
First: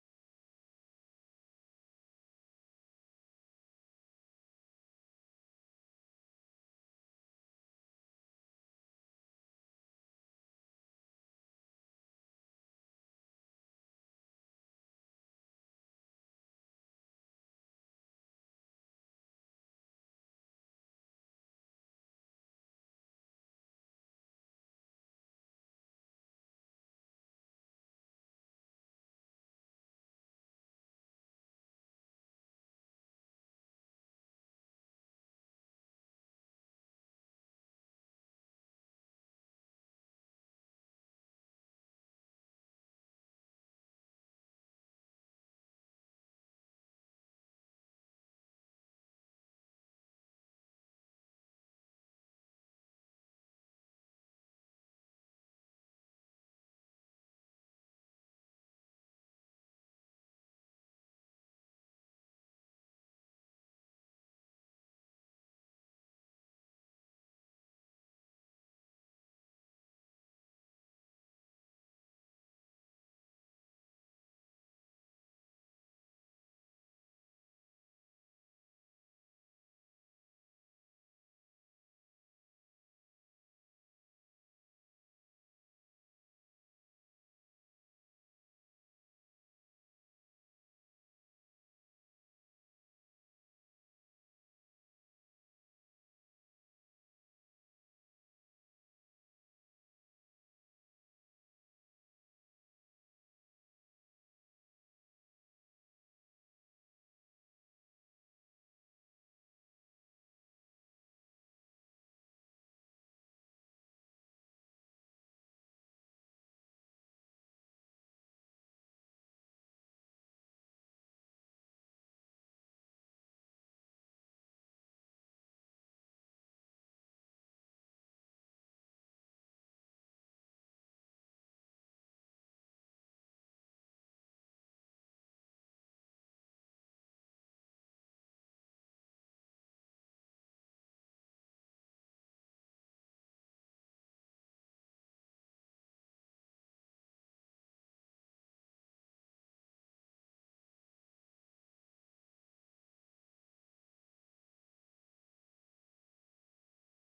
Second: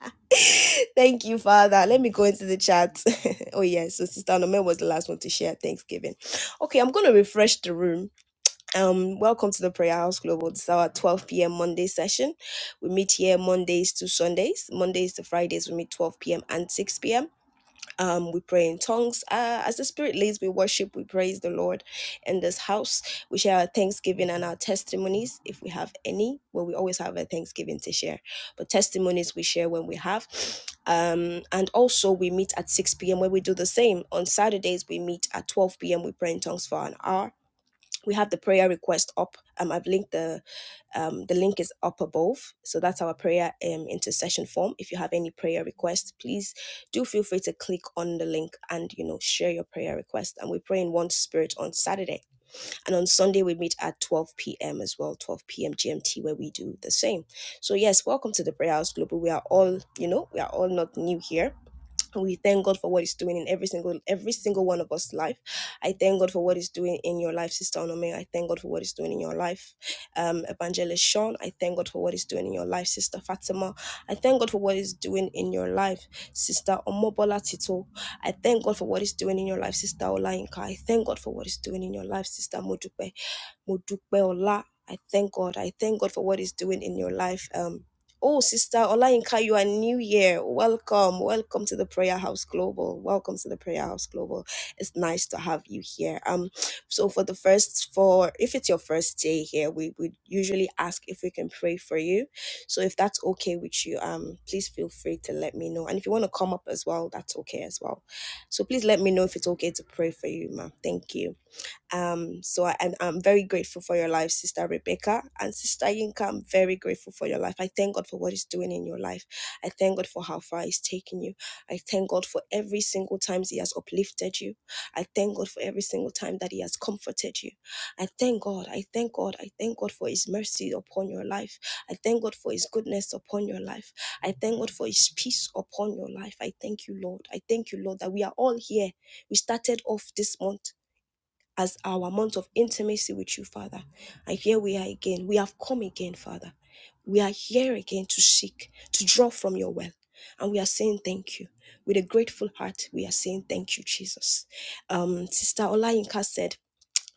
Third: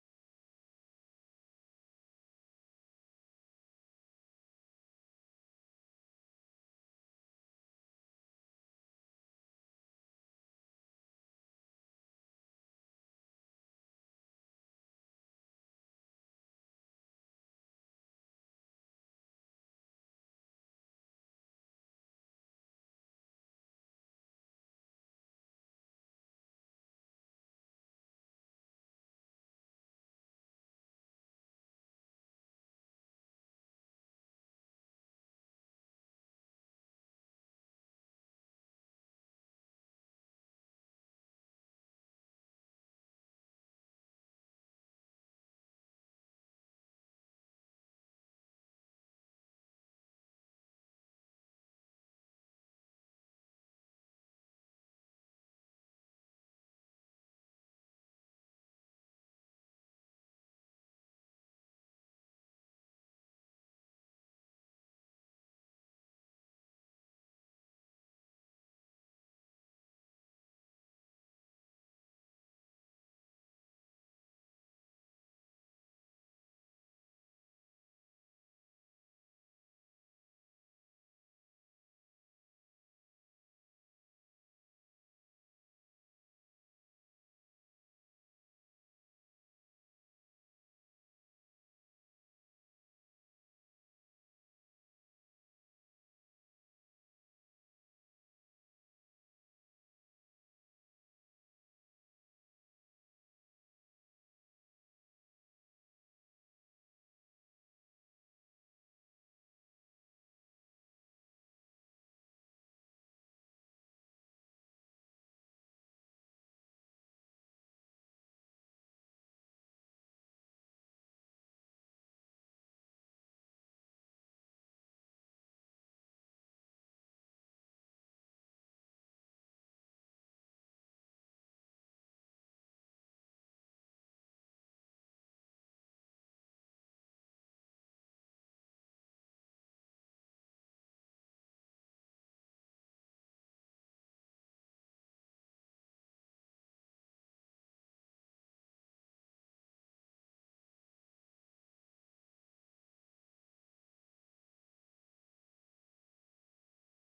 Speaker 1: Thank you, Father. Let me go into the chat. oh, yes. So, Sister Anome was the last one to share Thanksgiving. Okay, I'm going to refresh the room Um, welcome to the Prayer House Global. This is our 12 p.m. Monday session. We meet here Mondays to Sundays. Mondays to Fridays, we meet 12 p.m. and 6 p.m. Um, we pray in tongues. Uh, as the Spirit leads, we worship, we praise the Lord in this house. We share our thanksgiving and our testimonies if we have any. Well, we always have a thanksgiving to share, but testimonies we share when we have. Um, and also we meet at 6 p.m. where we do the same. On Saturdays, we meet at 12 p.m. We pray in tongues for an hour we have the prayer request up. Um, I've linked the um, the link is up above. So that's our prayer um, intercession form. If you have any prayer requests, please do feel free to click on the link and you know share your prayer request. And we pray in one spirit on Saturday, and on Sunday we meet at 12 p.m. as well, 12 p.m. GMT, where we do the same. So yes, welcome to the Prayer House Global. We are all you know we are all not new here we thank God for what He's doing in every single every single one of us' life. I thank God for what He's doing in your life, Sister Onome. I thank God for what He's doing in your life, um, Evangelist Sean. I thank God for what He's doing in your life, Sister Fatima. I thank God for what He's doing in your life, Sister Omobola Tito. I thank God for what He's doing in your life, Sister Olainka. I thank God for what He's doing in your life, Sister Modupe. Mo dúpẹ́ ọlá. I thank God. I thank God for what He's doing in your life. Um, oh, Sister Olayinka, you are new here. Welcome. Welcome to the Prayer House Global. Welcome to the Prayer House Global. It's nice to have you here. Um, so for the first, for if it's your first day here, we would usually ask if we can pray for you. So if that's okay with you, um, please feel free to let me know. And if you want to come up as well, that's okay as well. So please let me know if it's okay to pray for you, ma. Thank you. Um, so I, and I'm very grateful for your life, Sister Rebecca. And Sister Yinka, I'm very grateful for your life. I thank God for what He's doing in your life. I thank God for how far He's taking you. I thank God for every single time He has uplifted you. I thank God for every single time that He has comforted you. I thank God. I thank God. I thank God for His mercy upon your life. I thank God for His goodness upon your life. I thank God for His peace upon your life. I thank you, Lord. I thank you, Lord, that we are all here. We started off this month as our month of intimacy with you, Father. And here we are again. We have come again, Father. We are here again to seek, to draw from your well. And we are saying thank you. With a grateful heart, we are saying thank you, Jesus. Um, Sister Olayinka said,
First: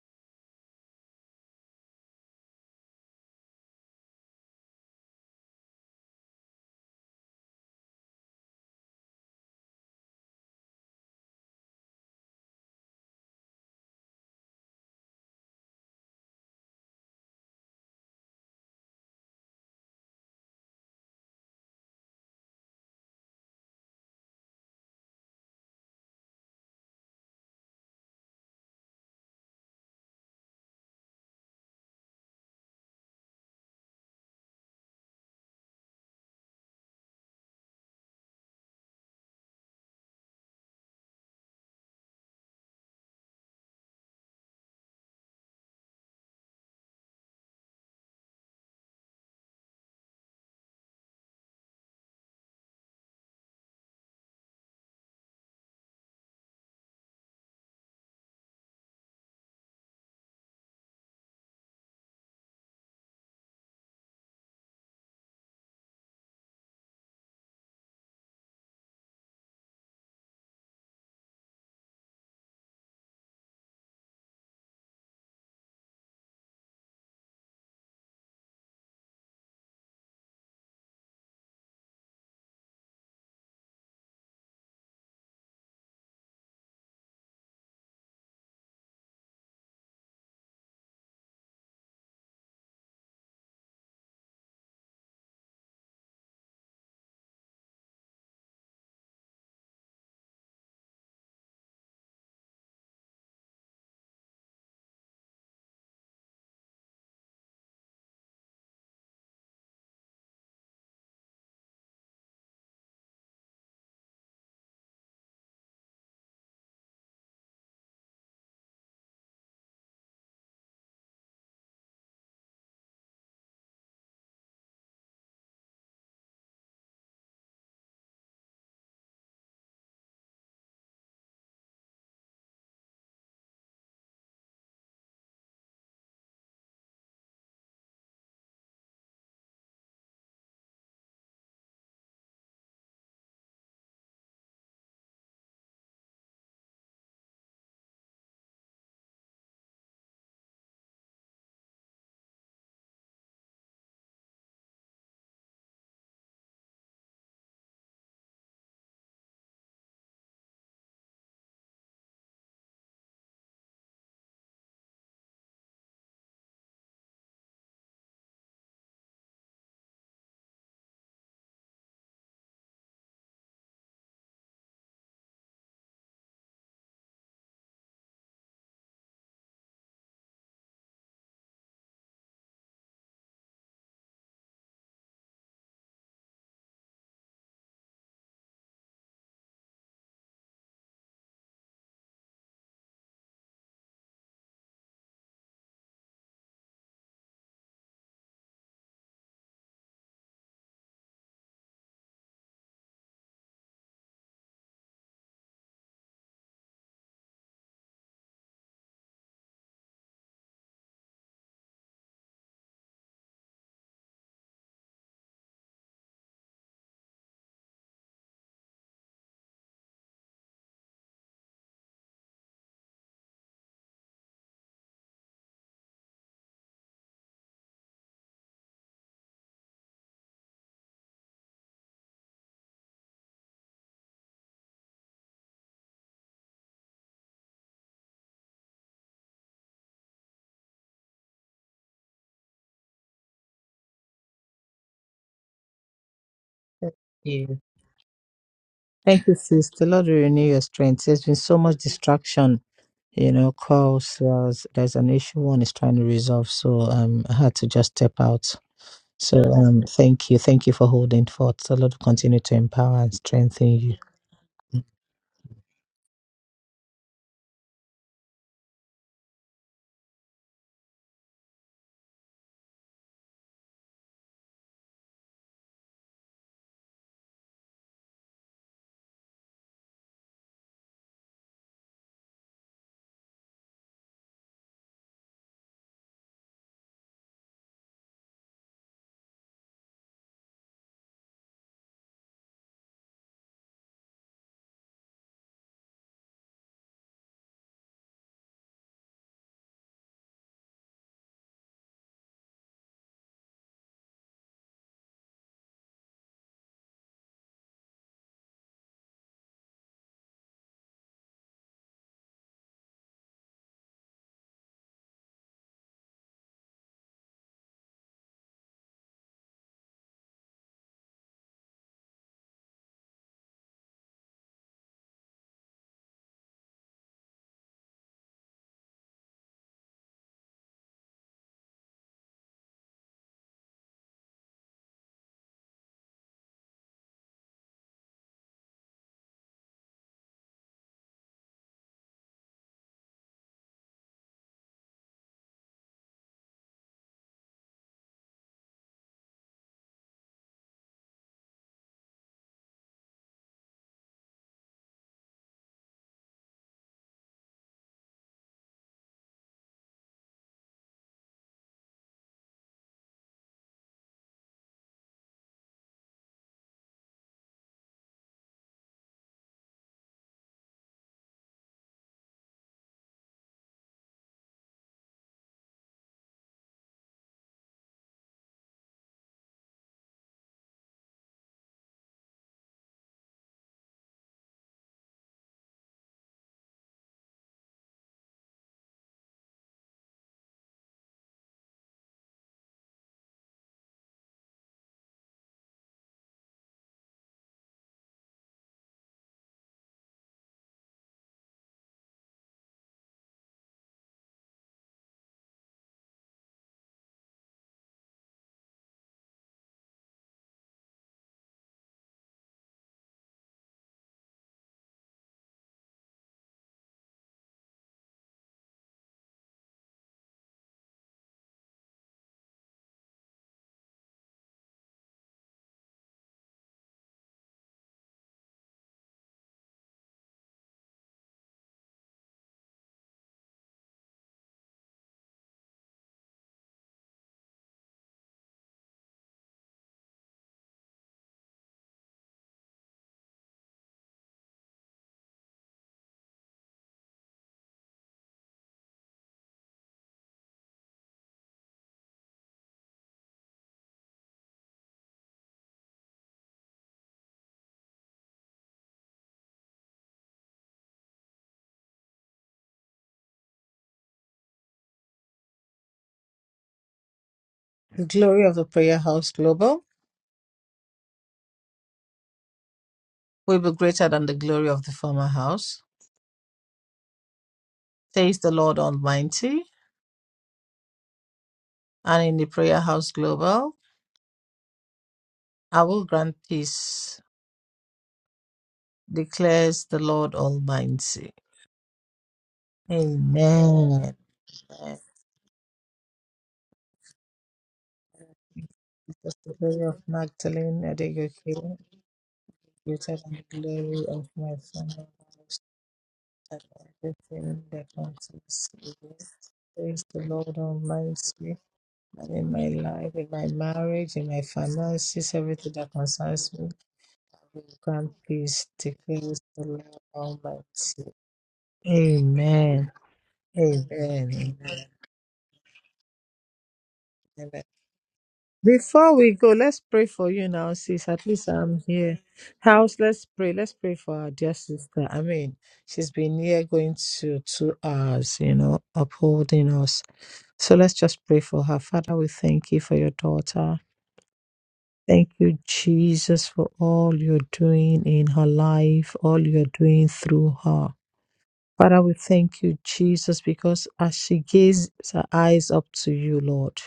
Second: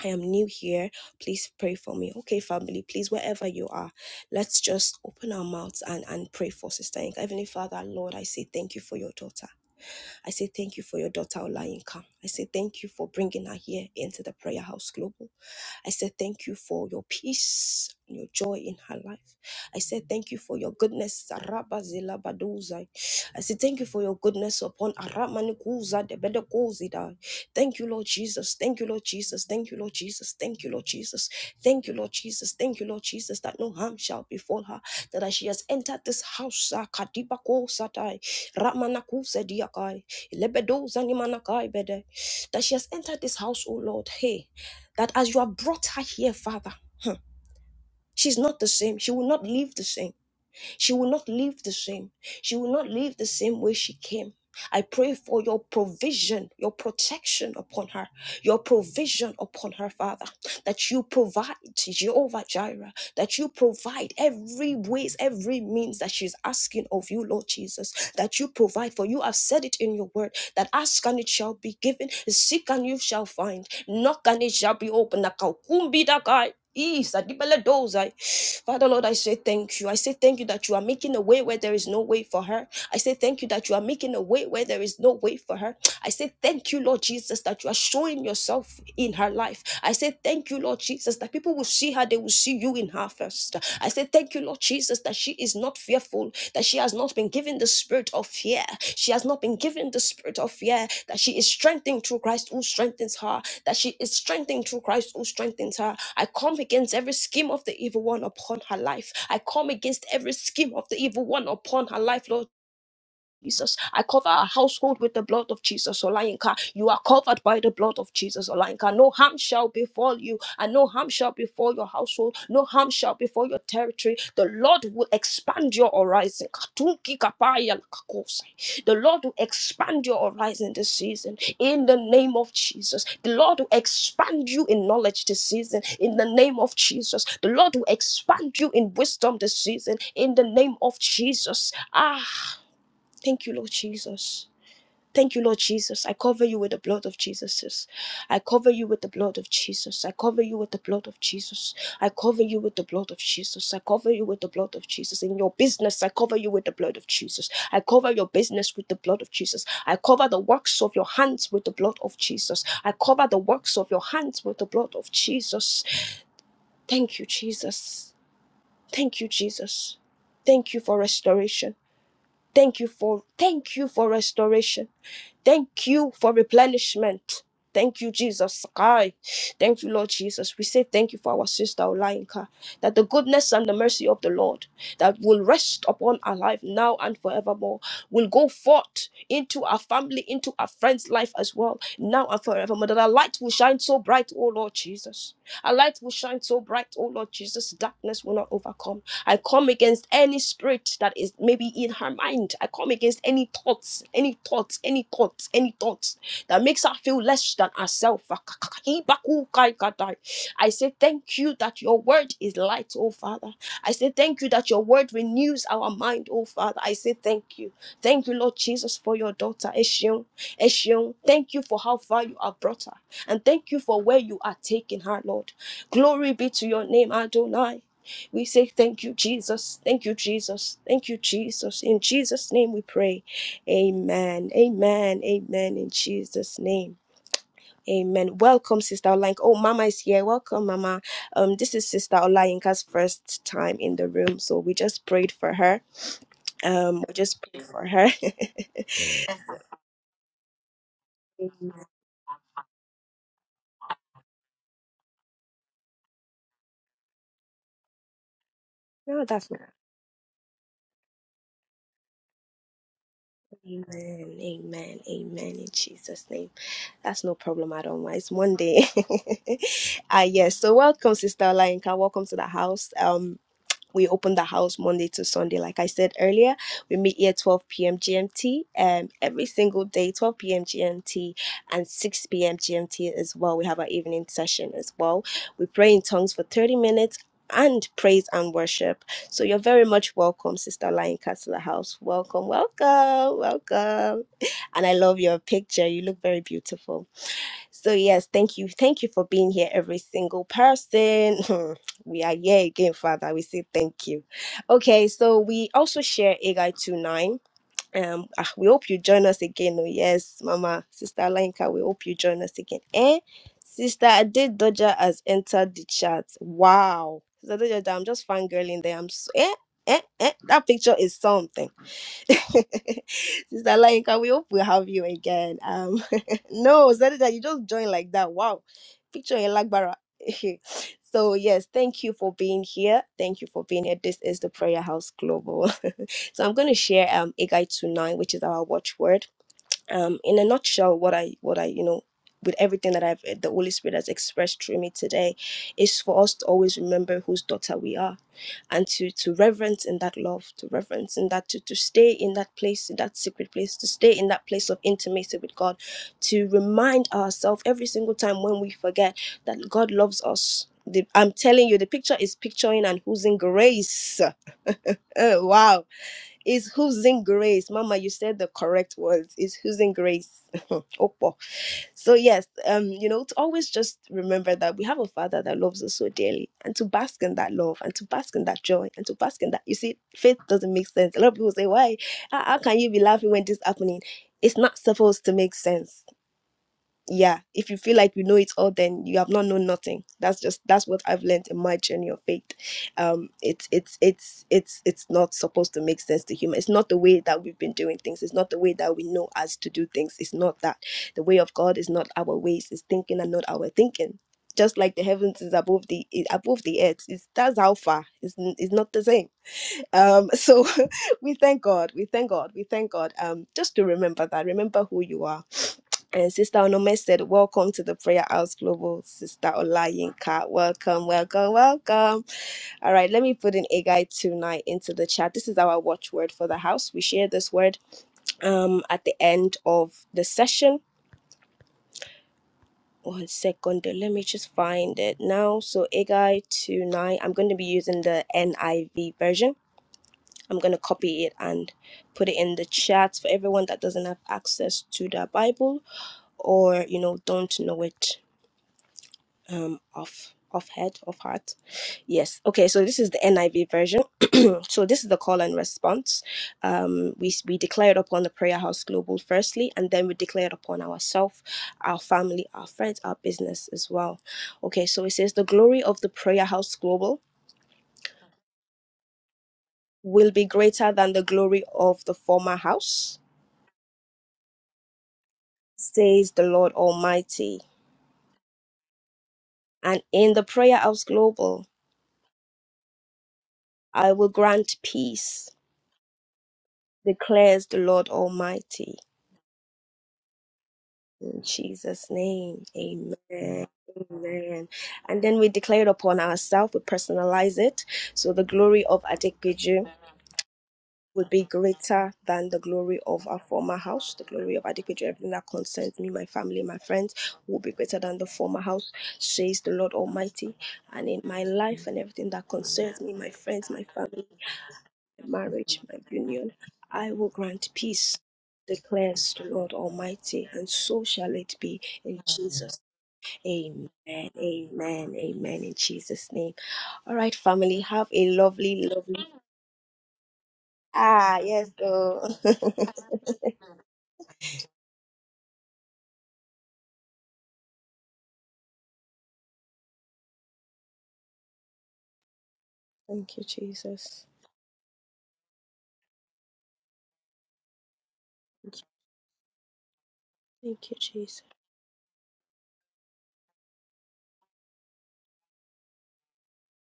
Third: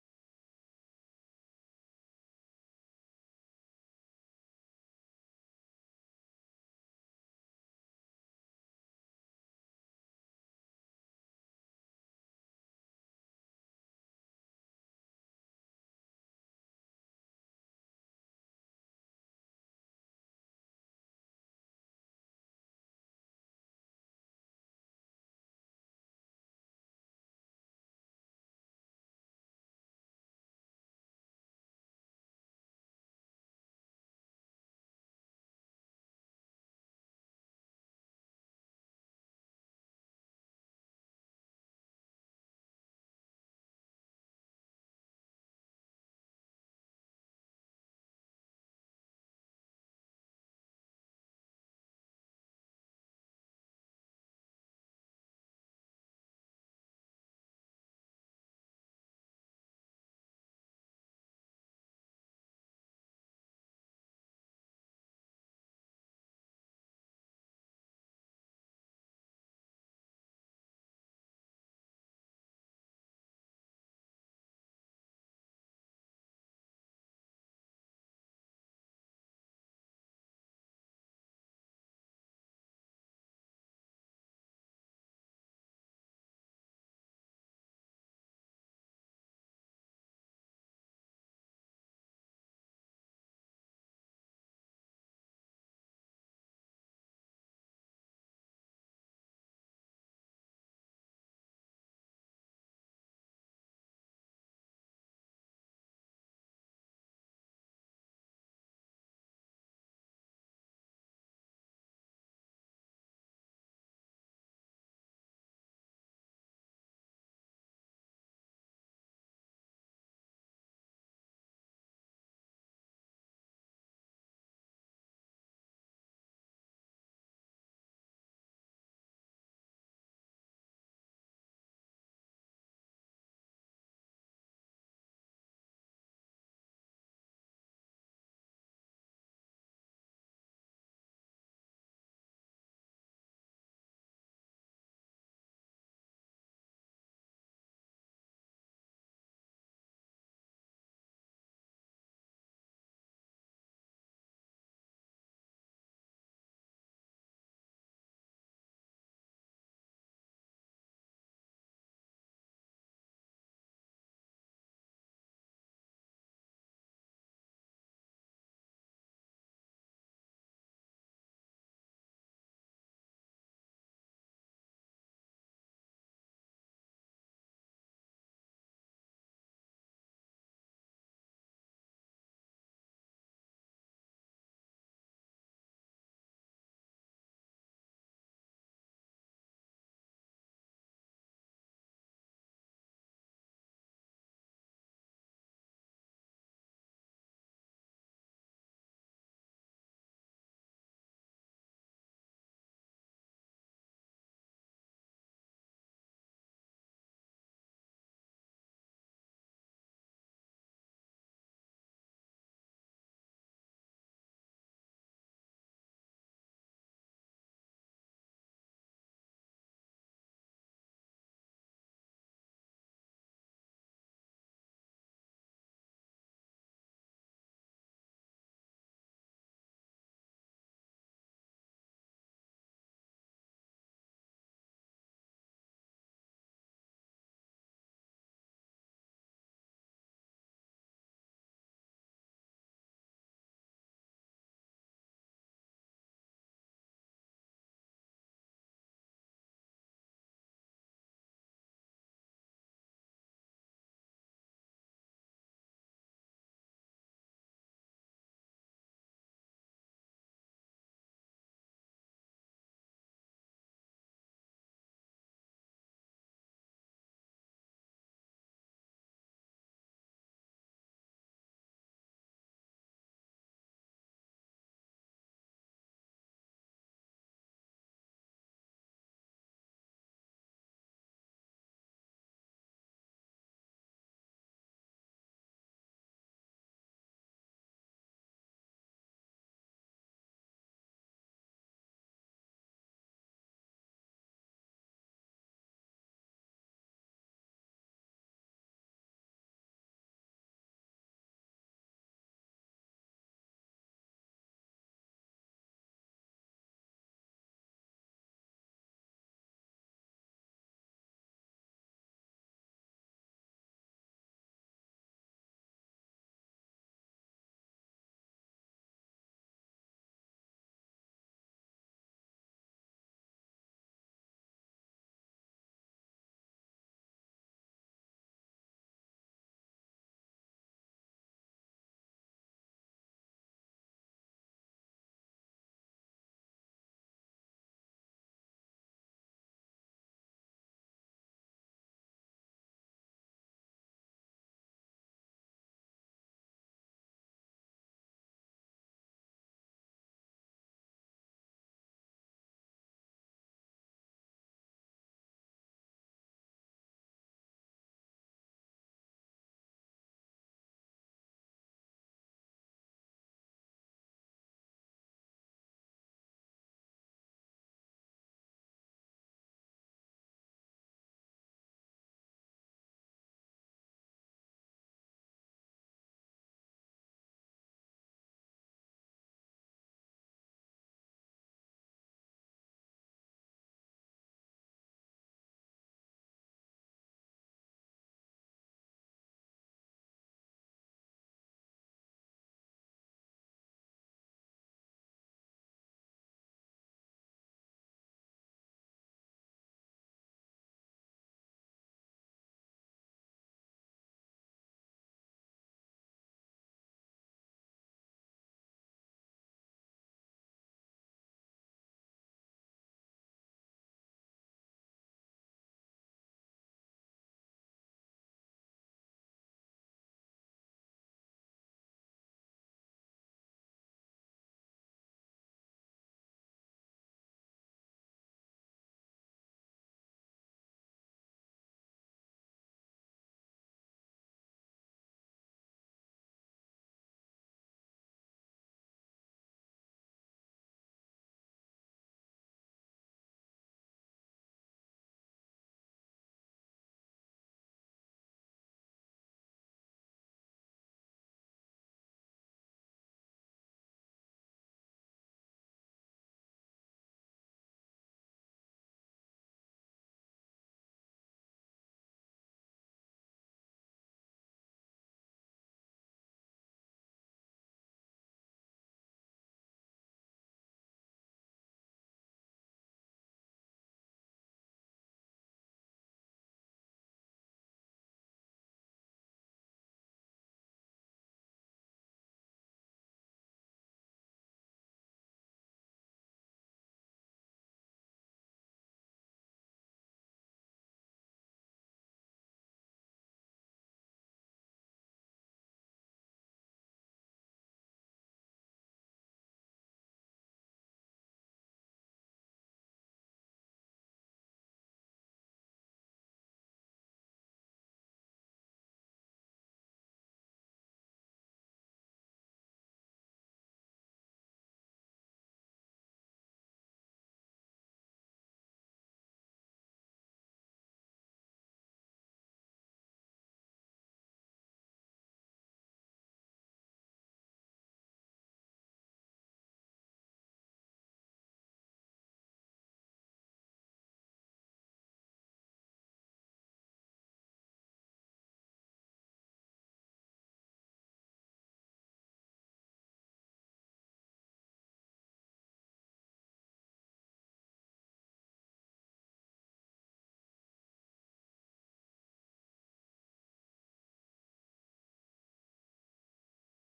Speaker 1: I am new here. Please pray for me. Okay, family, please, wherever you are, let's just open our mouths and, and pray for Sister Inka. Heavenly Father, Lord, I say thank you for your daughter. I say thank you for your daughter Olayinka. I say thank you for bringing her here into the Prayer House Global. I say thank you for your peace and your joy in her life. I say thank you for your goodness. Araba zila baduzai. I say thank you for your goodness upon Aramanikuza de Bedekozida. Thank you, Lord Jesus. Thank you, Lord Jesus. Thank you, Lord Jesus. Thank you, Lord Jesus. Thank you, Lord Jesus. Thank you, Lord Jesus, that no harm shall befall her. That as she has entered this house, Kadiba Kosatai, Ramanakusa Lebedo zanimanakai bede. That she has entered this house, oh Lord. Hey, that as you have brought her here, Father, she's not the same. She will not live the same. She will not live the same. She will not live the same way she came. I pray for your provision, your protection upon her, your provision upon her, Father, that you provide, Jehovah Jireh, that you provide every ways, every means that she's asking of you, Lord Jesus, that you provide for you have said it in your word, that ask and it shall be given, seek and you shall find, knock and it shall be opened. Nakaukumbi dakai. Isa, di bele dozai. Father Lord, I say thank you. I say thank you that you are making a way where there is no way for her. I say thank you that you are making a way where there is no way for her. I say thank you, Lord Jesus, that you are showing yourself in her life. I say thank you, Lord Jesus, that people will see her, they will see you in her first. I say thank you, Lord Jesus, that she is not fearful, that she has not been given the spirit of fear. She has not been given the spirit of fear, that she is strengthened through Christ who strengthens her that she is strengthened through Christ who strengthens her. I come against every scheme of the evil one upon her life. I come against every scheme of the evil one upon her life, Lord Jesus. I cover our household with the blood of Jesus, Olainka. You are covered by the blood of Jesus, Olainka. No harm shall befall you, and no harm shall befall your household. No harm shall befall your territory. The Lord will expand your horizon. Katunki kapaya lakakosai. The Lord will expand your horizon this season in the name of Jesus. The Lord will expand you in knowledge this season in the name of Jesus. The Lord will expand you in wisdom this season in the name of Jesus. Ah, Thank you, Lord Jesus. Thank you, Lord Jesus. I cover you with the blood of Jesus. I cover you with the blood of Jesus. I cover you with the blood of Jesus. I cover you with the blood of Jesus. I cover you with the blood of Jesus. In your business, I cover you with the blood of Jesus. I cover your business with the blood of Jesus. I cover the works of your hands with the blood of Jesus. I cover the works of your hands with the blood of Jesus. Thank you, Jesus. Thank you, Jesus. Thank you for restoration. Thank you for thank you for restoration. Thank you for replenishment. Thank you, Jesus. Kai. Thank you, Lord Jesus. We say thank you for our sister Olainka, that the goodness and the mercy of the Lord that will rest upon our life now and forevermore will go forth into our family, into our friends' life as well, now and forevermore. That our light will shine so bright, oh Lord Jesus. Our light will shine so bright, oh Lord Jesus. Darkness will not overcome. I come against any spirit that is maybe in her mind. I come against any thoughts, any thoughts, any thoughts, any thoughts that makes her feel less than herself. I say thank you that your word is light, oh Father. I say thank you that your word renews our mind, oh Father. I say thank you. Thank you, Lord Jesus, for your daughter, Eshion. Eshion, thank you for how far you have brought her. And thank you for where you are taking her, Lord. Glory be to your name, Adonai. We say thank you, Jesus. Thank you, Jesus. Thank you, Jesus. In Jesus' name we pray. Amen. Amen. Amen. In Jesus' name. Amen. Welcome, Sister Olayinka. Oh, Mama is here. Welcome, Mama. Um, this is Sister Olayinka's first time in the room, so we just prayed for her.
Speaker 3: Thank
Speaker 1: Um, we just
Speaker 3: you.
Speaker 1: prayed
Speaker 3: Thank you, sis. The Lord will renew your strength. There's been
Speaker 1: her.
Speaker 3: so much distraction, you know, calls. There's, there's an issue one is trying to resolve. So um, I had to just step out.
Speaker 1: no,
Speaker 3: So
Speaker 1: that's not.
Speaker 3: um, thank you. Thank you for holding forth. The Lord will continue to empower and strengthen you.
Speaker 1: Amen. Amen. Amen. In Jesus' name. That's no problem at all. Ma. It's Monday. ah, yes. So welcome, Sister Olayinka. Welcome to the house. Um, we open the house Monday to Sunday. Like I said earlier, we meet here 12 p.m. GMT um, every single day, 12 p.m. GMT and 6 p.m. GMT as well. We have our evening session as well. We pray in tongues for 30 minutes and praise and worship. So you're very much welcome, Sister Lion Castle House. Welcome, welcome, welcome. And I love your picture. You look very beautiful. So yes, thank you. Thank you for being here, every single person. we are here again, Father. We say thank you. Okay, so we also share Agai two nine. Um, ah, we hope you join us again. Oh, yes, Mama, Sister Alenka, we hope you join us again. Eh? Sister Ade Doja has entered the chat. Wow. Sister Doja, I'm just fangirling there. I'm so, eh, eh, eh. That picture is something. Sister Lainka, we hope we have you again. Um, no, Zadida, you just joined like that. Wow, picture in Lagbara. so yes, thank you for being here. Thank you for being here. This is the Prayer House Global. so I'm going to share um a guide to nine, which is our watchword. Um, in a nutshell, what I what I you know. With everything that I've the Holy Spirit has expressed through me today, is for us to always remember whose daughter we are and to to reverence in that love to reverence in that to to stay in that place in that secret place to stay in that place of intimacy with god to remind ourselves every single time when we forget that god loves us the, I'm telling you, the picture is picturing and who's in grace. Oh, wow. Is who's in grace. Mama, you said the correct words. Is who's in grace. Opo so yes um you know to always just remember that we have a father that loves us so dearly and to bask in that love and to bask in that joy and to bask in that you see faith doesn't make sense a lot of people say why how, how can you be laughing when this is happening it's not supposed to make sense yeah if you feel like you know it all then you have not known nothing that's just that's what i've learned in my journey of faith um it's it's it's it's it's not supposed to make sense to human it's not the way that we've been doing things it's not the way that we know as to do things it's not that the way of god is not our ways it's thinking and not our thinking just like the heavens is above the is above the earth it's that's how far it's, n- it's not the same um so we thank god we thank god we thank god um just to remember that remember who you are and Sister Onome said, Welcome to the Prayer House Global. Sister Olayinka, welcome, welcome, welcome. All right, let me put in Agai tonight into the chat. This is our watchword for the house. We share this word um, at the end of the session. One second, let me just find it now. So, Agai tonight, I'm going to be using the NIV version. I'm going to copy it and put it in the chat for everyone that doesn't have access to the Bible or, you know, don't know it um off off head off heart yes okay so this is the niv version so this is the call and response um we we declared upon the prayer house global firstly and then we declared upon ourselves our family our friends our business as well okay so it says the glory of the prayer house global
Speaker 3: The glory of the prayer house global
Speaker 1: will be greater than the glory of the former house
Speaker 3: will be greater than the glory of the former house.
Speaker 1: says the lord almighty
Speaker 3: says the Lord Almighty,
Speaker 1: and in the prayer house global
Speaker 3: and in the Prayer House Global,
Speaker 1: i will grant peace
Speaker 3: I will grant peace,
Speaker 1: declares the lord almighty
Speaker 3: declares the Lord Almighty.
Speaker 1: In Jesus' name, amen.
Speaker 3: Amen.
Speaker 1: Amen.
Speaker 3: Amen.
Speaker 1: And then we declare it upon ourselves, we personalize it. So the glory of
Speaker 3: Because the glory
Speaker 1: Adekpeju
Speaker 3: of Magdalene
Speaker 1: would be
Speaker 3: Adegoke,
Speaker 1: greater than the glory
Speaker 3: greater
Speaker 1: of our
Speaker 3: than the
Speaker 1: former
Speaker 3: glory
Speaker 1: house. The
Speaker 3: of my
Speaker 1: glory of Adekpeju,
Speaker 3: family,
Speaker 1: everything that concerns me, my
Speaker 3: and
Speaker 1: family, my friends, will
Speaker 3: everything
Speaker 1: be
Speaker 3: that
Speaker 1: greater than the former
Speaker 3: concerns
Speaker 1: house,
Speaker 3: me.
Speaker 1: says the Lord
Speaker 3: Praise the
Speaker 1: Almighty.
Speaker 3: Lord
Speaker 1: And in my
Speaker 3: Almighty,
Speaker 1: life and
Speaker 3: and
Speaker 1: everything that
Speaker 3: in my
Speaker 1: concerns me,
Speaker 3: life, in
Speaker 1: my
Speaker 3: my
Speaker 1: friends, my
Speaker 3: marriage,
Speaker 1: family,
Speaker 3: in my finances, everything
Speaker 1: marriage,
Speaker 3: that
Speaker 1: my union.
Speaker 3: concerns me.
Speaker 1: I will grant
Speaker 3: Come,
Speaker 1: peace,
Speaker 3: peace,
Speaker 1: declares
Speaker 3: declares
Speaker 1: the
Speaker 3: the
Speaker 1: Lord
Speaker 3: Lord
Speaker 1: Almighty, and so
Speaker 3: Almighty.
Speaker 1: shall it be in Jesus.
Speaker 3: Amen. Amen.
Speaker 1: Amen.
Speaker 3: Amen.
Speaker 1: Amen. Amen. In Jesus' name. All right,
Speaker 3: Amen.
Speaker 1: family. Have a lovely,
Speaker 3: Before
Speaker 1: lovely.
Speaker 3: we go, let's pray for you now, sis. At
Speaker 1: Ah,
Speaker 3: least
Speaker 1: yes,
Speaker 3: I'm here.
Speaker 1: though.
Speaker 3: House, let's pray. Let's pray for our dear sister. I mean, she's been here going to two hours, you know, upholding us. So let's just pray for her. Father, we thank you for your
Speaker 1: Thank you,
Speaker 3: daughter.
Speaker 1: Jesus.
Speaker 3: Thank you, Jesus, for all you're doing in her life, all you're doing through her.
Speaker 1: Thank you, Jesus.
Speaker 3: Father, we thank you, Jesus, because as she gazed her eyes up to you, Lord,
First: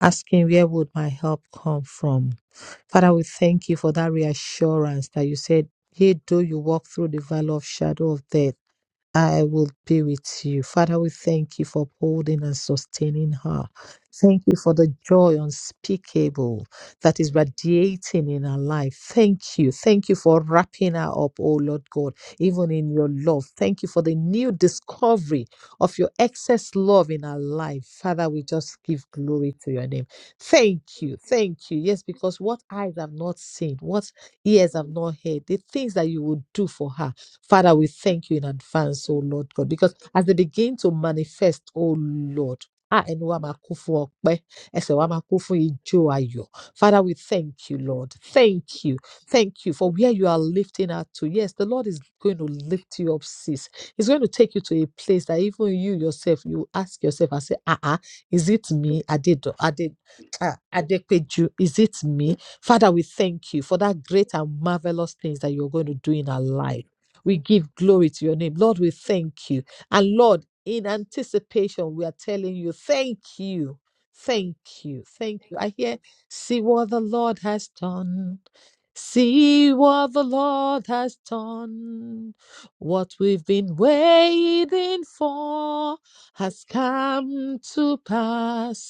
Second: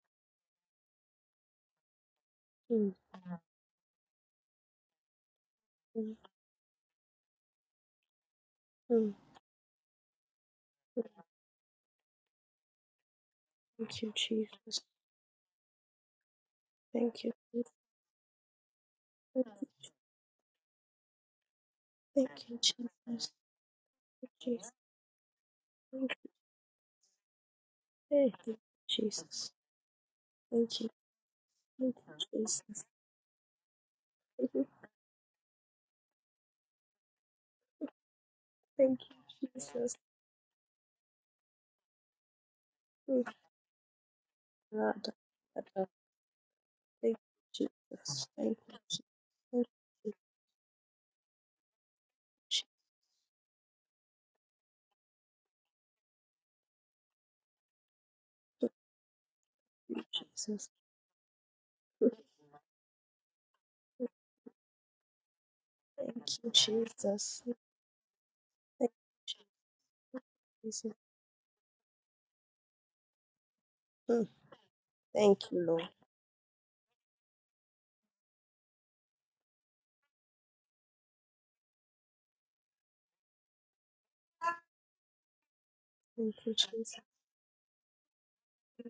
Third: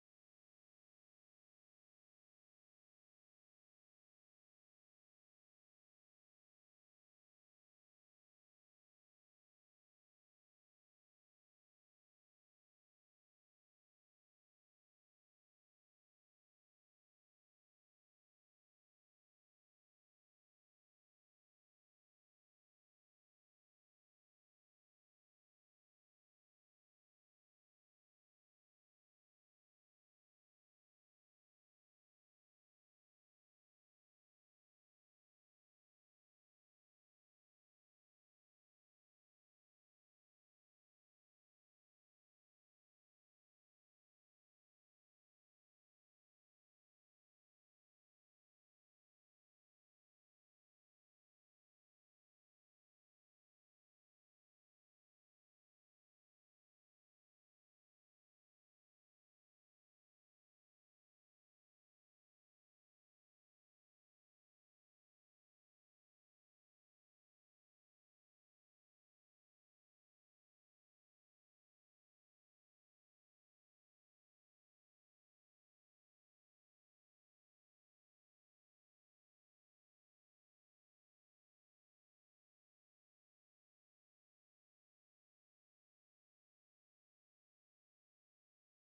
Speaker 3: asking where would my help come from?
Speaker 1: Mm,
Speaker 3: Father, we thank you for that reassurance that you said,
Speaker 1: mm,
Speaker 3: Yea, though you walk through the valley of shadow of death,
Speaker 1: mm.
Speaker 3: I will be with you. Father, we thank you for upholding and sustaining her.
Speaker 1: Thank you,
Speaker 3: Thank
Speaker 1: Jesus.
Speaker 3: you for the joy unspeakable that
Speaker 1: Thank you,
Speaker 3: is
Speaker 1: Jesus.
Speaker 3: radiating in her life. Thank you. Thank you for wrapping her up, oh Lord God,
Speaker 1: Thank you,
Speaker 3: even in your
Speaker 1: Jesus.
Speaker 3: love. Thank you for the new discovery of your excess love in her life. Father, we just give
Speaker 1: Jesus.
Speaker 3: glory to your name.
Speaker 1: Thank you,
Speaker 3: Thank you. Thank you.
Speaker 1: Thank
Speaker 3: Yes, because
Speaker 1: you,
Speaker 3: what
Speaker 1: Jesus.
Speaker 3: eyes have not seen, what
Speaker 1: Thank you. Thank you, Jesus.
Speaker 3: ears have not heard, the things that you would do for her. Father, we thank you in
Speaker 1: Thank
Speaker 3: advance, oh
Speaker 1: you,
Speaker 3: Lord God, because
Speaker 1: Jesus.
Speaker 3: as they begin to manifest, oh Lord. Ah,
Speaker 1: Mm.
Speaker 3: ẹnu wa máa kún fún ọpẹ́, ẹsẹ̀
Speaker 1: God,
Speaker 3: wa máa kún fún ijó ayọ̀. Father, we
Speaker 1: thank you,
Speaker 3: thank you, Lord.
Speaker 1: Jesus. Thank
Speaker 3: Thank you.
Speaker 1: you,
Speaker 3: Thank you for where you are lifting us to. Yes, the Lord is going to
Speaker 1: Jesus.
Speaker 3: lift you up, sis. He's going to take you to a place that even you yourself, you ask yourself and say, ah, ah, is it me? Adedo, Ade,
Speaker 1: Thank you,
Speaker 3: ah,
Speaker 1: Jesus.
Speaker 3: Adepeju, is it me? Father, we thank you for that great and marvelous things that you're going to do in our life. We give glory to your name. Lord, we
Speaker 1: Thank
Speaker 3: thank you. And Lord,
Speaker 1: you,
Speaker 3: in
Speaker 1: Jesus.
Speaker 3: anticipation, we are telling you, thank you.
Speaker 1: Mm.
Speaker 3: Thank you.
Speaker 1: Thank
Speaker 3: Thank you.
Speaker 1: you,
Speaker 3: I
Speaker 1: Lord.
Speaker 3: hear, see what the Lord has done. See what the Lord has done. What we've been waiting for
Speaker 1: Thank you,
Speaker 3: has
Speaker 1: Jesus.
Speaker 3: come to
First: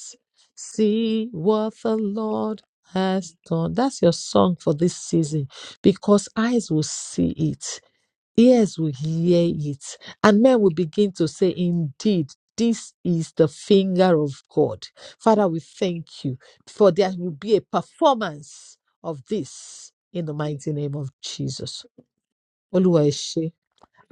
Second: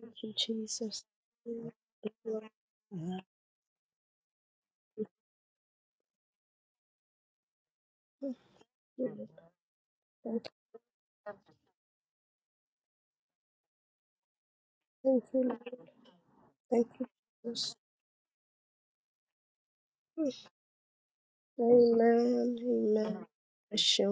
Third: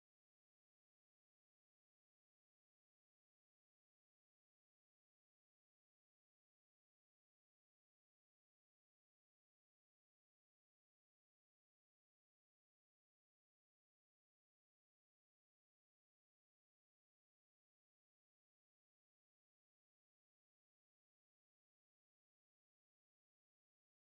Speaker 1: Thank you, Jesus.
Speaker 3: See
Speaker 1: Thank
Speaker 3: what the
Speaker 1: you, Lord.
Speaker 3: Lord
Speaker 1: Mm.
Speaker 3: has done. That's your song for this season because eyes will see it
Speaker 1: Thank
Speaker 3: ears will
Speaker 1: you, Lord.
Speaker 3: hear it, and
Speaker 1: Thank
Speaker 3: men will begin to say, Indeed, this is the finger of God.
Speaker 1: thank you,
Speaker 3: Father, we
Speaker 1: Lord.
Speaker 3: thank you
Speaker 1: Thank
Speaker 3: for
Speaker 1: you,
Speaker 3: there will be a
Speaker 1: Jesus.
Speaker 3: performance of this in the
Speaker 1: Mm.
Speaker 3: mighty name of Jesus.
Speaker 1: Amen.
Speaker 3: Oluwa ẹ
Speaker 1: Amen.
Speaker 3: ṣé.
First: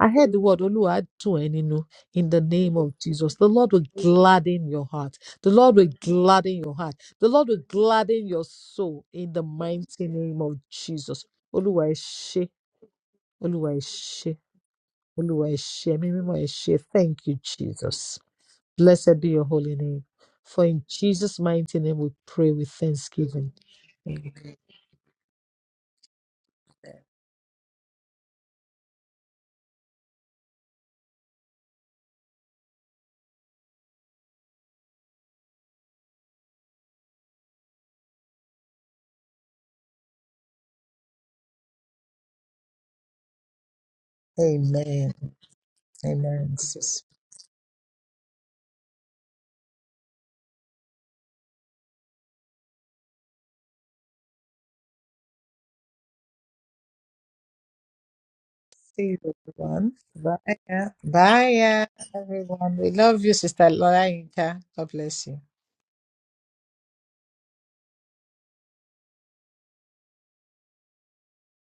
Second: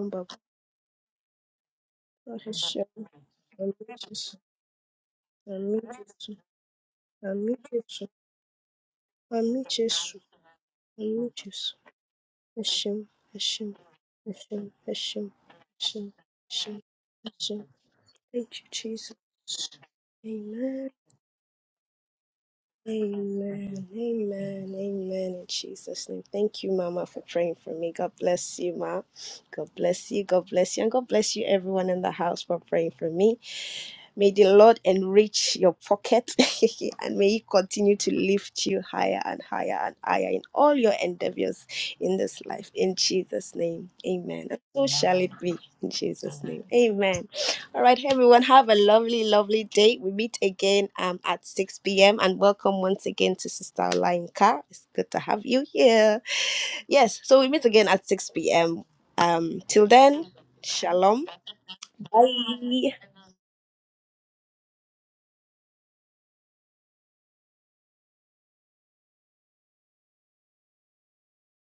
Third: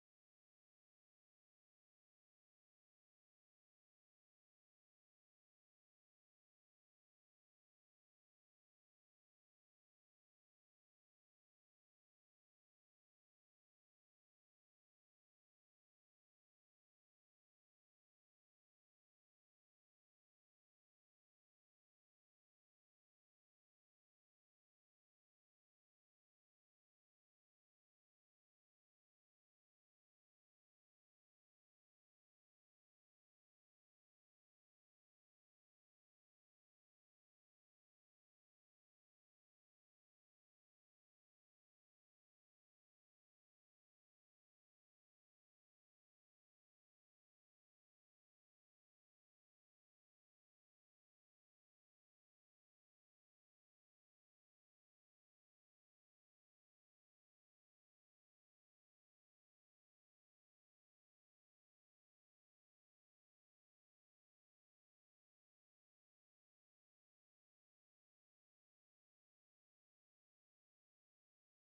Speaker 3: I heard
Speaker 1: Baba.
Speaker 3: the word Oluwa á dùn ẹ́ nínú in the name
Speaker 1: Hashem.
Speaker 3: of Jesus. The Lord
Speaker 1: Amit
Speaker 3: will
Speaker 1: Yesu.
Speaker 3: gladden your heart. The Lord
Speaker 1: Amit
Speaker 3: will
Speaker 1: Yesu.
Speaker 3: gladden your heart. The Lord
Speaker 1: Amit
Speaker 3: will
Speaker 1: Yesu.
Speaker 3: gladden your soul in the
Speaker 1: Amit
Speaker 3: mighty
Speaker 1: Yesu.
Speaker 3: name of Jesus.
Speaker 1: Amit Yesu.
Speaker 3: Oluwa ẹ ṣé.
Speaker 1: Hashem,
Speaker 3: Oluwa
Speaker 1: Hashem,
Speaker 3: ẹ ṣé.
Speaker 1: Hashem, Hashem,
Speaker 3: Olúwa ẹ ṣé, ẹ̀mí
Speaker 1: Hashem,
Speaker 3: mímọ́ ẹ ṣé.
Speaker 1: Hashem,
Speaker 3: Thank you,
Speaker 1: Hashem.
Speaker 3: Jesus.
Speaker 1: Thank you, Jesus.
Speaker 3: Blessed be your holy name. For in
Speaker 1: Amen,
Speaker 3: Jesus' mighty name we pray with thanksgiving.
Speaker 1: amen, amen, amen. In Jesus' name. Thank you, Mama, for praying for me. God bless you, Ma. God bless you. God bless you. And God bless you, everyone in the house, for praying for me. May the Lord enrich your pocket and may He continue to lift you higher and higher and higher in all your endeavors in this life. In Jesus' name, amen. And so
Speaker 3: Amen.
Speaker 1: shall it be in Jesus'
Speaker 3: Amen.
Speaker 1: name,
Speaker 3: So, see
Speaker 1: amen. And um, I am and well, yes, um,
Speaker 3: you, everyone. Bye. Bye, everyone. We love you, Sister Lola Inka. God bless you.